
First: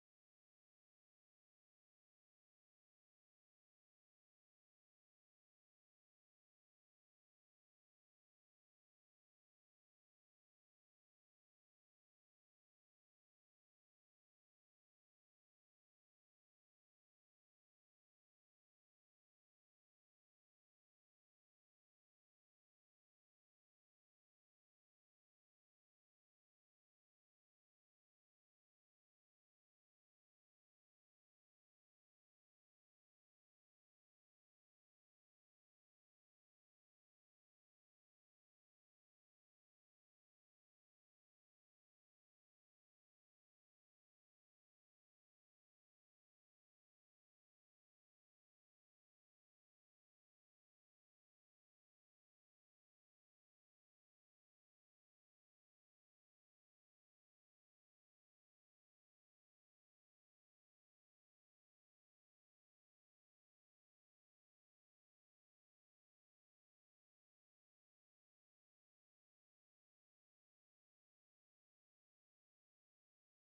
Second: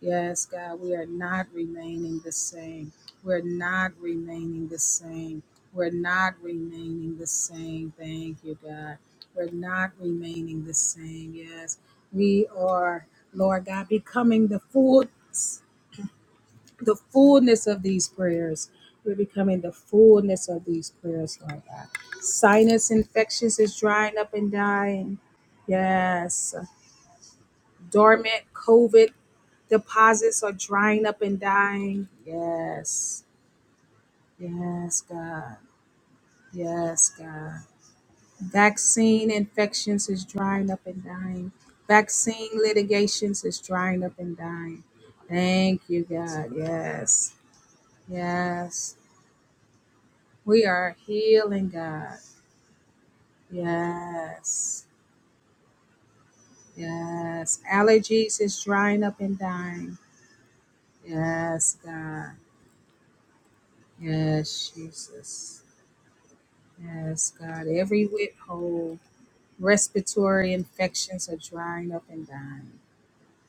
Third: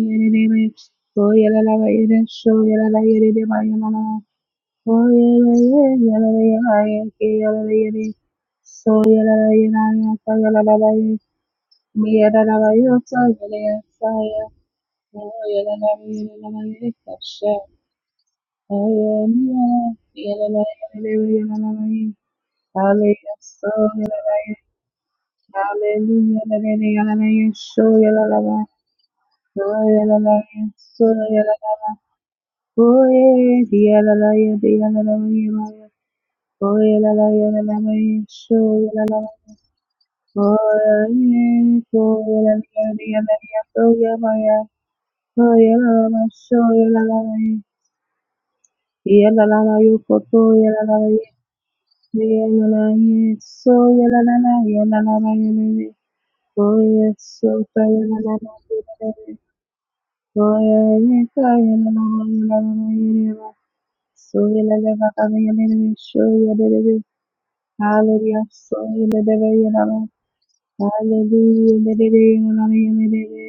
[SPEAKER 1] Yes, God, we are not remaining the same. We're not remaining the
[SPEAKER 2] Hallelujah.
[SPEAKER 1] same. We're not remaining the same. Thank you, God. We're not remaining the same. Yes, we are, Lord God, becoming the full, the fullness of these prayers. We're becoming the fullness of these prayers, Lord God. Sinus infections is drying up and dying. Yes, dormant COVID Deposits are drying up and dying. Yes. Yes, God. Yes, God.
[SPEAKER 2] Hallelujah. so you
[SPEAKER 1] Vaccine infections is drying up and dying. Vaccine litigations is drying up and dying. Thank you, God. Yes. Yes. We are healing, God. Yes. Yes. Allergies is drying up and dying. Yes, God. Yes, Jesus. Yes, God. Every withhold.
[SPEAKER 2] never, you know.
[SPEAKER 1] respiratory infections are
[SPEAKER 2] Hallelujah.
[SPEAKER 1] drying up
[SPEAKER 2] Medede,
[SPEAKER 1] and dying.
[SPEAKER 2] hallelujah, medede.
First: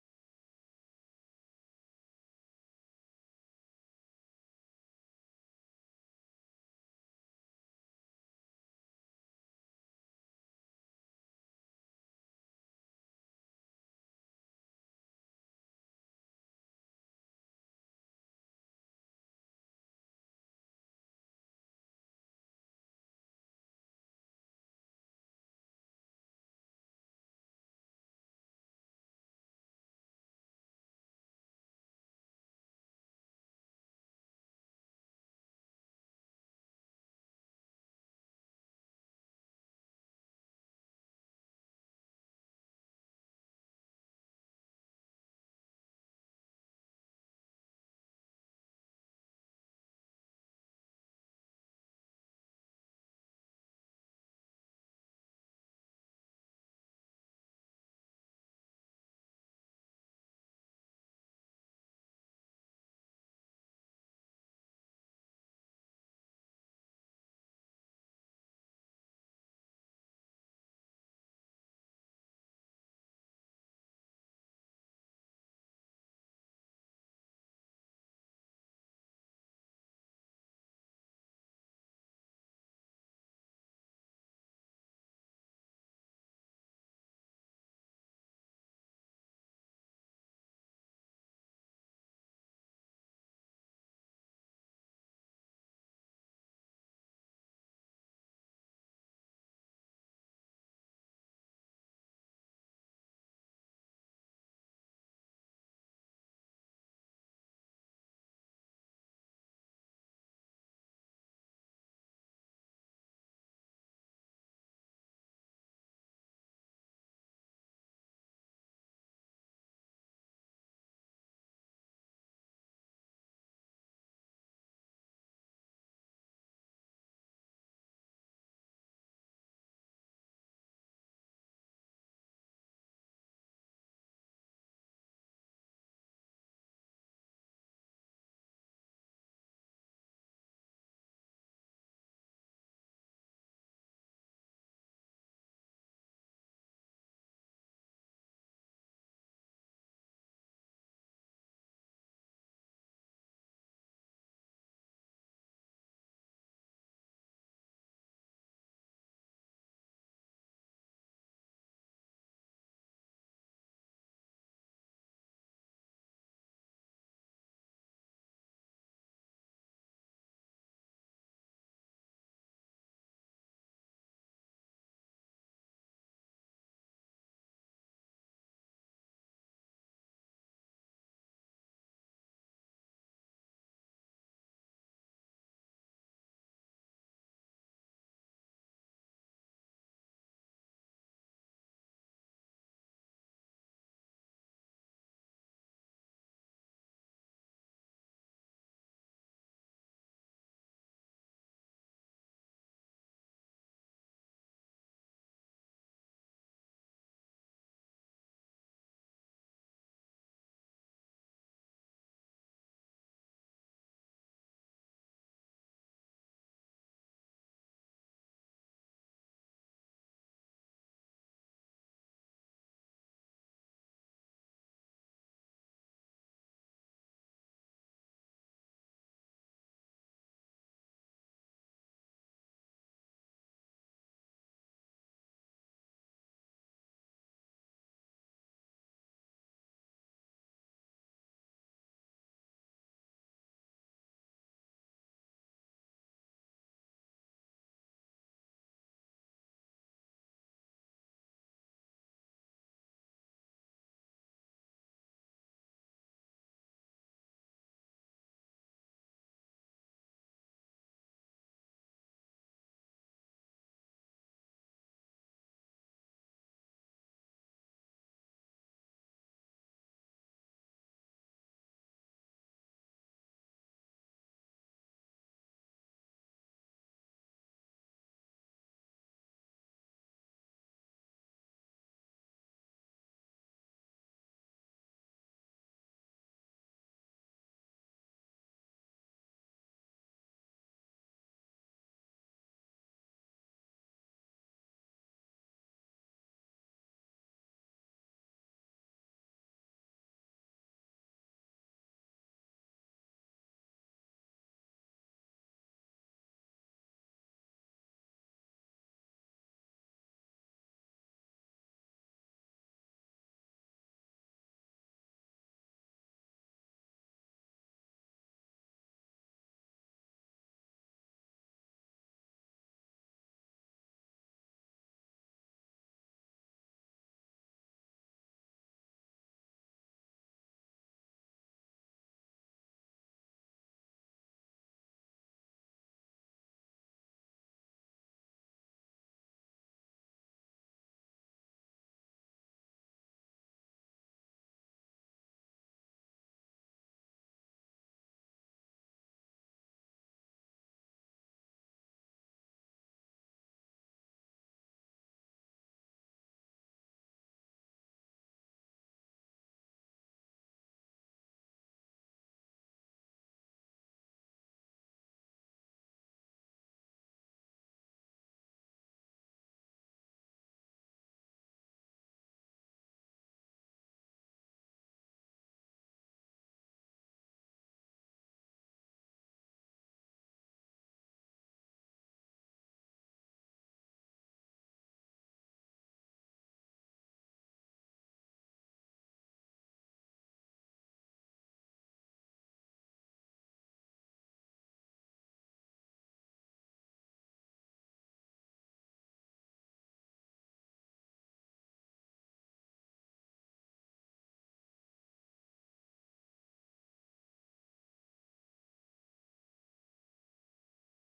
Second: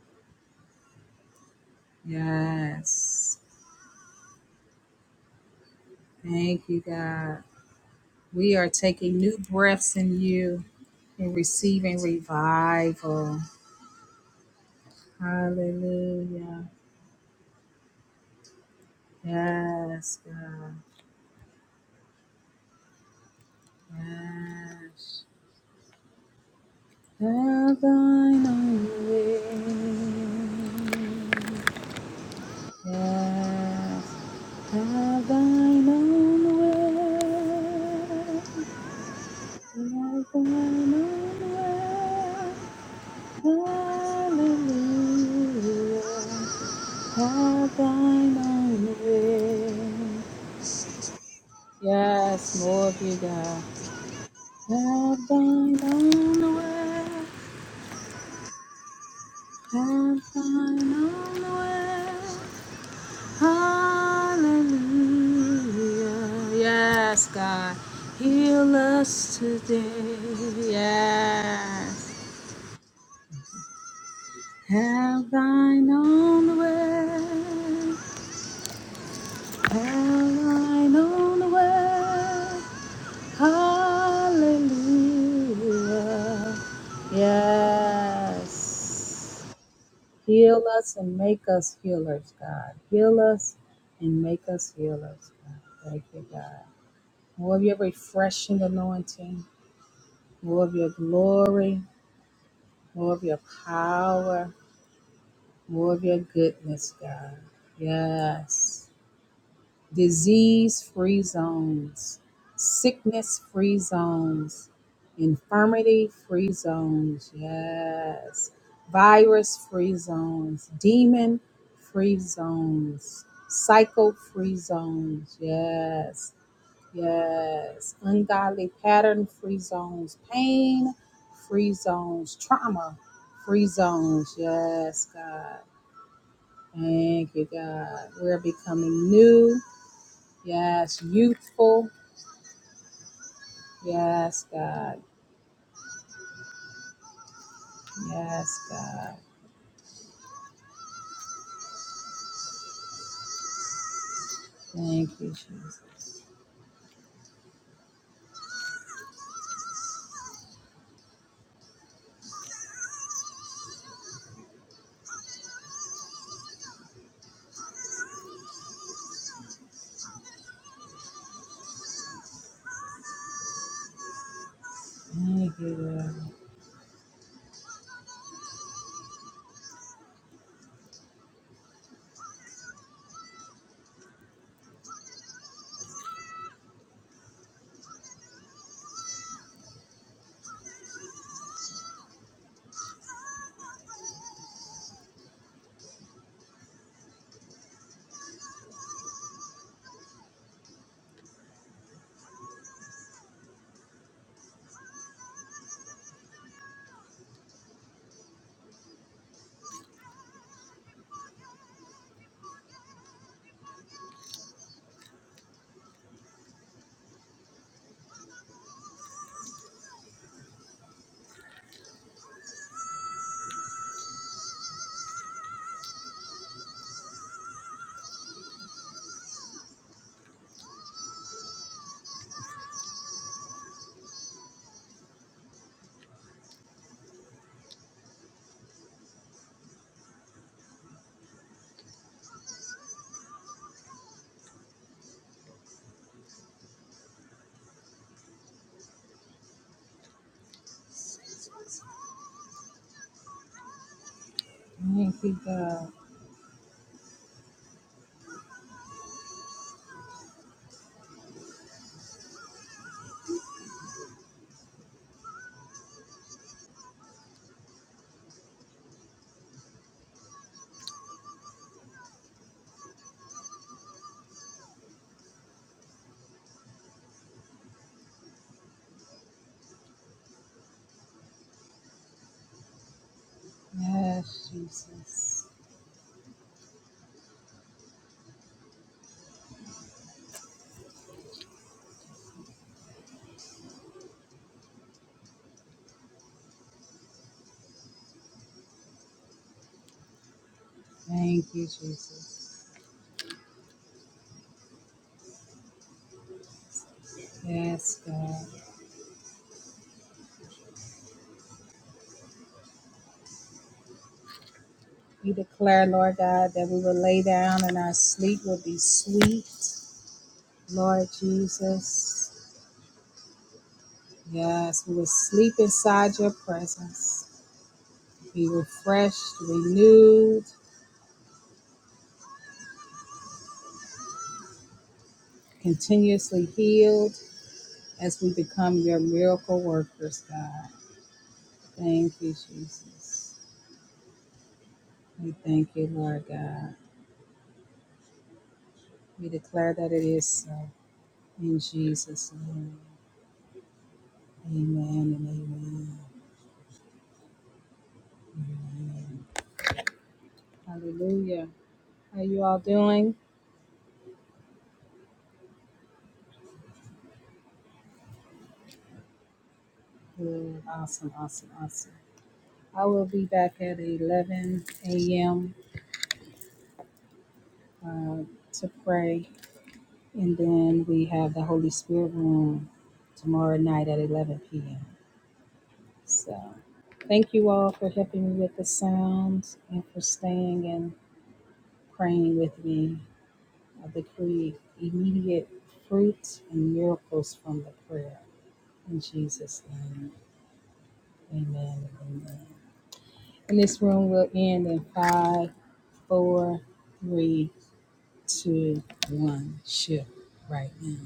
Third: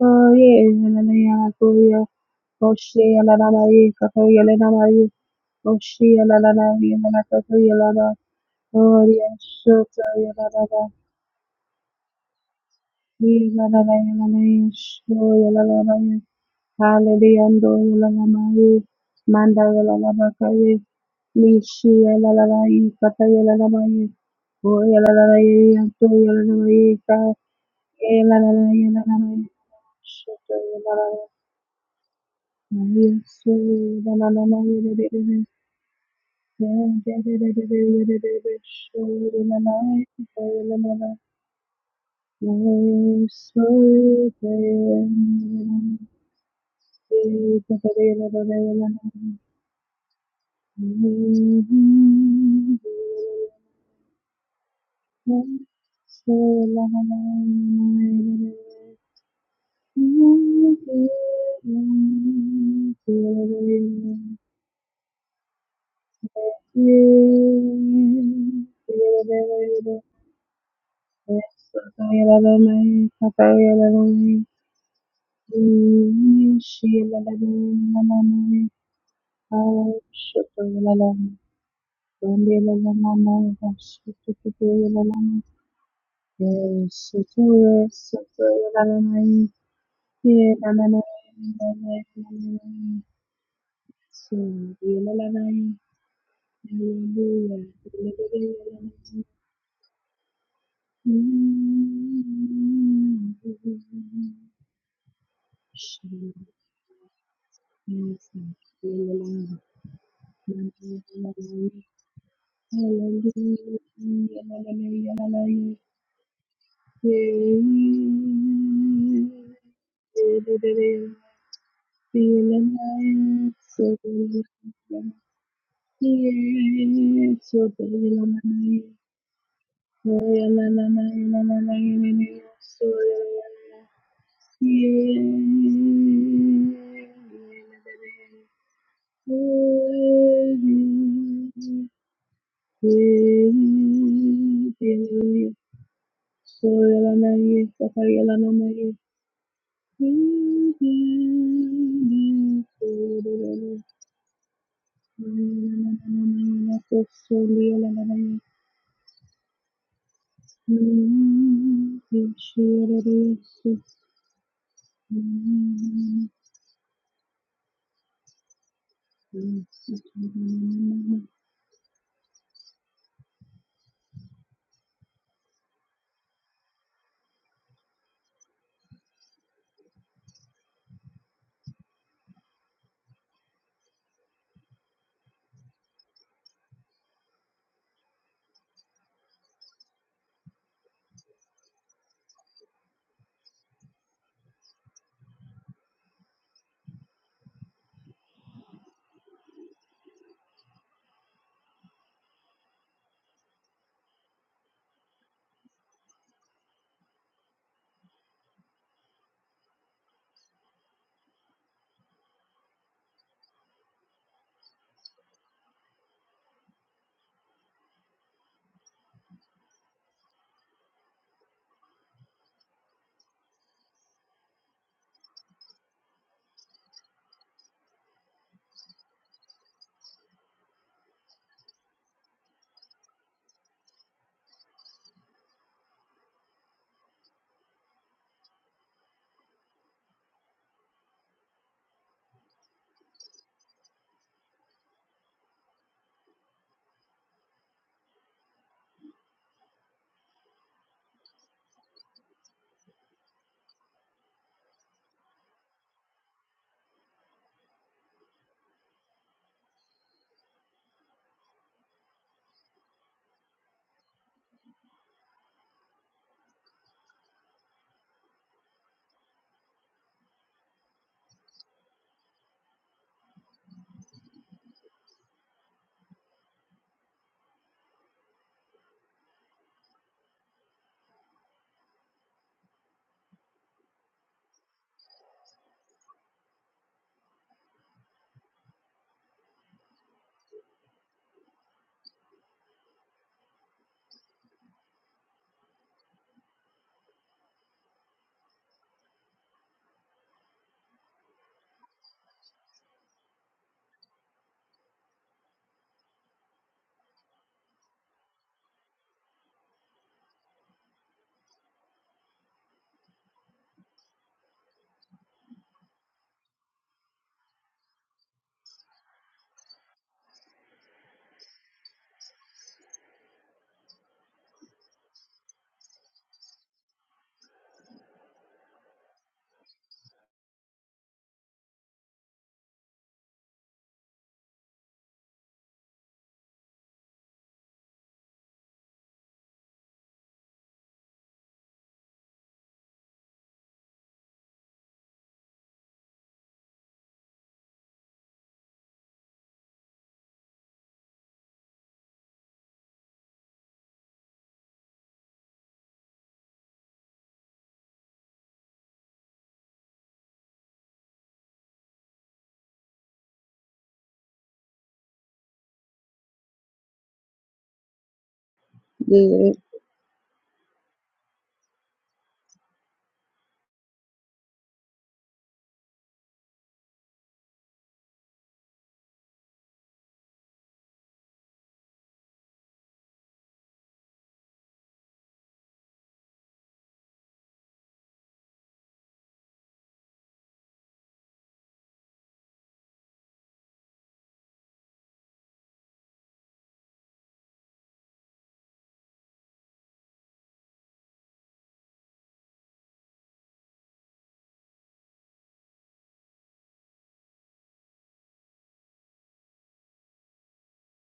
[SPEAKER 2] Oh, yeah, hallelujah, hallelujah. Oh, shea, la,
[SPEAKER 1] Yes.
[SPEAKER 2] la, la, yeah, kato, yeah, la, la, la, yeah. Oh, shea, la, la,
[SPEAKER 1] Thank
[SPEAKER 2] la,
[SPEAKER 1] you,
[SPEAKER 2] yeah, la, la,
[SPEAKER 1] God.
[SPEAKER 2] kato, yeah, la, la.
[SPEAKER 1] We are
[SPEAKER 2] Oh,
[SPEAKER 1] taking
[SPEAKER 2] yeah,
[SPEAKER 1] new breaths
[SPEAKER 2] shoto,
[SPEAKER 1] in
[SPEAKER 2] yeah, la, la,
[SPEAKER 1] you
[SPEAKER 2] la.
[SPEAKER 1] and receiving revival.
[SPEAKER 2] Yeah, la, la, la, yeah, la, la, yeah. Sho, yeah, la, la, la, yeah.
[SPEAKER 1] Hallelujah.
[SPEAKER 2] Hallelujah, ando, yeah, la, la, la, yeah. Manda, yeah, la, la,
[SPEAKER 1] Yes,
[SPEAKER 2] la, ka,
[SPEAKER 1] God.
[SPEAKER 2] yeah. Mishi, yeah, la, la, la, yeah, kato, yeah, la, la, la, yeah. Oh, yeah, la,
[SPEAKER 1] Yes.
[SPEAKER 2] la, la, yeah, yeah, ando, yeah, la, la, la, yeah, ka.
[SPEAKER 1] Have
[SPEAKER 2] Yela
[SPEAKER 1] thine
[SPEAKER 2] la la
[SPEAKER 1] own
[SPEAKER 2] yela la la
[SPEAKER 1] way.
[SPEAKER 2] shoto la la la yesu la
[SPEAKER 1] Yes.
[SPEAKER 2] la la la la la
[SPEAKER 1] Have
[SPEAKER 2] la
[SPEAKER 1] thine own
[SPEAKER 2] de de de de de de de de de de
[SPEAKER 1] way.
[SPEAKER 2] la yela la la
[SPEAKER 1] Have
[SPEAKER 2] yela la
[SPEAKER 1] thine own way.
[SPEAKER 2] la yesu
[SPEAKER 1] Hallelujah,
[SPEAKER 2] la la la yela
[SPEAKER 1] have thine
[SPEAKER 2] la la
[SPEAKER 1] own
[SPEAKER 2] yela la la
[SPEAKER 1] way. Yes, more of you, God. Have thine
[SPEAKER 2] so
[SPEAKER 1] own
[SPEAKER 2] la la la
[SPEAKER 1] way. Have thine own
[SPEAKER 2] la
[SPEAKER 1] way.
[SPEAKER 2] la la
[SPEAKER 1] Hallelujah.
[SPEAKER 2] Hallelujah.
[SPEAKER 1] Yes, God. Heal us today. Yes. Have thine own way. Align on the word. Hallelujah. Yes. Heal us and make us healers, God. Heal us and make us healers, God. Thank you, God. More of your refreshing anointing, more of your glory, more of your power, more of your goodness, God. Yes. disease free zones, sickness free zones, infirmity free zones, yes, virus free zones, demon free zones, cycle free zones, yes, yes, ungodly
[SPEAKER 2] Hallelujah.
[SPEAKER 1] pattern free zones, pain free zones, trauma free zones,
[SPEAKER 2] Thank
[SPEAKER 1] yes, God. Thank you, God. We're becoming new. Yes, youthful. Yes, God. Yes, God. Thank you, Jesus. Thank you, Lord. Thank you, God. Yes, Jesus. Thank you, Jesus. Yes, God. We declare, Lord God, that we will lay down and our sleep will be sweet. Lord Jesus. Yes, we will sleep inside your presence. Be refreshed, renewed, continuously healed as we become your miracle workers, God. Thank you, Jesus. We thank you, Lord God. We declare that it is so. In Jesus' name, amen and amen. Hallelujah. How you all doing?
[SPEAKER 2] you.
[SPEAKER 1] Good. Awesome, awesome, awesome. I will be back at 11 a.m. Uh, to pray. And then we have the Holy Spirit room tomorrow night at 11 p.m. So thank you all for helping me with the sounds and for staying and praying with me. I decree immediate fruit and miracles from the prayer. In Jesus' name, amen. and Amen. And this room will end in five, four, three, two, one. Shift right now.